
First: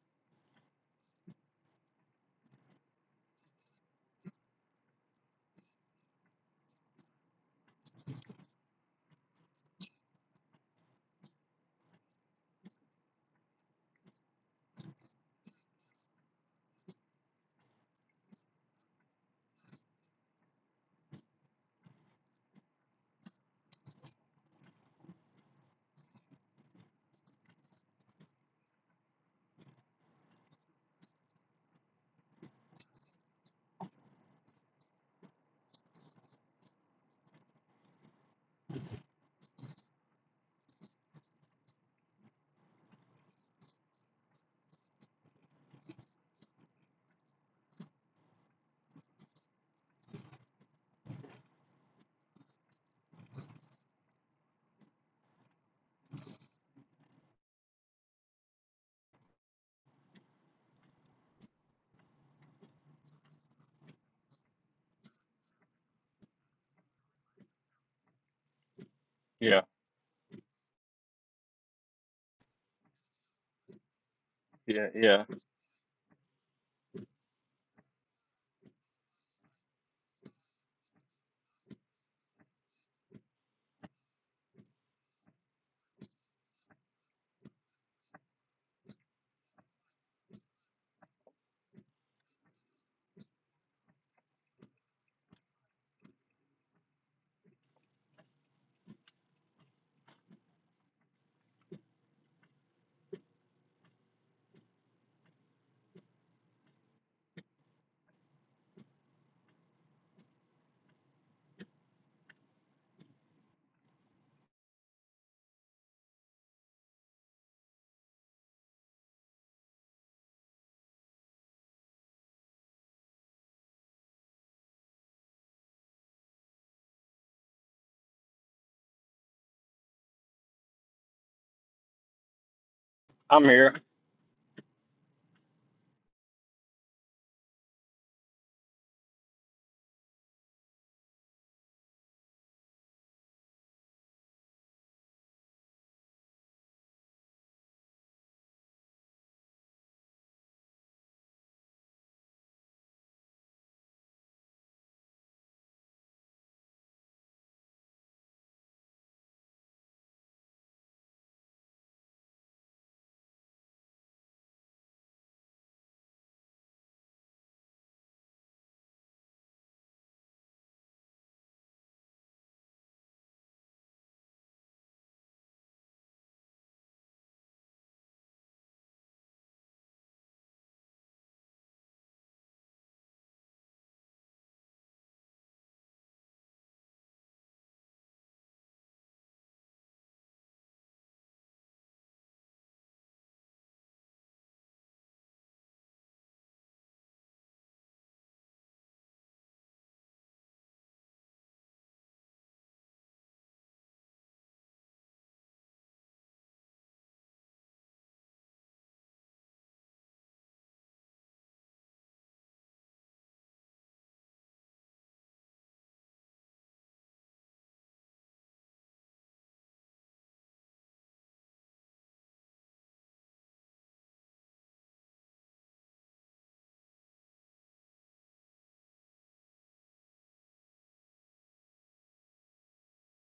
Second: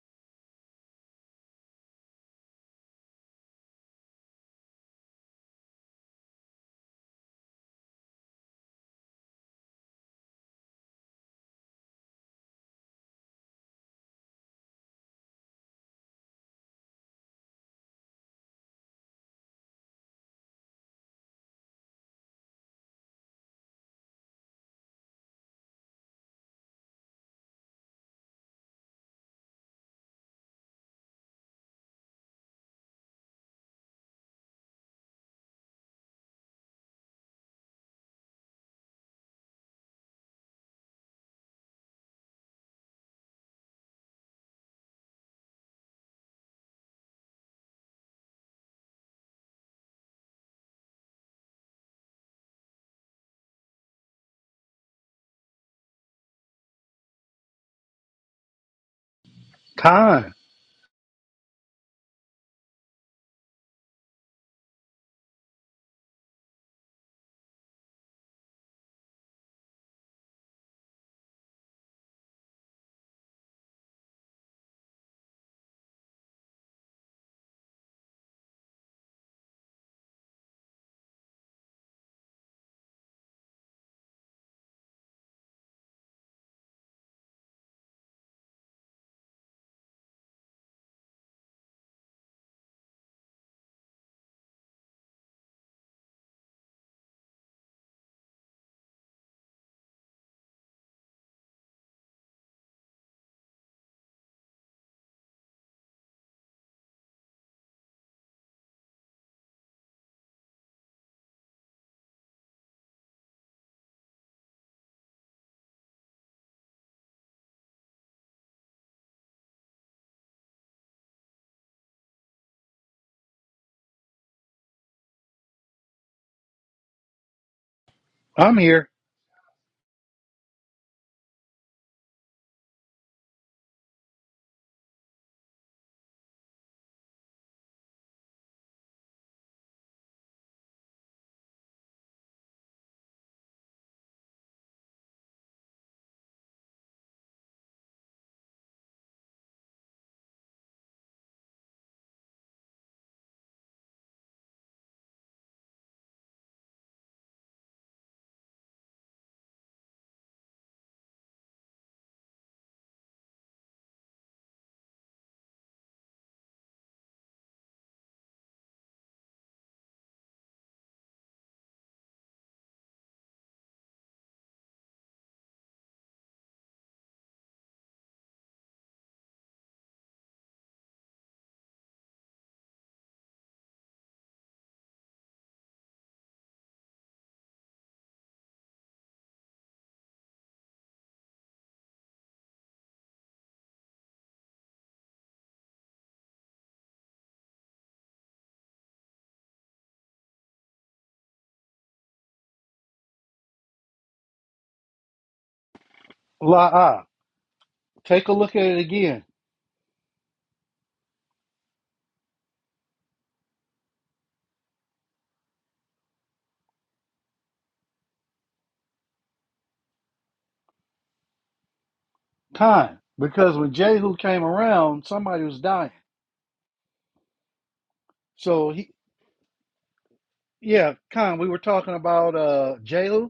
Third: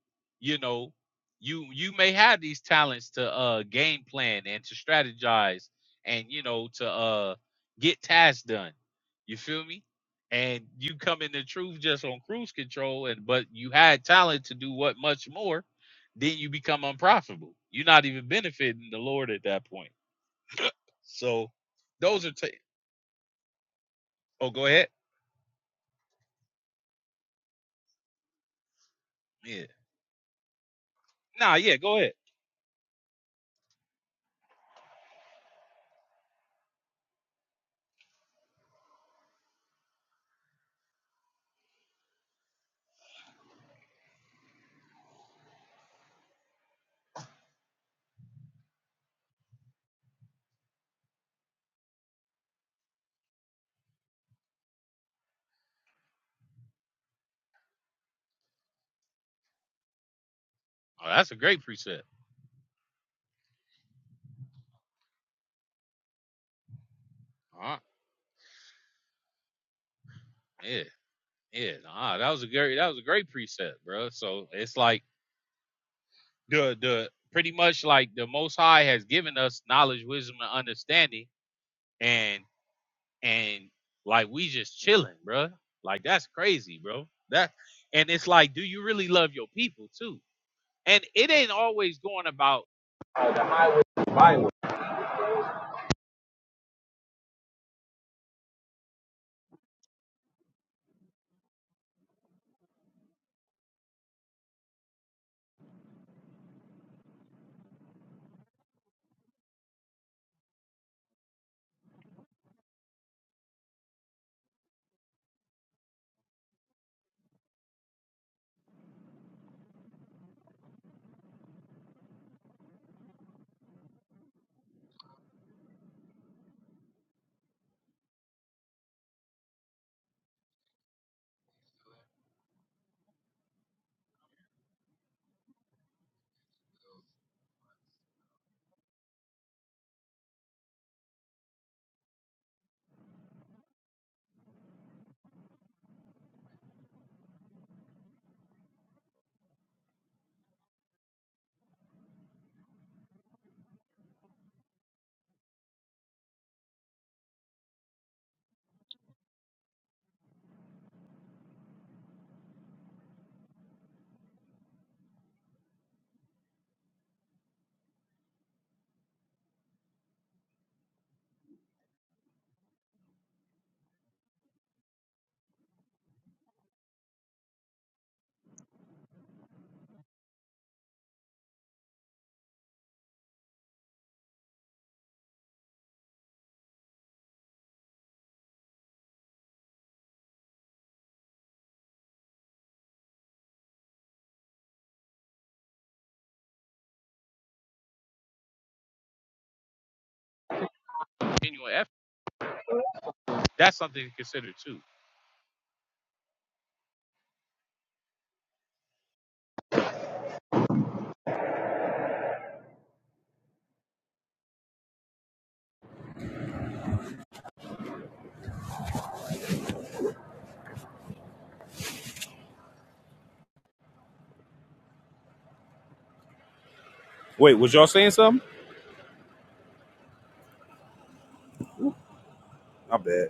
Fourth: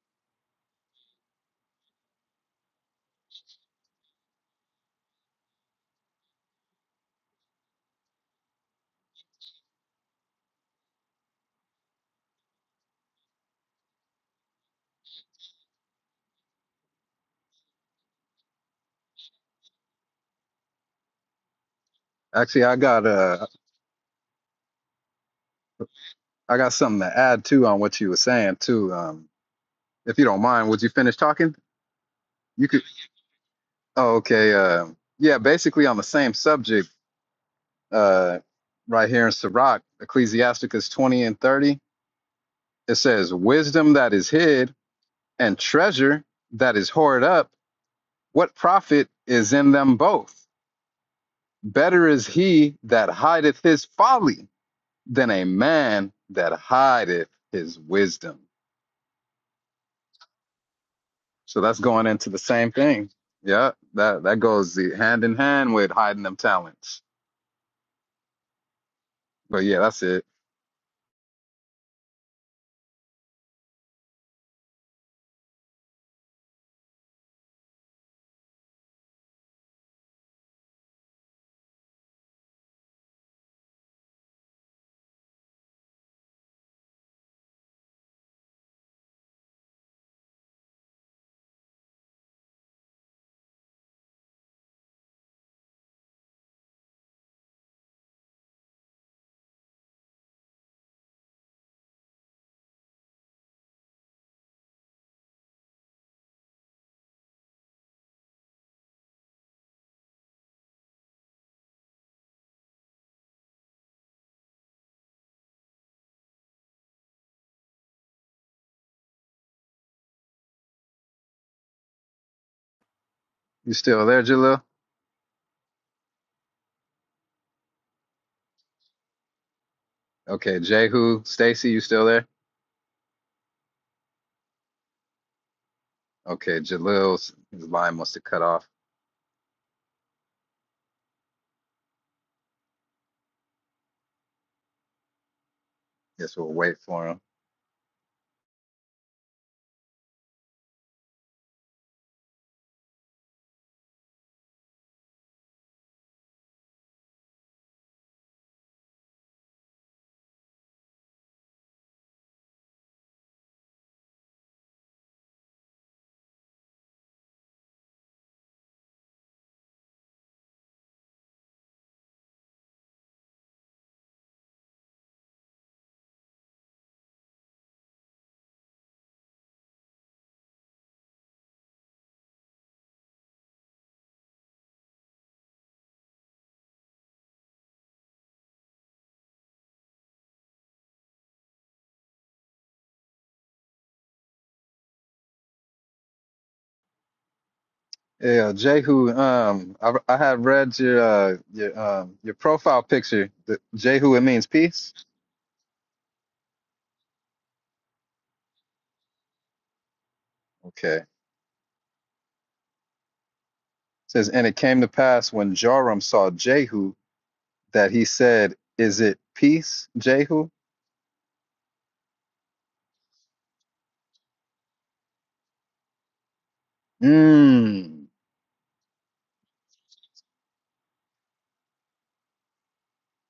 you know, you you may have these talents to uh game plan and to strategize and you know to uh get tasks done. You feel me? And you come in the truth just on cruise control and but you had talent to do what much more, then you become unprofitable. You're not even benefiting the Lord at that point. So those are ta-
Actually, I got uh,
oh go ahead.
I got something to add too on what you were saying too. Um,
Yeah.
if you don't mind, would you finish talking?
Nah, yeah, go ahead.
You could. Oh, okay. Uh, yeah, basically on the same subject. Uh, right here in Sirach, Ecclesiasticus 20 and 30. It says, "Wisdom that is hid and treasure that is hoarded up." What profit is in them both? Better is he that hideth his folly than a man that hideth his wisdom.
Khan,
Oh, that's a
So
great
that's
precept.
going into the same thing. Yeah, that, that goes hand in hand with hiding them talents.
Uh-huh.
yeah,
But yeah, that's it.
yeah. Yeah, nah, that was a great that was a great precept, bro. So it's
yeah,
like
yeah.
the the pretty much like the Most High has given us knowledge, wisdom, and understanding, and and like we just chilling, bro. Like that's crazy, bro. That and it's like, do you really love your people too? And it ain't always going about
You still there, Jalil?
i'm here
Okay, Jehu, Stacy, you still there?
I'm here.
Okay, Jalil's his line must have cut off. Guess we'll wait for him. Yeah, Jehu. Um, I I had read your uh
genuine
your
effort.
um your profile picture. The,
That's something to
Jehu, it means
consider too.
peace.
la uh, take a look at it again
Okay. It says, and it came to pass when Joram saw Jehu that he said, "Is it peace, Jehu?"
Time because when Jehu came around, somebody was dying.
Wait, was y'all
Mm.
saying something?
So he, yeah, Khan, we were talking about uh
I bet.
Jehu.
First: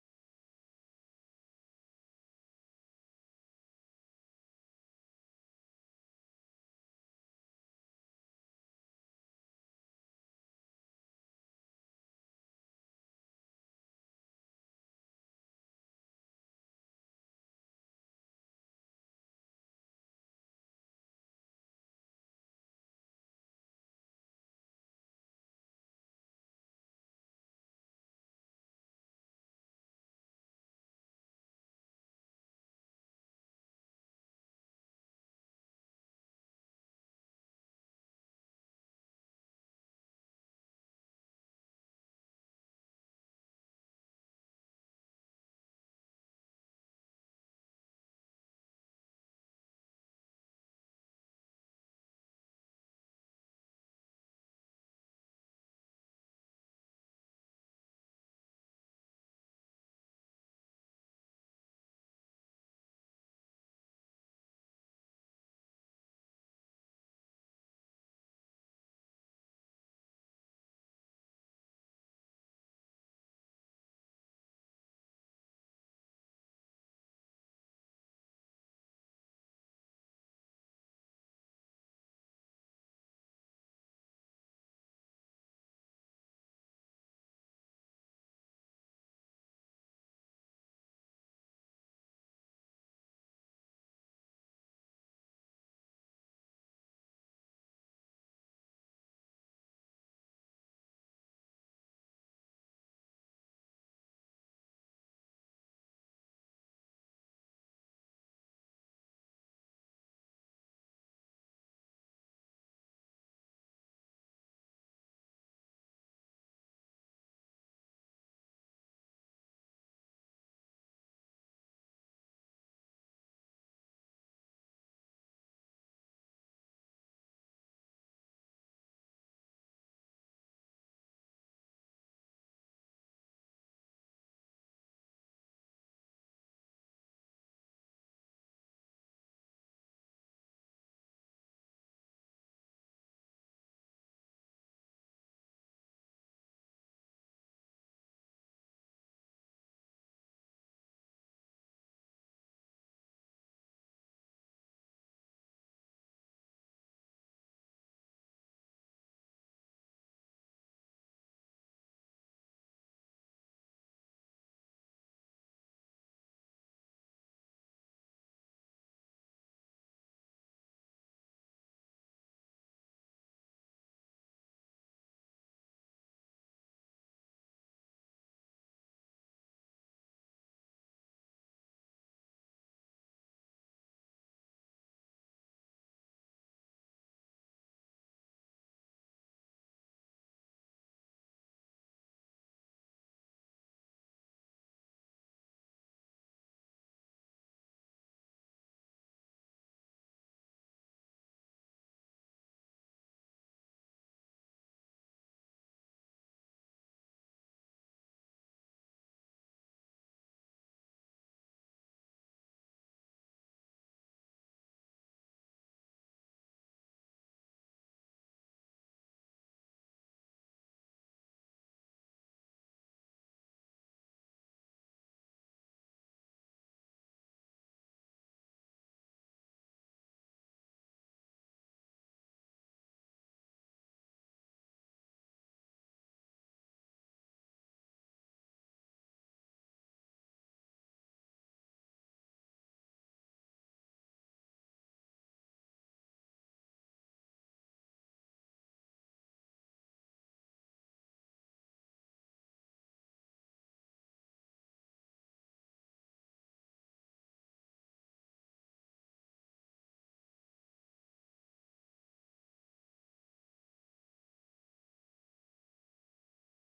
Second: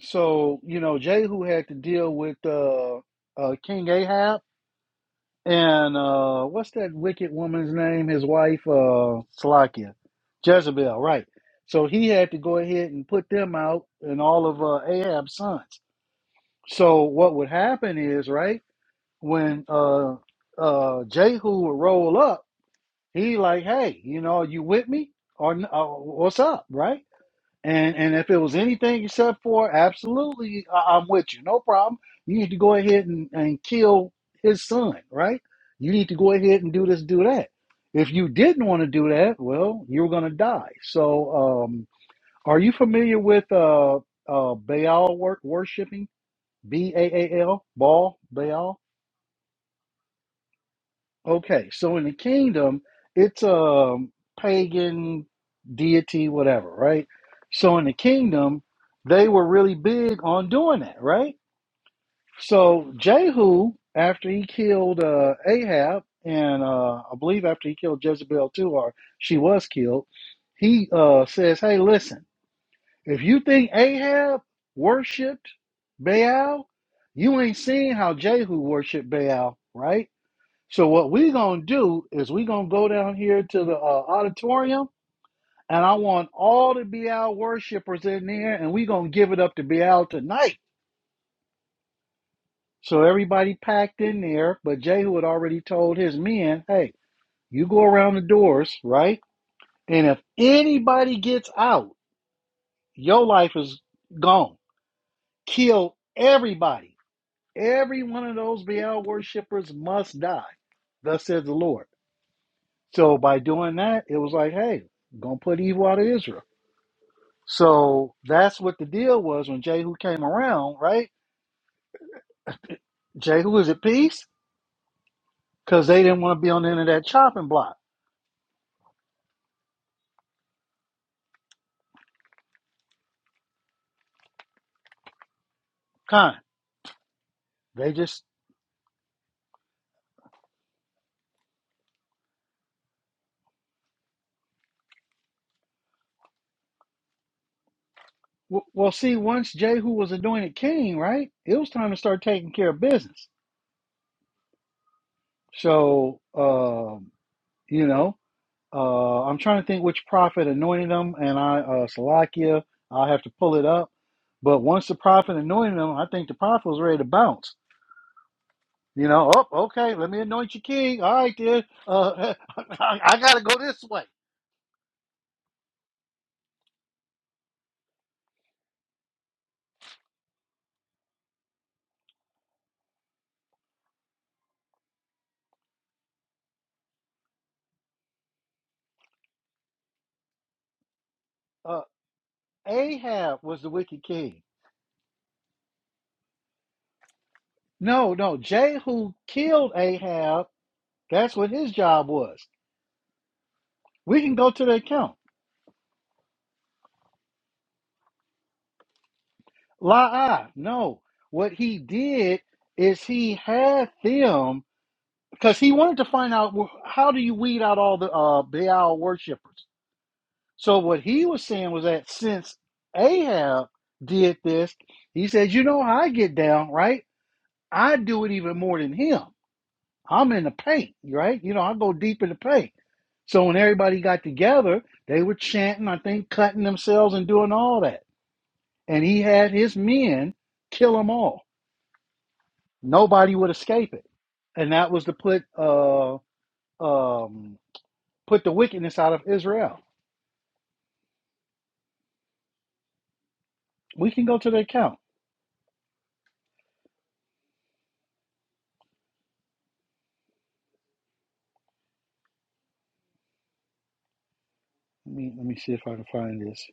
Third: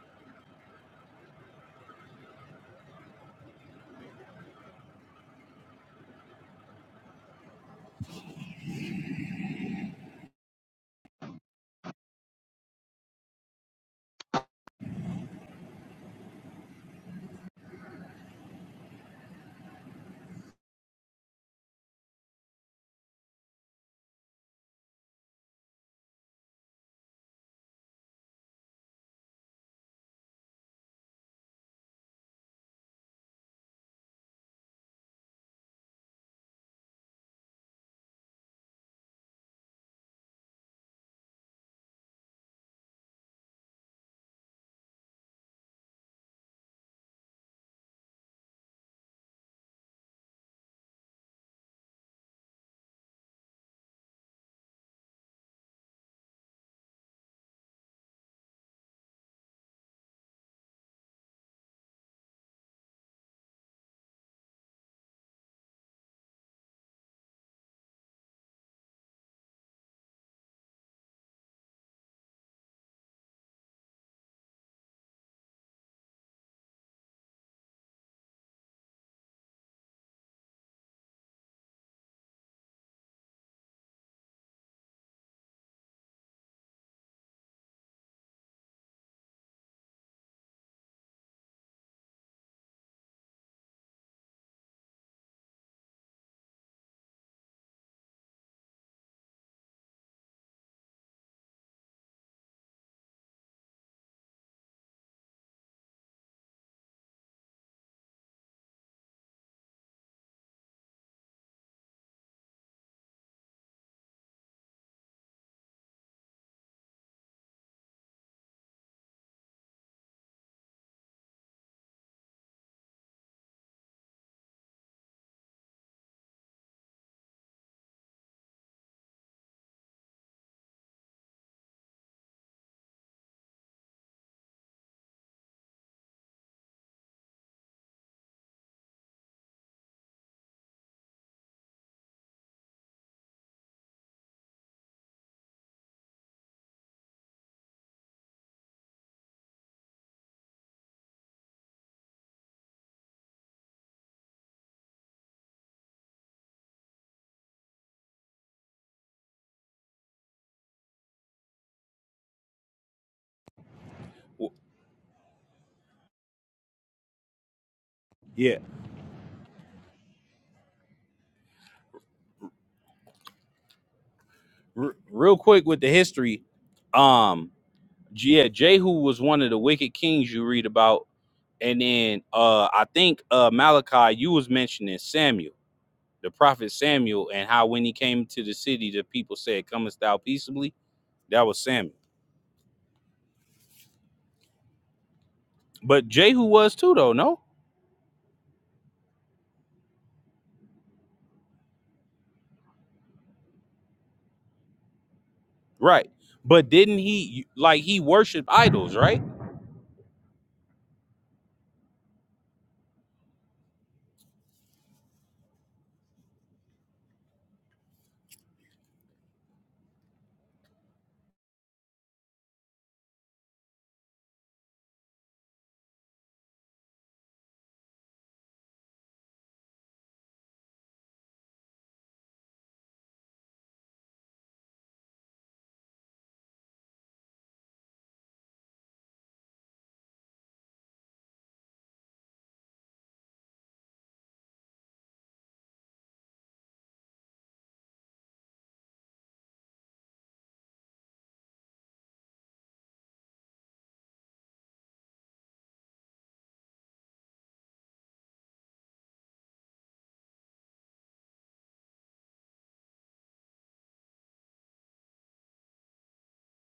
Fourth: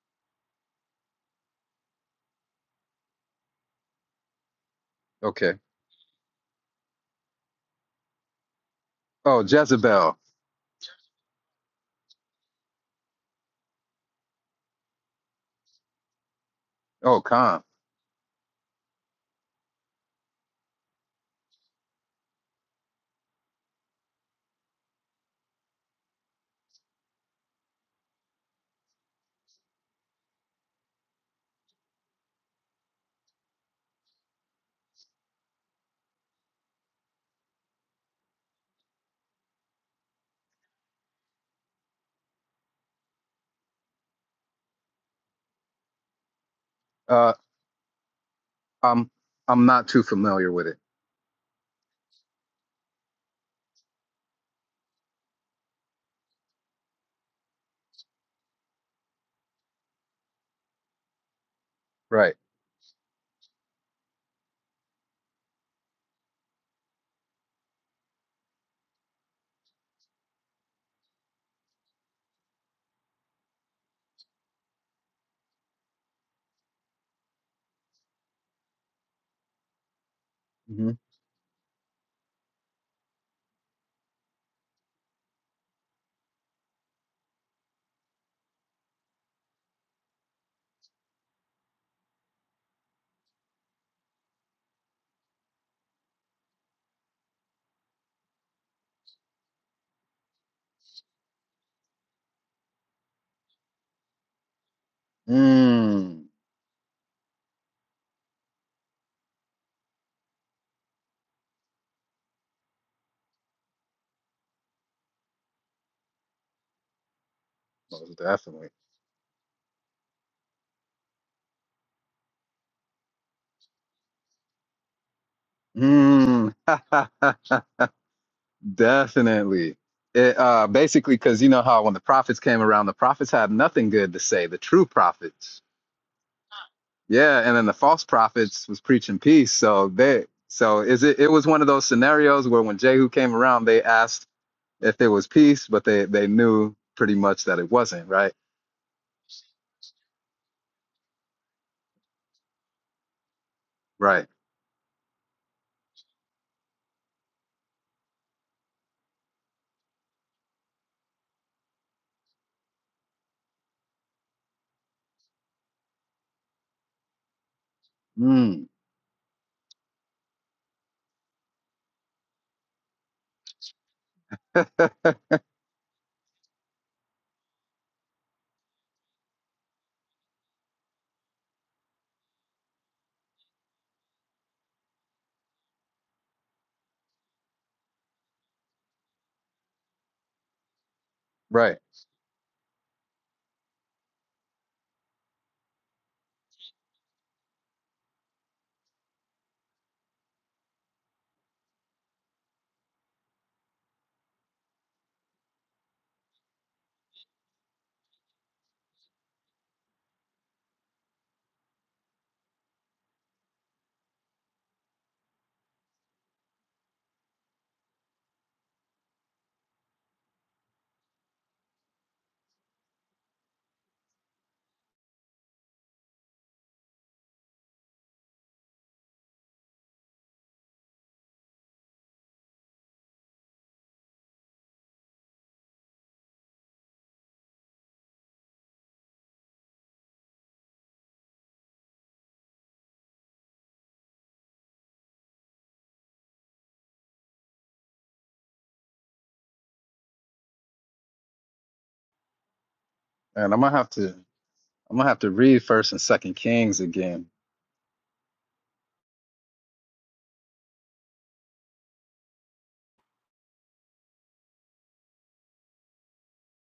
So you know, Jehu had to deal with uh, uh King Ahab
Okay.
and uh what's that wicked woman's name? His wife, uh,
Oh,
Salakia,
Jezebel.
Jezebel, right? So he had to go ahead and put them out and all of uh, Ahab's sons. So
Oh,
what would
Khan.
happen is, right, when uh uh Jehu would roll up he like, hey, you know, are you with me or n- uh, what's up, right? And and if it was anything you said for absolutely, I- I'm with you, no problem. You need to go ahead and, and kill his son, right? You need to go ahead and do this, do that. If you didn't want to do that, well, you're gonna die. So, um, are you familiar with uh, uh, Baal wor- worshiping? B A
Uh,
A L, Baal, Baal.
I'm I'm not too familiar with it.
Okay, so in the kingdom, it's a pagan deity, whatever, right? So in the kingdom, they were really big on doing that, right?
Right.
So Jehu, after he killed uh, Ahab, and uh, I believe after he killed Jezebel too, or she was killed, he uh, says, "Hey, listen, if you think Ahab worshipped Baal, you ain't seen how Jehu worshipped Baal, right?" So
Mm-hmm.
what we gonna do is we gonna go down here to the uh, auditorium, and I want all the BL worshipers in there, and we gonna give it up to BL tonight. So everybody packed in there, but Jehu had already told his men, "Hey, you go around the doors, right? And if anybody gets out, your life is gone. Kill
Mm.
everybody. Every one of those BL worshipers must die." Thus says the Lord. So by doing that, it was like, hey, gonna put evil out of Israel. So
Most
that's
definitely.
what the deal was when Jehu came around, right? Jehu is at peace because they didn't want to be
Mm.
on the end of that chopping block.
Definitely. It, uh, basically, because you know how when the prophets came around, the prophets had nothing good to say. The true prophets,
Kind.
yeah, and then the
They
false
just
prophets was preaching peace. So they, so is it? It was one of those scenarios where when Jehu came around, they asked if there was peace, but they they knew pretty much that it wasn't. Right.
w- well, see, once Jehu was anointed king, right? It was time to start taking care of business.
Right.
So, um, you know, uh, I'm trying to think which prophet anointed him, and I, uh, Salakia, I'll have to pull it up. But once the prophet anointed him, I think the prophet was ready to bounce.
Yeah,
Mm,
You know, oh, okay, let me anoint you king. All right, dear. Uh, I, I got to go this way.
r- real quick with the history. Um, yeah, Jehu was one of the wicked kings you read about And then uh I think uh Malachi, you was mentioning Samuel, the prophet Samuel, and how when he came to the city, the people said, Comest thou peaceably? That was
right.
Uh,
Samuel.
Ahab was the wicked king.
But Jehu was too though, no?
No, no, Jehu killed Ahab. That's what his job was. We can go to the account.
Right. But didn't he like he worshiped idols, right?
La, no. What he did is he had them because he wanted to find out well, how do you weed out all the uh, Baal worshippers. So what he was saying was that since Ahab did this, he says, you know how I get down, right? I do it even more than him. I'm in the paint, right? You know, I go deep in the paint. So when everybody got together, they were chanting, I think, cutting themselves and doing all that. And he had his men kill them all. Nobody would escape it. And that was to put uh um put the wickedness out of Israel.
And I'm gonna have to
We can
I'm
go to the account.
gonna have to read First and Second Kings again.
Let me let me see if I can find this.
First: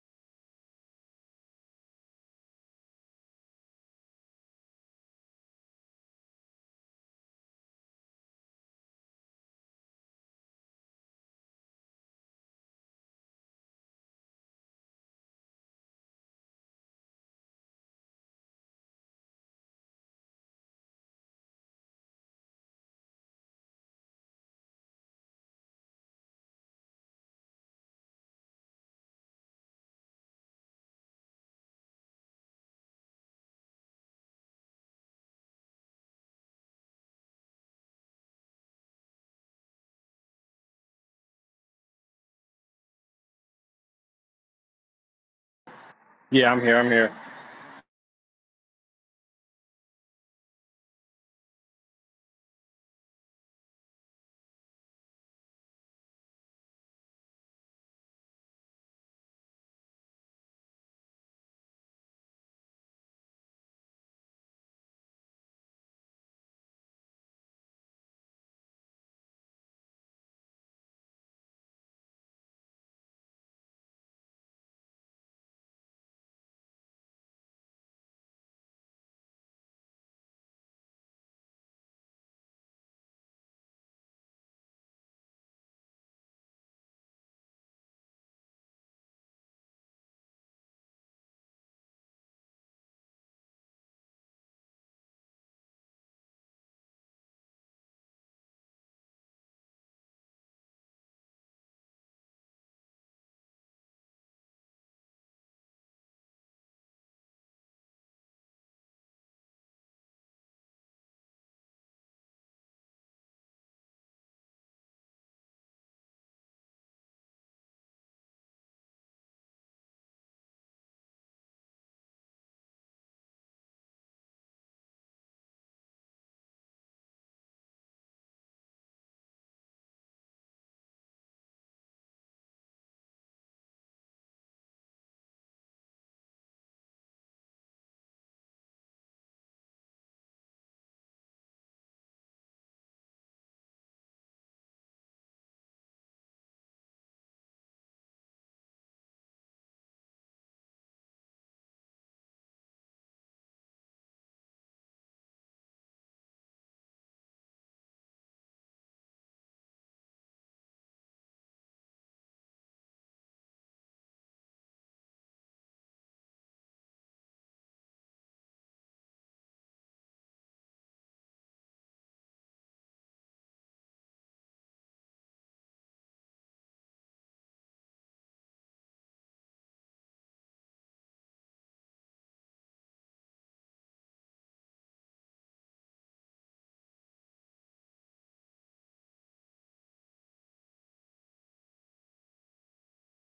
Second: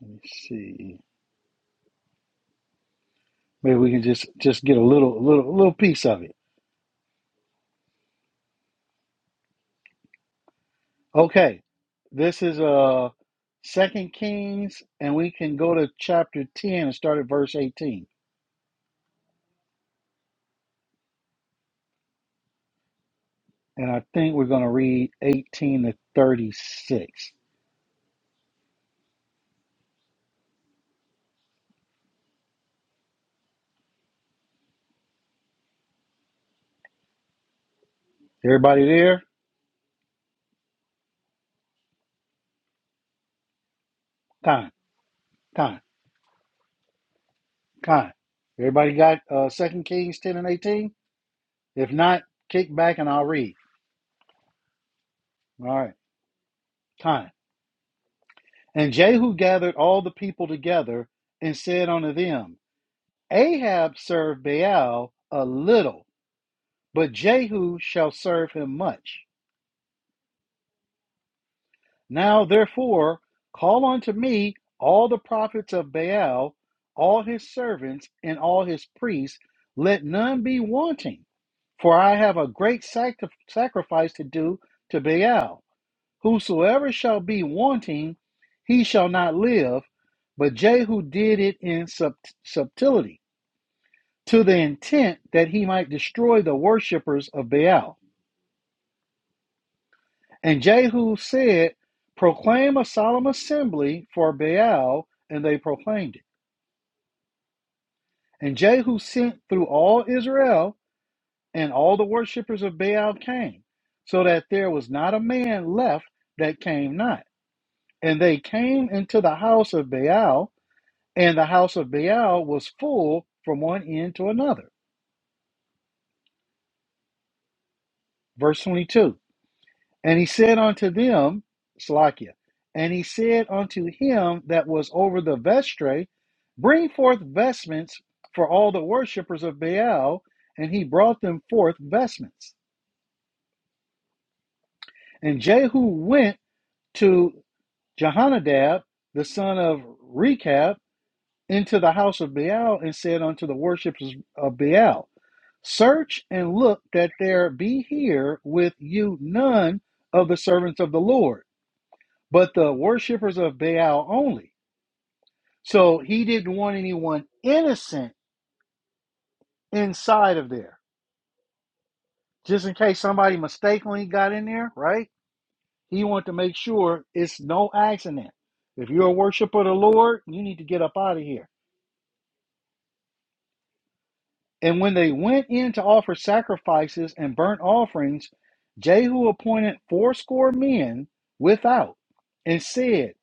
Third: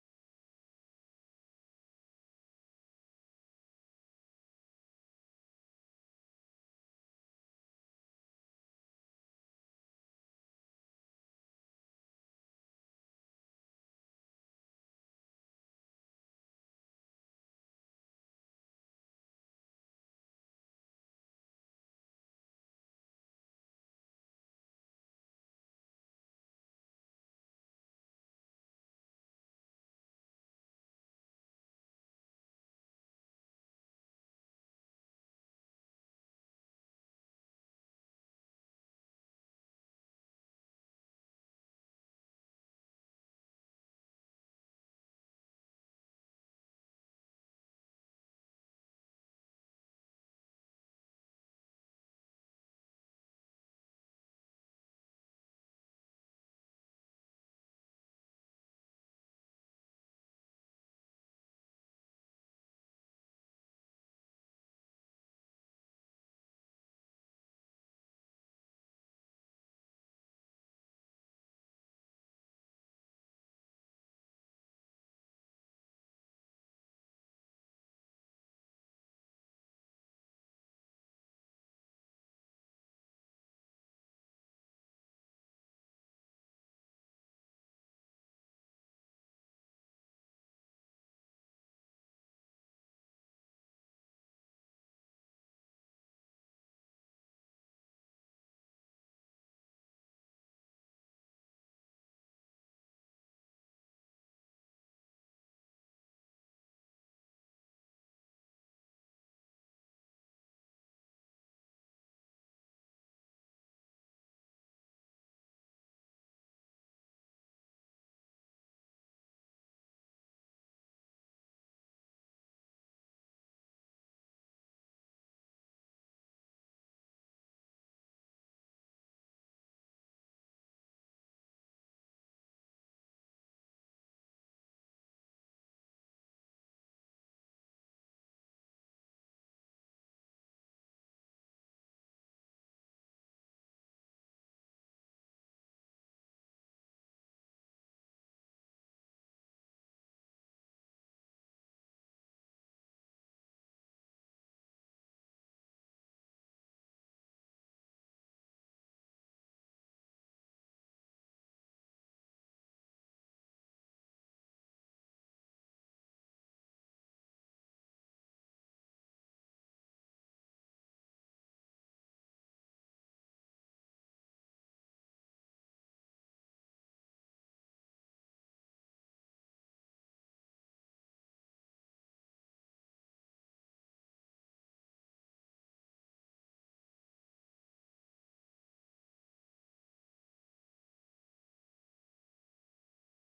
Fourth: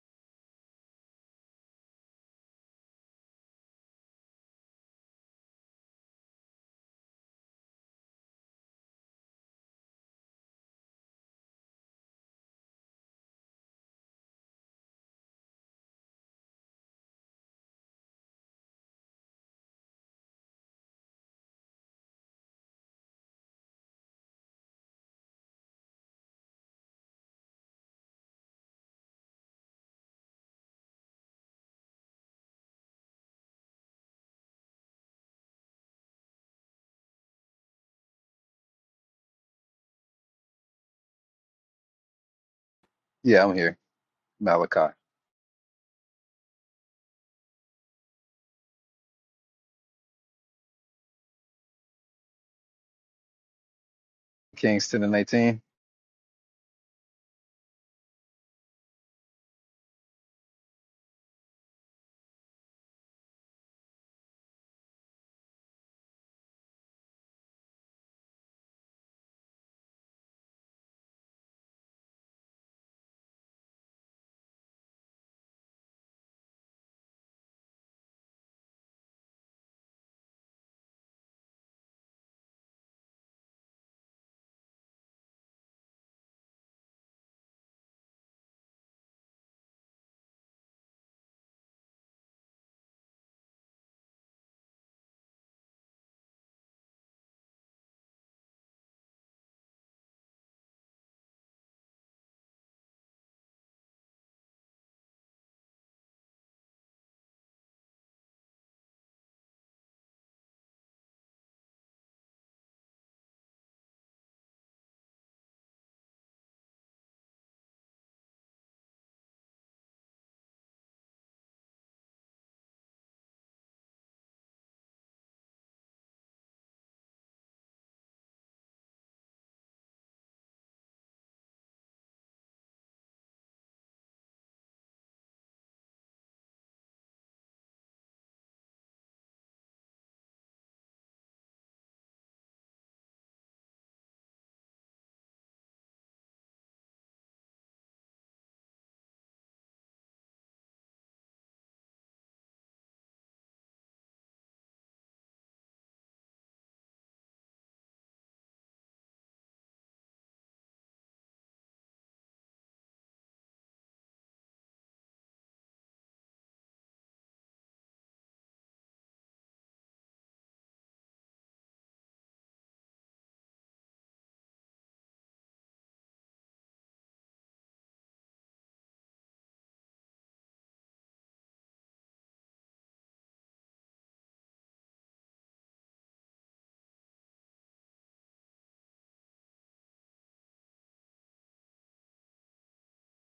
Let me see. Maybe we can just just get a little little little piece of it. Okay. This is uh Second Kings, and we can go to chapter 10 and start at verse 18. And I think we're gonna read 18 to 36. Everybody there?
Yeah, I'm here.
Time,
Malachi,
time,
Yeah, I'm here. I'm here.
time. Everybody got uh Second Kings 10 and 18? If not, kick back and I'll read.
Kings ten and eighteen.
All right, time. And Jehu gathered all the people together and said unto them, Ahab served Baal a little, but Jehu shall serve him much. Now therefore, call unto me all the prophets of Baal, all his servants, and all his priests. Let none be wanting, for I have a great sac- sacrifice to do to Baal. Whosoever shall be wanting, he shall not live. But Jehu did it in sub- subtlety to the intent that he might destroy the worshippers of Baal. And Jehu said, Proclaim a solemn assembly for Baal, and they proclaimed it. And Jehu sent through all Israel, and all the worshippers of Baal came, so that there was not a man left that came not. And they came into the house of Baal, and the house of Baal was full from one end to another. Verse 22. And he said unto them, Slakia, and he said unto him that was over the vestre, Bring forth vestments for all the worshippers of Baal. And he brought them forth vestments. And Jehu went to Jehonadab, the son of Rechab, into the house of Baal, and said unto the worshippers of Baal, Search and look that there be here with you none of the servants of the Lord but the worshippers of Baal only. So he didn't want anyone innocent inside of there, just in case somebody mistakenly got in there, right? He wanted to make sure it's no accident. If you're a worshiper of the Lord, you need to get up out of here. And when they went in to offer sacrifices and burnt offerings, Jehu appointed fourscore men without and said,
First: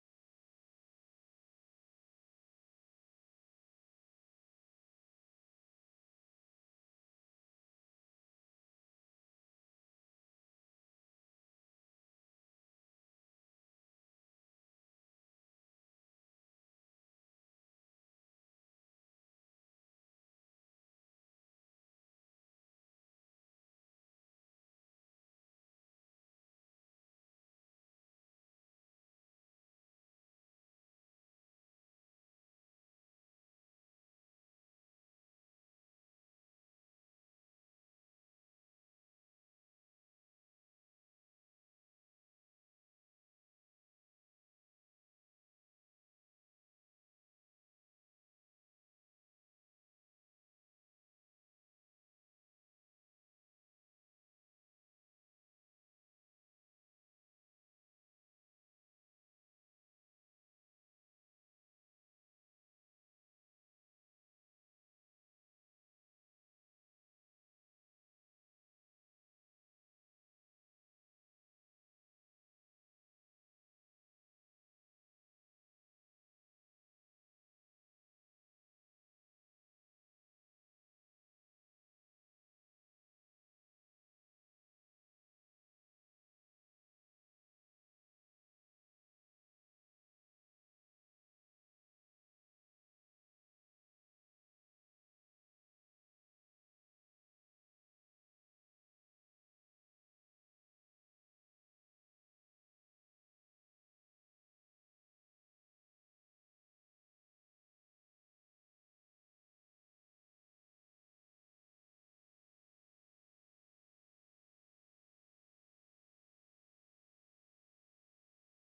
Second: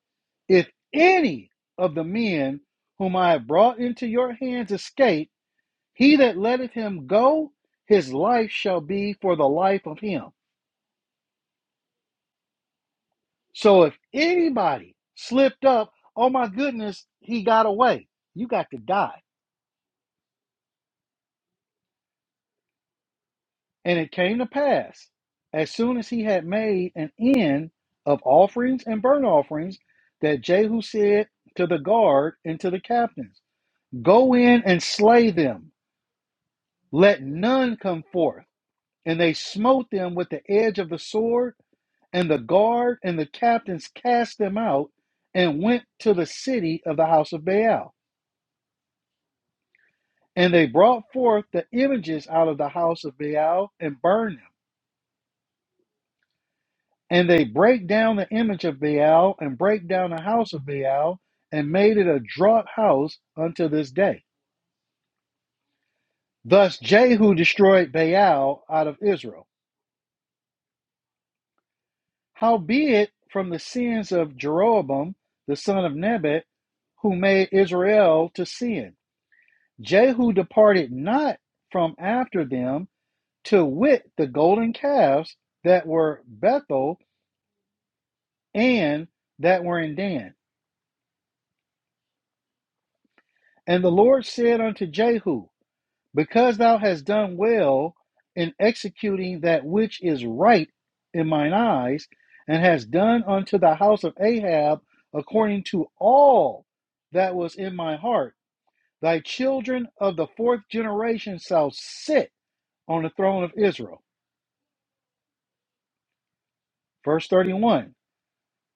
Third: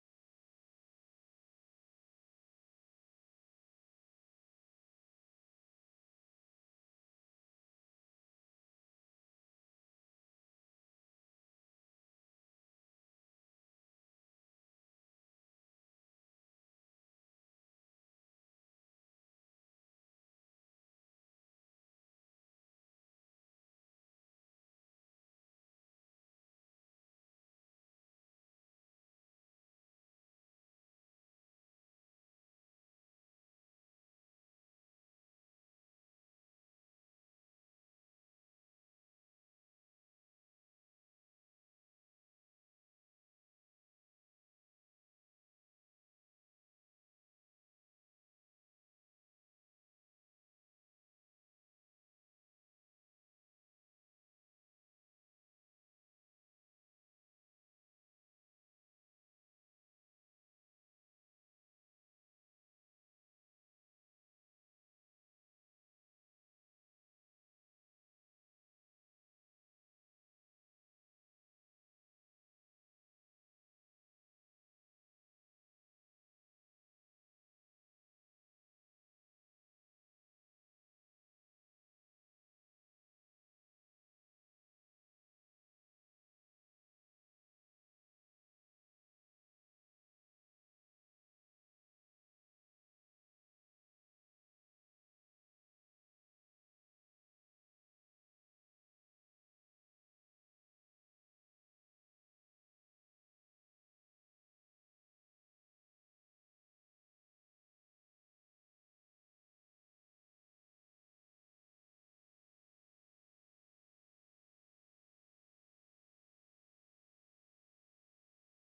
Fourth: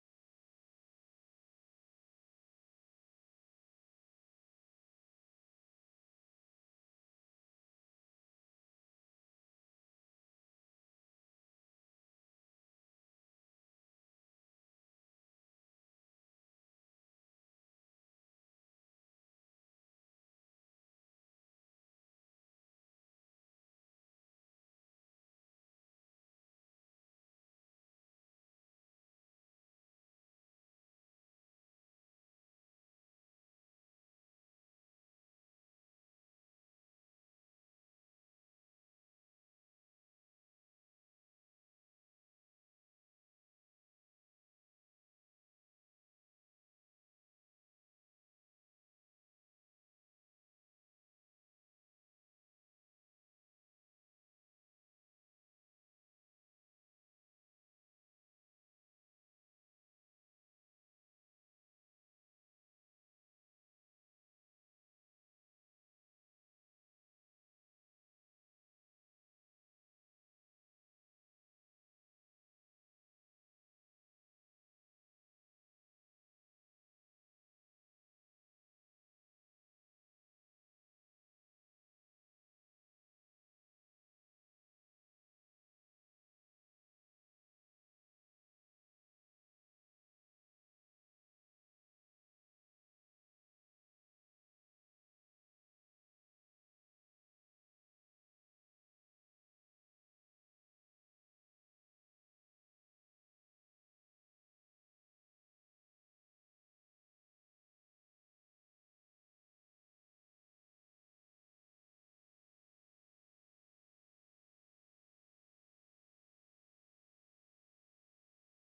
If any of the men whom I have brought into your hands escape, He that letteth him go, his life shall be for the life of him. So if anybody slipped up, oh my goodness, he got away. You got to die. And it came to pass, as soon as he had made an end of offerings and burnt offerings, that Jehu said to the guard and to the captains, Go in and slay them, let none come forth. And they smote them with the edge of the sword And the guard and the captains cast them out and went to the city of the house of Baal. And they brought forth the images out of the house of Baal and burned them. And they brake down the image of Baal and brake down the house of Baal and made it a draught house unto this day. Thus Jehu destroyed Baal out of Israel. Howbeit, from the sins of Jeroboam the son of Nebat, who made Israel to sin Jehu departed not from after them to wit the golden calves that were Bethel and that were in Dan. And the Lord said unto Jehu, Because thou hast done well in executing that which is right in mine eyes, and hast done unto the house of Ahab according to all that was in my heart, thy children of the fourth generation shall sit on the throne of Israel. Verse 31.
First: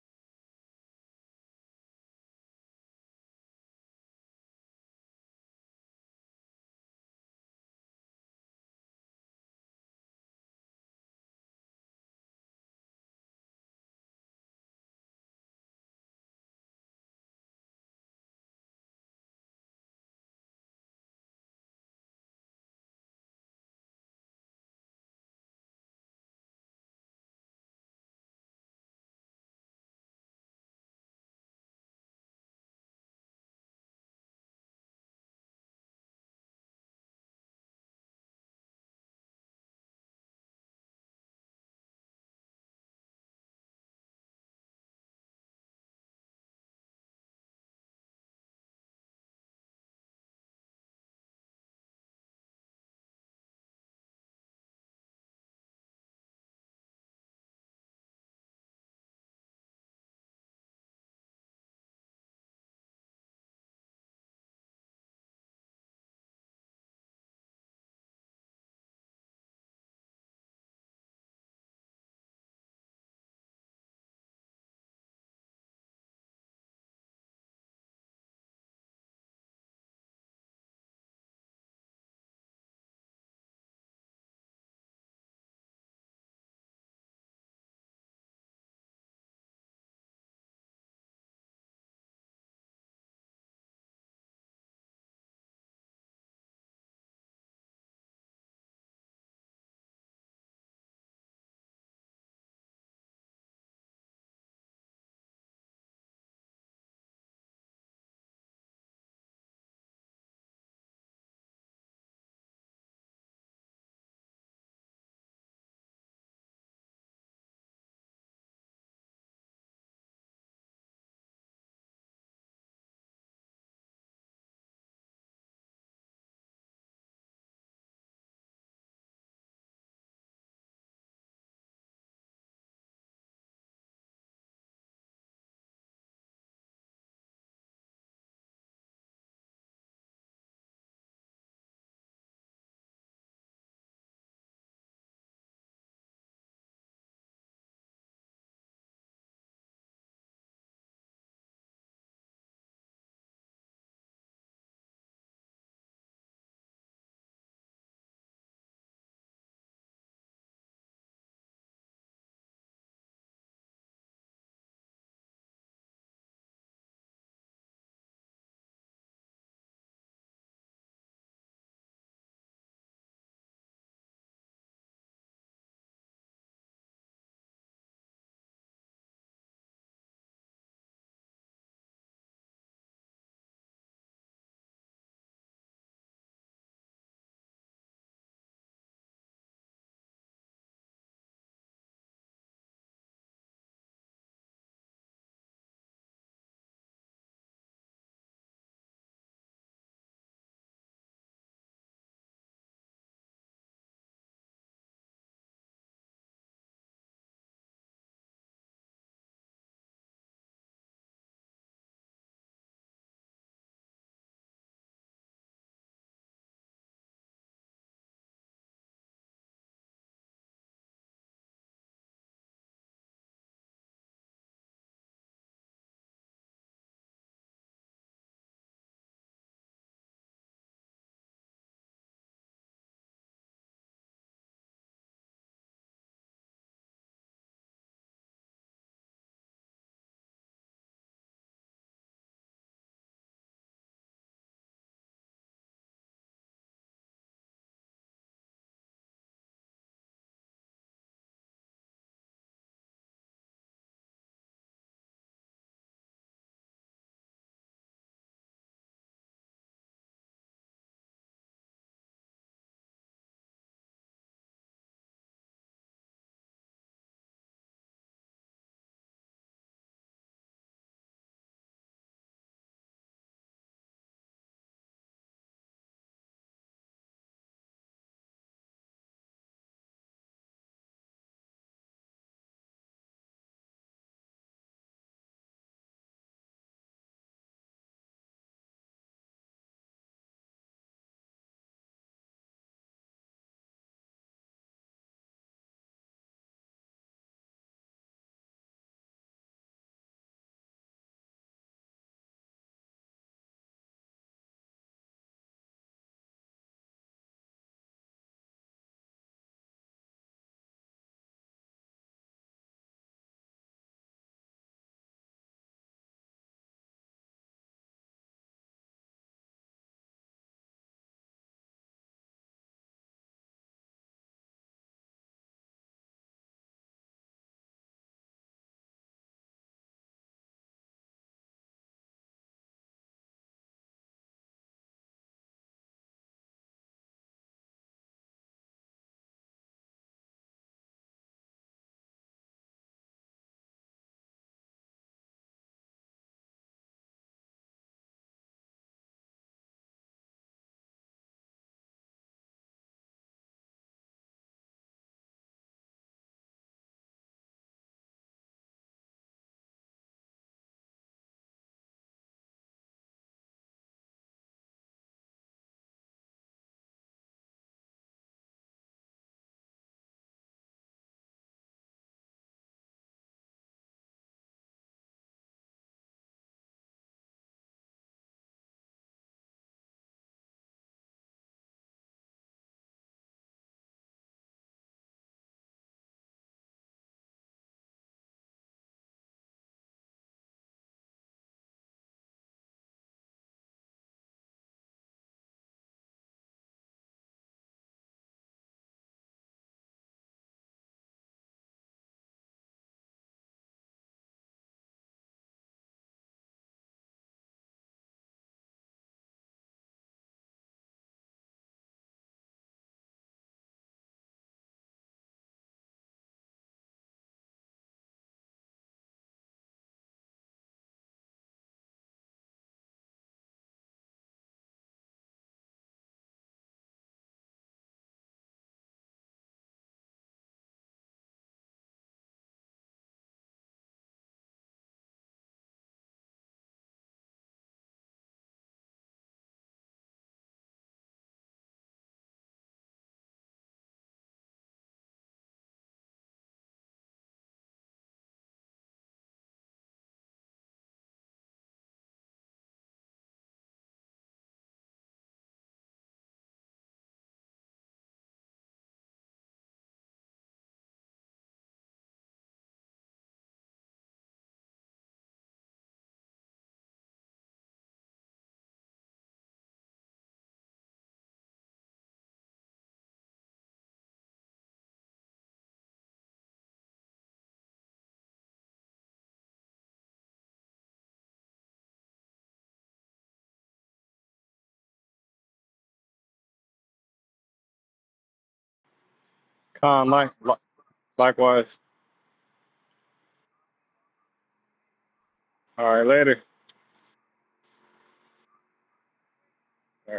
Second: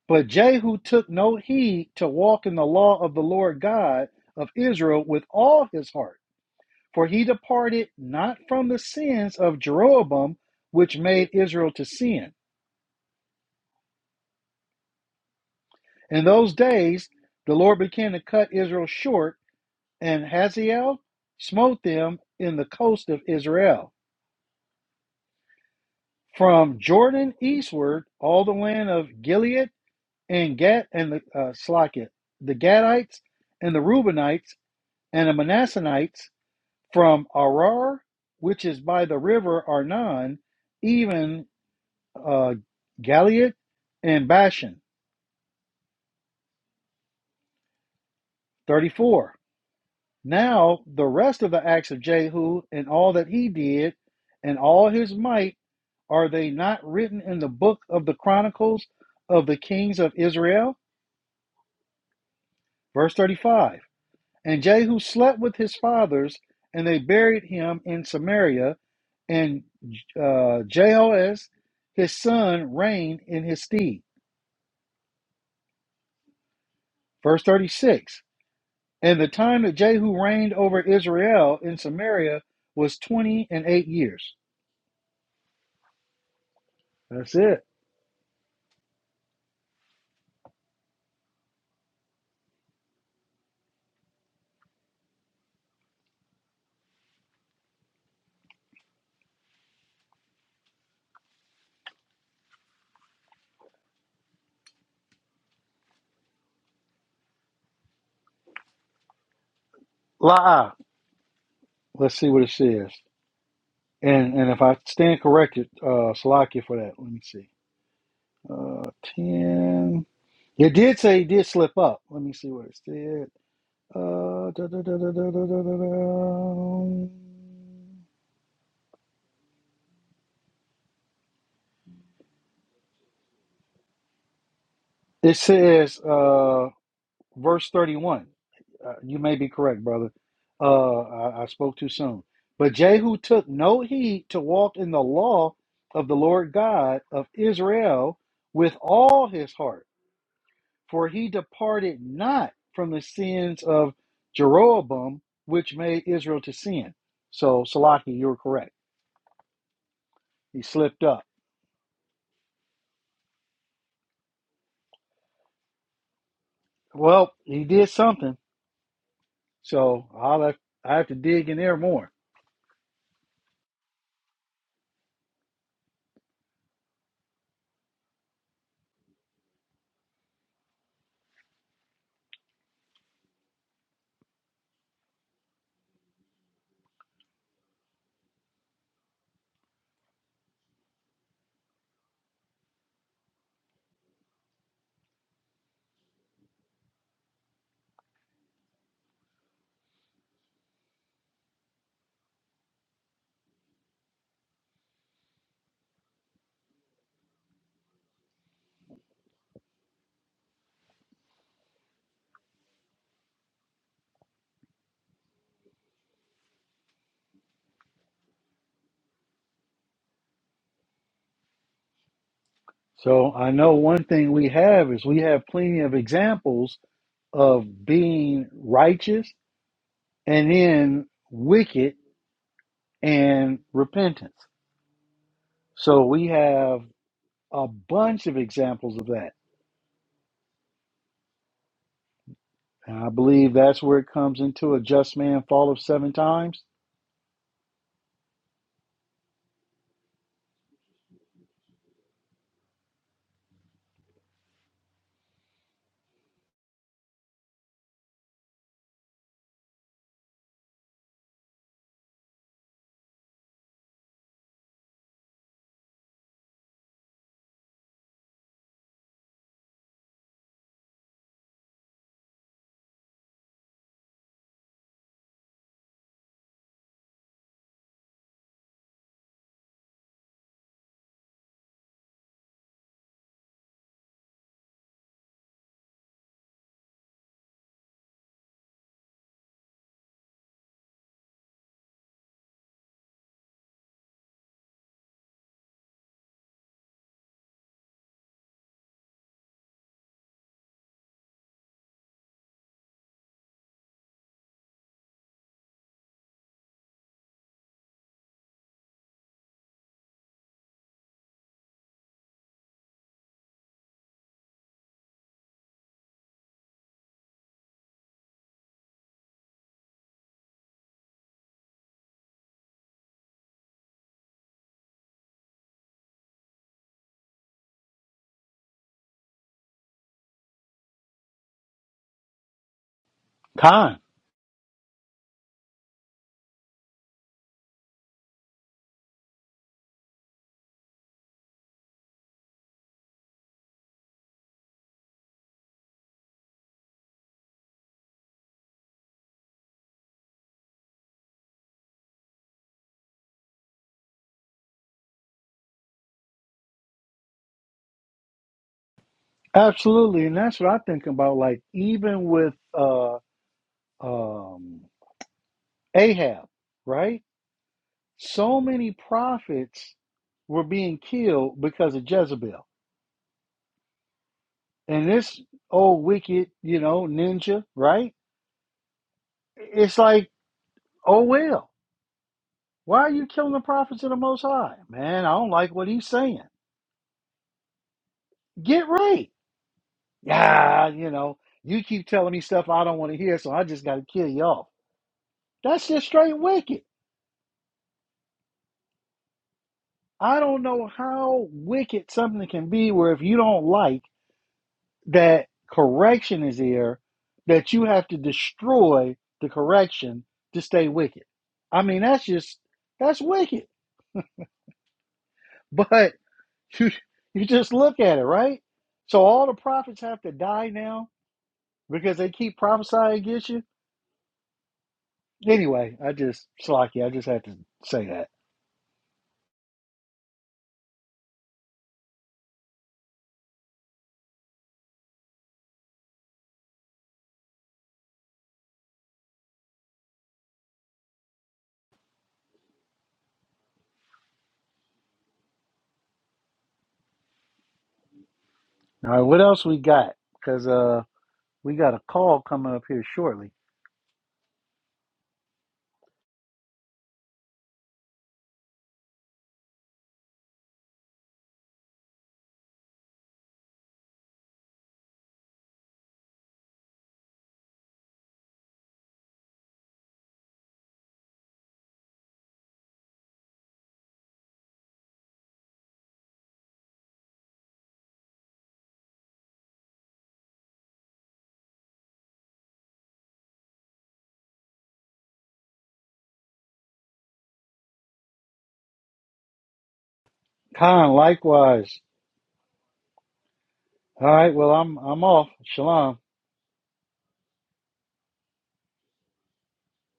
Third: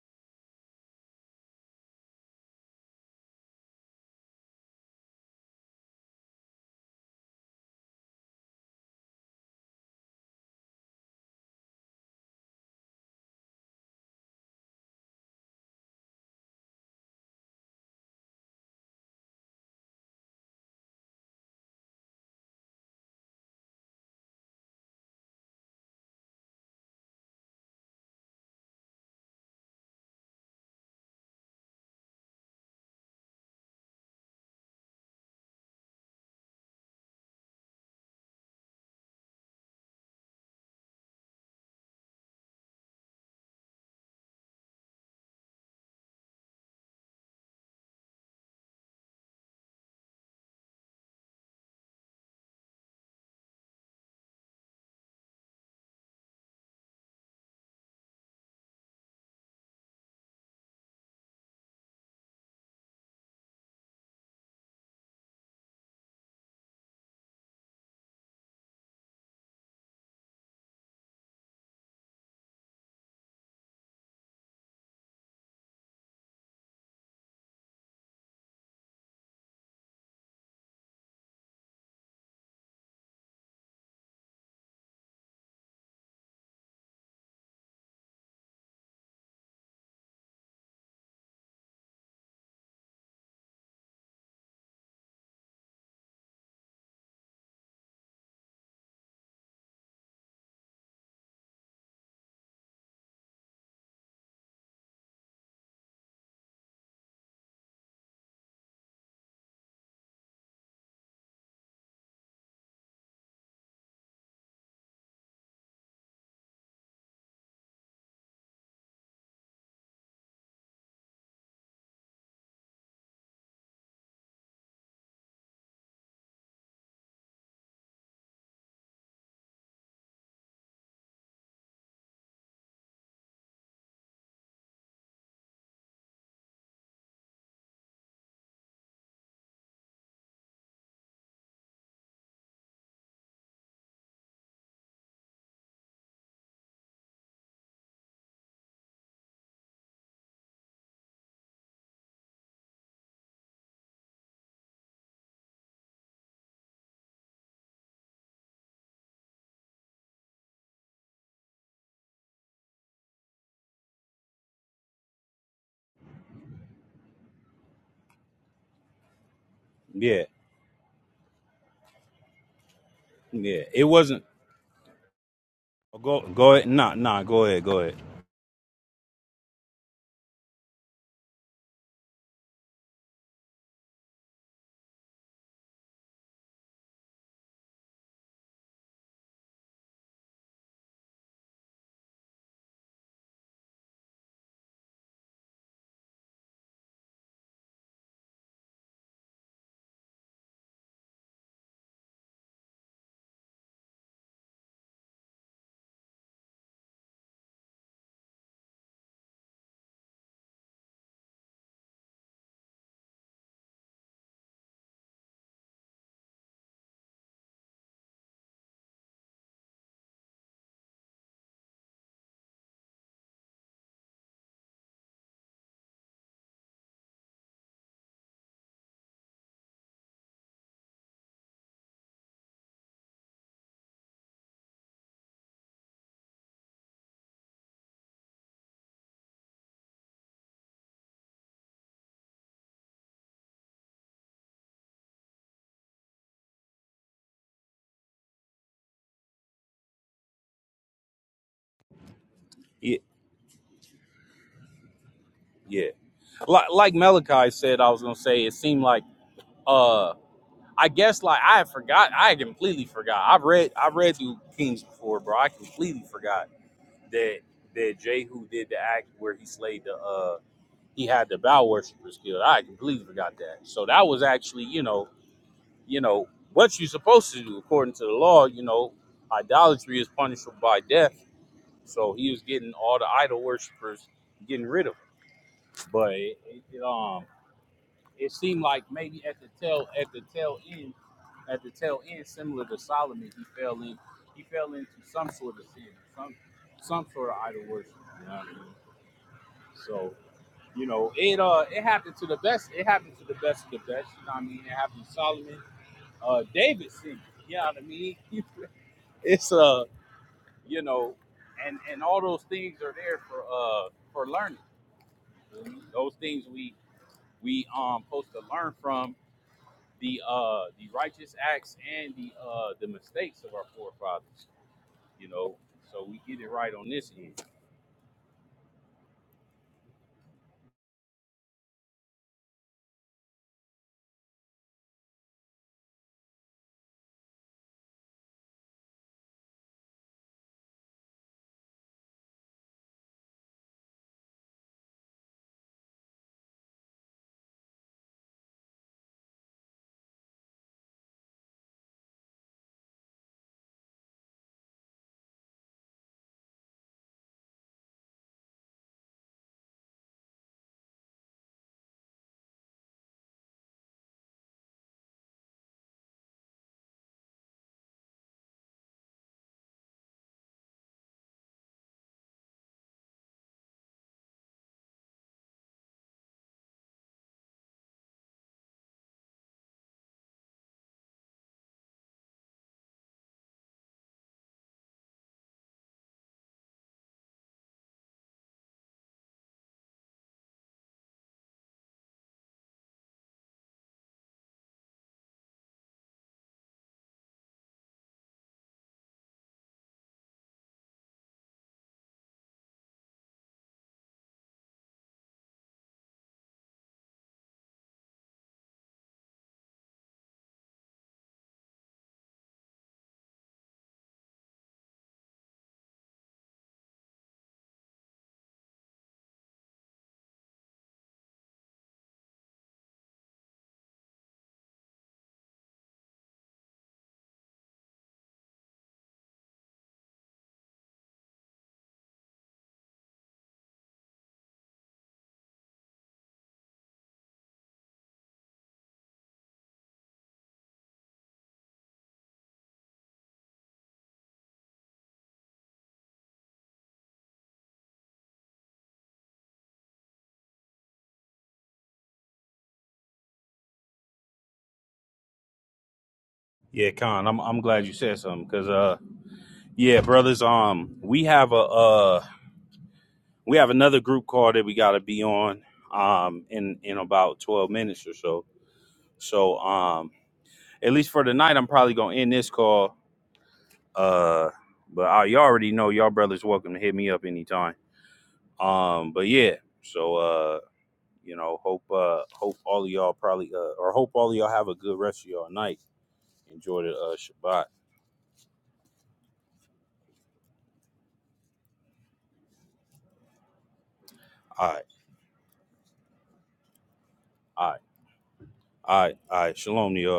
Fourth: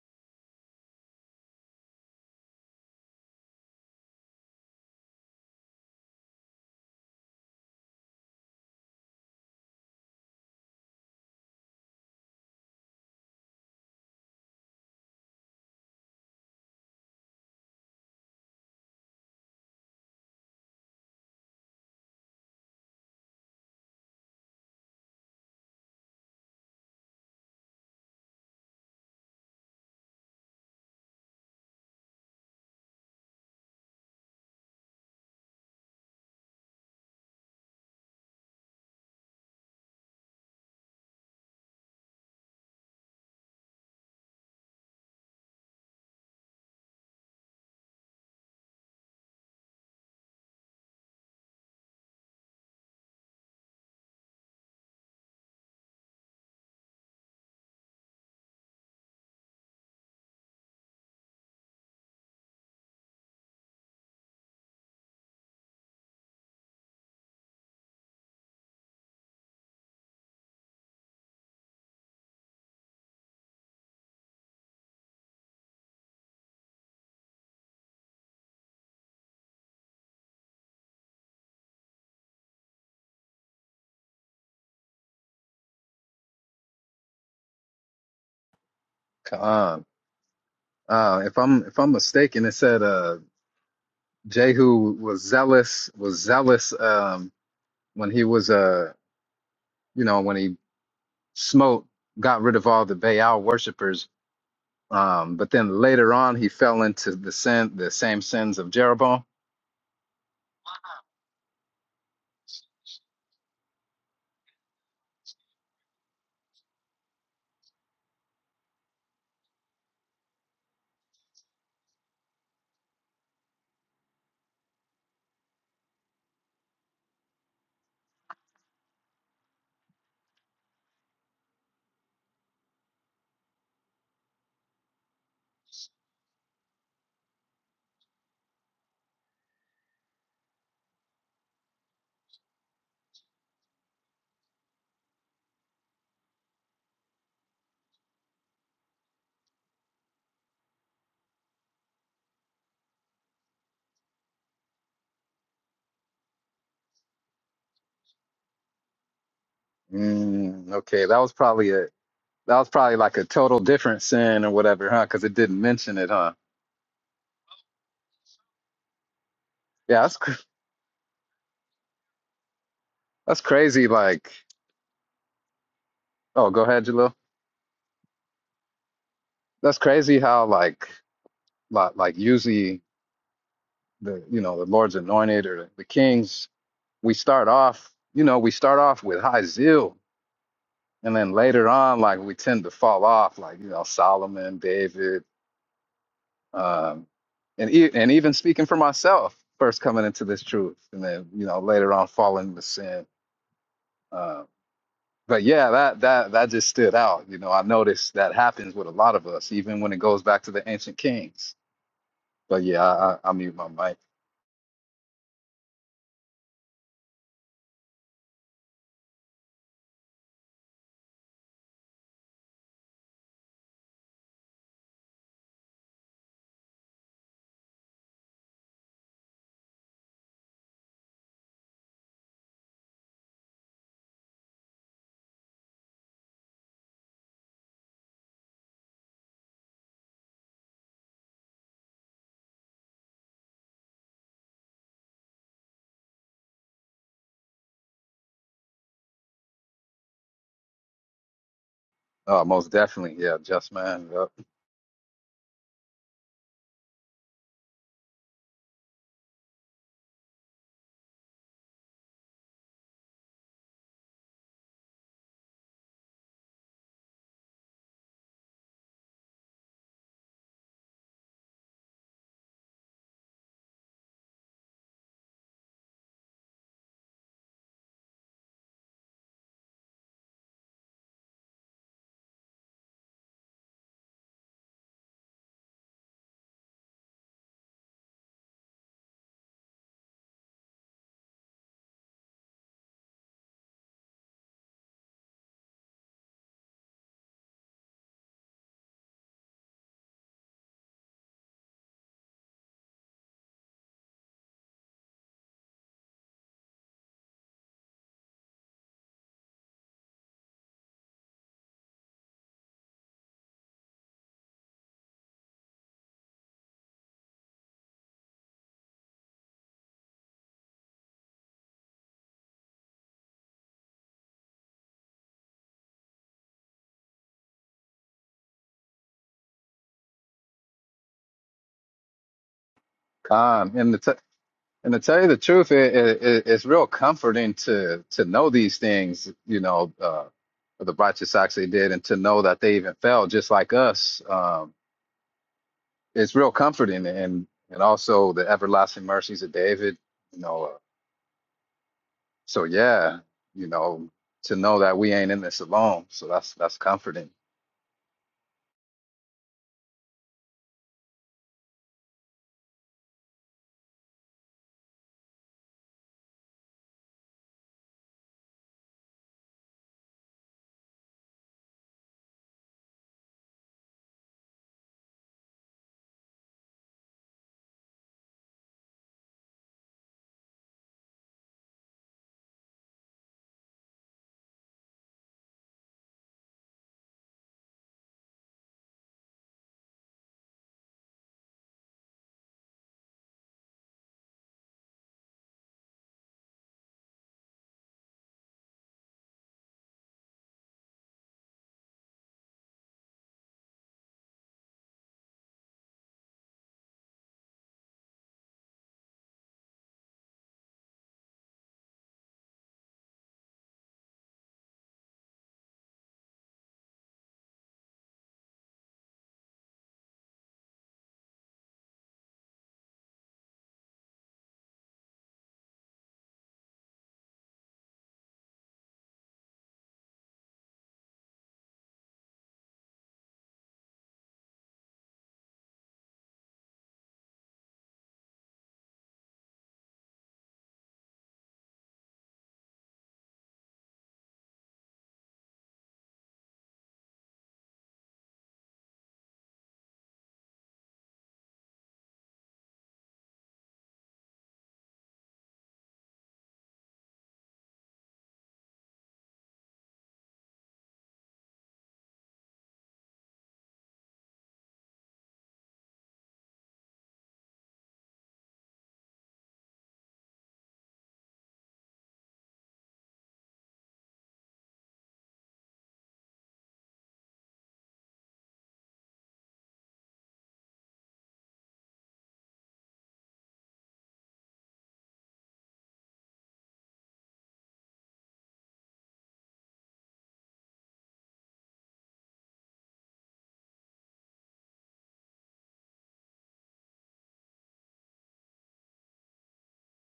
But Jehu took no heed to walk in the law of the Lord God of Israel with all his heart, for he departed not from the sins of Jeroboam, which made Israel to sin. In those days, the Lord began to cut Israel short, and Hazael smote them in the coast of Israel. From Jordan eastward, all the land of Gilead and Gad and the uh, Slaket, the Gadites and the Reubenites and the Manassanites From Arar, which is by the river Arnon, even uh, Galiad and Bashan. 34. Now the rest of the acts of Jehu and all that he did and all his might, are they not written in the book of the chronicles of the kings of Israel? Verse 35. And Jehu slept with his fathers, and they buried him in Samaria. And uh, Jehoaz, his son, reigned in his stead. Verse 36. And the time that Jehu reigned over Israel in Samaria was 20 and 8 years. That's it.
Come on. Uh, if I'm if I'm mistaken, it said uh, Jehu was zealous was zealous um, when he was uh you know when he smote got rid of all the Baal worshippers. Um, but then later on, he fell into the sin the same sins of Jeroboam.
La. Let's see what it says. And and if I stand corrected, uh, Salakia for that. Let me see. Uh, 10. It did say he did slip up. Let me see what it said. Uh, da, da, da, da, da, da, da, da, It says, uh, verse 31. Uh, you may be correct, brother. Uh, I, I spoke too soon. But Jehu took no heed to walk in the law of the Lord God of Israel with all his heart, for he departed not from the sins of Jeroboam, which made Israel to sin. So, Salaki, you're correct. He
Mm,
slipped
okay, that
up.
was probably a that was probably like a total different sin or whatever, huh? Because it didn't mention it, huh?
Well, he did something
Yeah,
So
that's
Yeah,
cr-
I'll have, I have to dig in there more.
that's
yeah. It
crazy.
wasn't
Like,
oh, go
oh,
go
go
ahead.
ahead,
Nah,
Jalil.
nah, go ahead, go ahead.
That's crazy how like like like usually the you know the Lord's anointed or the kings, we start off you know we start off with high zeal, and then later on like we tend to fall off, like you know Solomon, David, um, and e- and even speaking for myself, first coming into this truth, and then you know later on falling into sin. Uh, but yeah, that that that just stood out. You know, I noticed that happens with a lot of us, even when it goes back to the ancient kings. But yeah, I, I, I mute my mic.
So I know one thing we have is we have plenty of examples of being righteous and then wicked and repentance. So we have a bunch of examples of that. And I believe that's where it comes into a just man fall of seven times.
Oh, most
Yeah,
definitely. Yeah, just man. Yep.
yeah. Like like Malachi said, I was gonna say it seemed like uh I guess like I had forgot I had completely forgot. I've read I've read through Kings before, bro. I completely forgot that that Jehu did the act where he slayed the uh he had the bow worshippers killed. I completely forgot that. So that was actually, you know, you know, what you're supposed to do according to the law, you know, idolatry is punishable by death. So he was getting all the idol worshippers getting rid of them. But it, it um it seemed like maybe at the tail at the tail end at the tail end, similar to Solomon, he fell in he fell into some sort of sin, some some sort of idol worship. You know what I mean? So, You know, it uh it happened to the best. It happened to the best of the best. You know what I mean? It happened to Solomon, uh, David singing. You know what I mean? it's uh you know, and and all those things are there for uh for learning. Those things we we um supposed to learn from the uh the righteous acts and the uh the mistakes of our forefathers. You know, so we get it right on this end.
Con in the
Time.
t- And to tell you the truth, it, it, it's real comforting to to know these things, you know, uh, the righteous acts they did, and to know that they even fell just like us. Um, it's real comforting, and and also the everlasting mercies of David, you know. Uh, so yeah, you know, to know that we ain't in this alone. So that's that's comforting.
Absolutely. And that's what I think about. Like even with uh um Ahab, right? So many prophets were being killed because of Jezebel. And this old wicked, you know, ninja, right? It's like, oh well, why are you killing the prophets of the Most High? Man, I don't like what he's saying. Get right. Yeah, you know, you keep telling me stuff I don't want to hear, so I just got to kill you off. That's just straight wicked. I don't know how wicked something can be where if you don't like, that correction is here, that you have to destroy the correction to stay wicked. I mean, that's just that's wicked. But you you just look at it, right? So all the prophets have to die now because they keep prophesying against you. Anyway, I just slocky. I just had to say that. All right, what else we got? Because uh, we got a call coming up here shortly.
Yeah, Con, I'm I'm glad you said something because uh yeah, brothers, um we have a uh. We have another group call that we got to be on um, in in about twelve minutes or so. So um, at least for tonight, I'm probably gonna end this call. Uh, but I, you already know, y'all brothers welcome to hit me up anytime. Um, but yeah, so uh, you know, hope uh, hope all of y'all probably uh, or hope all of y'all have a good rest of y'all night. Enjoy the uh, Shabbat.
Con, like, li-
Khan,
likewise.
likewise. All right, well
All right,
I'm I'm off.
All right,
Shalom.
later.
all right, all right, all right. Shalom to
All right.
y'all.